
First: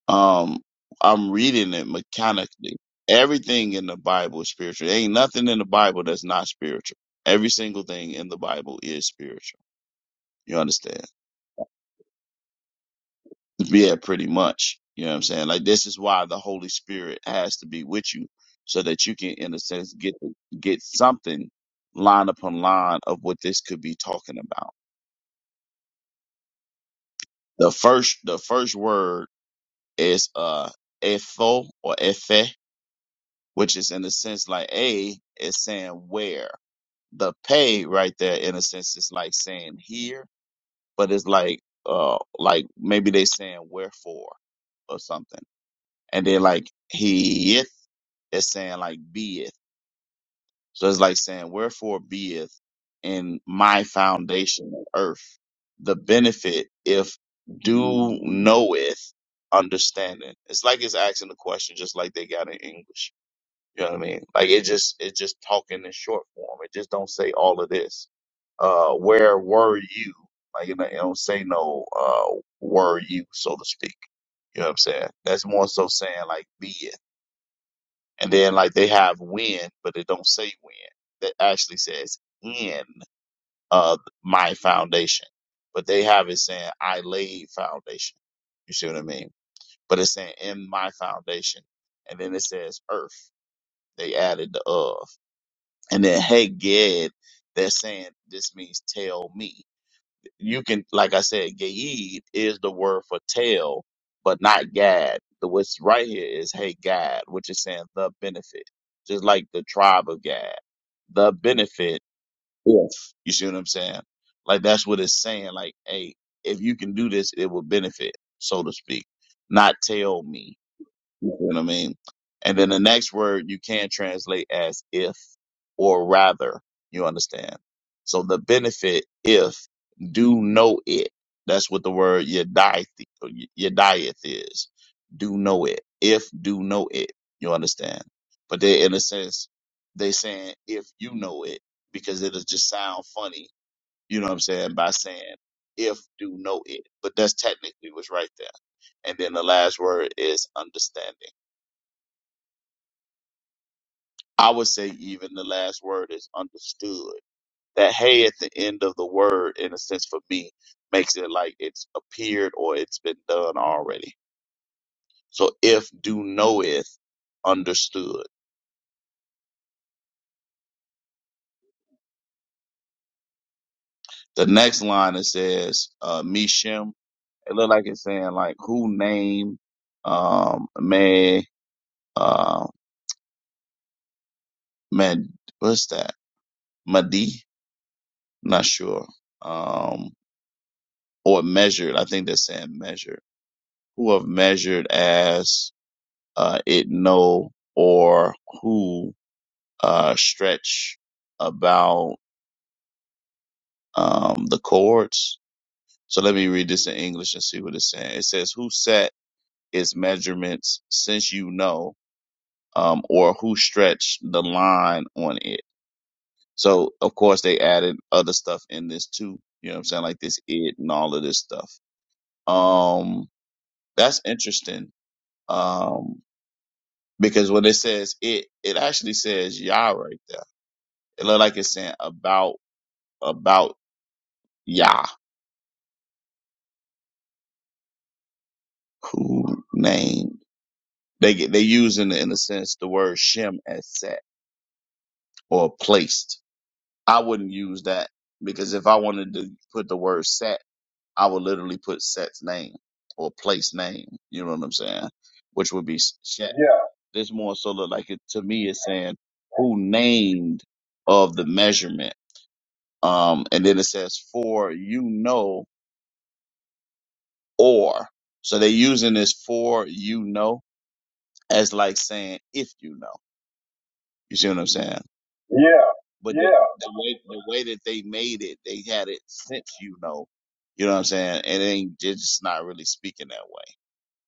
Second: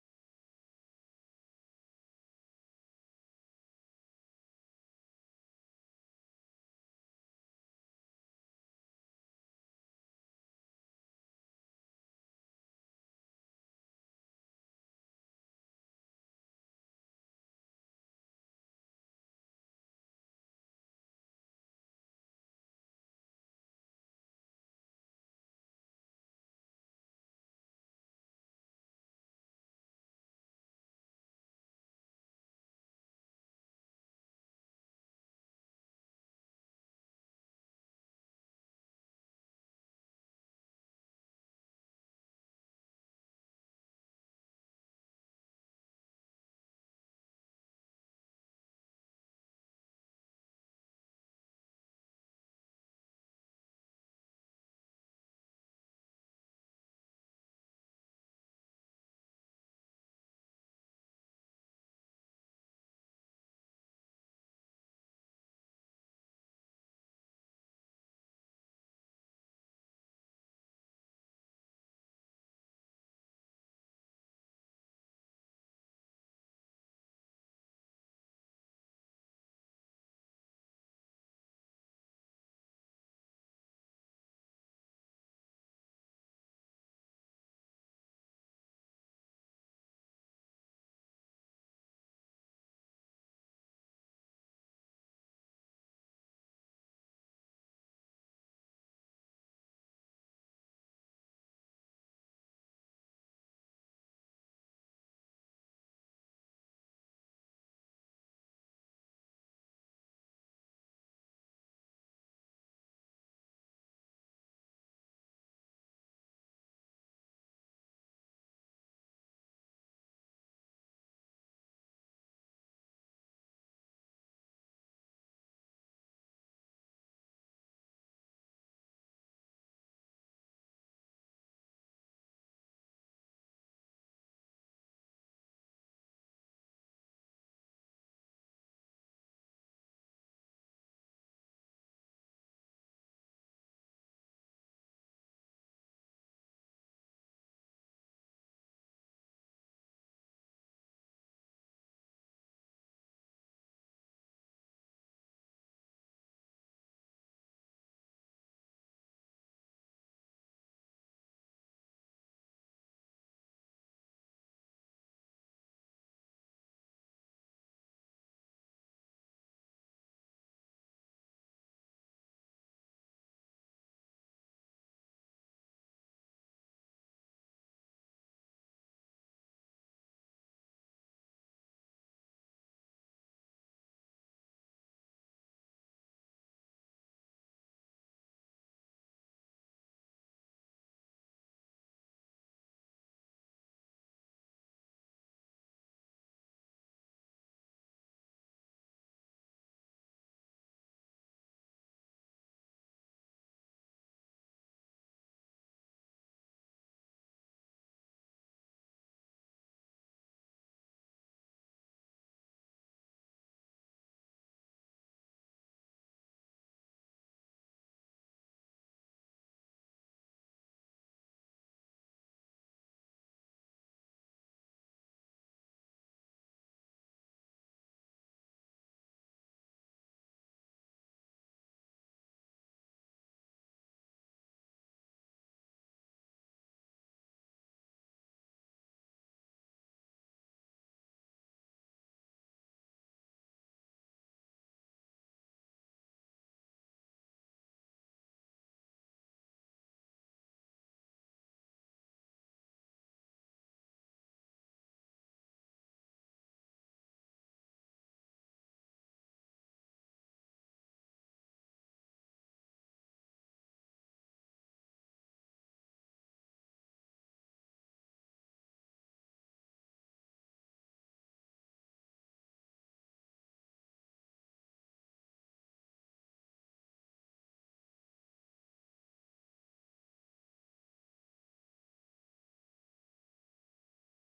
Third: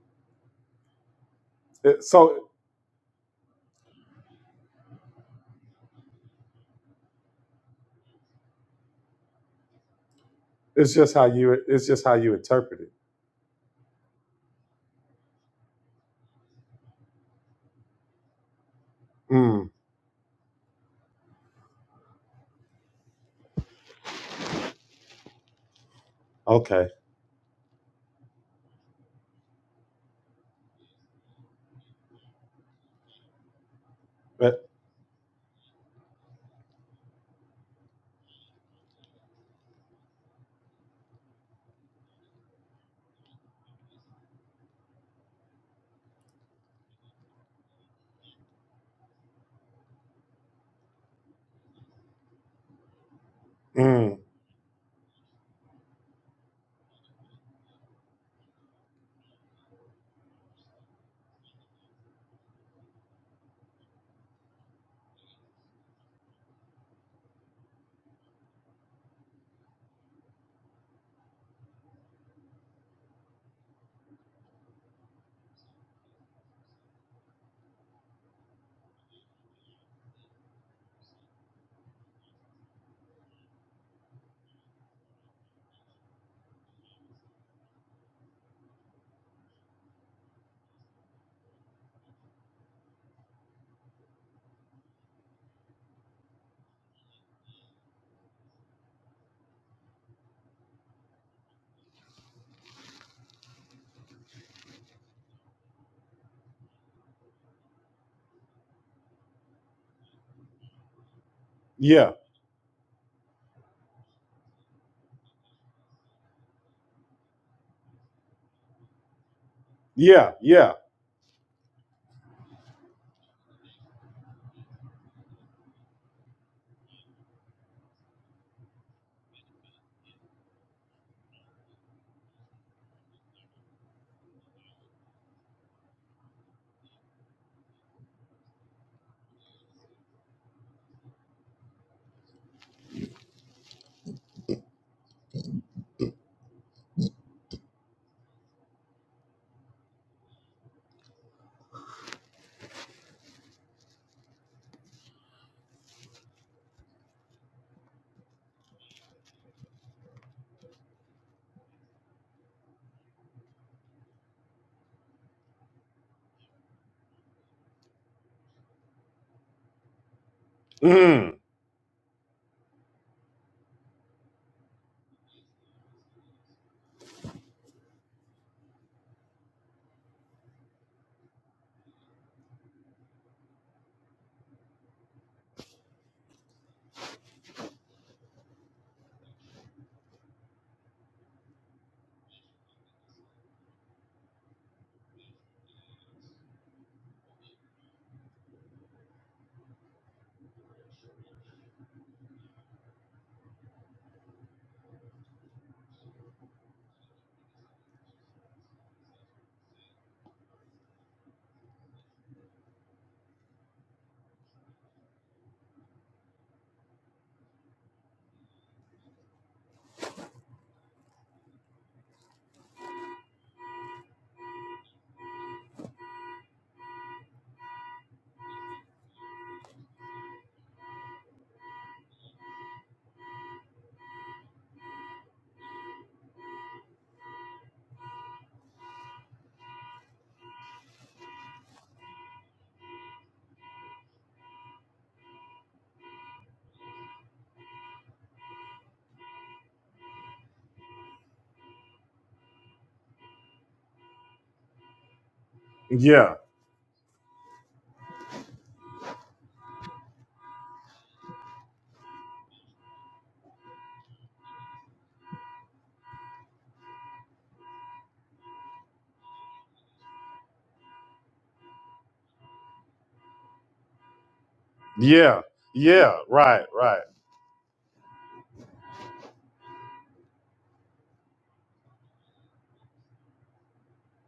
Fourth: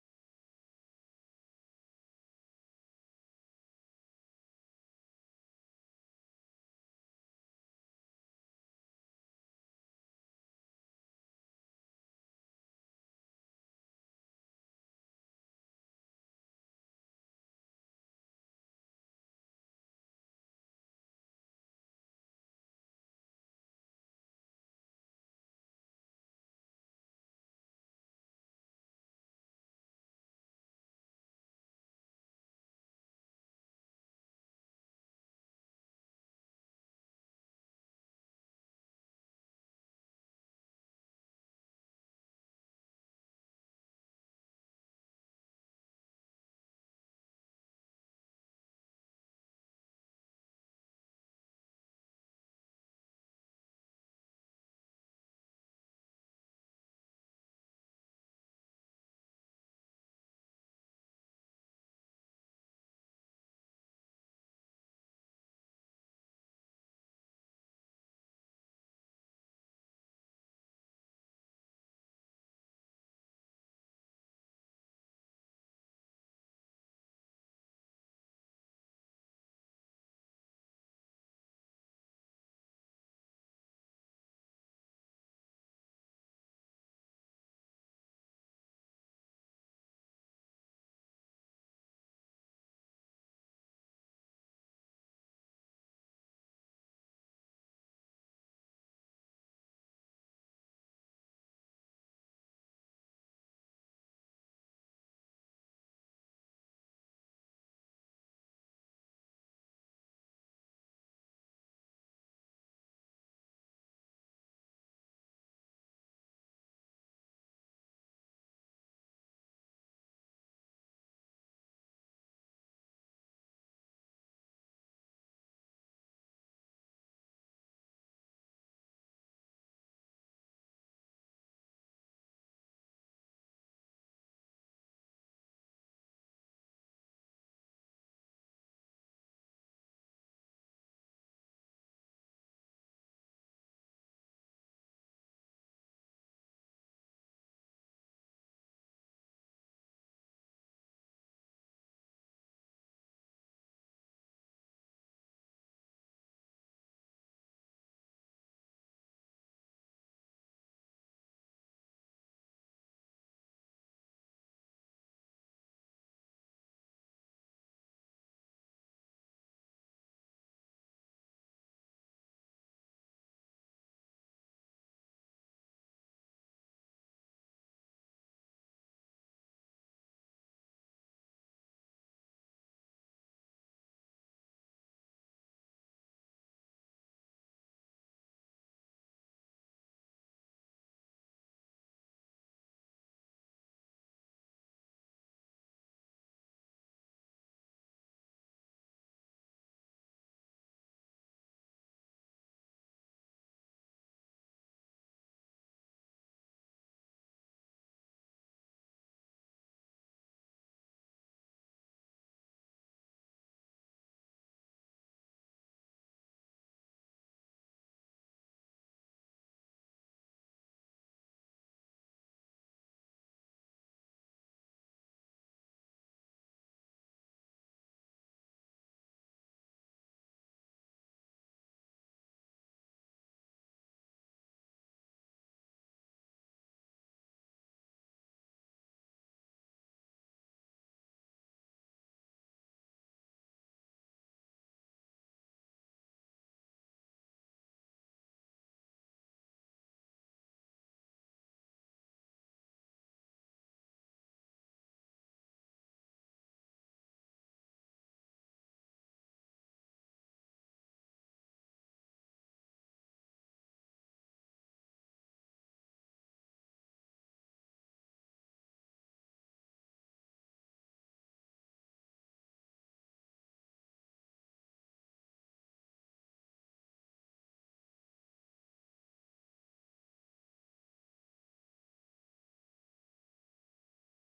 D: Um, I'm reading it
C: It, so
D: mechanically. Everything in the Bible is spiritual. ain't nothing in the Bible that's not spiritual. Every single thing in the Bible is spiritual. You
C: it's
D: understand?
C: just how you it's just how you interpret it.
D: Yeah, pretty much. You know what I'm saying? Like this is why the Holy Spirit has to be with you so that you can, in a
C: Mm,
D: sense, get get something line upon line of what this could be talking about.
C: okay.
D: The first the first word is uh etho or ethe, which is in a sense like
C: But,
D: a is saying where. the pay right there in a sense is like saying here, but it's like uh like maybe they saying wherefore or something. And then like he is saying like beeth. So it's like saying wherefore beeth in my
C: mm,
D: foundation of earth the benefit if do knoweth understanding. It's like it's asking the question just like they got in English. You know what I mean? Like it just it just talking in short form. It just don't say all of this. Uh, where were you? Like it don't it don't say no. Uh, were you so to speak? You know what I'm saying? That's more so saying like be it, and then like they have when, but it don't say when. That actually says in uh my foundation, but they have it saying I laid foundation. You see what I mean? But it's saying in my foundation, and then it says earth. They added the of and then hey ged they're saying this means tell me you can like i said Gad is the word for tell but not gad the what's right here is hey gad which is saying the benefit just like the tribe of gad the benefit
C: yeah.
D: if you see what i'm saying like that's what it's saying like hey if you can do this it will benefit so to speak not tell
C: Yeah.
D: me
C: Yeah.
D: you see what I mean? And then the next word you can translate as if or rather. You understand? So the benefit, if, do know it. That's what the word yadith or y- yadiath is. Do know it. If, do know it. You understand? But they, in a sense, they saying if you know it because it'll just sound funny. You know what I'm saying? By saying if, do know it. But that's technically what's right there. And then the last word is understanding I would say even the last word is understood. That hey at the end of the word, in a sense for me, makes it like it's appeared or it's been done already. So if do knoweth, understood.
C: Mm,
D: The next line it says, uh, Mishem. It look like it's saying like who name, um, may, uh, man, what's that? Madi? Not sure. Um, or measured. I think they're saying measured. Who have measured as uh, it know or who uh, stretch about um, the chords. So let me read this in English and see what it's saying. It says, "Who set its measurements since you know, um, or who stretched the line on it?" So of course they added other stuff in this too. You know what I'm saying, like this it and all of this stuff. Um, that's interesting. Um, because when it says it, it actually says Yah right there It look like it's saying about about Yah who named. They get they using in a sense the word Shem as set or placed. I wouldn't use that because if I wanted to put the word set, I would literally put set's name or place name. You know what I'm saying? Which would be
C: yeah.
D: Shem. Yeah. This more so look like it to me is saying who named of the measurement. Um, and then it says for you know or. So they're using this for you know as like saying if you know. You see what I'm saying?
C: Yeah.
D: Yeah,
C: Yeah.
D: But the, yeah,
C: Right.
D: the
C: Right.
D: way the way that they made it, they had it since you know. You know what I'm saying? And it ain't it's just not really speaking that way.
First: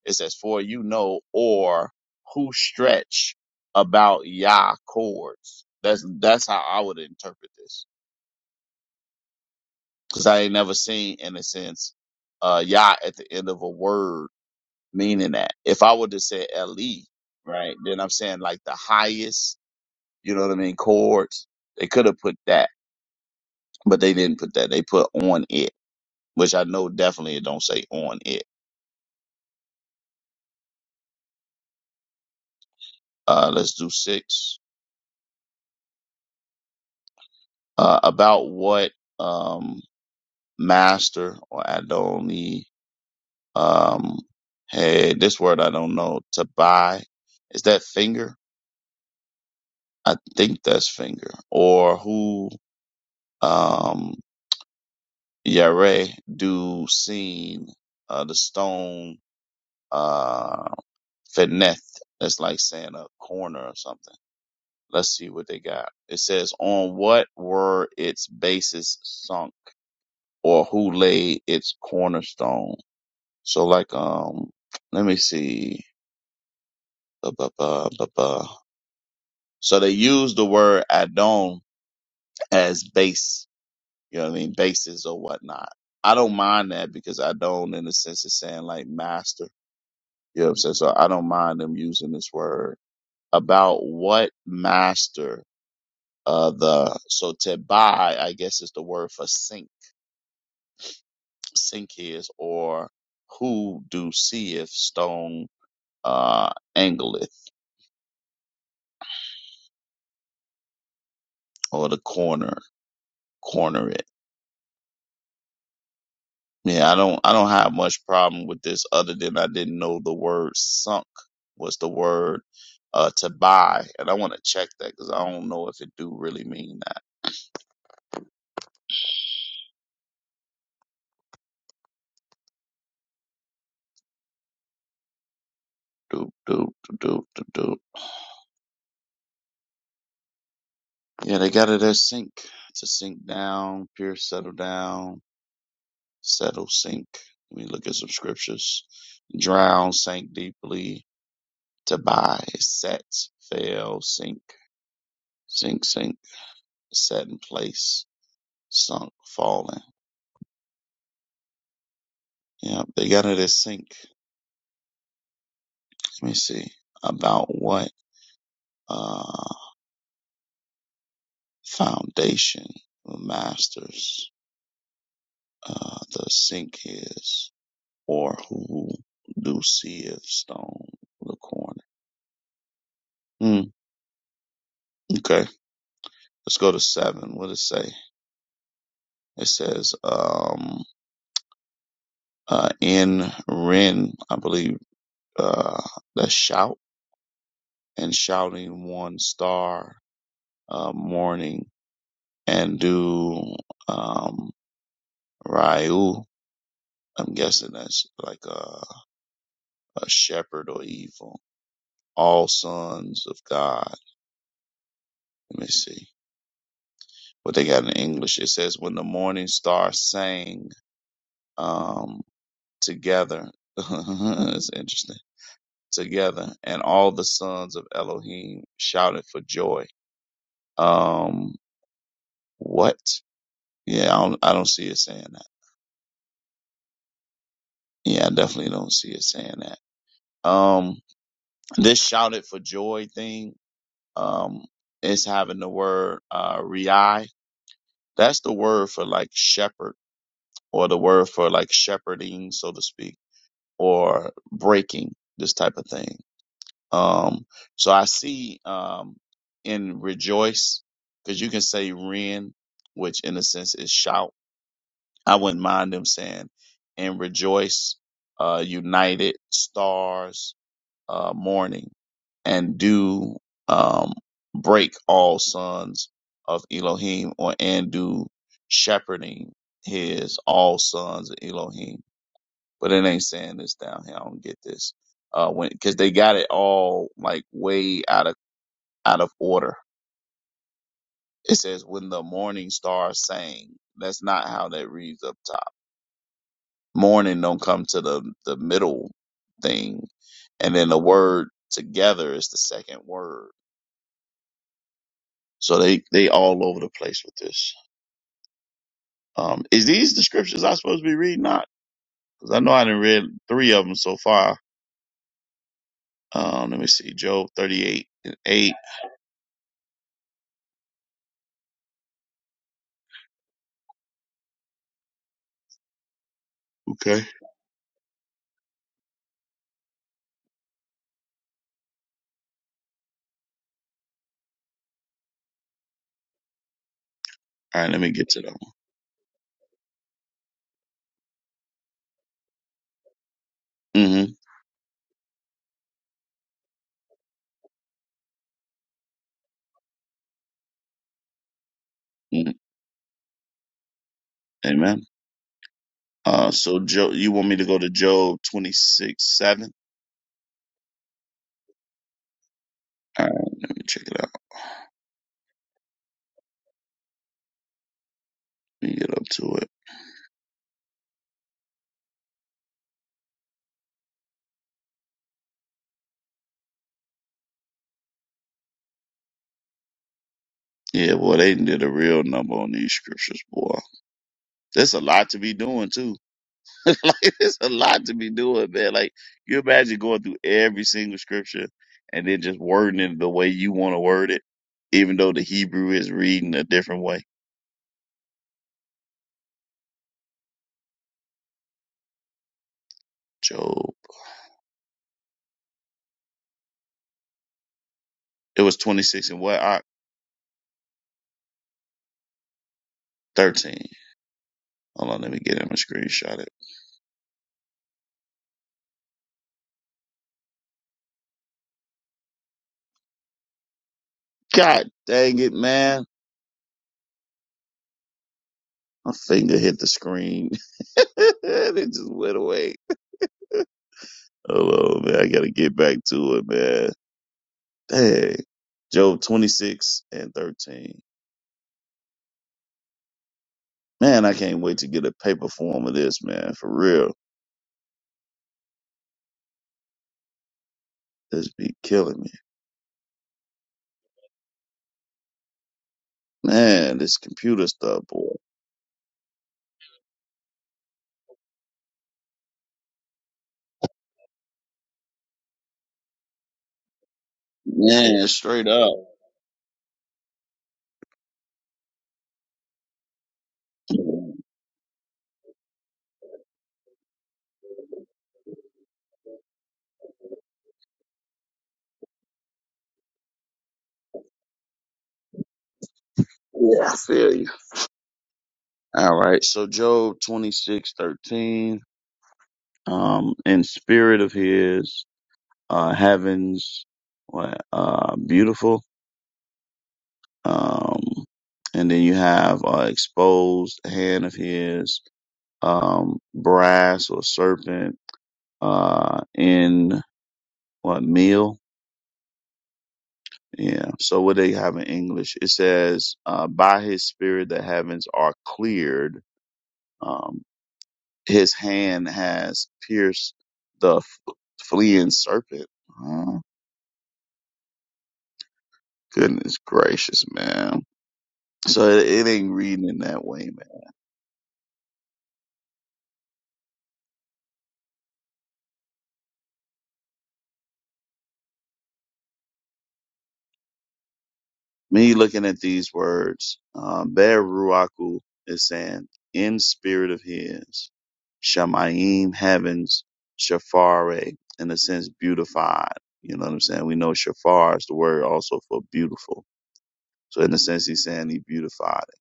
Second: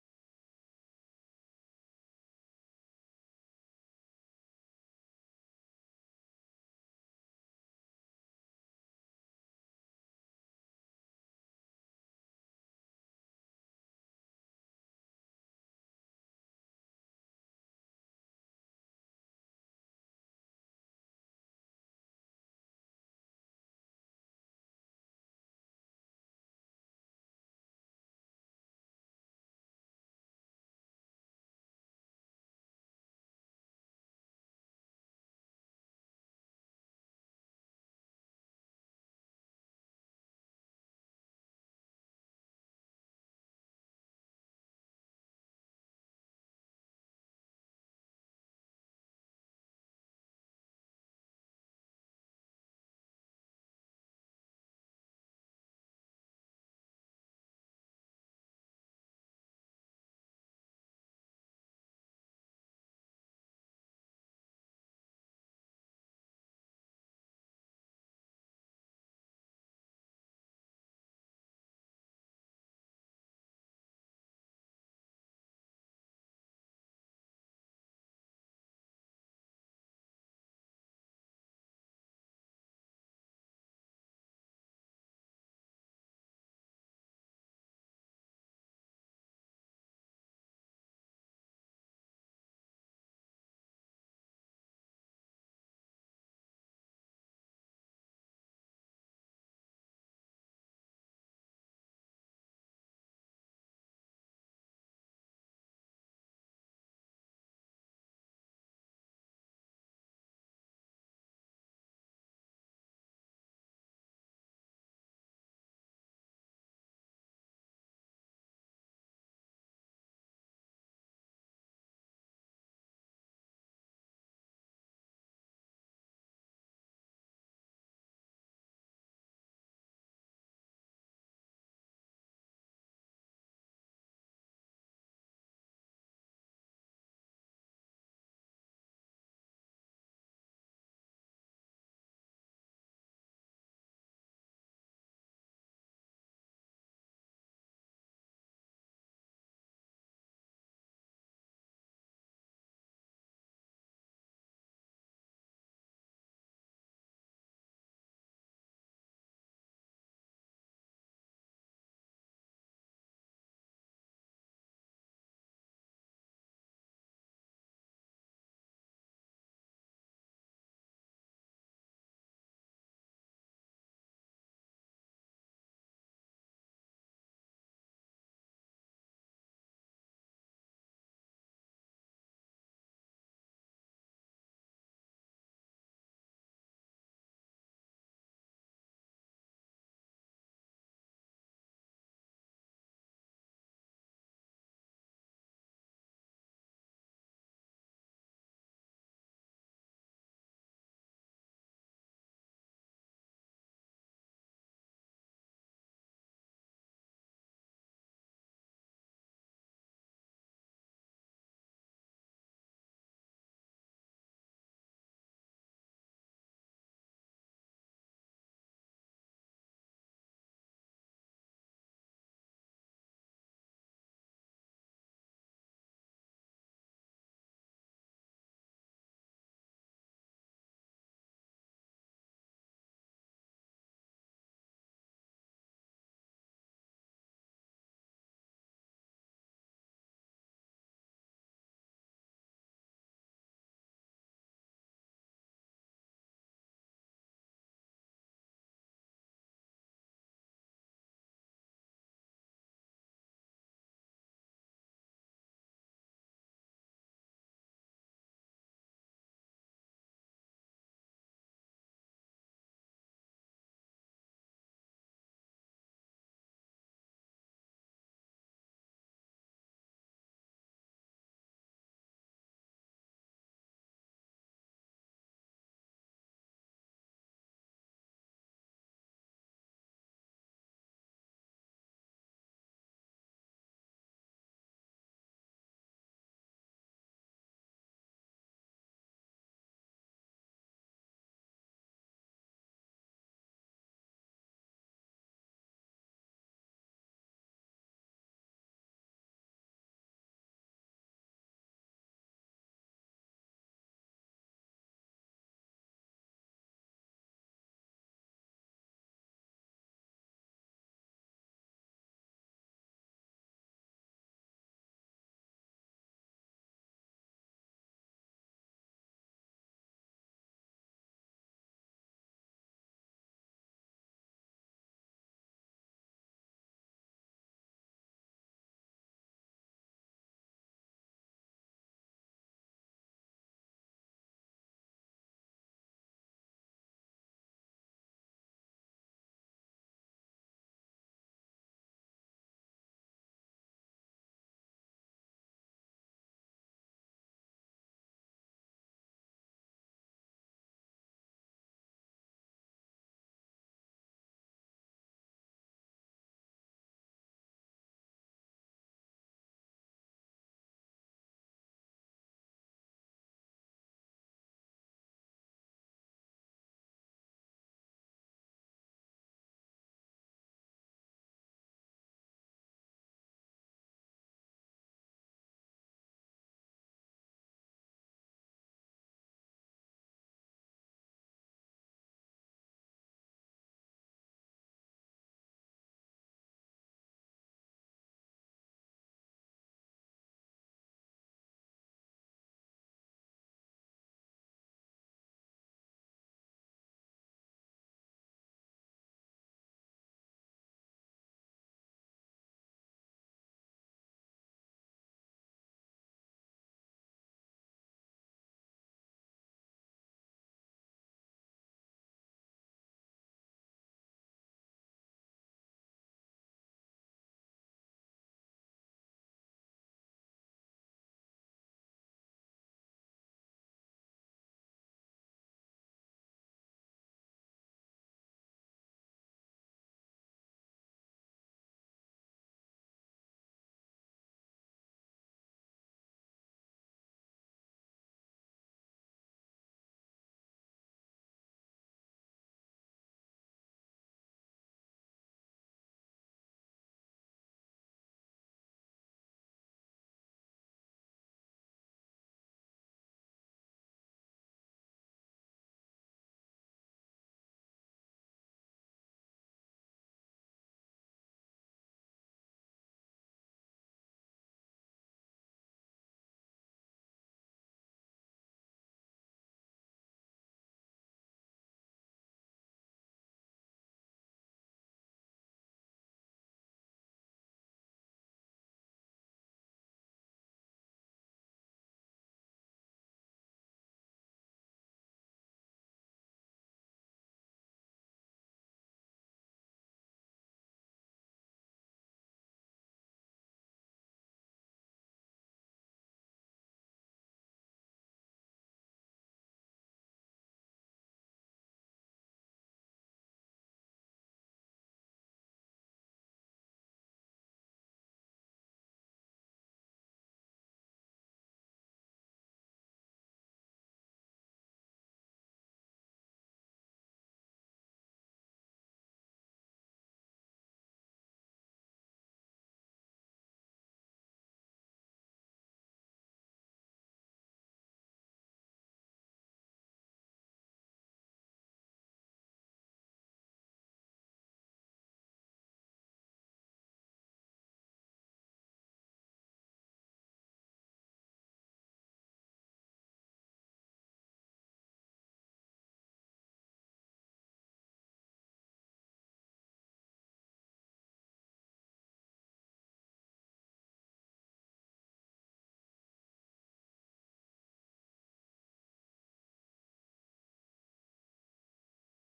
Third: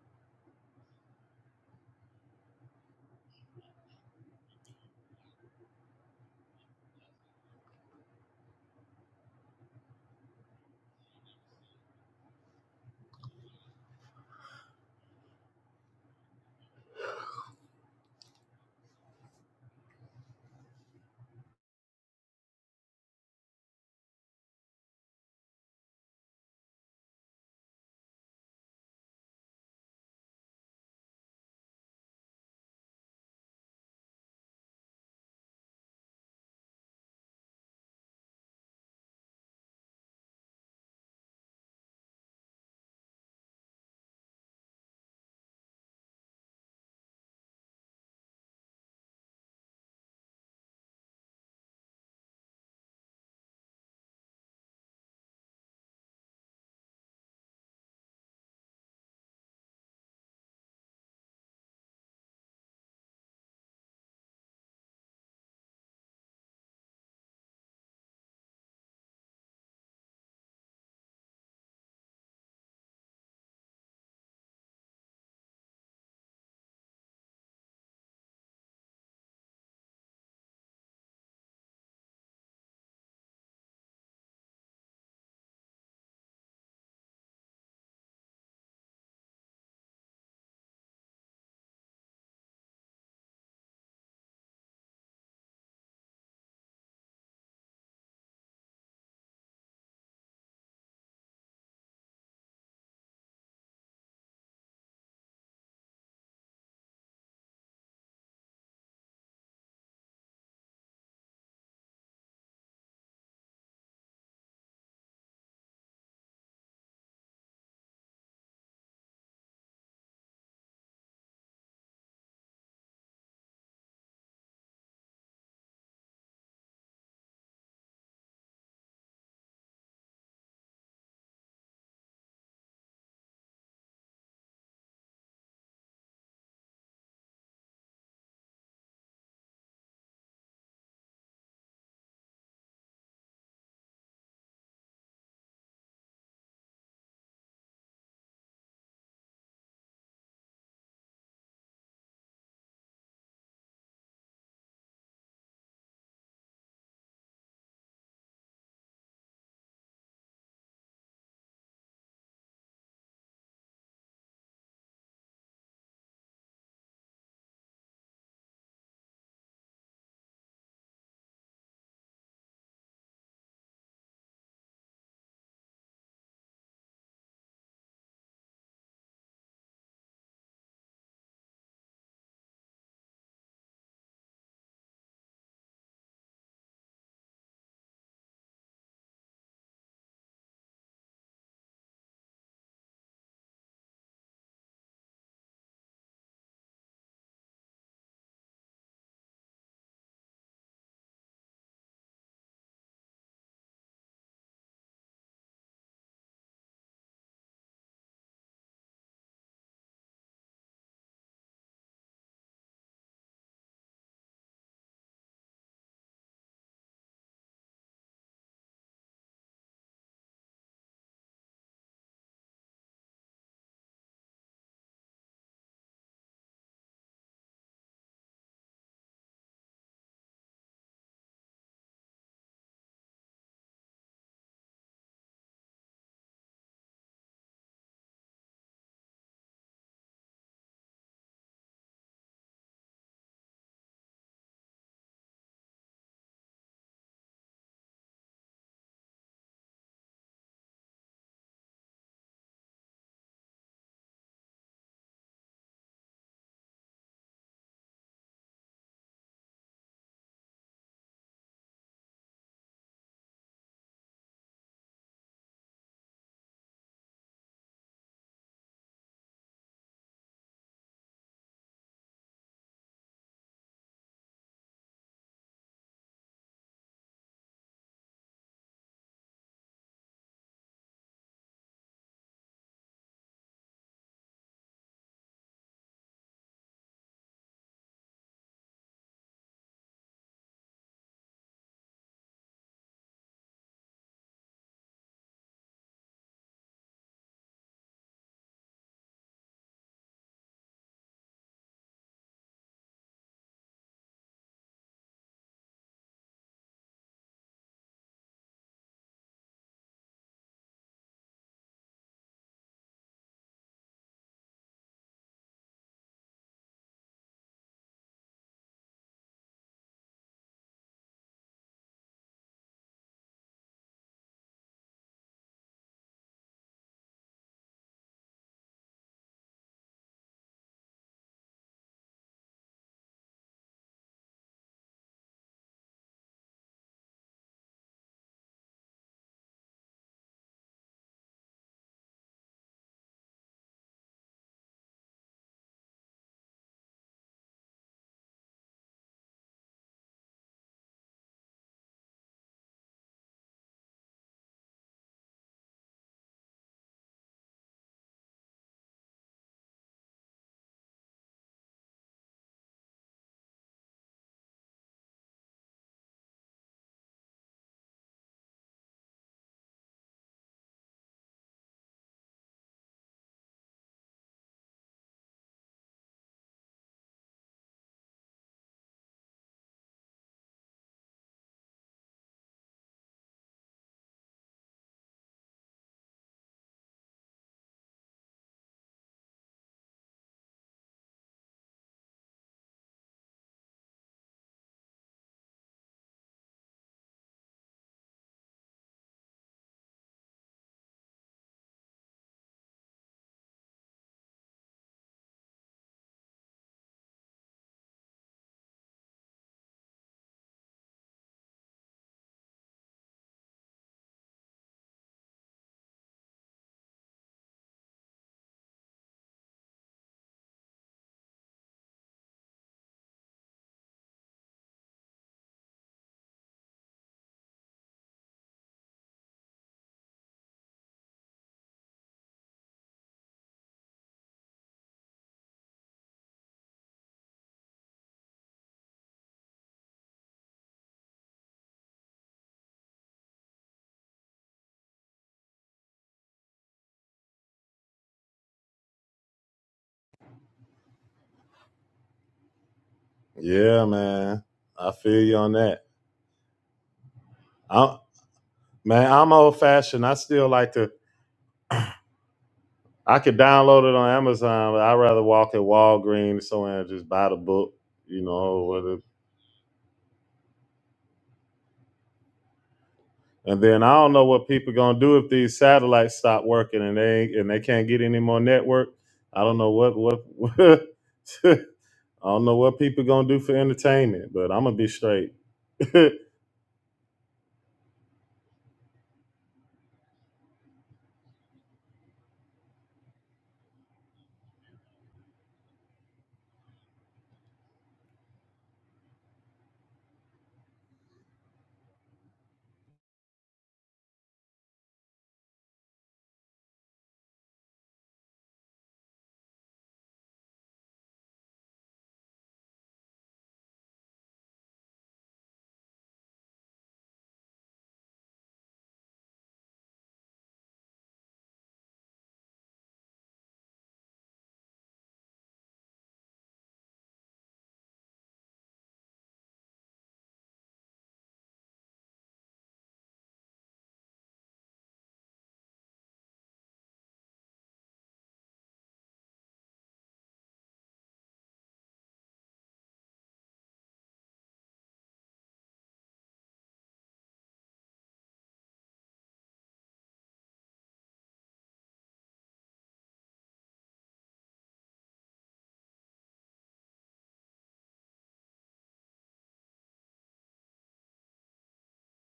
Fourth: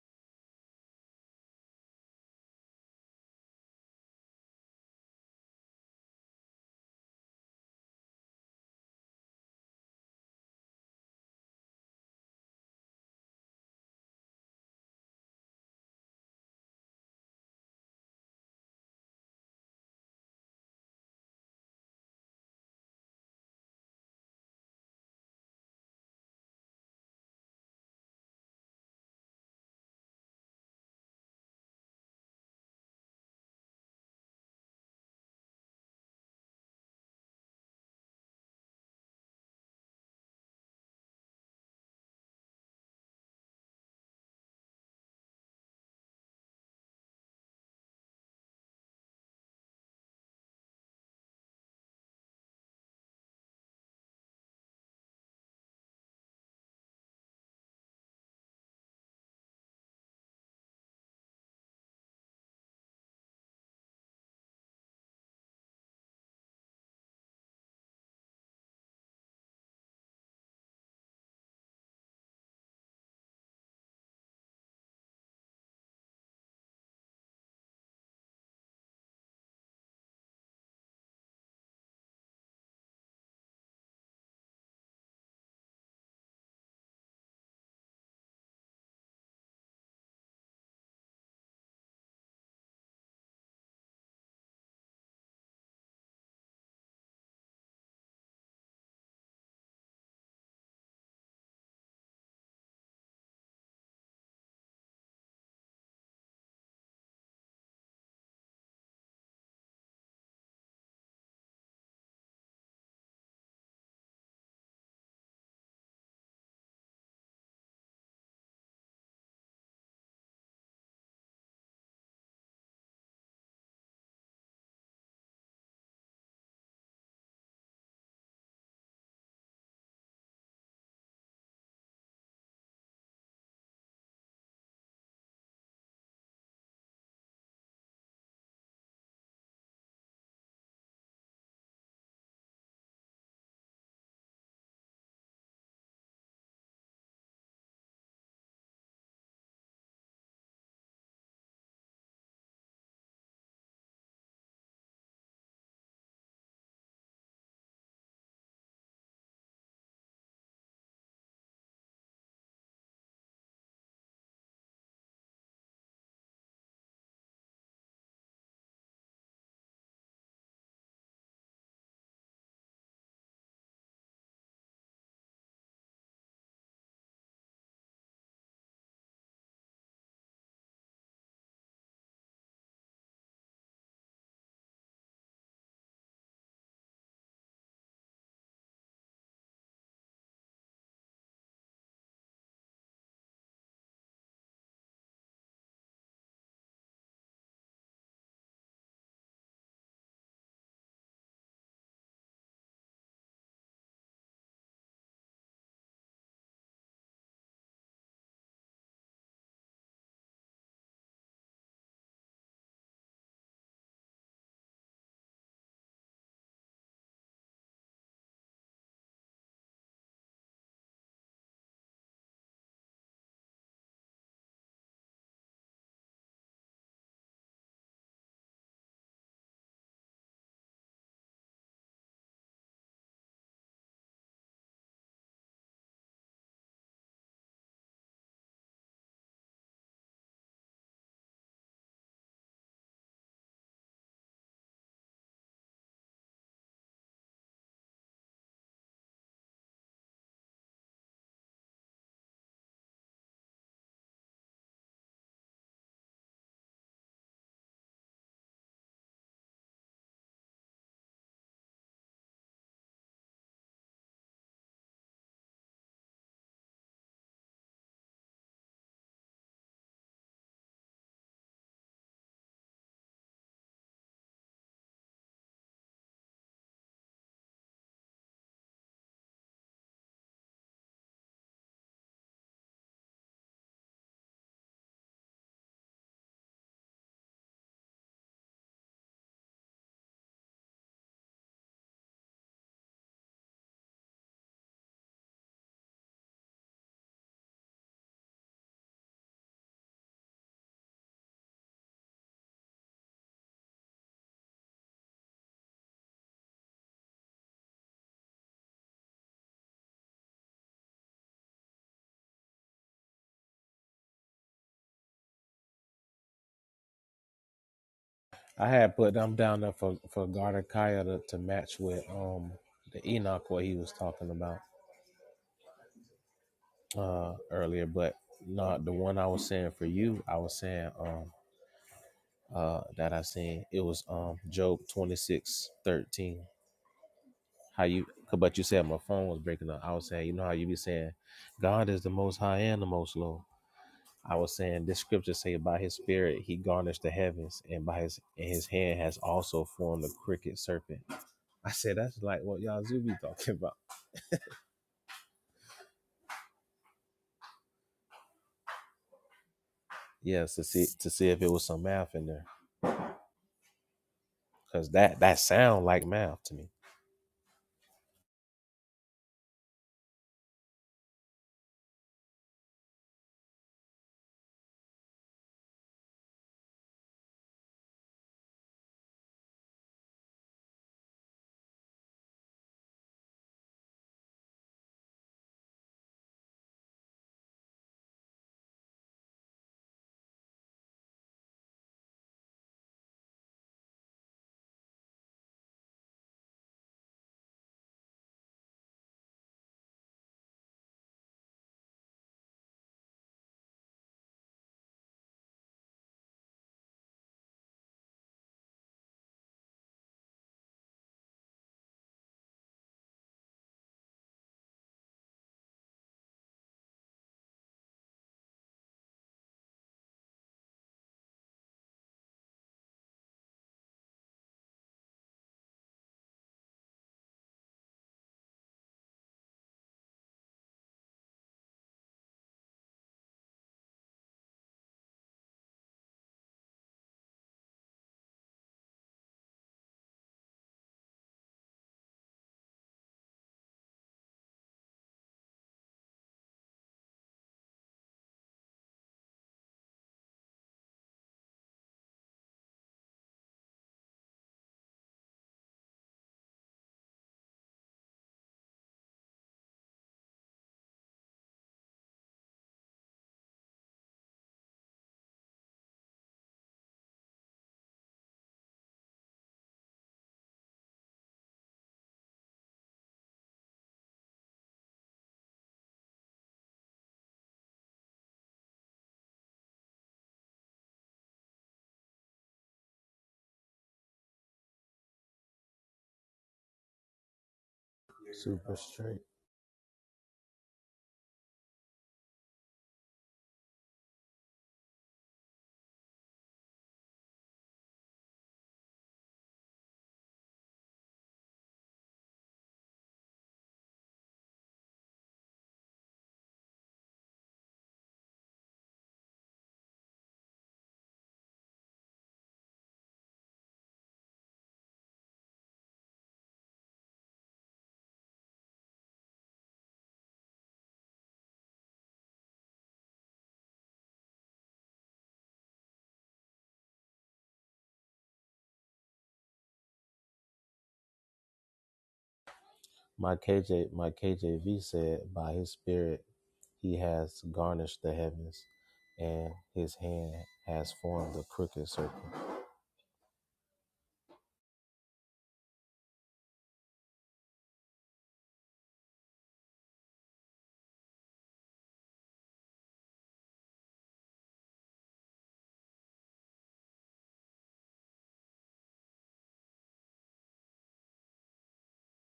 D: It says for you know or who stretch about Yah chords. That's that's how I would interpret this because I ain't never seen in a sense uh Yah at the end of a word meaning that if I would to say LE, right, then I'm saying like the highest, you know what I mean, chords. They could have put that, but they didn't put that. They put on it, which I know definitely it don't say on it. Uh, let's do six. Uh, about what um master or Adoni um hey this word I don't know to buy is that finger I think that's finger or who Um. Yare do seen uh, the stone, uh, Feneth. That's like saying a corner or something. Let's see what they got. It says, on what were its bases sunk or who laid its cornerstone? So like, um, let me see. Ba, ba, ba, ba, ba. So they use the word Adon as base, you know what I mean? Bases or whatnot. I don't mind that because Adon in the sense is saying like master You know what I'm saying? So I don't mind them using this word about what master uh the so tebai, I guess is the word for sink sink is or who do seeth stone uh angleth or the corner corner it. Yeah, I don't I don't have much problem with this other than I didn't know the word sunk was the word uh to buy and I want to check that because I don't know if it do really mean that. Do do do do do do. Yeah, they got it as sink. To sink down, pure settle down, settle, sink. Let me look at some scriptures. Drown, sink deeply, to buy, set, fail, sink, sink, sink, set in place, sunk, fallen. Yeah, they got it as sink. Let me see. About what uh foundation or masters uh the sink is, or who do see if stone the corner. Mm, okay, let's go to seven. What does it say? It says, um, uh, in Ren, I believe, uh, the shout and shouting one star, uh, morning and do, um, Ryu. I'm guessing that's like a, a shepherd or evil. All sons of God. Let me see what they got in English. It says, when the morning star sang, um, together. <laughs> It's interesting together, and all the sons of Elohim shouted for joy. Um, what? Yeah, I don't, I don't see it saying that. Yeah, I definitely don't see it saying that. Um, this shouted for joy thing, um, is having the word, uh, rei. That's the word for like shepherd or the word for like shepherding, so to speak, or breaking, this type of thing. Um, so I see um, in rejoice, because you can say ren, which in a sense is shout. I wouldn't mind them saying in rejoice, uh, united stars, uh, morning, and do um, break all sons of Elohim, or and do shepherding his all sons of Elohim but it ain't saying this down here. I don't get this. Uh, when because they got it all like way out of out of order. It says when the morning star sang. That's not how that reads up top. Morning don't come to the the middle thing, and then the word together is the second word. So they they all over the place with this. Um, is these the scriptures I supposed to be reading? Not because I know I didn't read three of them so far. Um, let me see, Job thirty eight and
B: I
D: eight.
B: had put them down there for for Garden Kaya to, to match with um the Enoch what he was talking about
D: Okay,
B: uh earlier, but not the one I was saying for you. I was saying um uh that I seen it was um Job twenty six thirteen.
D: all
B: How
D: right. Let
B: you
D: me get to those.
B: but you said my phone was breaking up. I was saying you know how you be saying God is the most high and the most low. I
D: Mm-hmm.
B: was saying this scripture say by his spirit he garnished the heavens and by his and his hand has also formed the crooked serpent I said, that's like what
D: Mm-hmm.
B: Yazoo be talking about.
D: Amen. Uh, so Joe, you want me to go to Job twenty six seven?
B: Yes, to see to see if it was some math in there,
D: All right, let me check it out.
B: cause that that sound like math to me.
D: Let me get up to it. Yeah, boy, they did a real number on these scriptures, boy. There's a lot to be doing too. <laughs> like, there's a lot to be doing, man. Like, you imagine going through every single scripture and then just wording it the way you want to word it, even though the Hebrew is reading a different way. Job, it was twenty six and what? I, Thirteen. Hold on, let me get him a screenshot. God dang it, man. My finger hit the screen. <laughs> And it just went away. Hold on, man. I gotta get back to it, man. Dang. Job 26 and 13. Man, I can't wait to get a paper form of this, man. For real. This be killing me.
C: Yeah, man. I feel you on that.
D: Man, this computer
C: I'm,
D: stuff, boy.
C: man, I'm old fashioned. I still like to. I could download it on Amazon, but I'd rather walk at Walgreens somewhere and just buy the book, you
D: Man,
C: know,
D: straight
C: with
D: up.
C: it. And then I don't know what people gonna do if these satellites stop working and they and they can't get any more network. I don't know what what, <laughs> what I don't know what people gonna do for entertainment, but I'm gonna be straight.
D: Yeah, I feel you.
B: Super
D: All
B: straight.
D: right. So Job 26 13. Um, in spirit of his. uh, heavens, what, uh, beautiful. Um, and then you have uh, exposed hand of his, um, brass or serpent uh, in what meal? Yeah. So what they have in English, it says, uh, by his spirit the heavens are cleared. Um, his hand has pierced the f- fleeing serpent. Oh, goodness gracious, man. So it, it ain't reading in that
B: My
D: way,
B: KJ my KJV said, by His Spirit, He has garnished the heavens, and His hand has formed the crooked circle.
D: Me looking at these words, um, Be'er Ruaku is saying, in spirit of his, Shamayim heavens, Shafare, in a sense, beautified. You know what I'm saying? We know Shafar is the word also for beautiful. So in a sense, he's saying he beautified it.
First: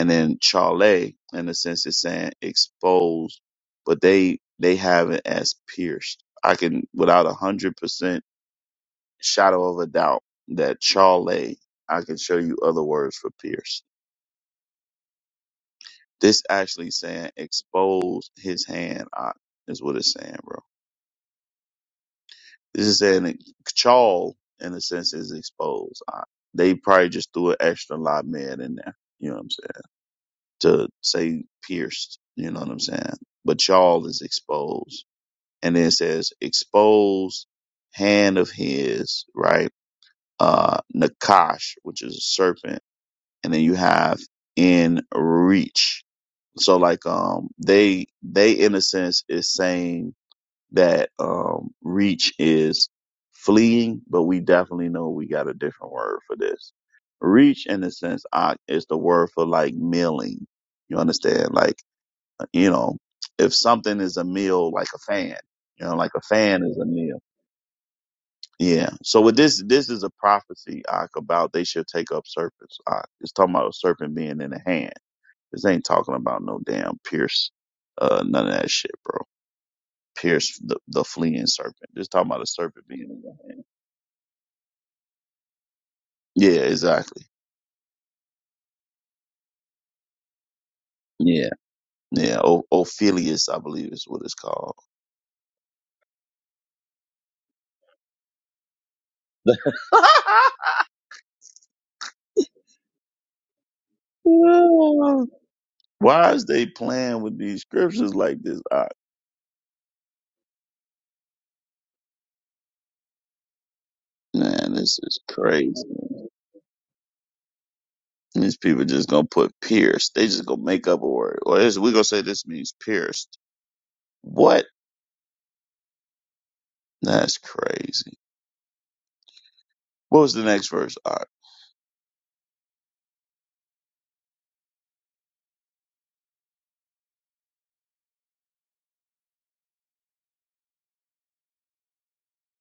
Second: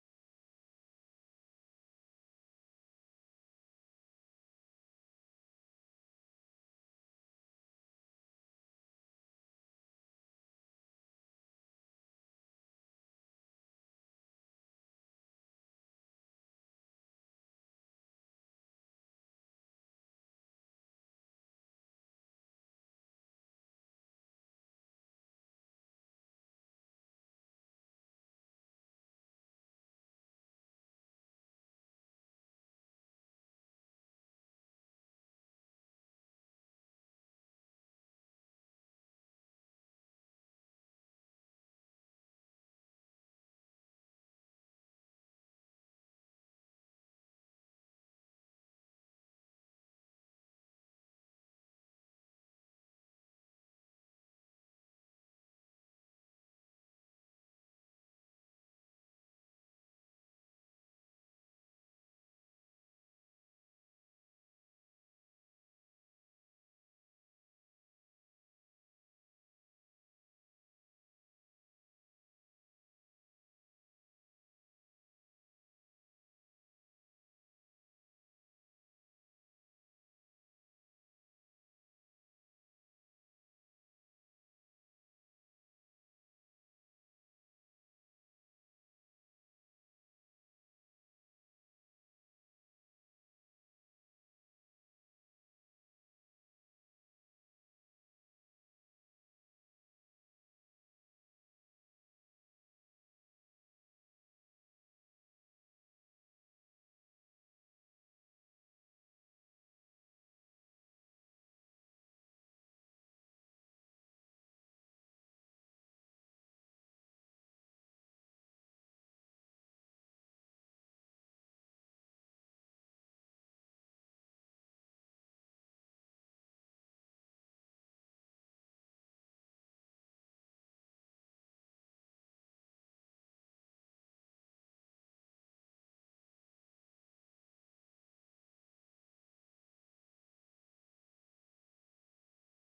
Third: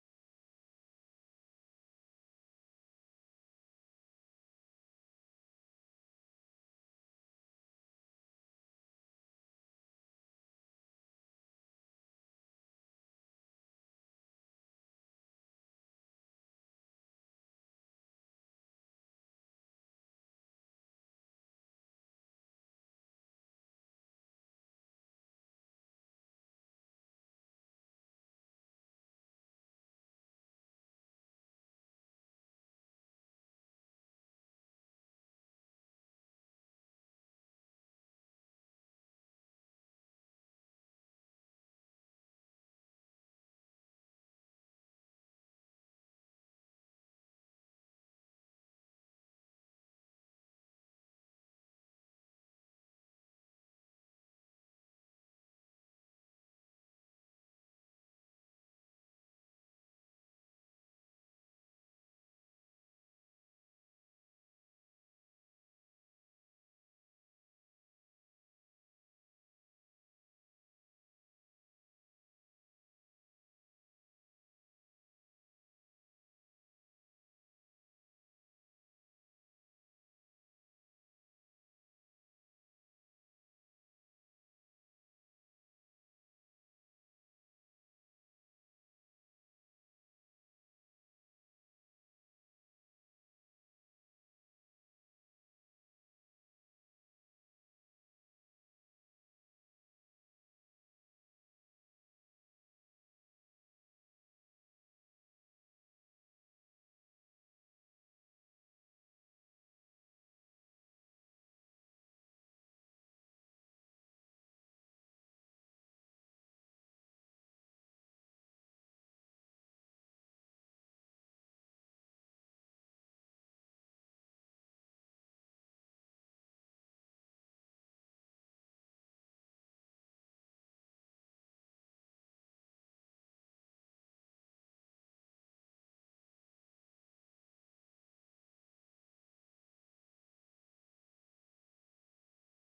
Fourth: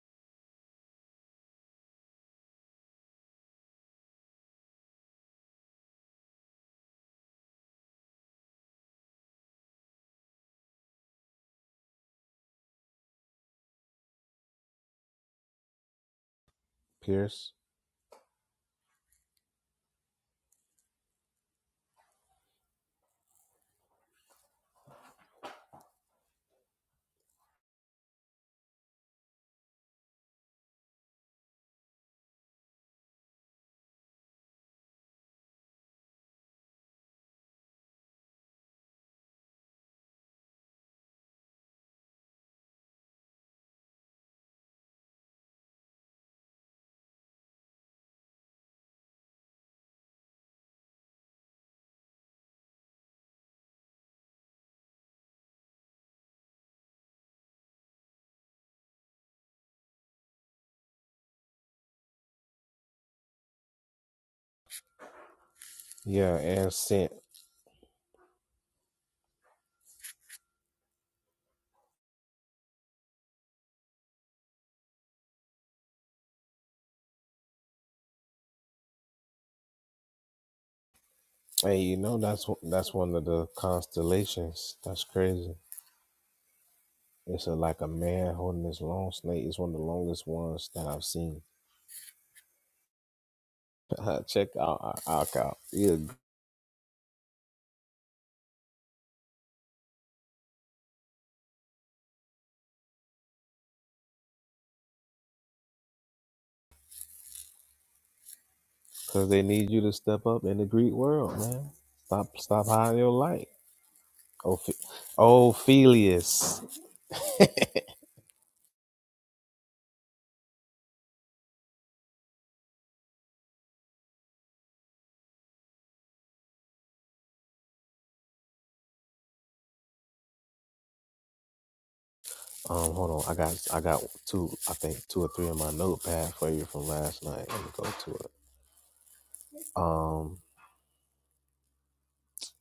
D: And then Chale, in a sense, is saying exposed, but they, they have it as pierced. I can, without a hundred percent shadow of a doubt that Chale, I can show you other words for pierce. This actually saying
B: Pierce,
D: expose his hand, ah, is what it's saying, bro. This is saying that Chal, in a sense, is exposed. ah. They probably just threw an extra lot man in there, you know what I'm saying, to say pierced, you know what I'm saying? But Chal is exposed. And then it says exposed hand of his, right? Uh, Nakash, which is a serpent and then you have in reach. So like um they they in a sense is saying that um reach is fleeing, but we definitely know we got a different word for this. Reach in a sense I, is the word for like milling. You understand? Like you know, if something is a meal like a fan, you know, like a
B: yeah,
D: fan
B: and
D: is a
B: sent
D: meal. Yeah. So with this this is a prophecy Ak, about they shall take up serpents. Ak. It's talking about a serpent being in the hand. This ain't talking about no damn Pierce, uh, none of that shit, bro. Pierce the, the fleeing
B: Hey,
D: serpent.
B: you
D: Just
B: know
D: talking about a
B: that's one-
D: serpent
B: that's
D: being
B: one
D: in
B: of
D: your
B: the
D: hand.
B: constellations. That's crazy.
D: Yeah, exactly.
B: It's a, like a man holding this long snake. It's one of the longest ones that I've seen.
D: Yeah, yeah. O- Ophelius, I believe, is
B: <laughs>
D: what it's
B: Check
D: called.
B: out Alcow. Yeah,
D: <laughs> Why is they playing with these scriptures like this? I,
B: because they need you to step up in the Greek world, man. Stop, stop hiding your light.
D: man,
B: Oph-
D: this is crazy.
B: Ophelius.
D: These people just gonna put pierced. They just gonna make up a word. Or this, we gonna say this means pierced. What? That's crazy. What was the next verse? All right.
B: Um, hold on. I got, I got two. I think two or three in my notepad for you from last night. Let me go to it. Um,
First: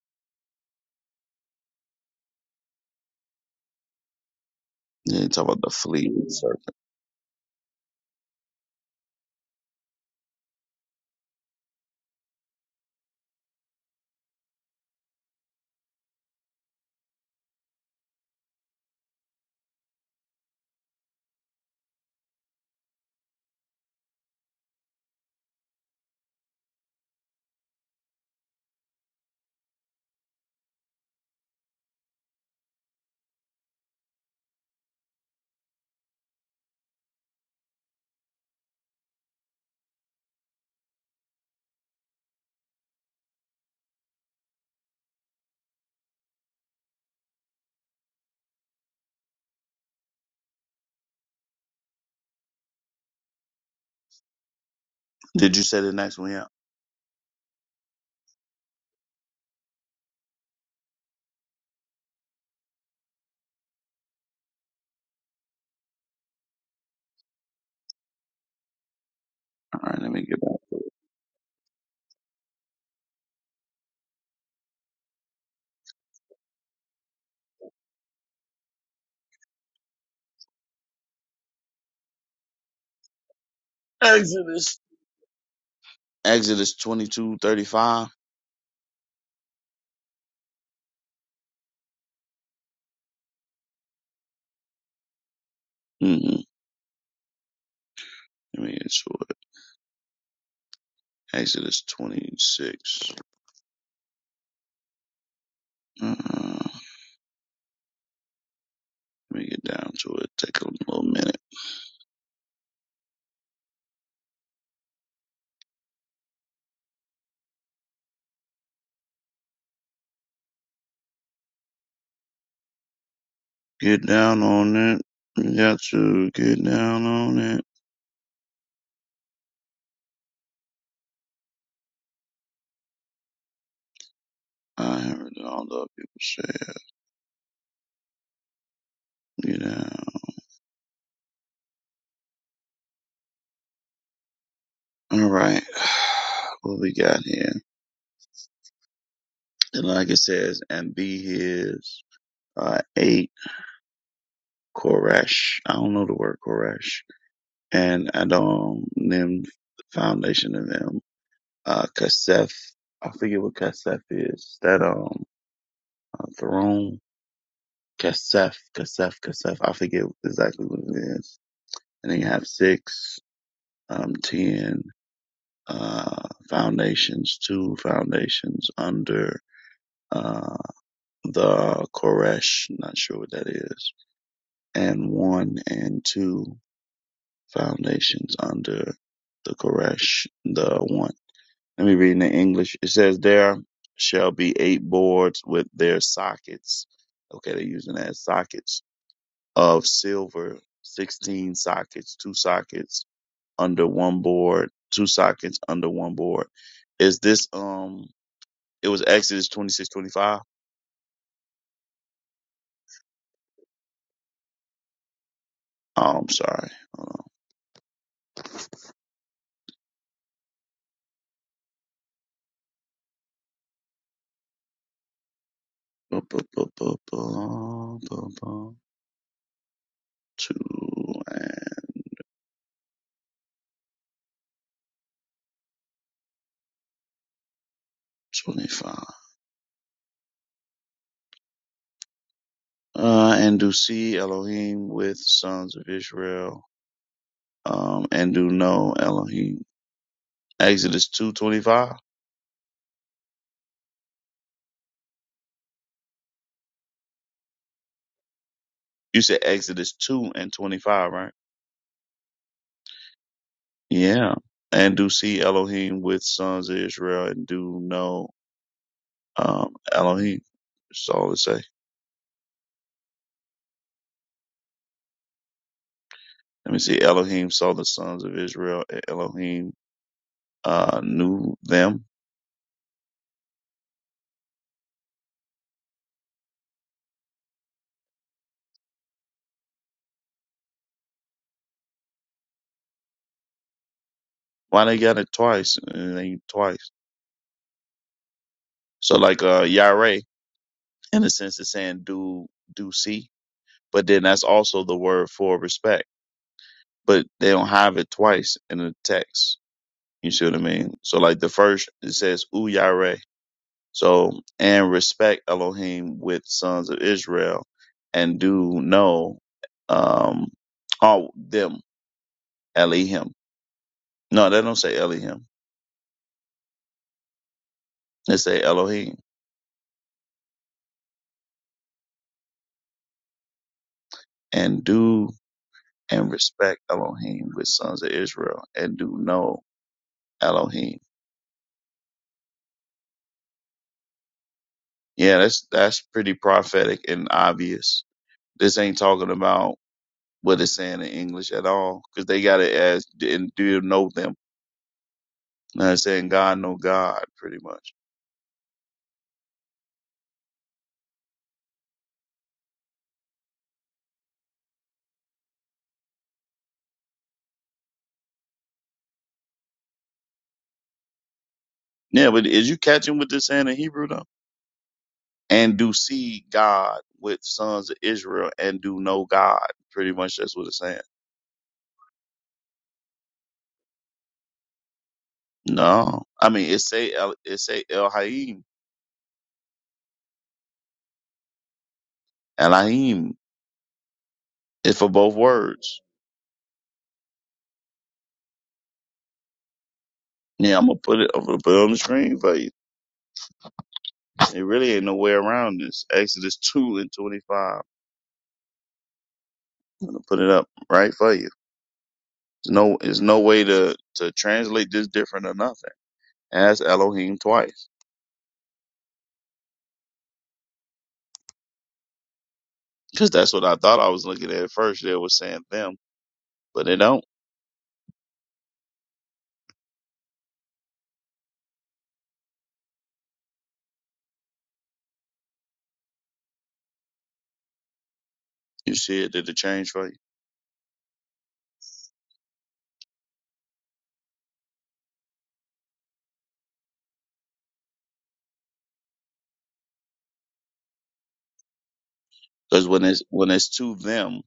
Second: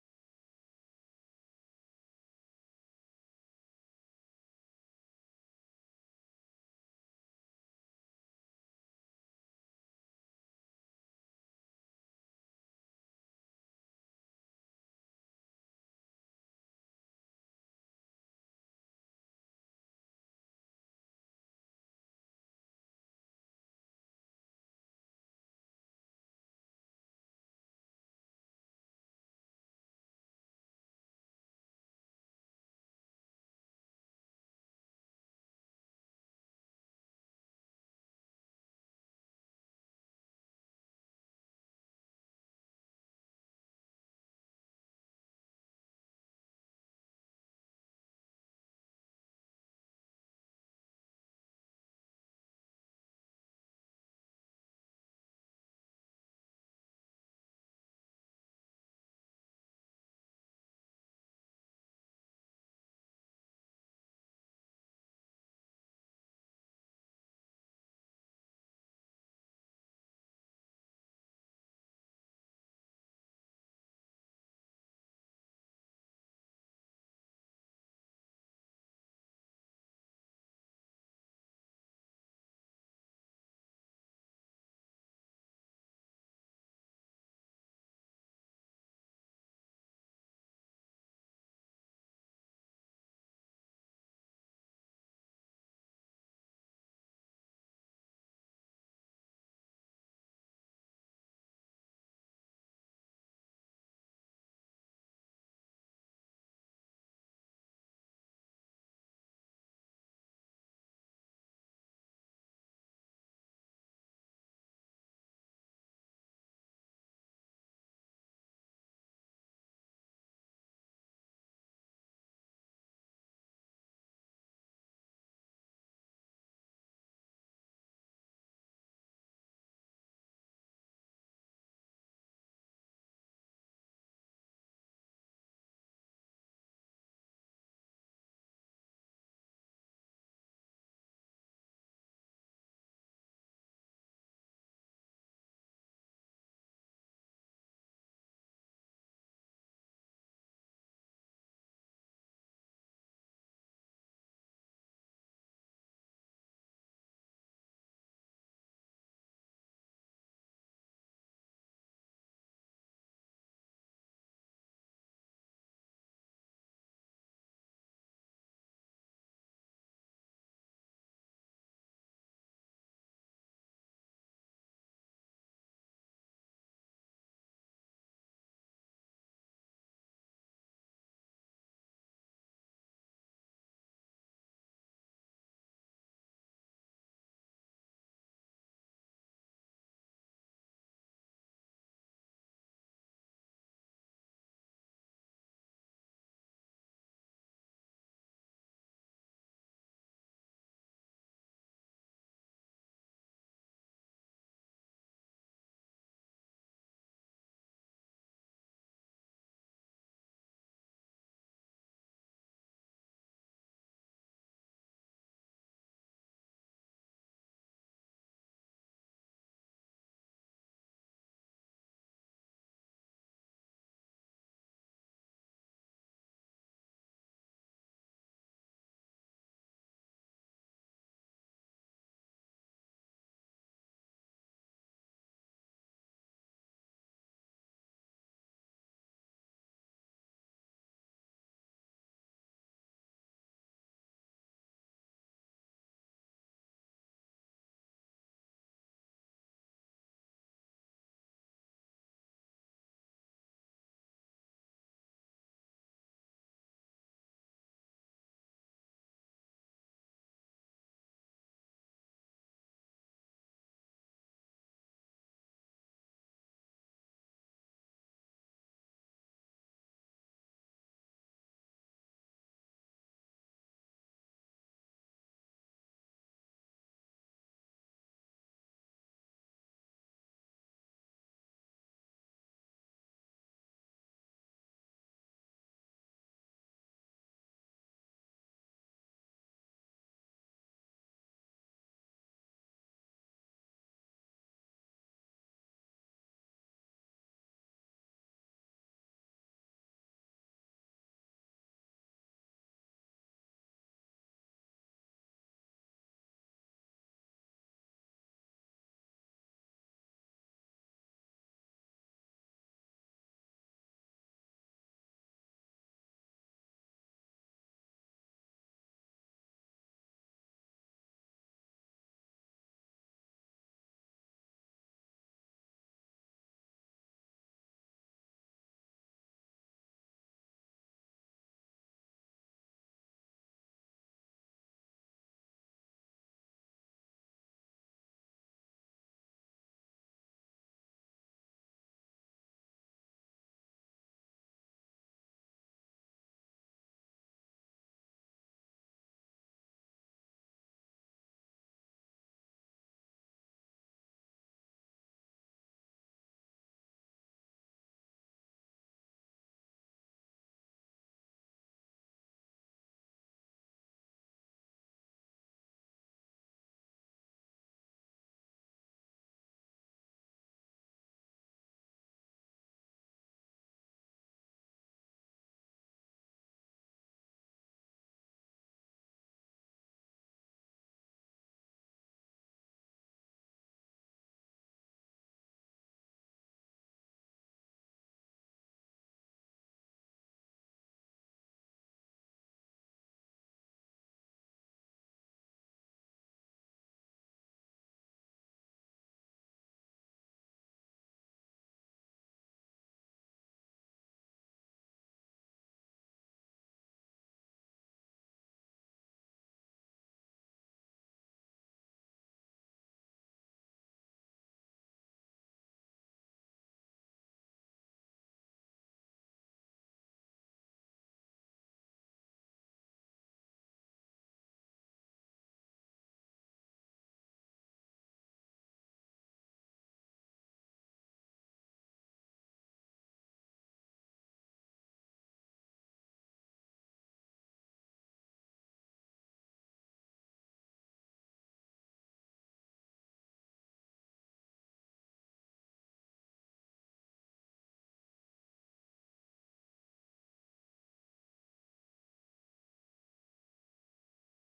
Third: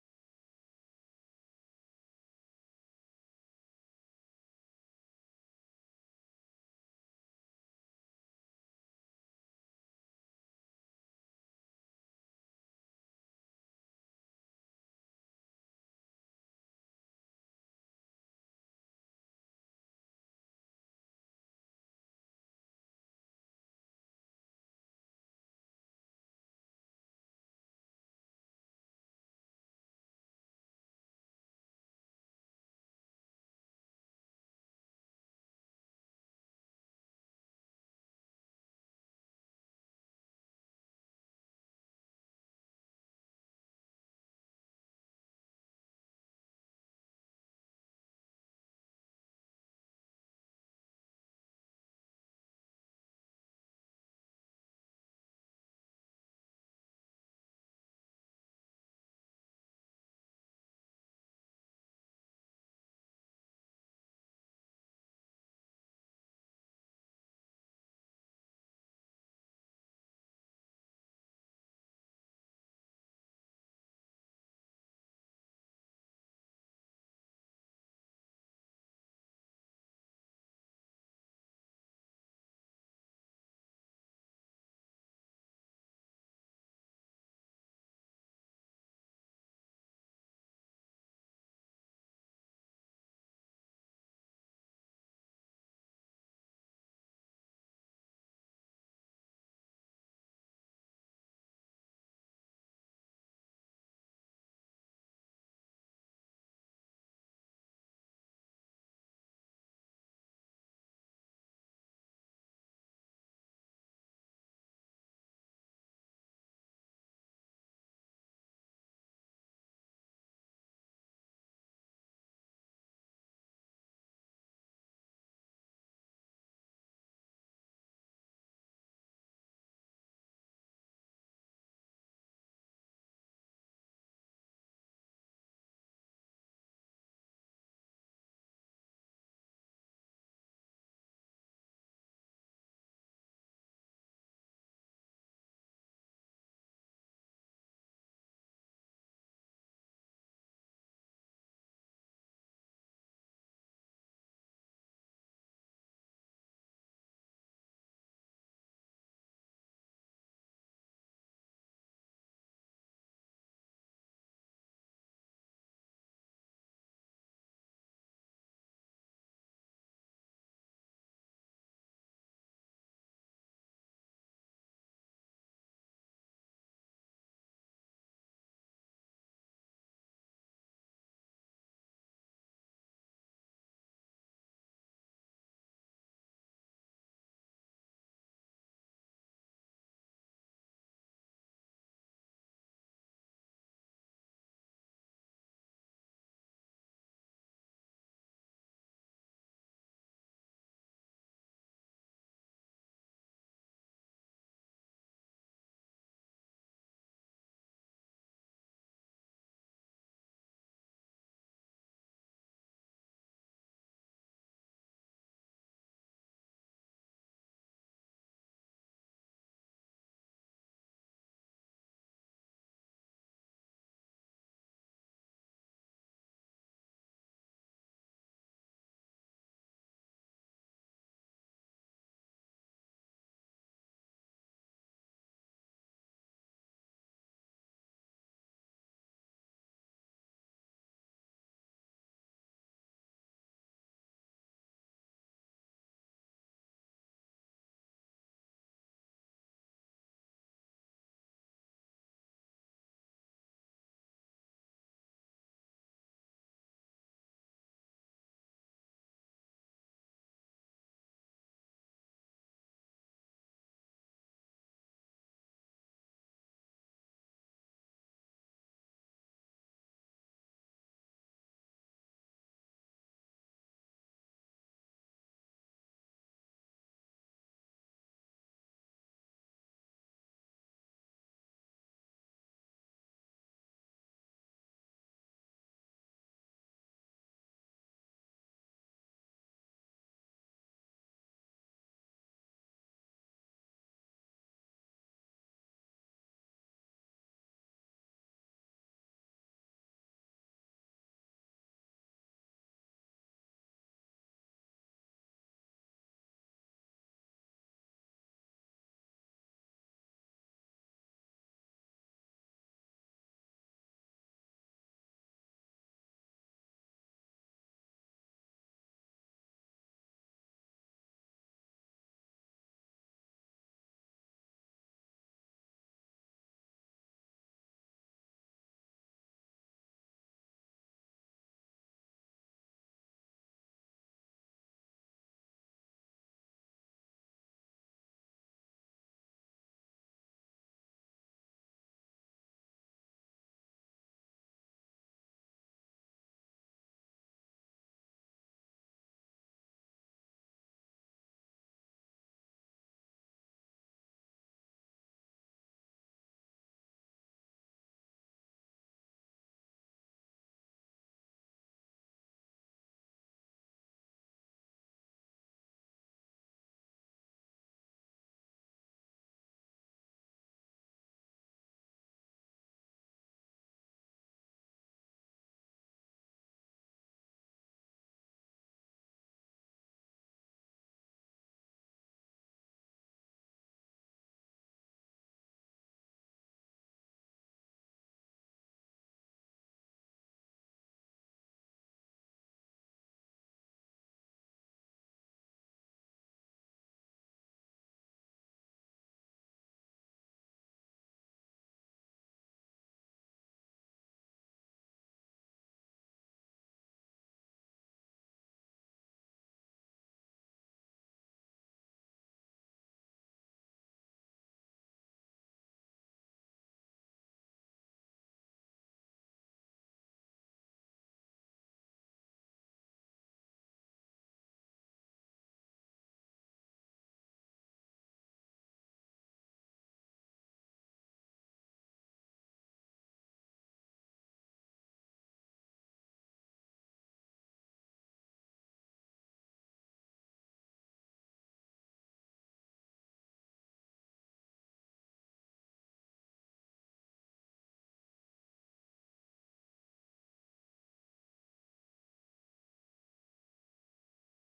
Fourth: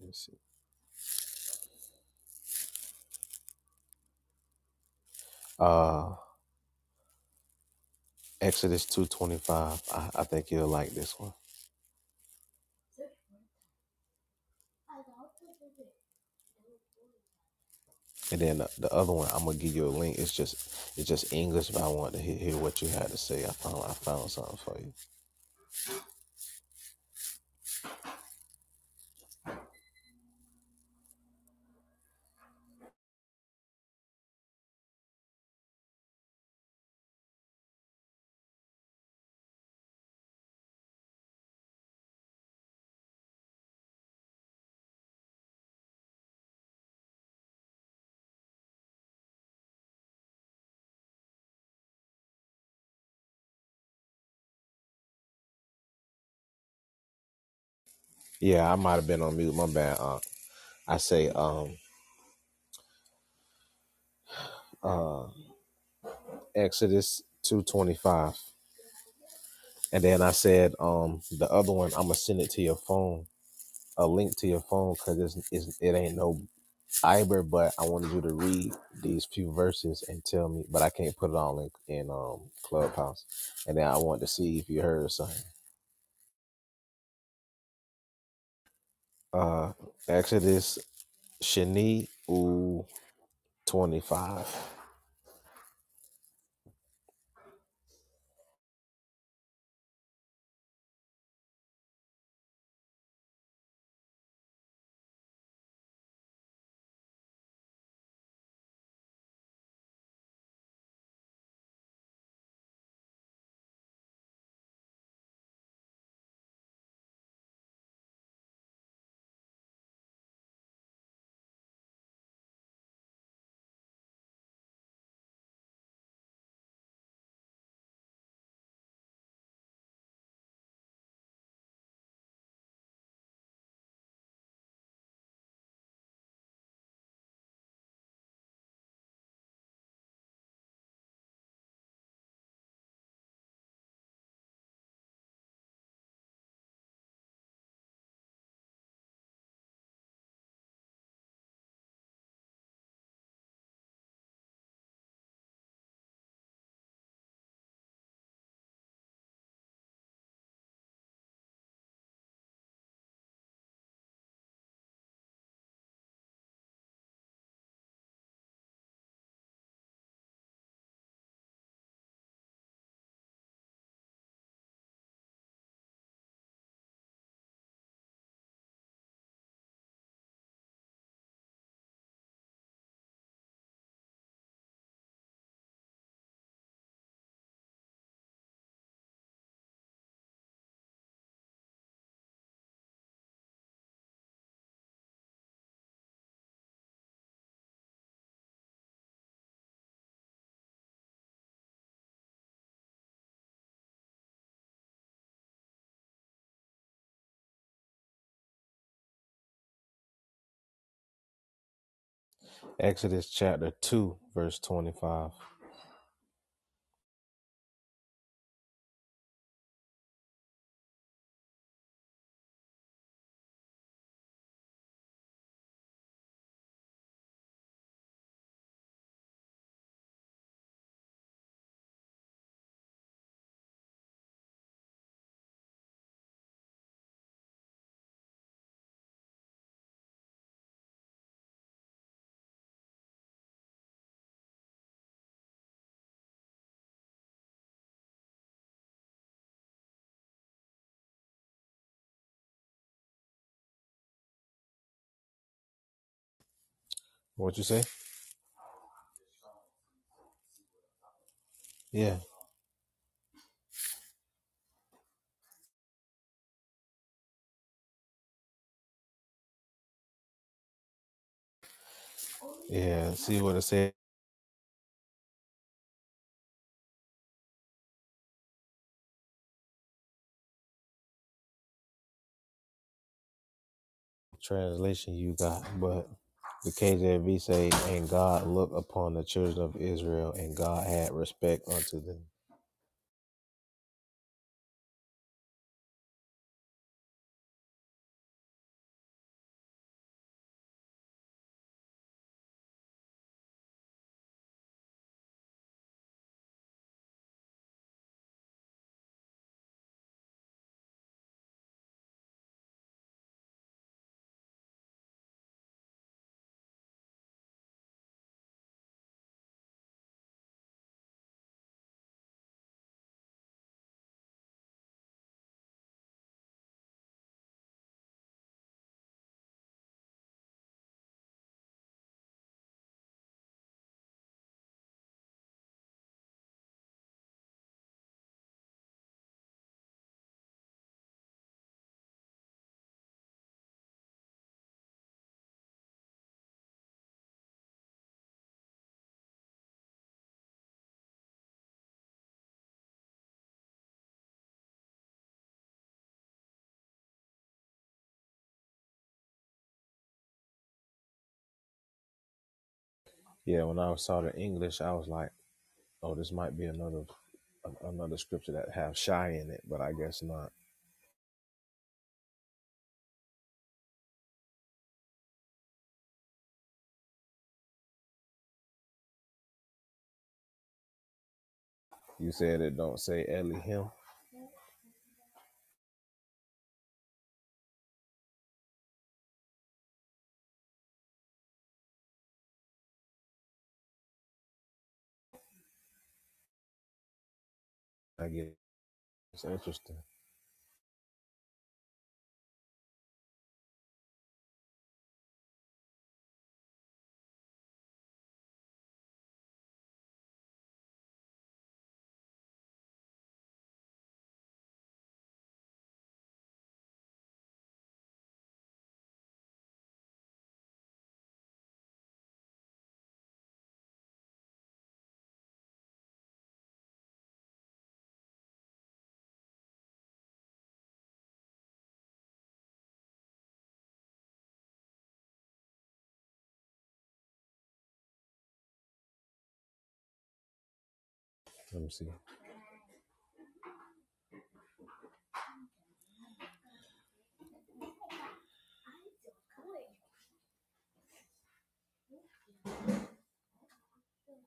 B: let me see.
D: Yeah, talk about the fleet.
B: Uh,
D: Sorry.
B: Exodus two twenty five. I, I think you'll like this one. And then the the other one, I'm gonna give you a link. It's just it's just English, but I want to hear, hear what you had to say. I found I found something for you.
D: Did you say the next one? Yeah.
B: Yeah, I might have been on mute. My bad. Uh, I say um uh Exodus two twenty five,
D: All right,
B: and
D: let
B: then
D: me
B: I
D: get back.
B: said um the other one. I'm gonna send it to your phone, a link to your phone, cause it's, it's it ain't no Iber, but I wanted you to read these few verses and tell me, but I can't put it on in, in um Clubhouse, and then I want to see if
D: Exodus.
B: you heard something.
D: Exodus twenty two thirty five.
B: Uh, Exodus Shani U 25.
D: Mm-hmm. Let me get to it. Exodus 26. Uh, let me get down to it. Take a little minute. Get down on it. You got to get down on it. I haven't done all the other people say it. Get down. All right. <sighs> What we got here? And like it says, and be his. Uh, eight. Koresh. I don't know the word Koresh. And Adam named the foundation of them. Uh, Kasef. I forget what Kasef is. That, um, uh, throne. Kasef, Kasef, Kasef. I forget exactly what it is. And then you have six, um, ten, uh, foundations, two foundations under, uh, the Koresh. Not sure what that is. And one and two. foundations under the Koresh, the one. Let me read in the English. It says, There shall be eight boards with their sockets. Okay, they're using that as sockets of silver, 16 sockets, two sockets under one board, two sockets under one board. Is this, um, it was Exodus twenty
B: Exodus chapter 2, verse 25.
D: Oh, I'm sorry. Hold on. Bu- bu- bu- bu- bu- bu- bu- Two and 25. uh, and do see Elohim with sons of Israel, um, and do know Elohim. Exodus two twenty five.
B: What you say?
D: You said Exodus two and twenty five, right?
B: Yeah.
D: Yeah. And do see Elohim with sons of Israel, and do know um, Elohim. That's all it say.
B: Yeah. See what it said.
D: Let me see. Elohim saw the sons of Israel, and Elohim uh, knew them.
B: Translation you got. But the KJV say, And God looked upon the children of Israel, and God had respect unto them.
D: Why they got it twice? And they twice. So like uh, Yireh, in a sense, it's saying do do see. But then that's also the word for respect. But they don't have it twice in the text. You see what I mean? So like the first it says Uyare. So and respect Elohim with sons of Israel and do know um all them Elohim. No, they don't say Elohim. They say Elohim. And do and respect Elohim with sons of Israel and do know Elohim. Yeah, that's that's pretty prophetic and obvious This ain't talking about what it's saying in English at all, because they got it as and do you know them? You know I'm saying God know God pretty much.
B: Yeah, when I saw the English, I was like, oh, this might be another another scripture that have shy in it, but I guess not.
D: Yeah, but is you catching what they're saying in Hebrew though? And do see God with sons of Israel and do know God. Pretty much that's what it's saying.
B: You said it don't say Ellie
D: No, I mean it say El, it say El Haim, Elohim. It's for both words.
B: I guess it's interesting.
D: Yeah, I'm gonna put it. I'm gonna put it on the screen for you. It really ain't no way around this. Exodus two and twenty five. I'm gonna put it up right for you. There's no, there's no way to, to translate this different or nothing. Ask Elohim twice. Cause that's what I thought I was looking at at first. They were saying them, but they don't. You see it, did it change for you?
B: Let me see.
D: Cause when it's, when it's to them,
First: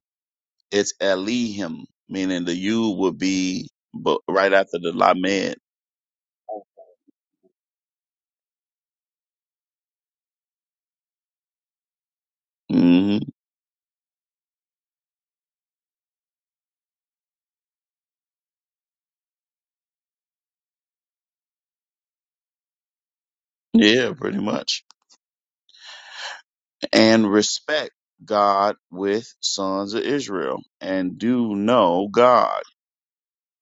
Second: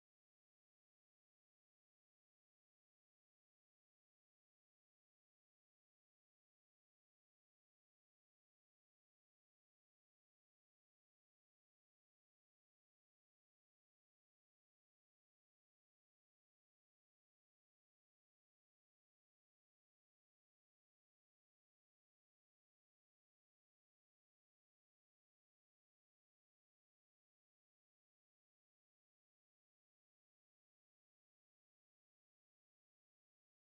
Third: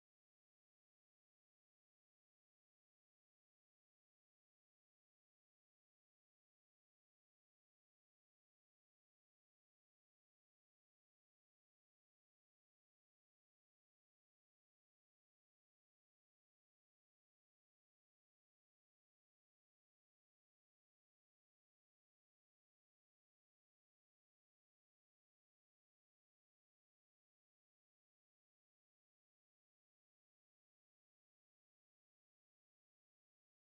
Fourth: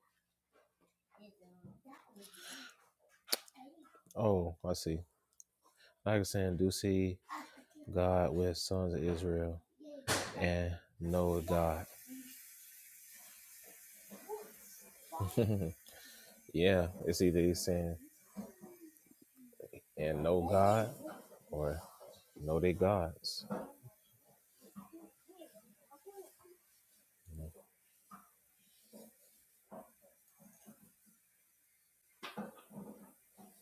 D: it's Elohim, meaning the you would be but right
B: Oh, I
D: after the
B: see.
D: Lamed.
B: Like I saying, do see God with sons of Israel and know God.
D: hmm
B: <laughs> yeah, it's either he's saying and know God or know they gods.
D: Yeah, pretty much. And respect God with sons of Israel and do know God.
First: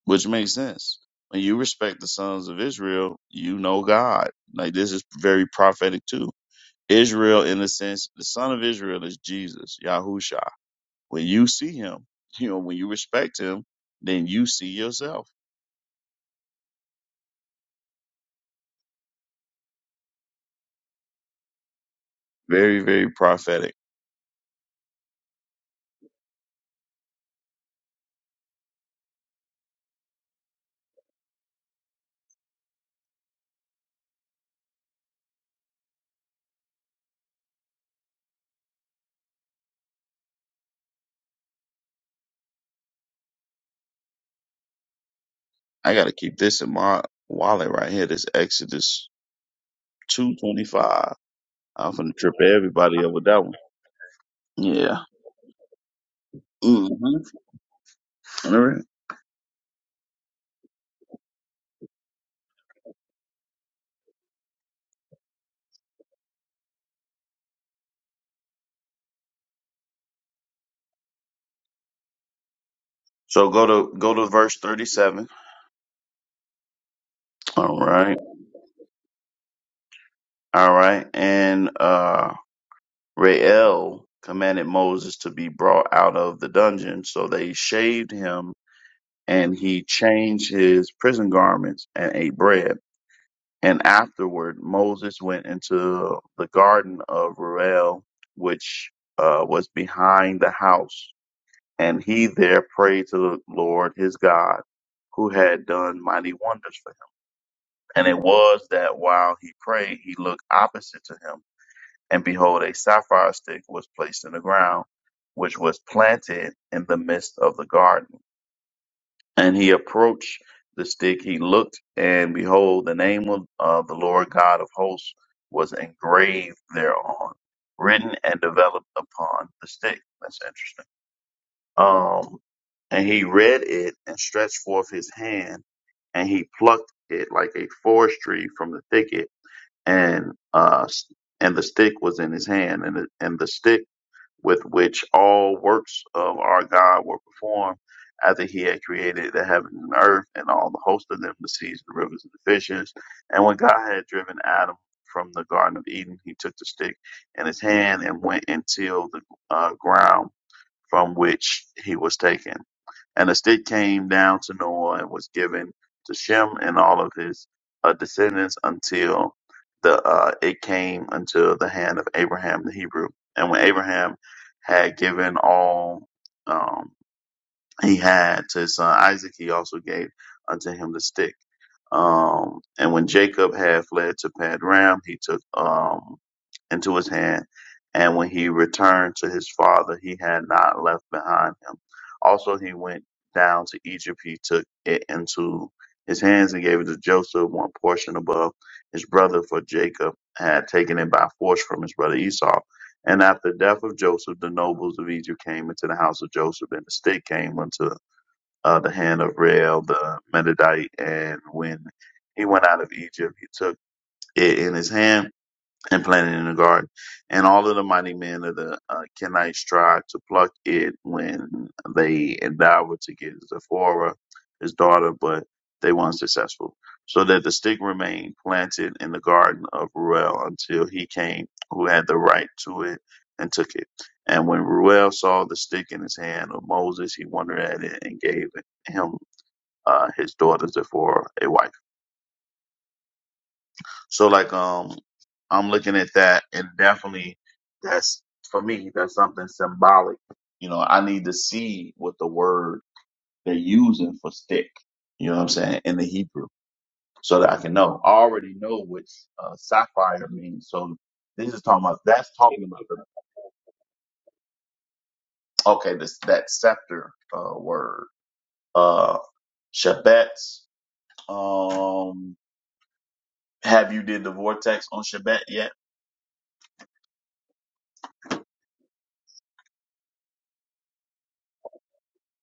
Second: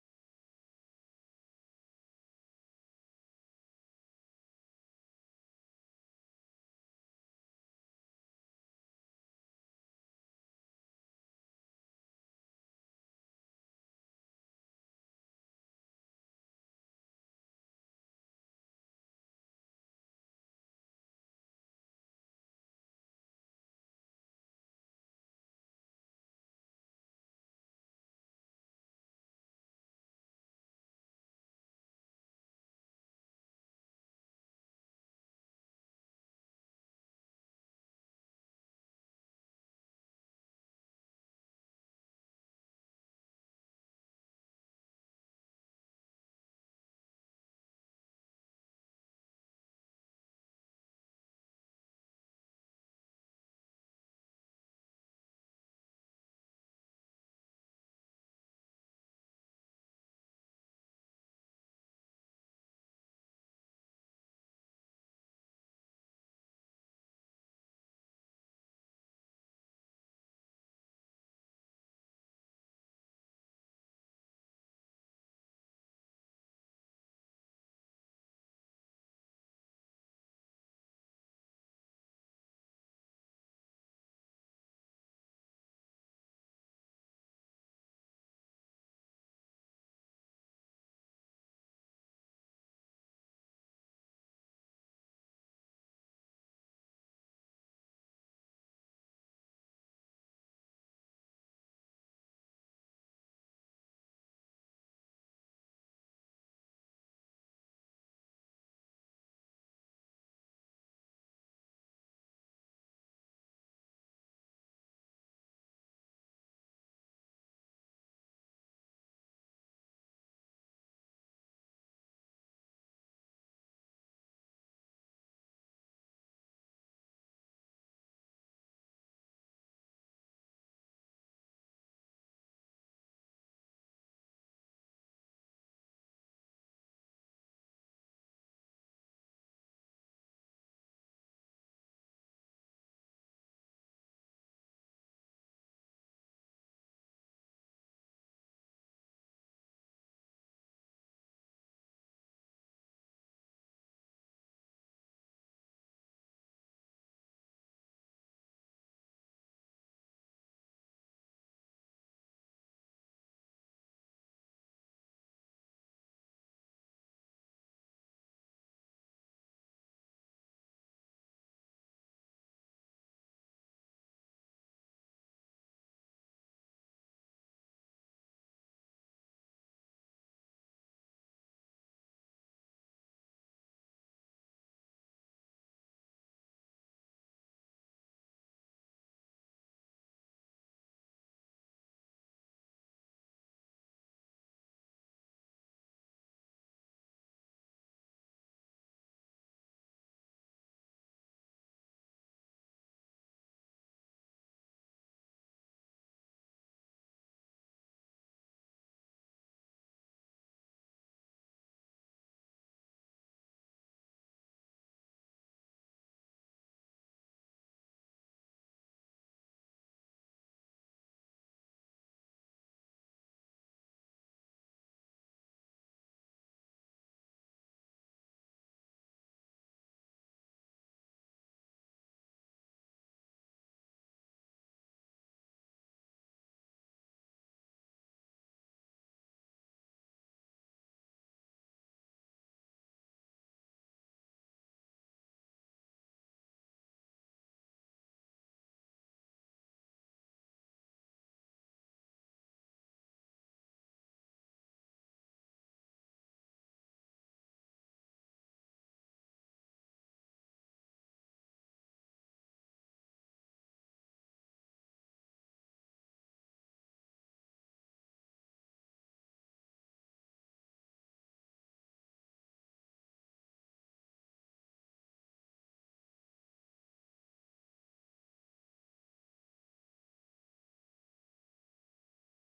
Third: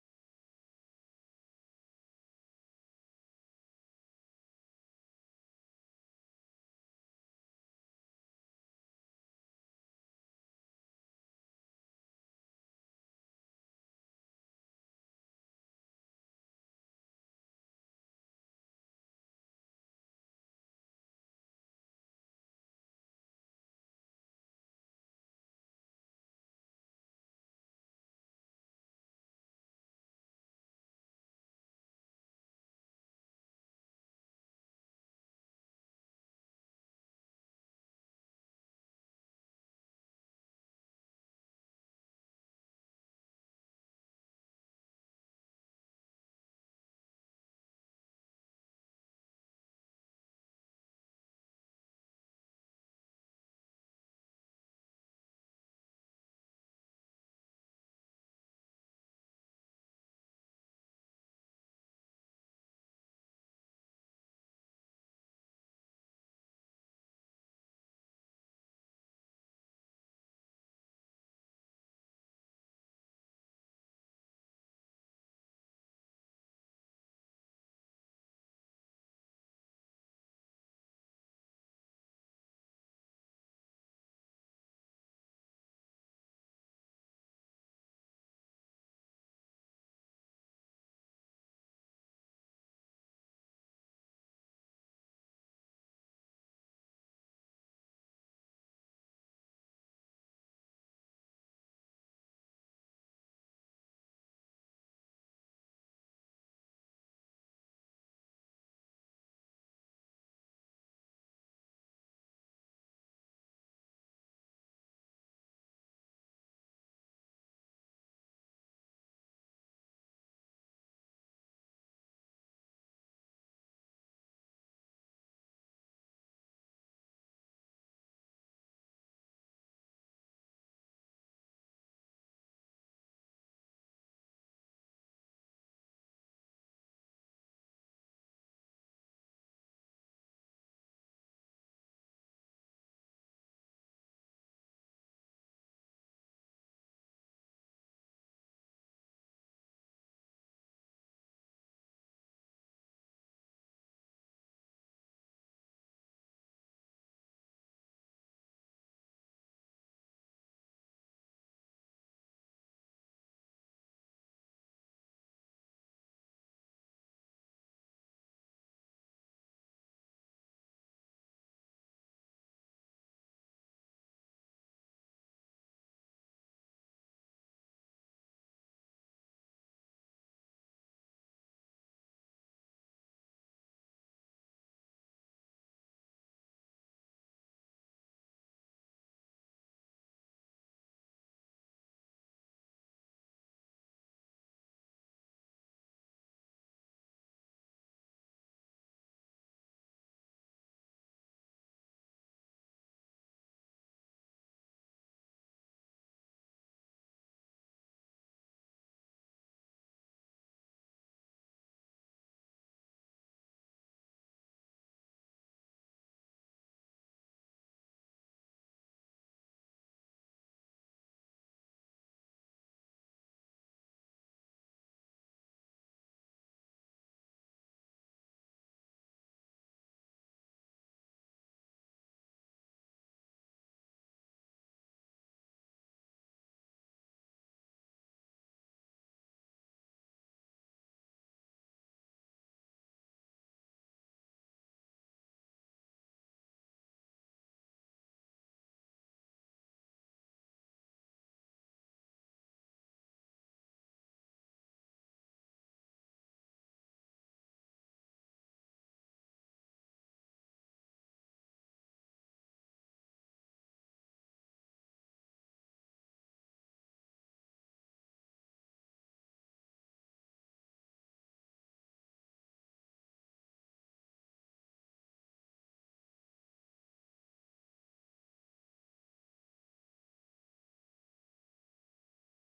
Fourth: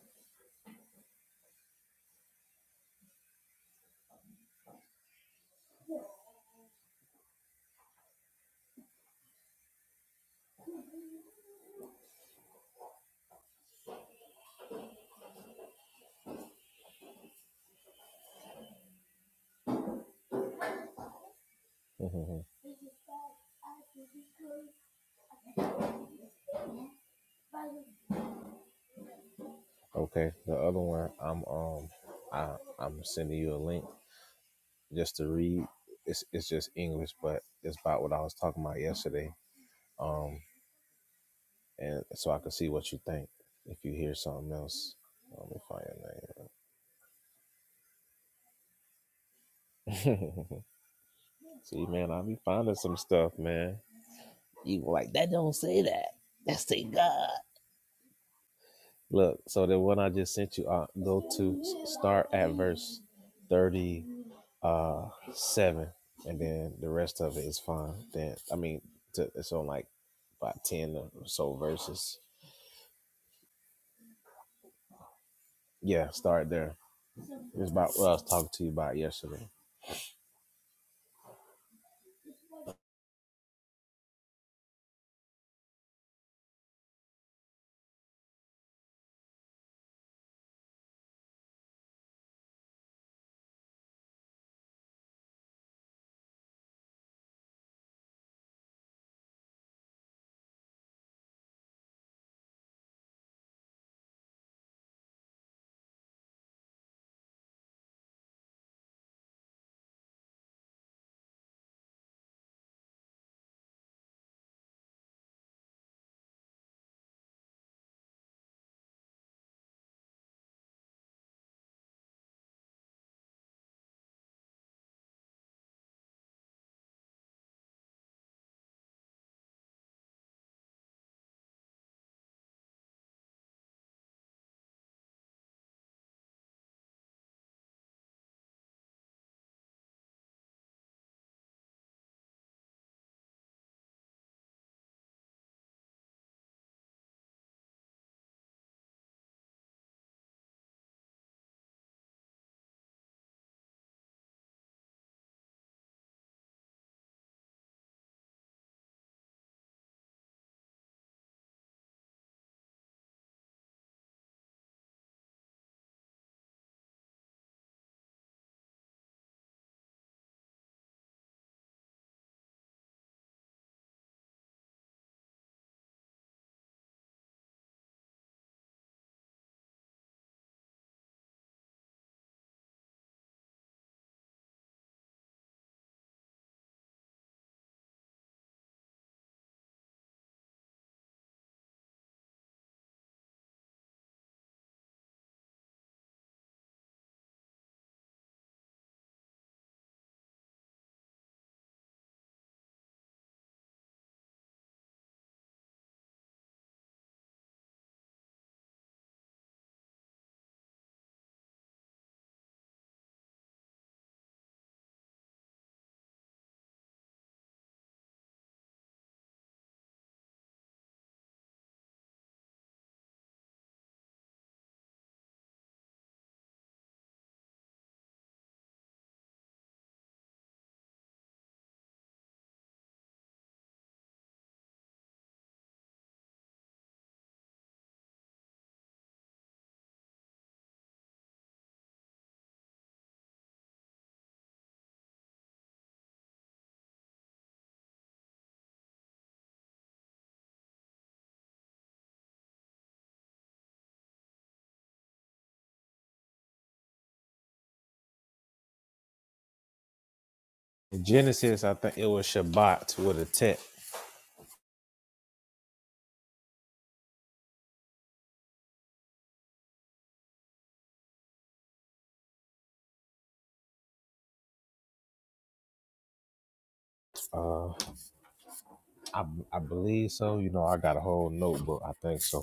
D: which makes sense. When you respect the sons of Israel, you know God. Like this is very prophetic too. Israel, in a sense, the son of Israel is Jesus, Yahusha. When you see him, <laughs> you know, when you respect him, then you see yourself.
B: Mhm.
D: Very, very prophetic.
B: <laughs> okay, the other one I'm um I I'm sending you a link just to read. It's it's just English, but it's about what I was talking about yesterday. Um, and so I can see what you think if you hear something else. Let me find
D: I gotta keep this in my wallet right here, this Exodus
B: your name.
D: two
B: <laughs>
D: twenty five.
B: See,
D: I'm
B: man,
D: gonna
B: I
D: trip
B: be finding some
D: everybody up with
B: stuff,
D: that one.
B: man. You
D: Yeah.
B: like that?
D: Mm-hmm. All right.
B: Look, so the one I just sent you, uh, go to s- start at verse thirty uh seven, and then the rest of it is fine. Then I mean, to, it's on like about ten or so verses.
D: So go to go to verse thirty seven.
B: Yeah, start there. It's
D: All
B: about what I
D: right.
B: was talking to you about yesterday.
D: All right. And uh, Rael commanded Moses to be brought out of the dungeon. So they shaved him and he changed his prison garments and ate bread. And afterward, Moses went into the garden of Rael, which uh, was behind the house. And he there prayed to the Lord his God, who had done mighty wonders for him. And it was that while he prayed, he looked opposite to him And behold, a sapphire stick was placed in the ground, which was planted in the midst of the garden. And he approached the stick, he looked, and behold, the name of uh, the Lord God of hosts was engraved thereon, written and developed upon the stick. That's interesting. Um, and he read it and stretched forth his hand, and he plucked it like a forest tree from the thicket, and uh, and the stick was in his hand, and the, and the stick with which all works of our God were performed after he had created the heaven and earth and all the host of them, the seas, the rivers, and the fishes. And when God had driven Adam from the Garden of Eden, he took the stick in his hand and went and tilled the uh, ground from which he was taken. And the stick came down to Noah and was given to Shem and all of his uh, descendants until the uh, it came unto the hand of Abraham the Hebrew. And when Abraham had given all, um, he had to his son Isaac, he also gave unto him the stick. Um, and when Jacob had fled to Padram, he took um, into his hand. And when he returned to his father, he had not left behind him. Also, he went down to Egypt. He took it into his hands and gave it to Joseph, one portion above his brother, for Jacob had taken it by force from his brother Esau. And after the death of Joseph, the nobles of Egypt came into the house of Joseph, and the stick came into uh, the hand of Reuel the Medadite. And when he went out of Egypt, he took it in his hand and planted in the garden. And all of the mighty men of the uh, Kenites tried to pluck it when they endeavored to get Zephora, his daughter, but they were unsuccessful. So that the stick remained planted in the garden of Ruel until he came who had the right to it and took it. And when Ruel saw the stick in his hand of Moses, he wondered at it and gave him uh, his daughter Zephora a wife. So like um I'm looking at that and definitely that's for me, that's something symbolic. You know, I need to see what the word they're using for stick, you know what I'm saying, in the Hebrew, so that I can know. I already know what uh, sapphire means. So
B: In
D: this is
B: Genesis, I
D: talking
B: think
D: about
B: it was
D: that's talking about
B: Shabbat
D: the
B: with a Tet.
D: okay, this that scepter uh word. Uh Shabbat. Um have you did the vortex on Shabbat yet?
B: Uh, I, I believe so. You know, I got a whole notebook. I think so.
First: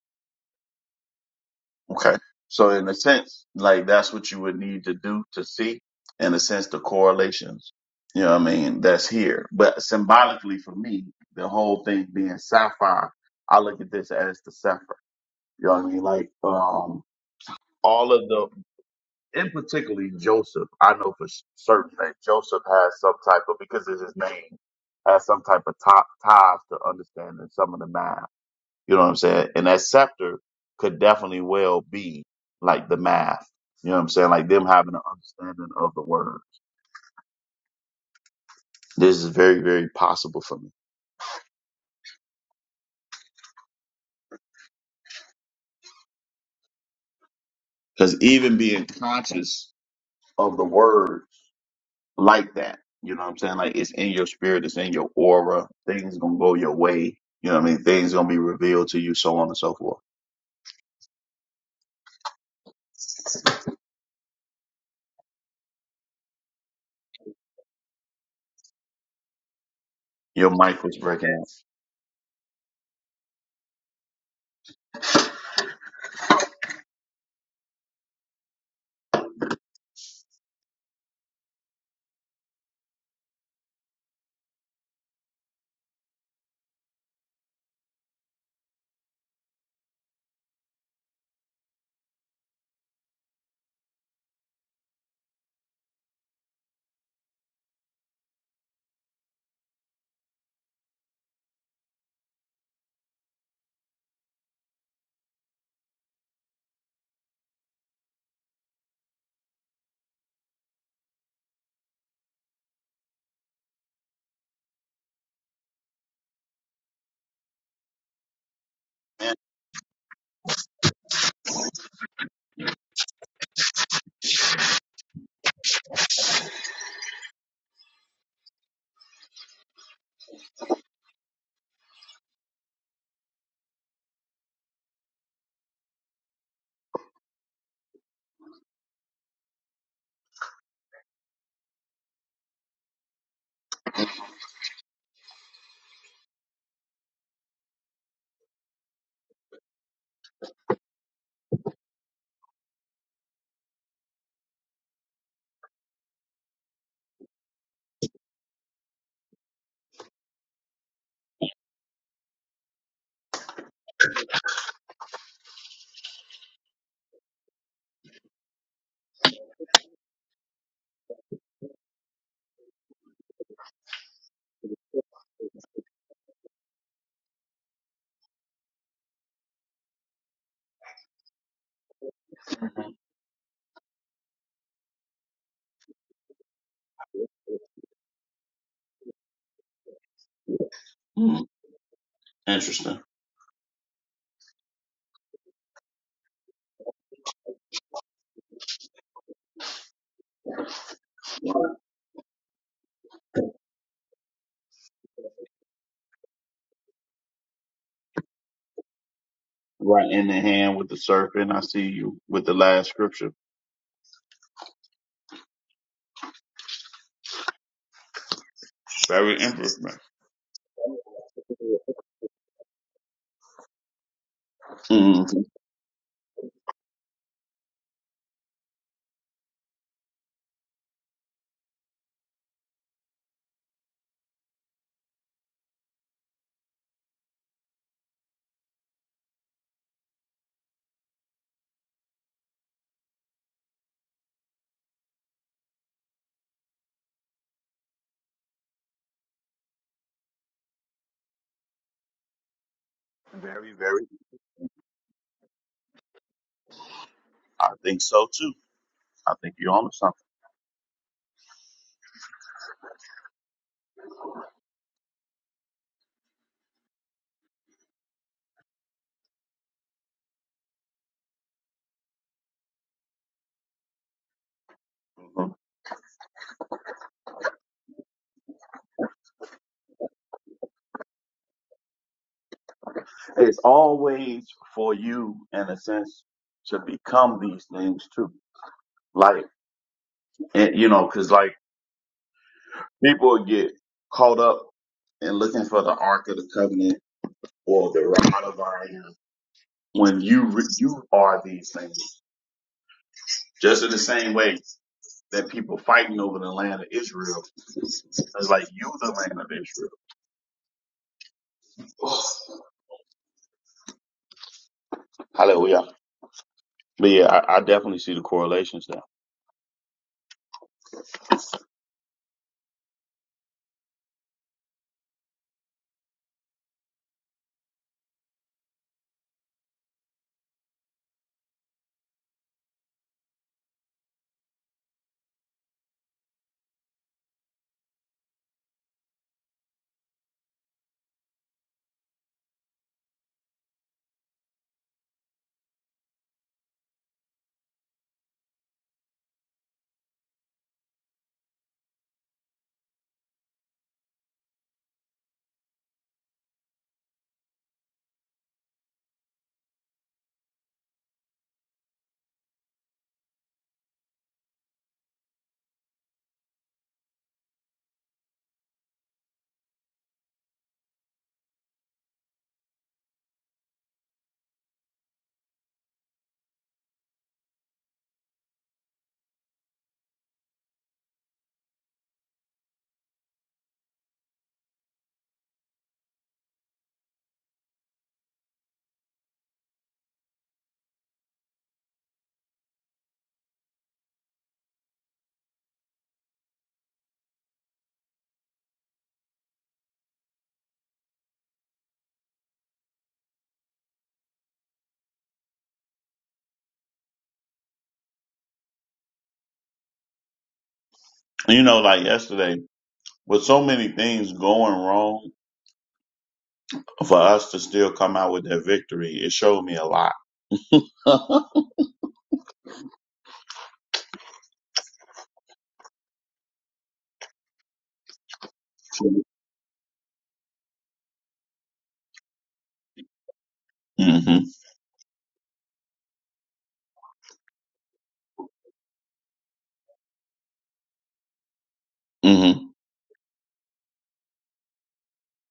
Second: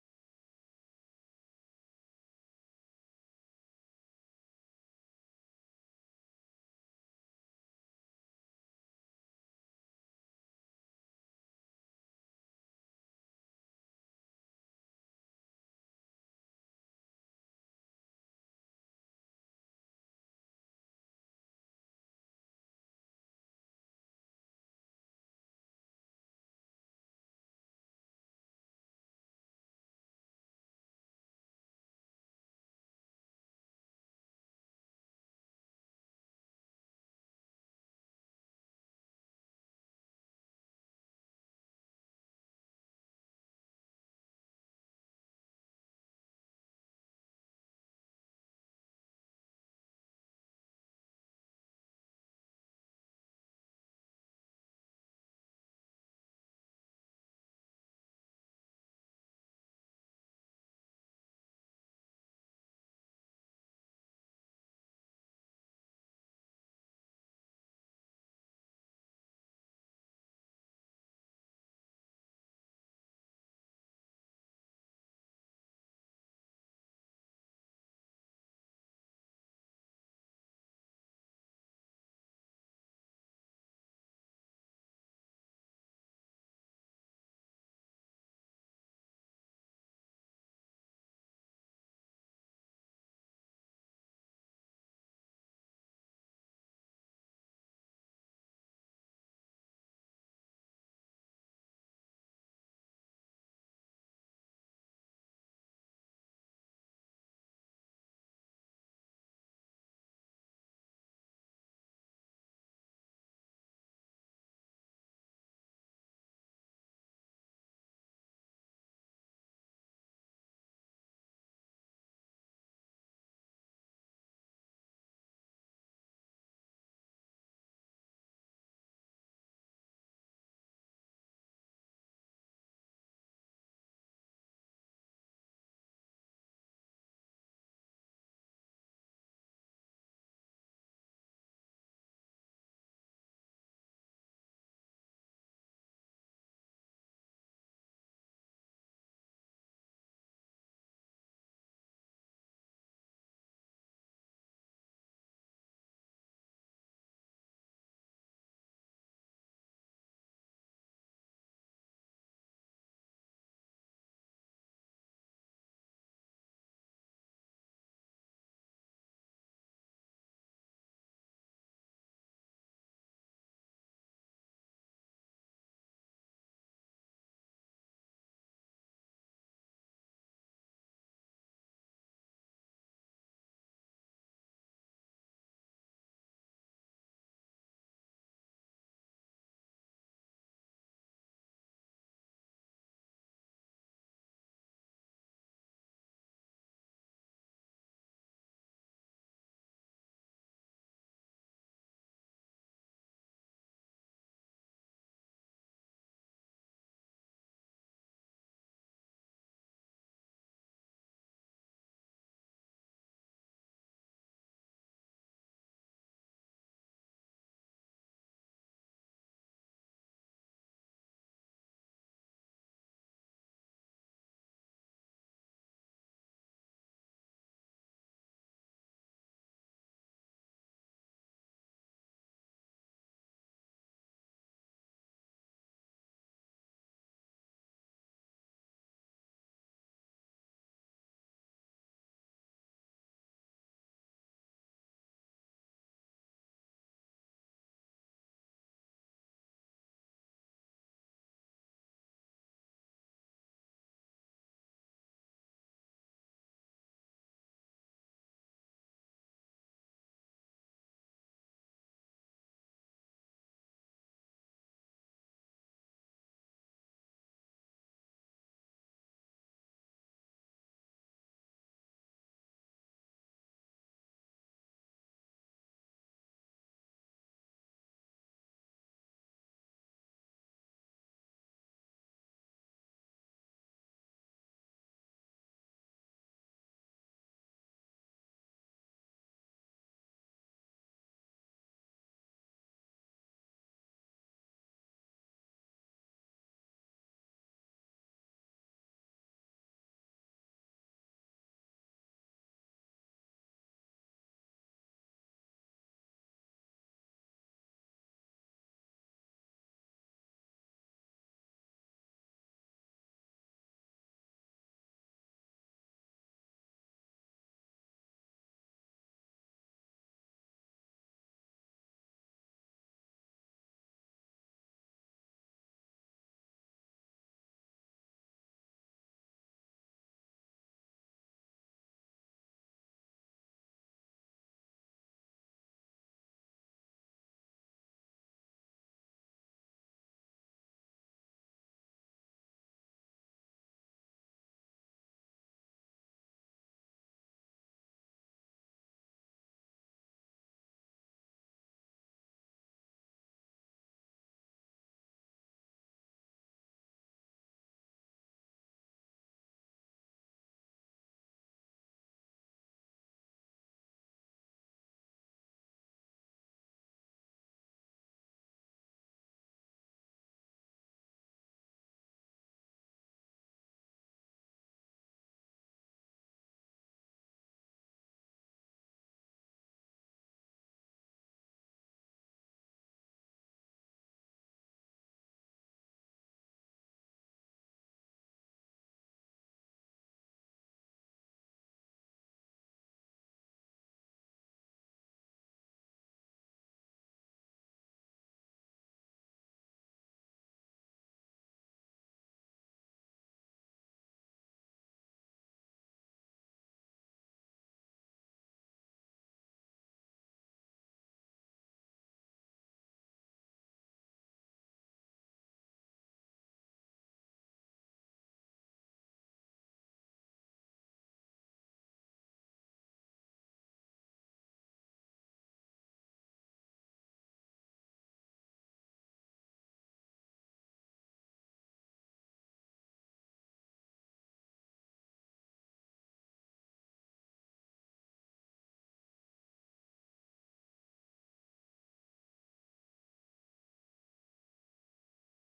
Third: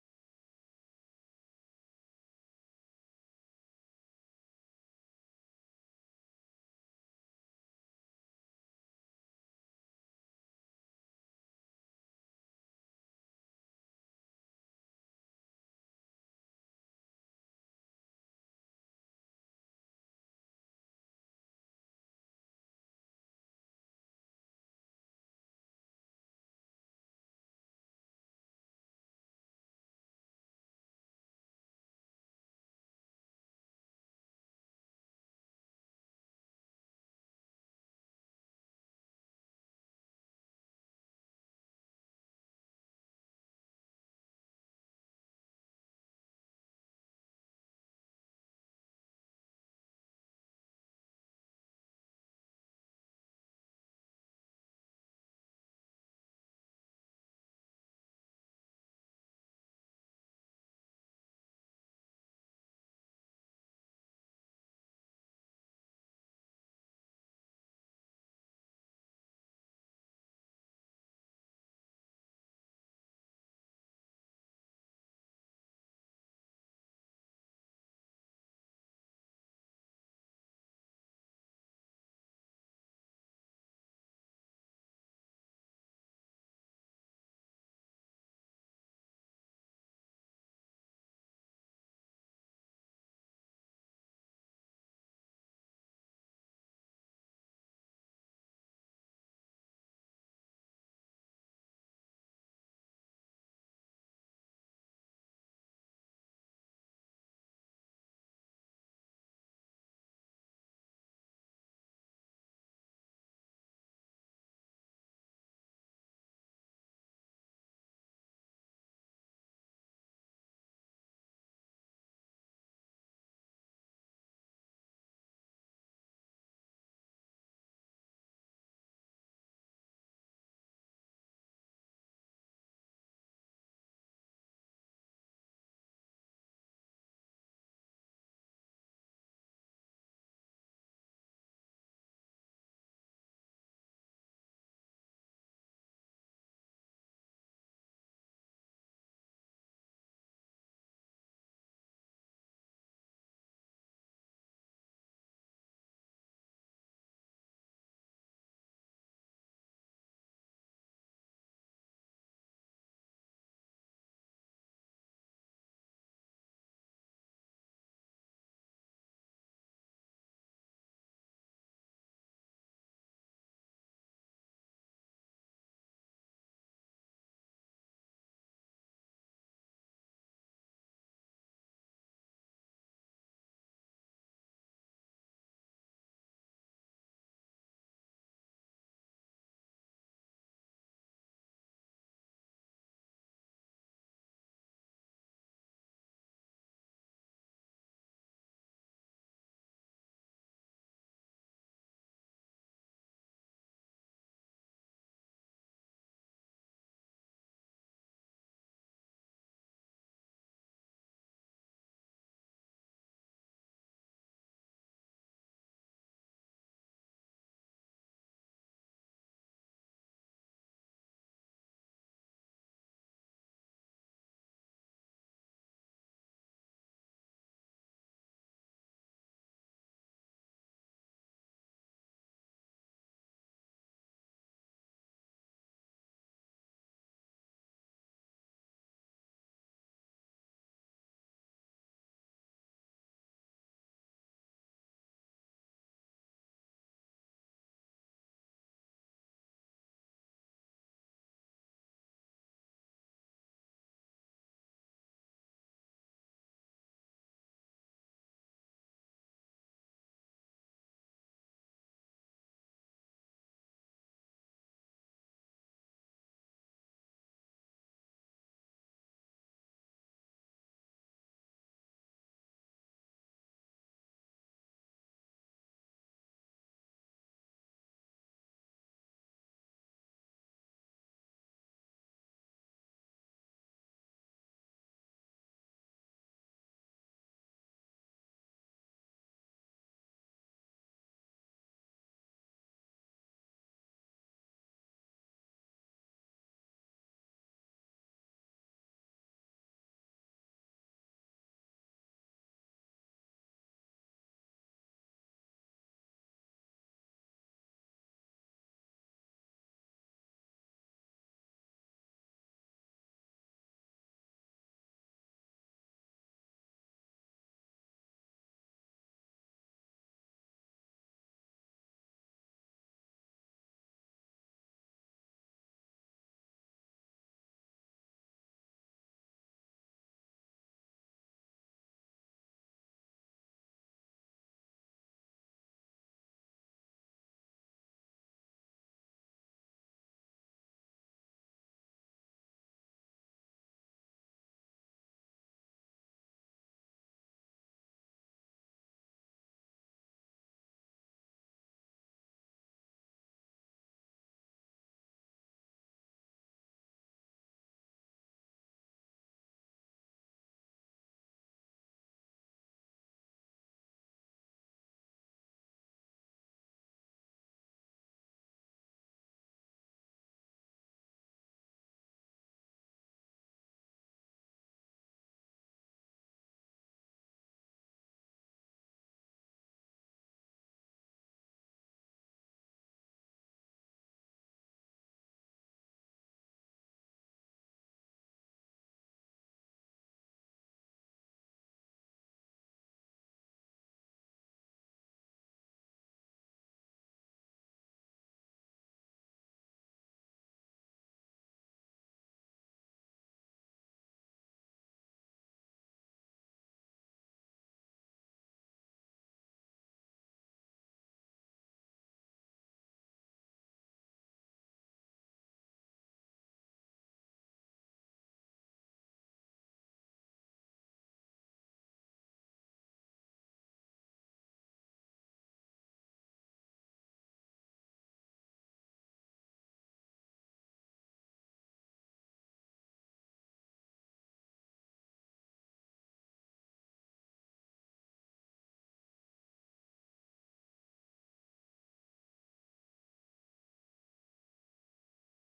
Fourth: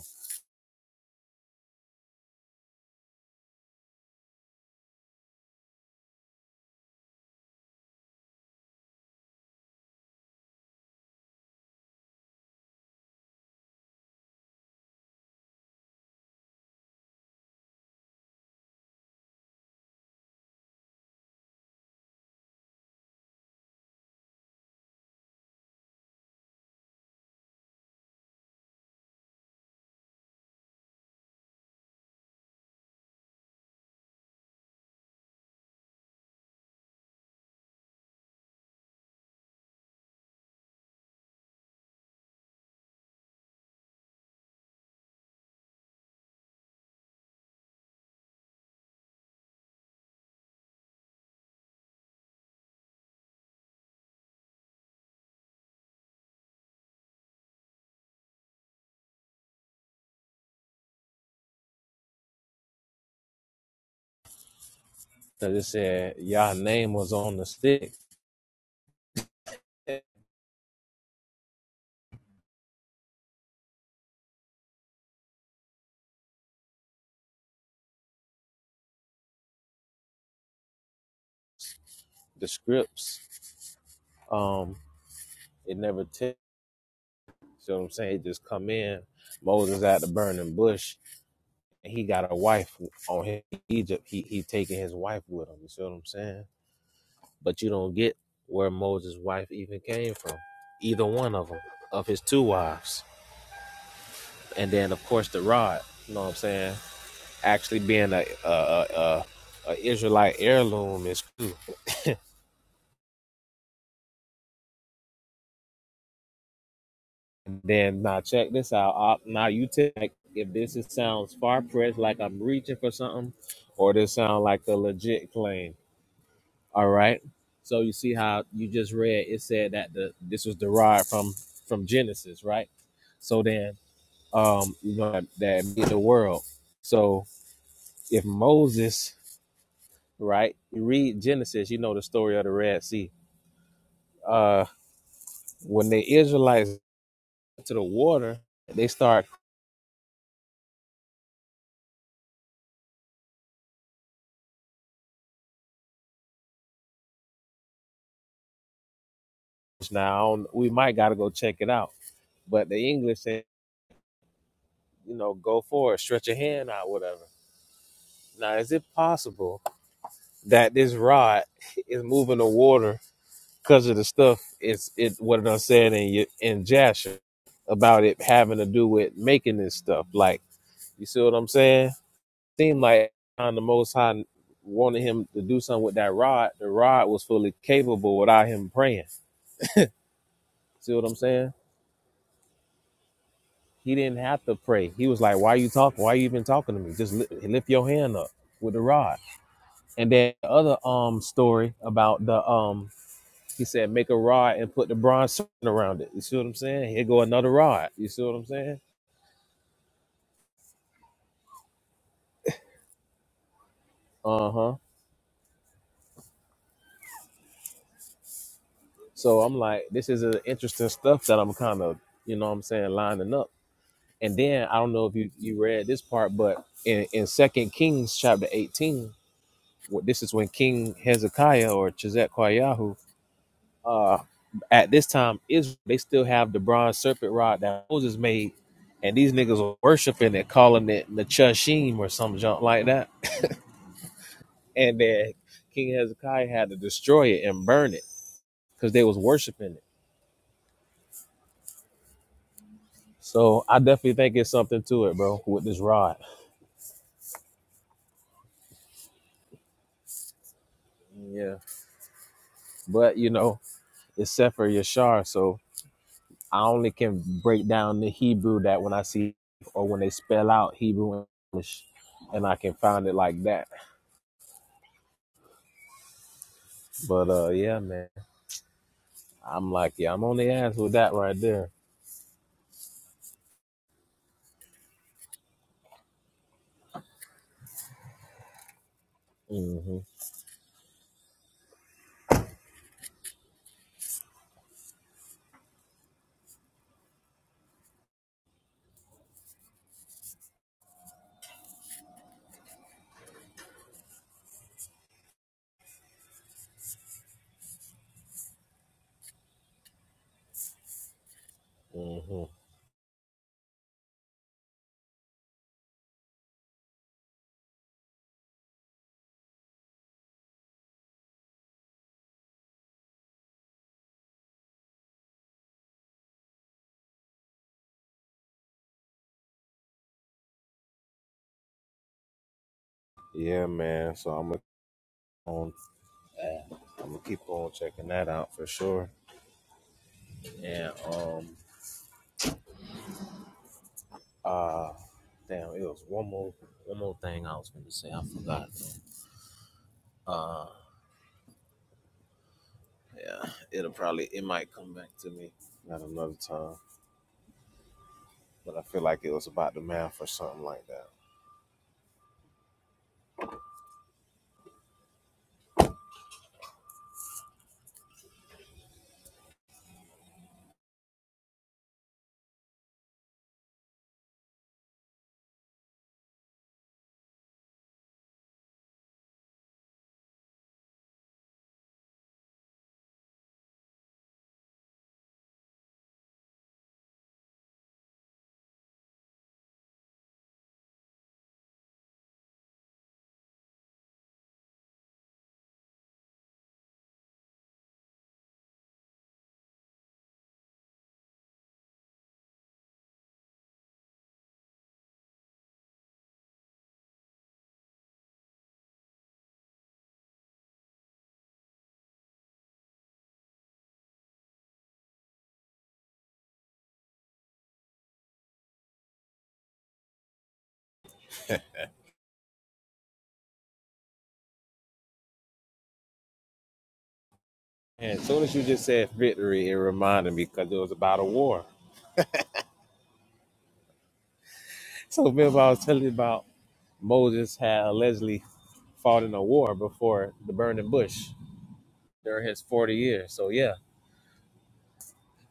D: Okay. So in a sense, like that's what you would need to do to see, in a sense, the correlations. You know what I mean? That's here. But symbolically for me, the whole thing being sapphire, I look at this as the sapphire. You know what I mean? Like, um, all of the, in particularly Joseph, I know for s- certain that Joseph has some type of, because it's his name, has some type of top ties to understanding some of the math. You know what I'm saying? And that scepter could definitely well be like the math. You know what I'm saying? Like them having an understanding of the word. This is very, very possible for me. Because even being conscious of the word like that, you know what I'm saying? Like it's in your spirit, it's in your aura. Things gonna go your way. You know what I mean? Things gonna be revealed to you, so on and so forth.
B: Cause it said Yah name was on the stick the
D: Your mic was breaking. out.
B: scripts. Um, it never took. You know what I'm saying? It just come in. Moses at the burning bush, and he got a wife on him. Egypt. He he taking his wife with him. You see what I'm saying? But you don't get where Moses' wife even came from. Either one of them, of his two wives, and then of course the rod. You know what I'm saying? Actually being a a a, a, Israelite heirloom is cool. And then now check this out. Uh, now you take if this is, sounds far fetched, like I'm reaching for something, or this sound like a legit claim. All right. So you see how you just read it said that the this was derived from from Genesis, right? So then um you know that that made the world. So if Moses, right, you read Genesis, you know the story of the Red Sea. Uh when the Israelites went to the water, they start now. I don't- We might got to go check it out. But the English say, you know, go for it, stretch your hand out, whatever. Now, is it possible that this rod <laughs> is moving the water because of the stuff it's it what I said in your- in Jasher about it having to do with making this stuff? Like, you see what I'm saying? Seemed like on the Most High wanted him to do something with that rod. The rod was fully capable without him praying. See what I'm
D: Hmm,
B: saying?
D: interesting.
B: He didn't have to pray. He was like, "Why you talking? Why you even talking to me? Just li- lift your hand up with the rod." And then the other um story about the um he said make a rod and put the bronze circle around it. You see what I'm saying? Here go another rod. You see what I'm saying?
D: Right in the hand with the serpent. I see you with the last scripture.
B: Uh huh.
D: Very
B: So I'm like,
D: interesting.
B: this is a interesting stuff that I'm kind of you know what I'm saying lining up. And then I don't know if
D: hmm
B: you you read this part, but in in Second Kings chapter 18, wh- this is when King Hezekiah or Chizet Kwayahu uh, at this time, Israel they still have the bronze serpent rod that Moses made, and these niggas are worshiping it, calling it Nechushim or some junk like that. And then King Hezekiah had to destroy it and burn it because they was worshiping it. So
D: Very,
B: I
D: very.
B: definitely think it's something to it, bro, with this rod.
D: I think so too. I think you're onto something.
B: Yeah, but you know, it's Sefer Yashar, so I only can break down the Hebrew that when I see or when they spell out Hebrew and English, and I can find it like that.
D: Mhm.
B: But uh, yeah, man. I'm like, yeah, I'm on the ass with that right there.
D: It's always for you, in a sense, to become these things too. Like,
B: mm hmm
D: and, you know, because like people get caught up in looking for the Ark of the Covenant or the Rod of Iron when you re- you are these things. Just in the same way that people fighting over the land of Israel, it's like you the land of Israel.
B: mm hmm
D: <sighs> Hallelujah. But yeah, I, I definitely see the correlations there.
B: Yeah, man. So I'm gonna keep on uh, I'm gonna keep on checking that out for sure. And um uh damn, it was one more one more thing I was gonna say. I forgot. Uh yeah, it'll probably it might come back to me at another time. But I feel like it was about the math or something like that.
D: You know, like yesterday, with so many things going wrong, for us to still come out with that victory, it showed me a lot. <laughs> hmm
B: And as soon as you just said victory, it reminded me because it was about a war.
D: hmm
B: So remember I was telling you about Moses had allegedly fought in a war before the burning bush during his 40 years. So yeah,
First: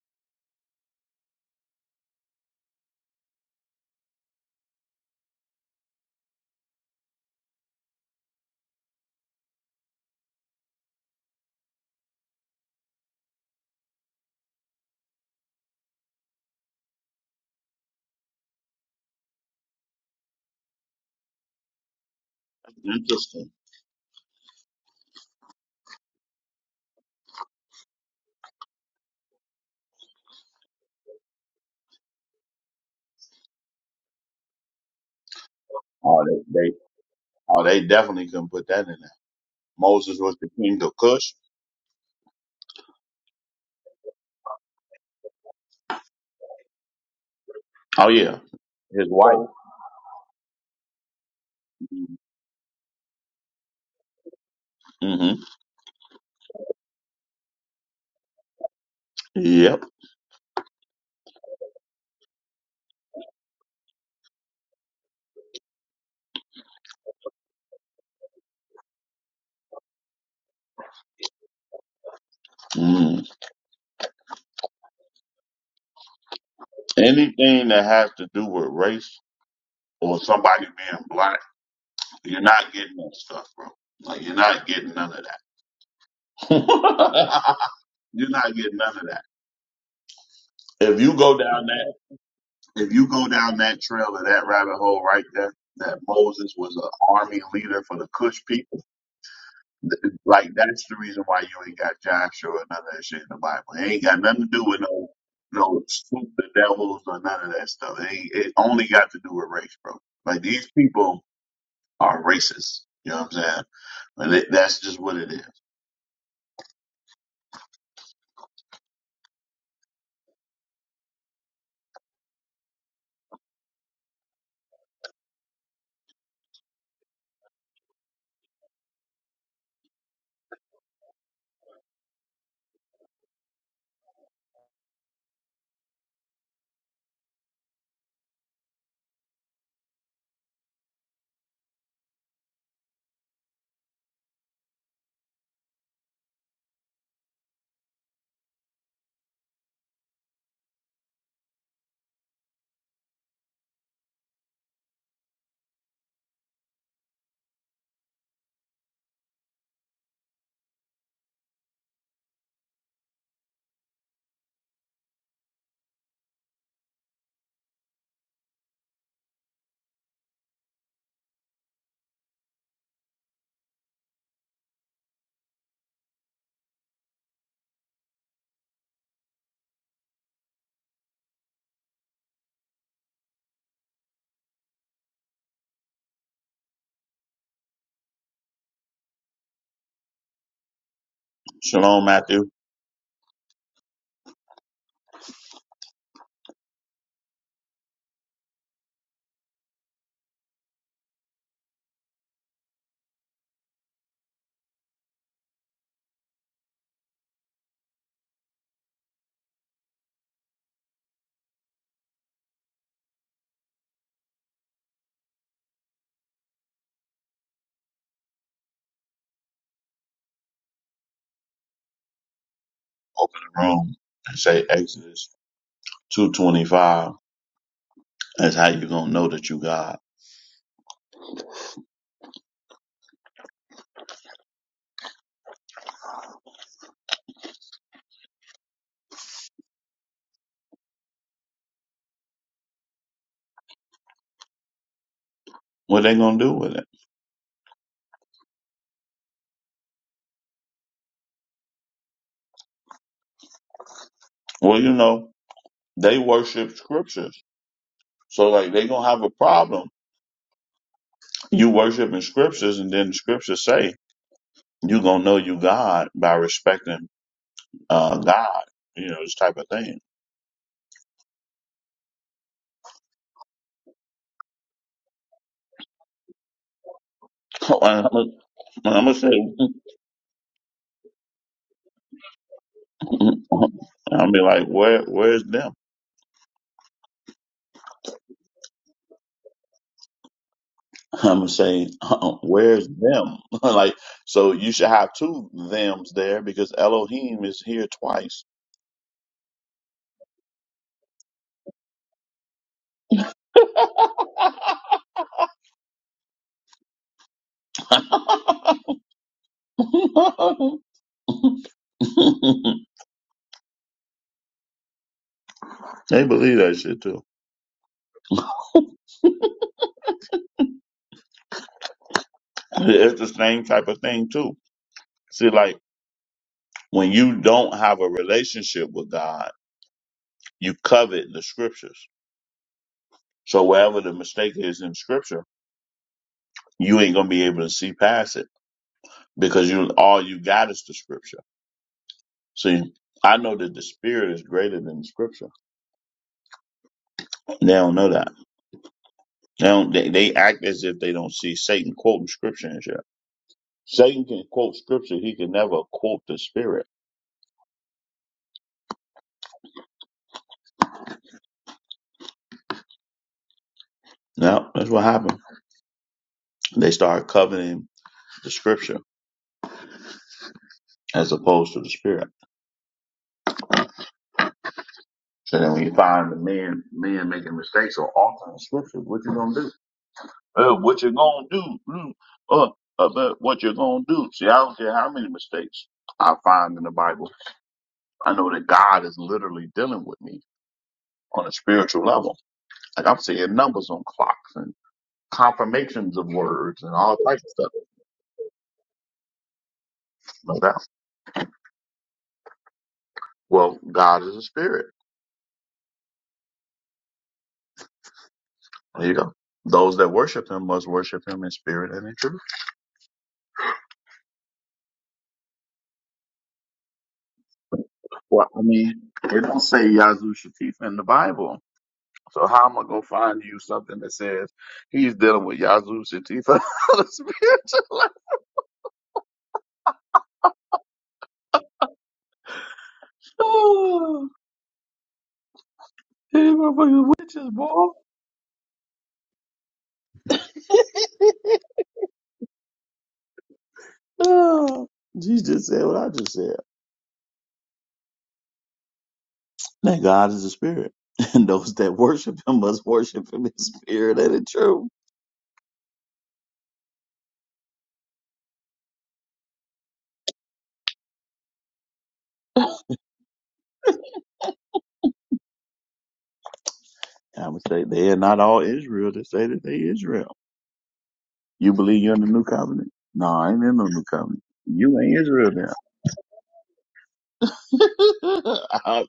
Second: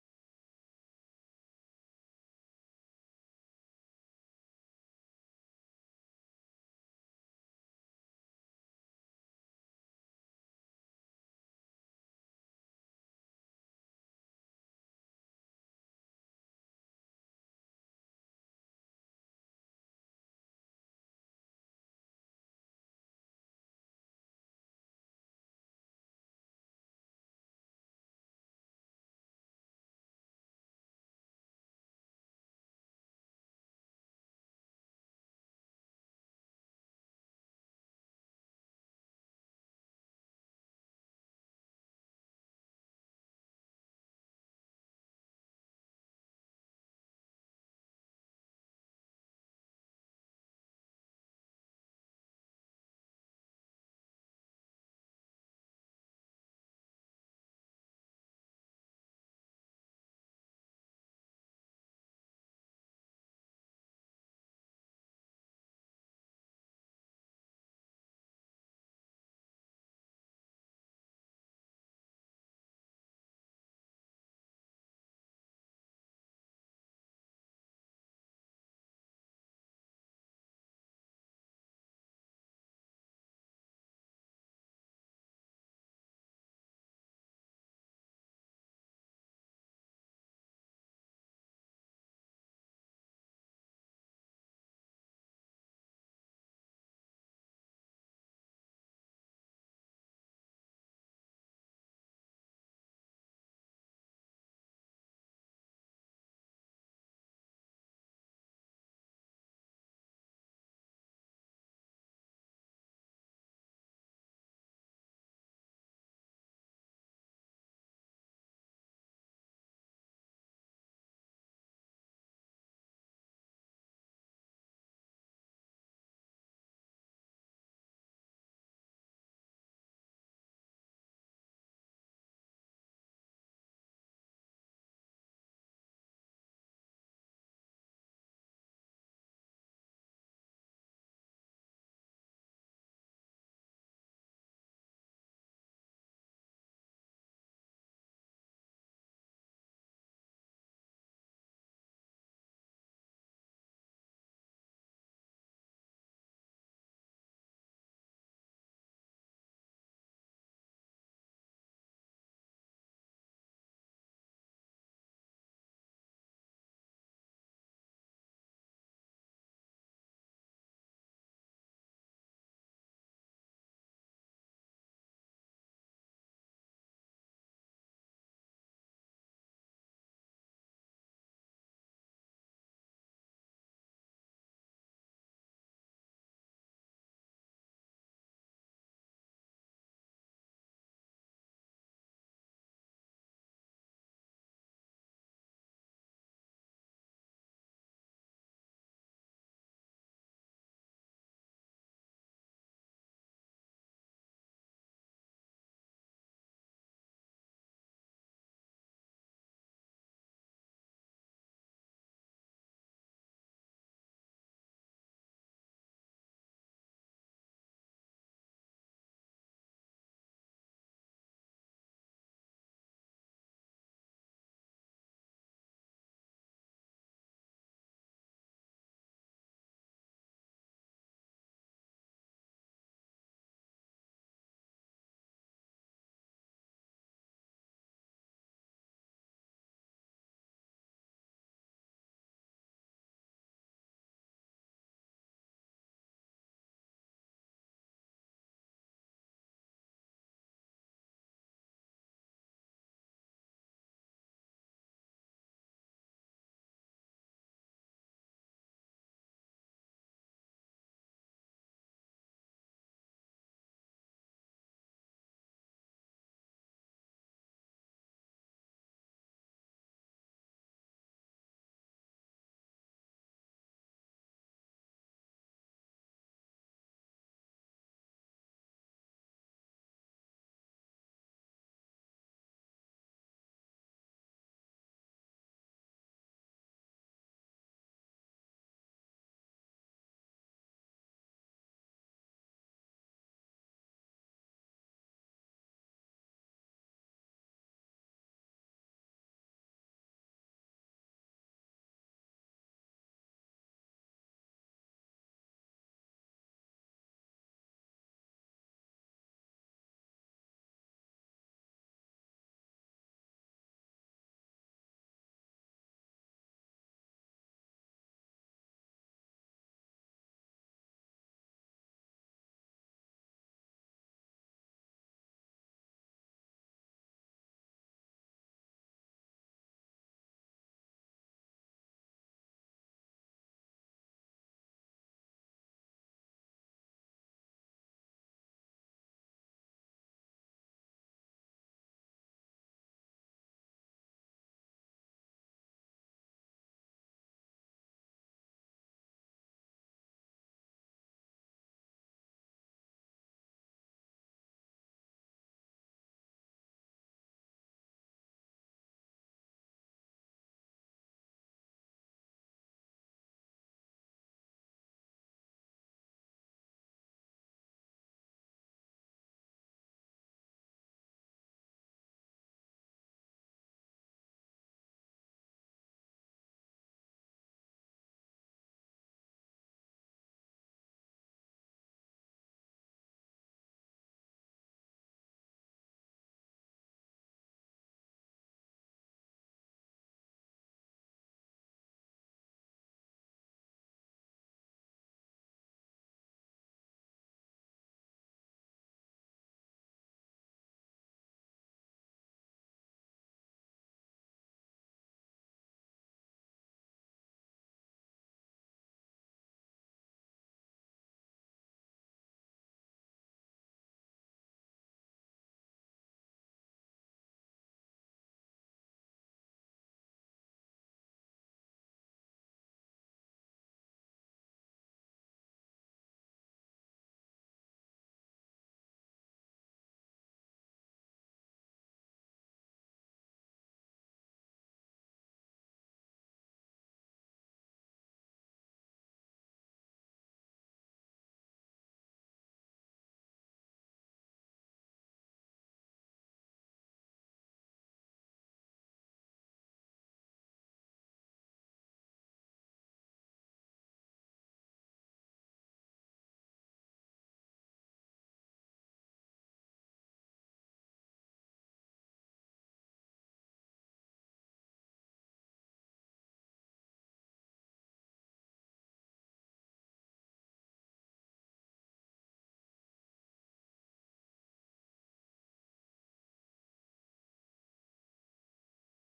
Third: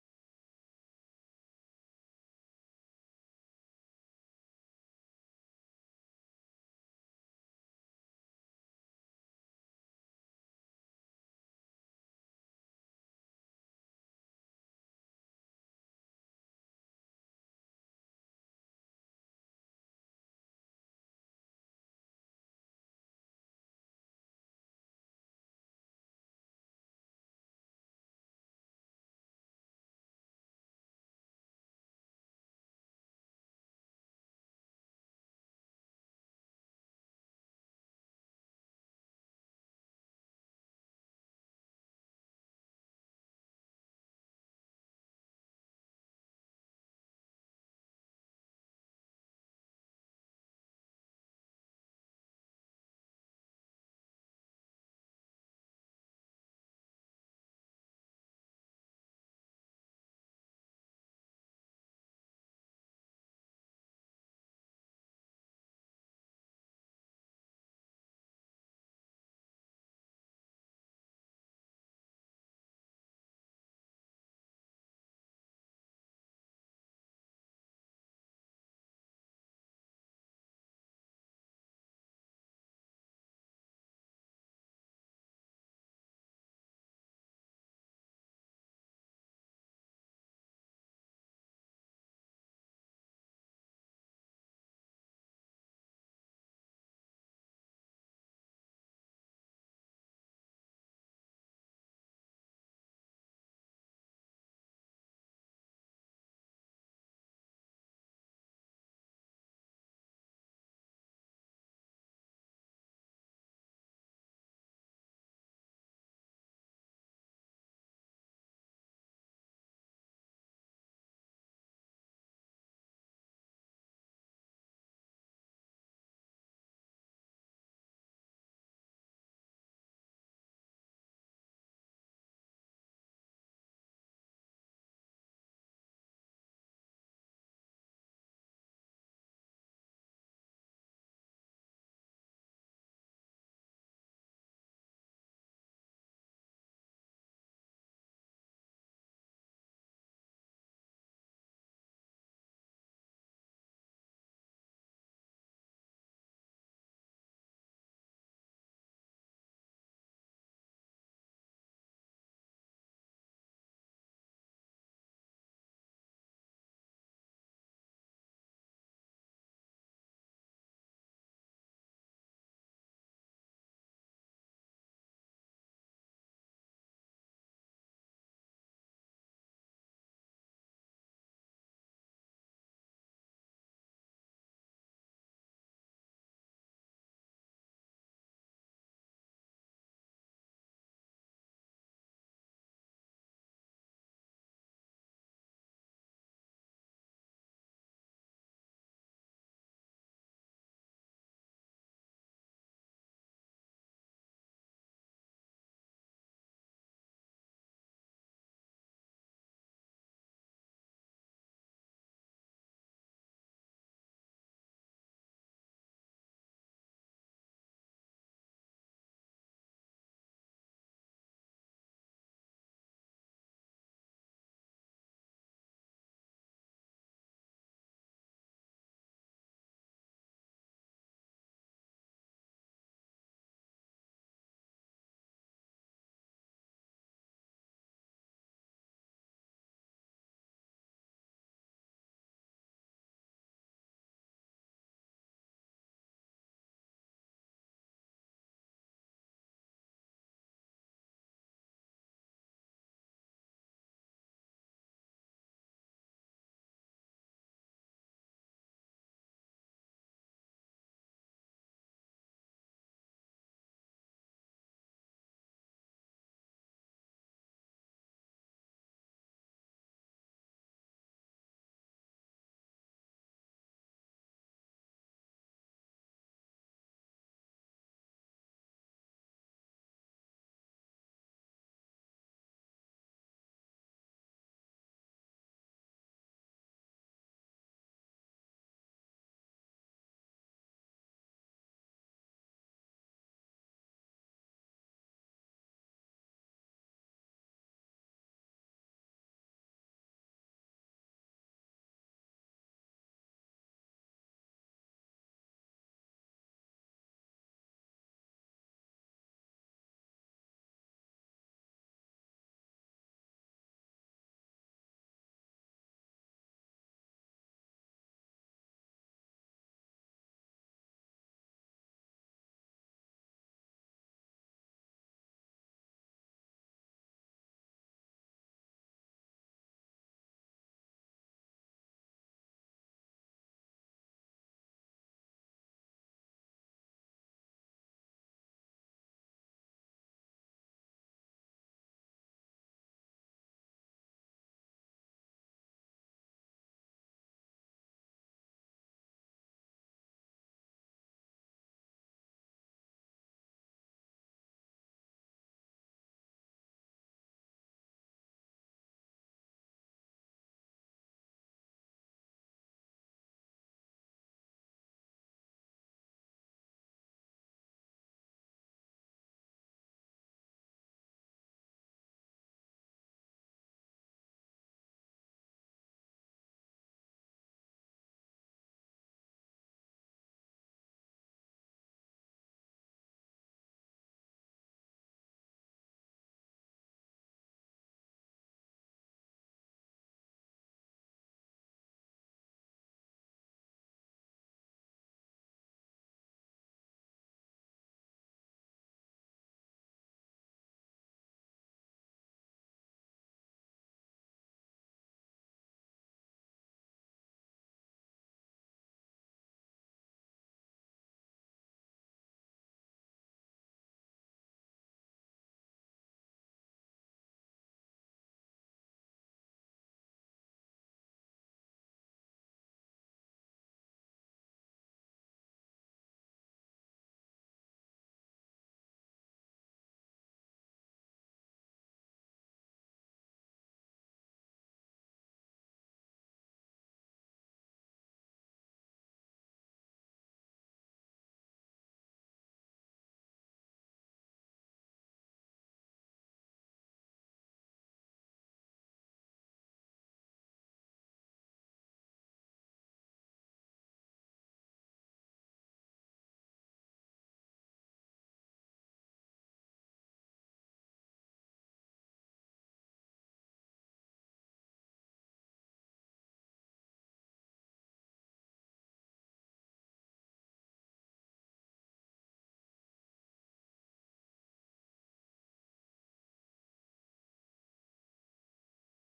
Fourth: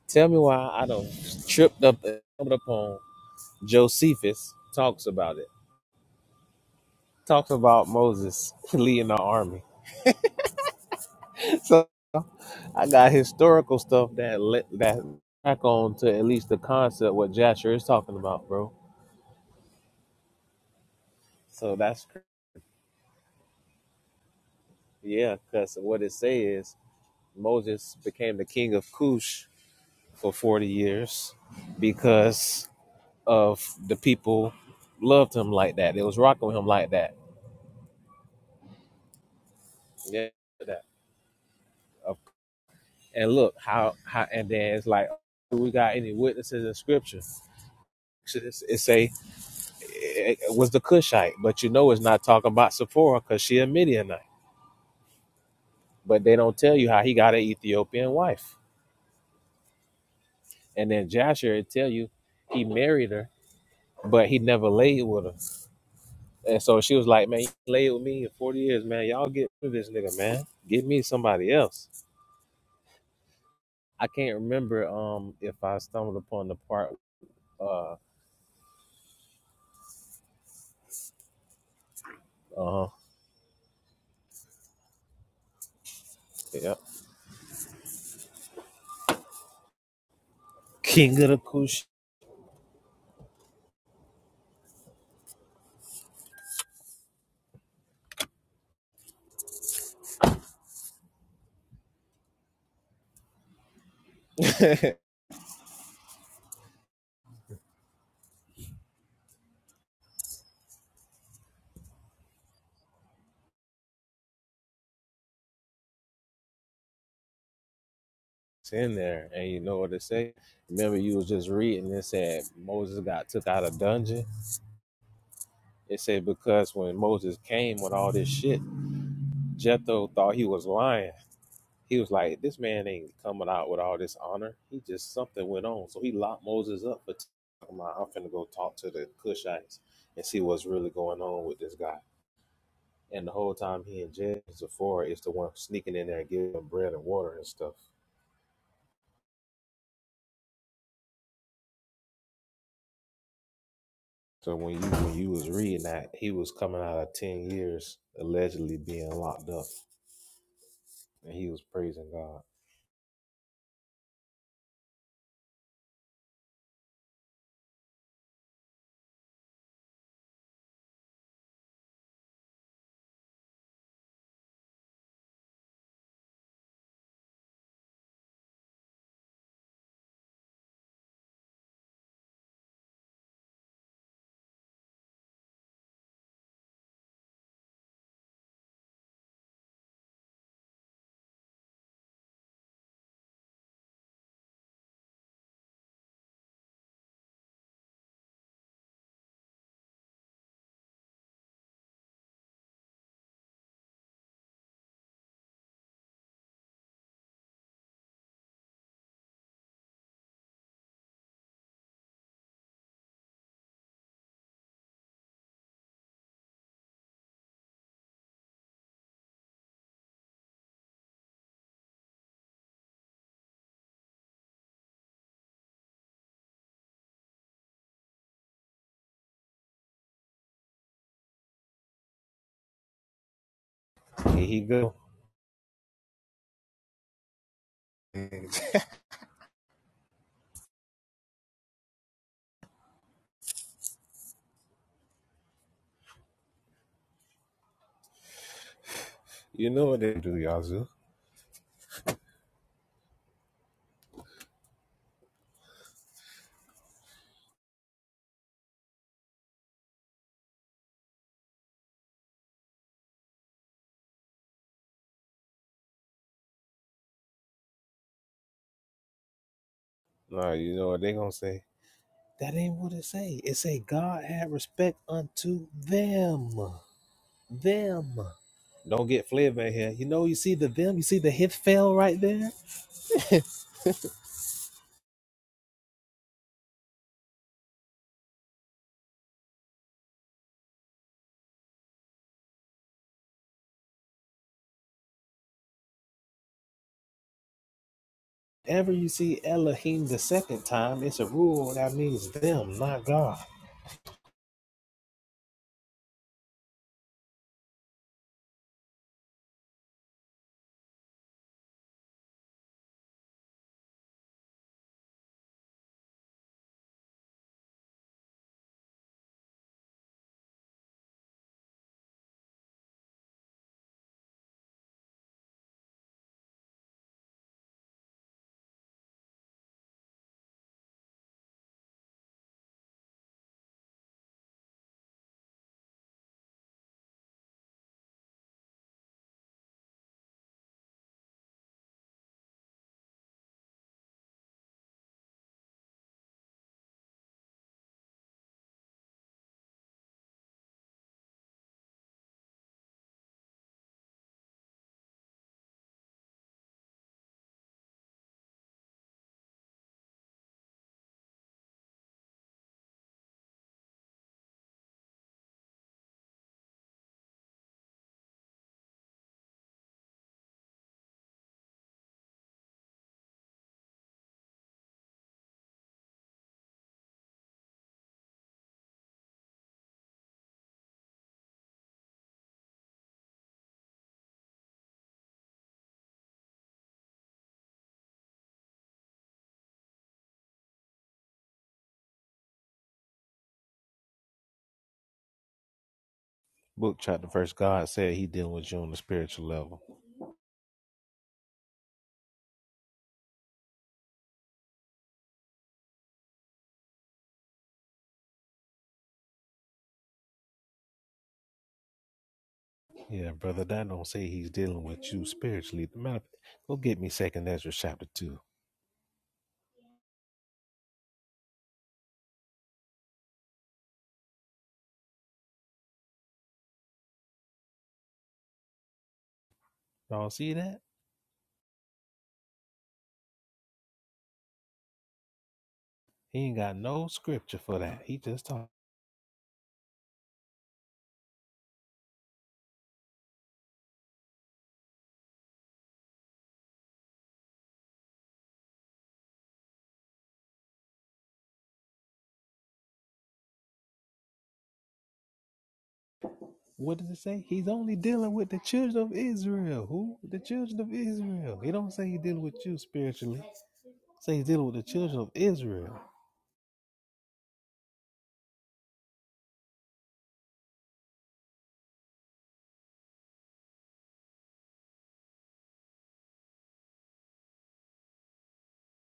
B: tell me why I don't tripped up and stumbled upon Josephus talks about it. Talks about Moses <laughs> leading the army. So I got historical stuff that let that back on to at least the concept what Jasher is talking about, bro. So that's cr-
D: Interesting.
B: yeah, because what it say is Moses became the king of Cush for 40 years because of the people loved him like that. They was
D: Oh,
B: rocking
D: they,
B: with him
D: they,
B: like that.
D: oh, they definitely couldn't put that in there. Moses
B: Yeah.
D: was the king
B: That.
D: of Cush.
B: Of- And look how how and then it's like do we got any witnesses in scripture?
D: Oh yeah,
B: It's- It
D: his
B: say
D: wife.
B: it it was the Cushite, but you know it's not talking about Sephora because she a Midianite.
D: hmm
B: But they don't tell you how he got an Ethiopian wife.
D: Yep.
B: And then Jasher would tell you he married her, but he never laid with her. And so she was like, "Man, you laid with me in forty years, man. Y'all get rid of this nigga, man. Get me somebody else."
D: Mm.
B: I can't remember um if I stumbled upon the part
D: Anything that
B: uh
D: has to do with race or somebody being black, you're not
B: uh
D: getting that stuff, bro. Like you're not getting none of
B: yep.
D: that. <laughs> You're not getting none of that. If you
B: King of
D: go
B: the
D: down
B: Cush
D: that, if you go down that trail of that rabbit hole right there, that Moses was an army leader for the Cush people. th- Like that's the reason why you ain't got Joshua or none of that shit in the Bible. It ain't got nothing to do with no no stupid devils or none of that stuff. It, ain't, it only got to do with race, bro. Like these people are racist. You know what I'm saying? And it, that's just what it is.
B: in there and you know what it say. Remember you was just reading it said Moses got took out of dungeon. It said because when Moses came with all this shit, Jethro thought he was lying. He was like, This man ain't coming out with all this honor. He just something went on. So he locked Moses up But I'm finna go talk to the Cushites and see what's really going on with this guy. And the whole time he and Jen Zafora is the one sneaking in there and giving him bread and water and stuff. So when you when you was reading that, he was coming out of ten years allegedly being locked up, and he was praising God.
D: Shalom, Matthew. Open the room and say Exodus two twenty five. That's how you gonna know that you God.
B: Here he go. <laughs>
D: What they gonna do with it?
B: you know what they do, Yazoo.
D: Well, you know, they worship scriptures. So like they gonna have a problem. You worshiping scriptures and then the scriptures say you gonna know you God by respecting uh God, you know, this type of thing.
B: Nah, you know what they gonna say? That ain't what it say. It say God had respect unto them, them.
D: <laughs> And I'm
B: Don't
D: gonna
B: get
D: say
B: flavor in here. You know, you see the them, you see the hit fail right there.
D: <laughs> I'll be like, where where's them? <laughs> I'm gonna say, <laughs> where's them? <laughs> like, so you should have two thems there because Elohim is here twice.
B: Ever you see Elohim the second time, it's a rule that means them, not God.
D: <laughs> <laughs> they believe that shit too. It's the same type of thing too. See, like when you don't have a relationship with God, you covet the scriptures. So wherever the mistake is in scripture, you ain't gonna be able to see past it because you all you got is the scripture. See, I know that the spirit is greater than the scripture. They don't know that. They don't. They, they act as if they don't see Satan quoting scripture and shit. Satan can quote scripture. He can never quote the spirit. No, that's what happened. They started coveting the scripture as opposed to the spirit. So then when you find the men men making mistakes or altering scripture, what you gonna do? Uh, what you gonna do? Mm, Uh, uh, but what you gonna do? See, I don't care how many mistakes I find in the Bible. I know that God is literally dealing with me on a spiritual level. Like I'm seeing numbers on clocks and confirmations of words and
B: Book
D: all
B: chapter
D: types of
B: verse,
D: stuff.
B: God said he dealing with you on the spiritual level.
D: No doubt. Well, God is a spirit. There you go. Those that worship him must worship him in spirit and in truth.
B: Yeah, brother, that don't say he's dealing with you spiritually. Matter of fact, go get me second Ezra chapter two.
D: Well, I mean, it don't say Yazoo in the Bible. So how am I gonna find you something that says he's dealing with Yazoo Shatif <laughs> on the spiritual level?
B: Y'all see that?
D: Oh, hey,
B: He ain't got no
D: motherfucking witches,
B: scripture for
D: boy.
B: that. He just talk.
D: <laughs> Oh, Jesus said what I just said. That God is a spirit, <laughs> and those that worship Him must worship Him in spirit and in truth.
B: What does it say? He's only dealing with the children of Israel. Who? The children of Israel. He don't say he dealing with you spiritually. He Say he's dealing with the children of Israel.
D: I would say they are not all Israel. They say that they Israel. You believe you're in the new covenant? No, I ain't in the new covenant. You ain't Israel now. <laughs> I,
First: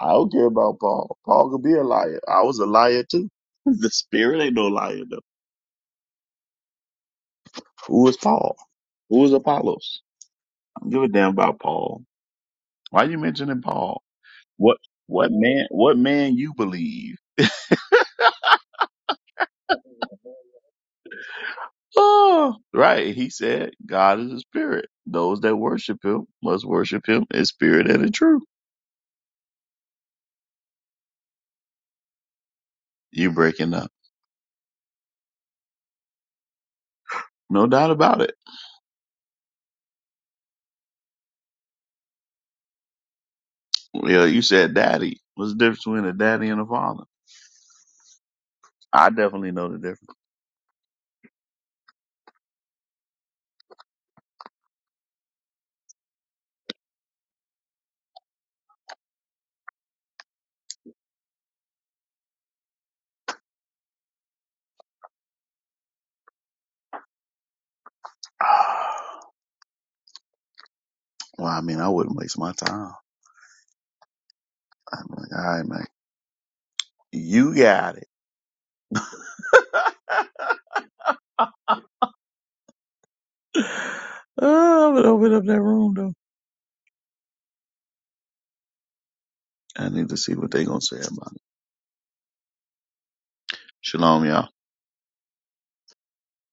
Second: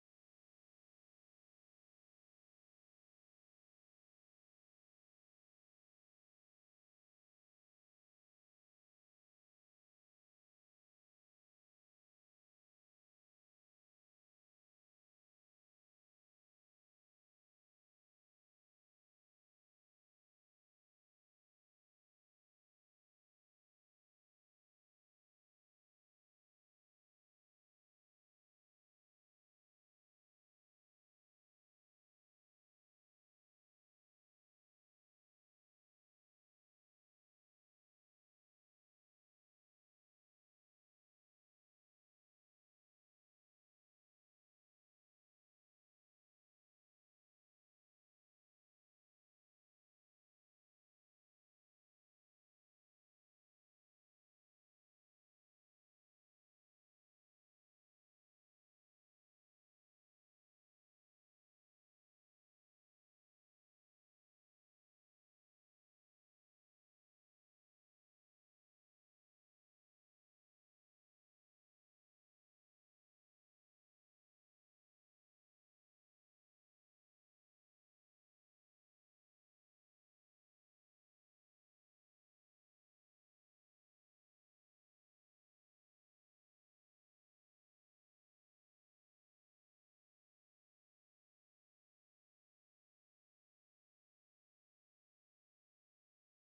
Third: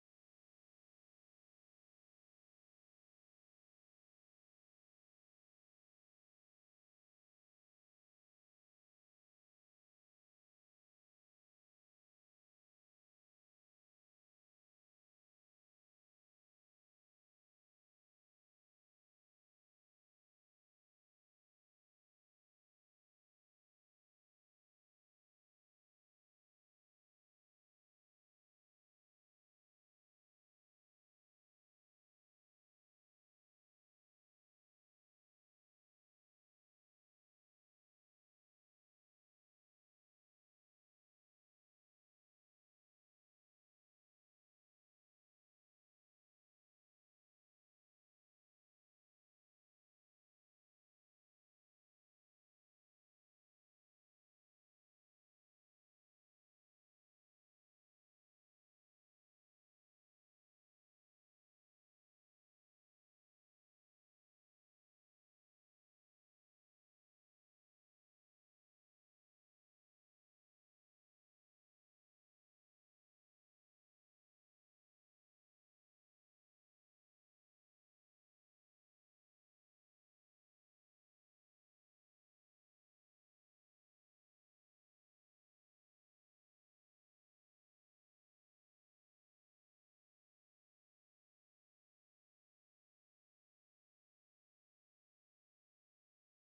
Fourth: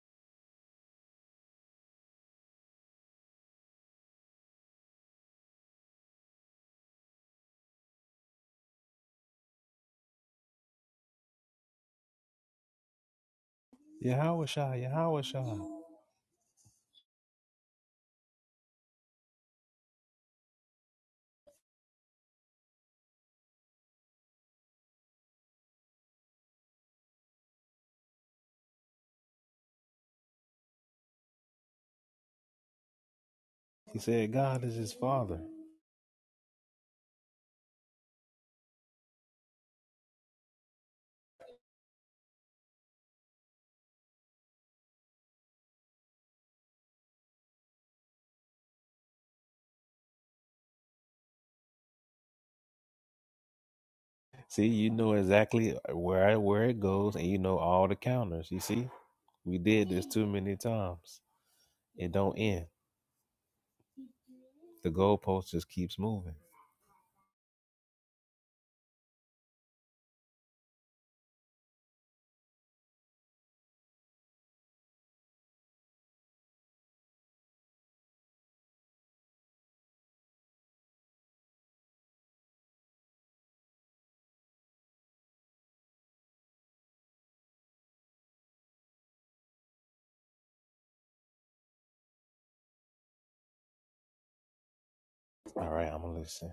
D: I don't care about Paul. Paul could be a liar. I was a liar too. <laughs> The spirit ain't no liar though. Who is Paul? Who is Apollos? I don't give a damn about Paul. Why you mentioning Paul?
B: Yahweh Shah,
D: What what man what man you believe? Oh, right. He said God is a spirit. Those that worship him must worship him in spirit and in truth. You breaking up.
B: He said God is his father.
D: No doubt about it. Yeah, you said daddy. What's the difference between a daddy and a father? I definitely know the difference.
B: See, you know exactly where where it goes, and you know all the counters. You see, we did this too many times. It don't end. The goalpost just keeps moving.
D: <sighs> well, I mean, I wouldn't waste my time. I'm like, all right, man, you got it. <sighs> Oh, I'm gonna open up that room though. I need to see what they gonna say about it. Shalom, y'all.
B: All right, I'm gonna listen.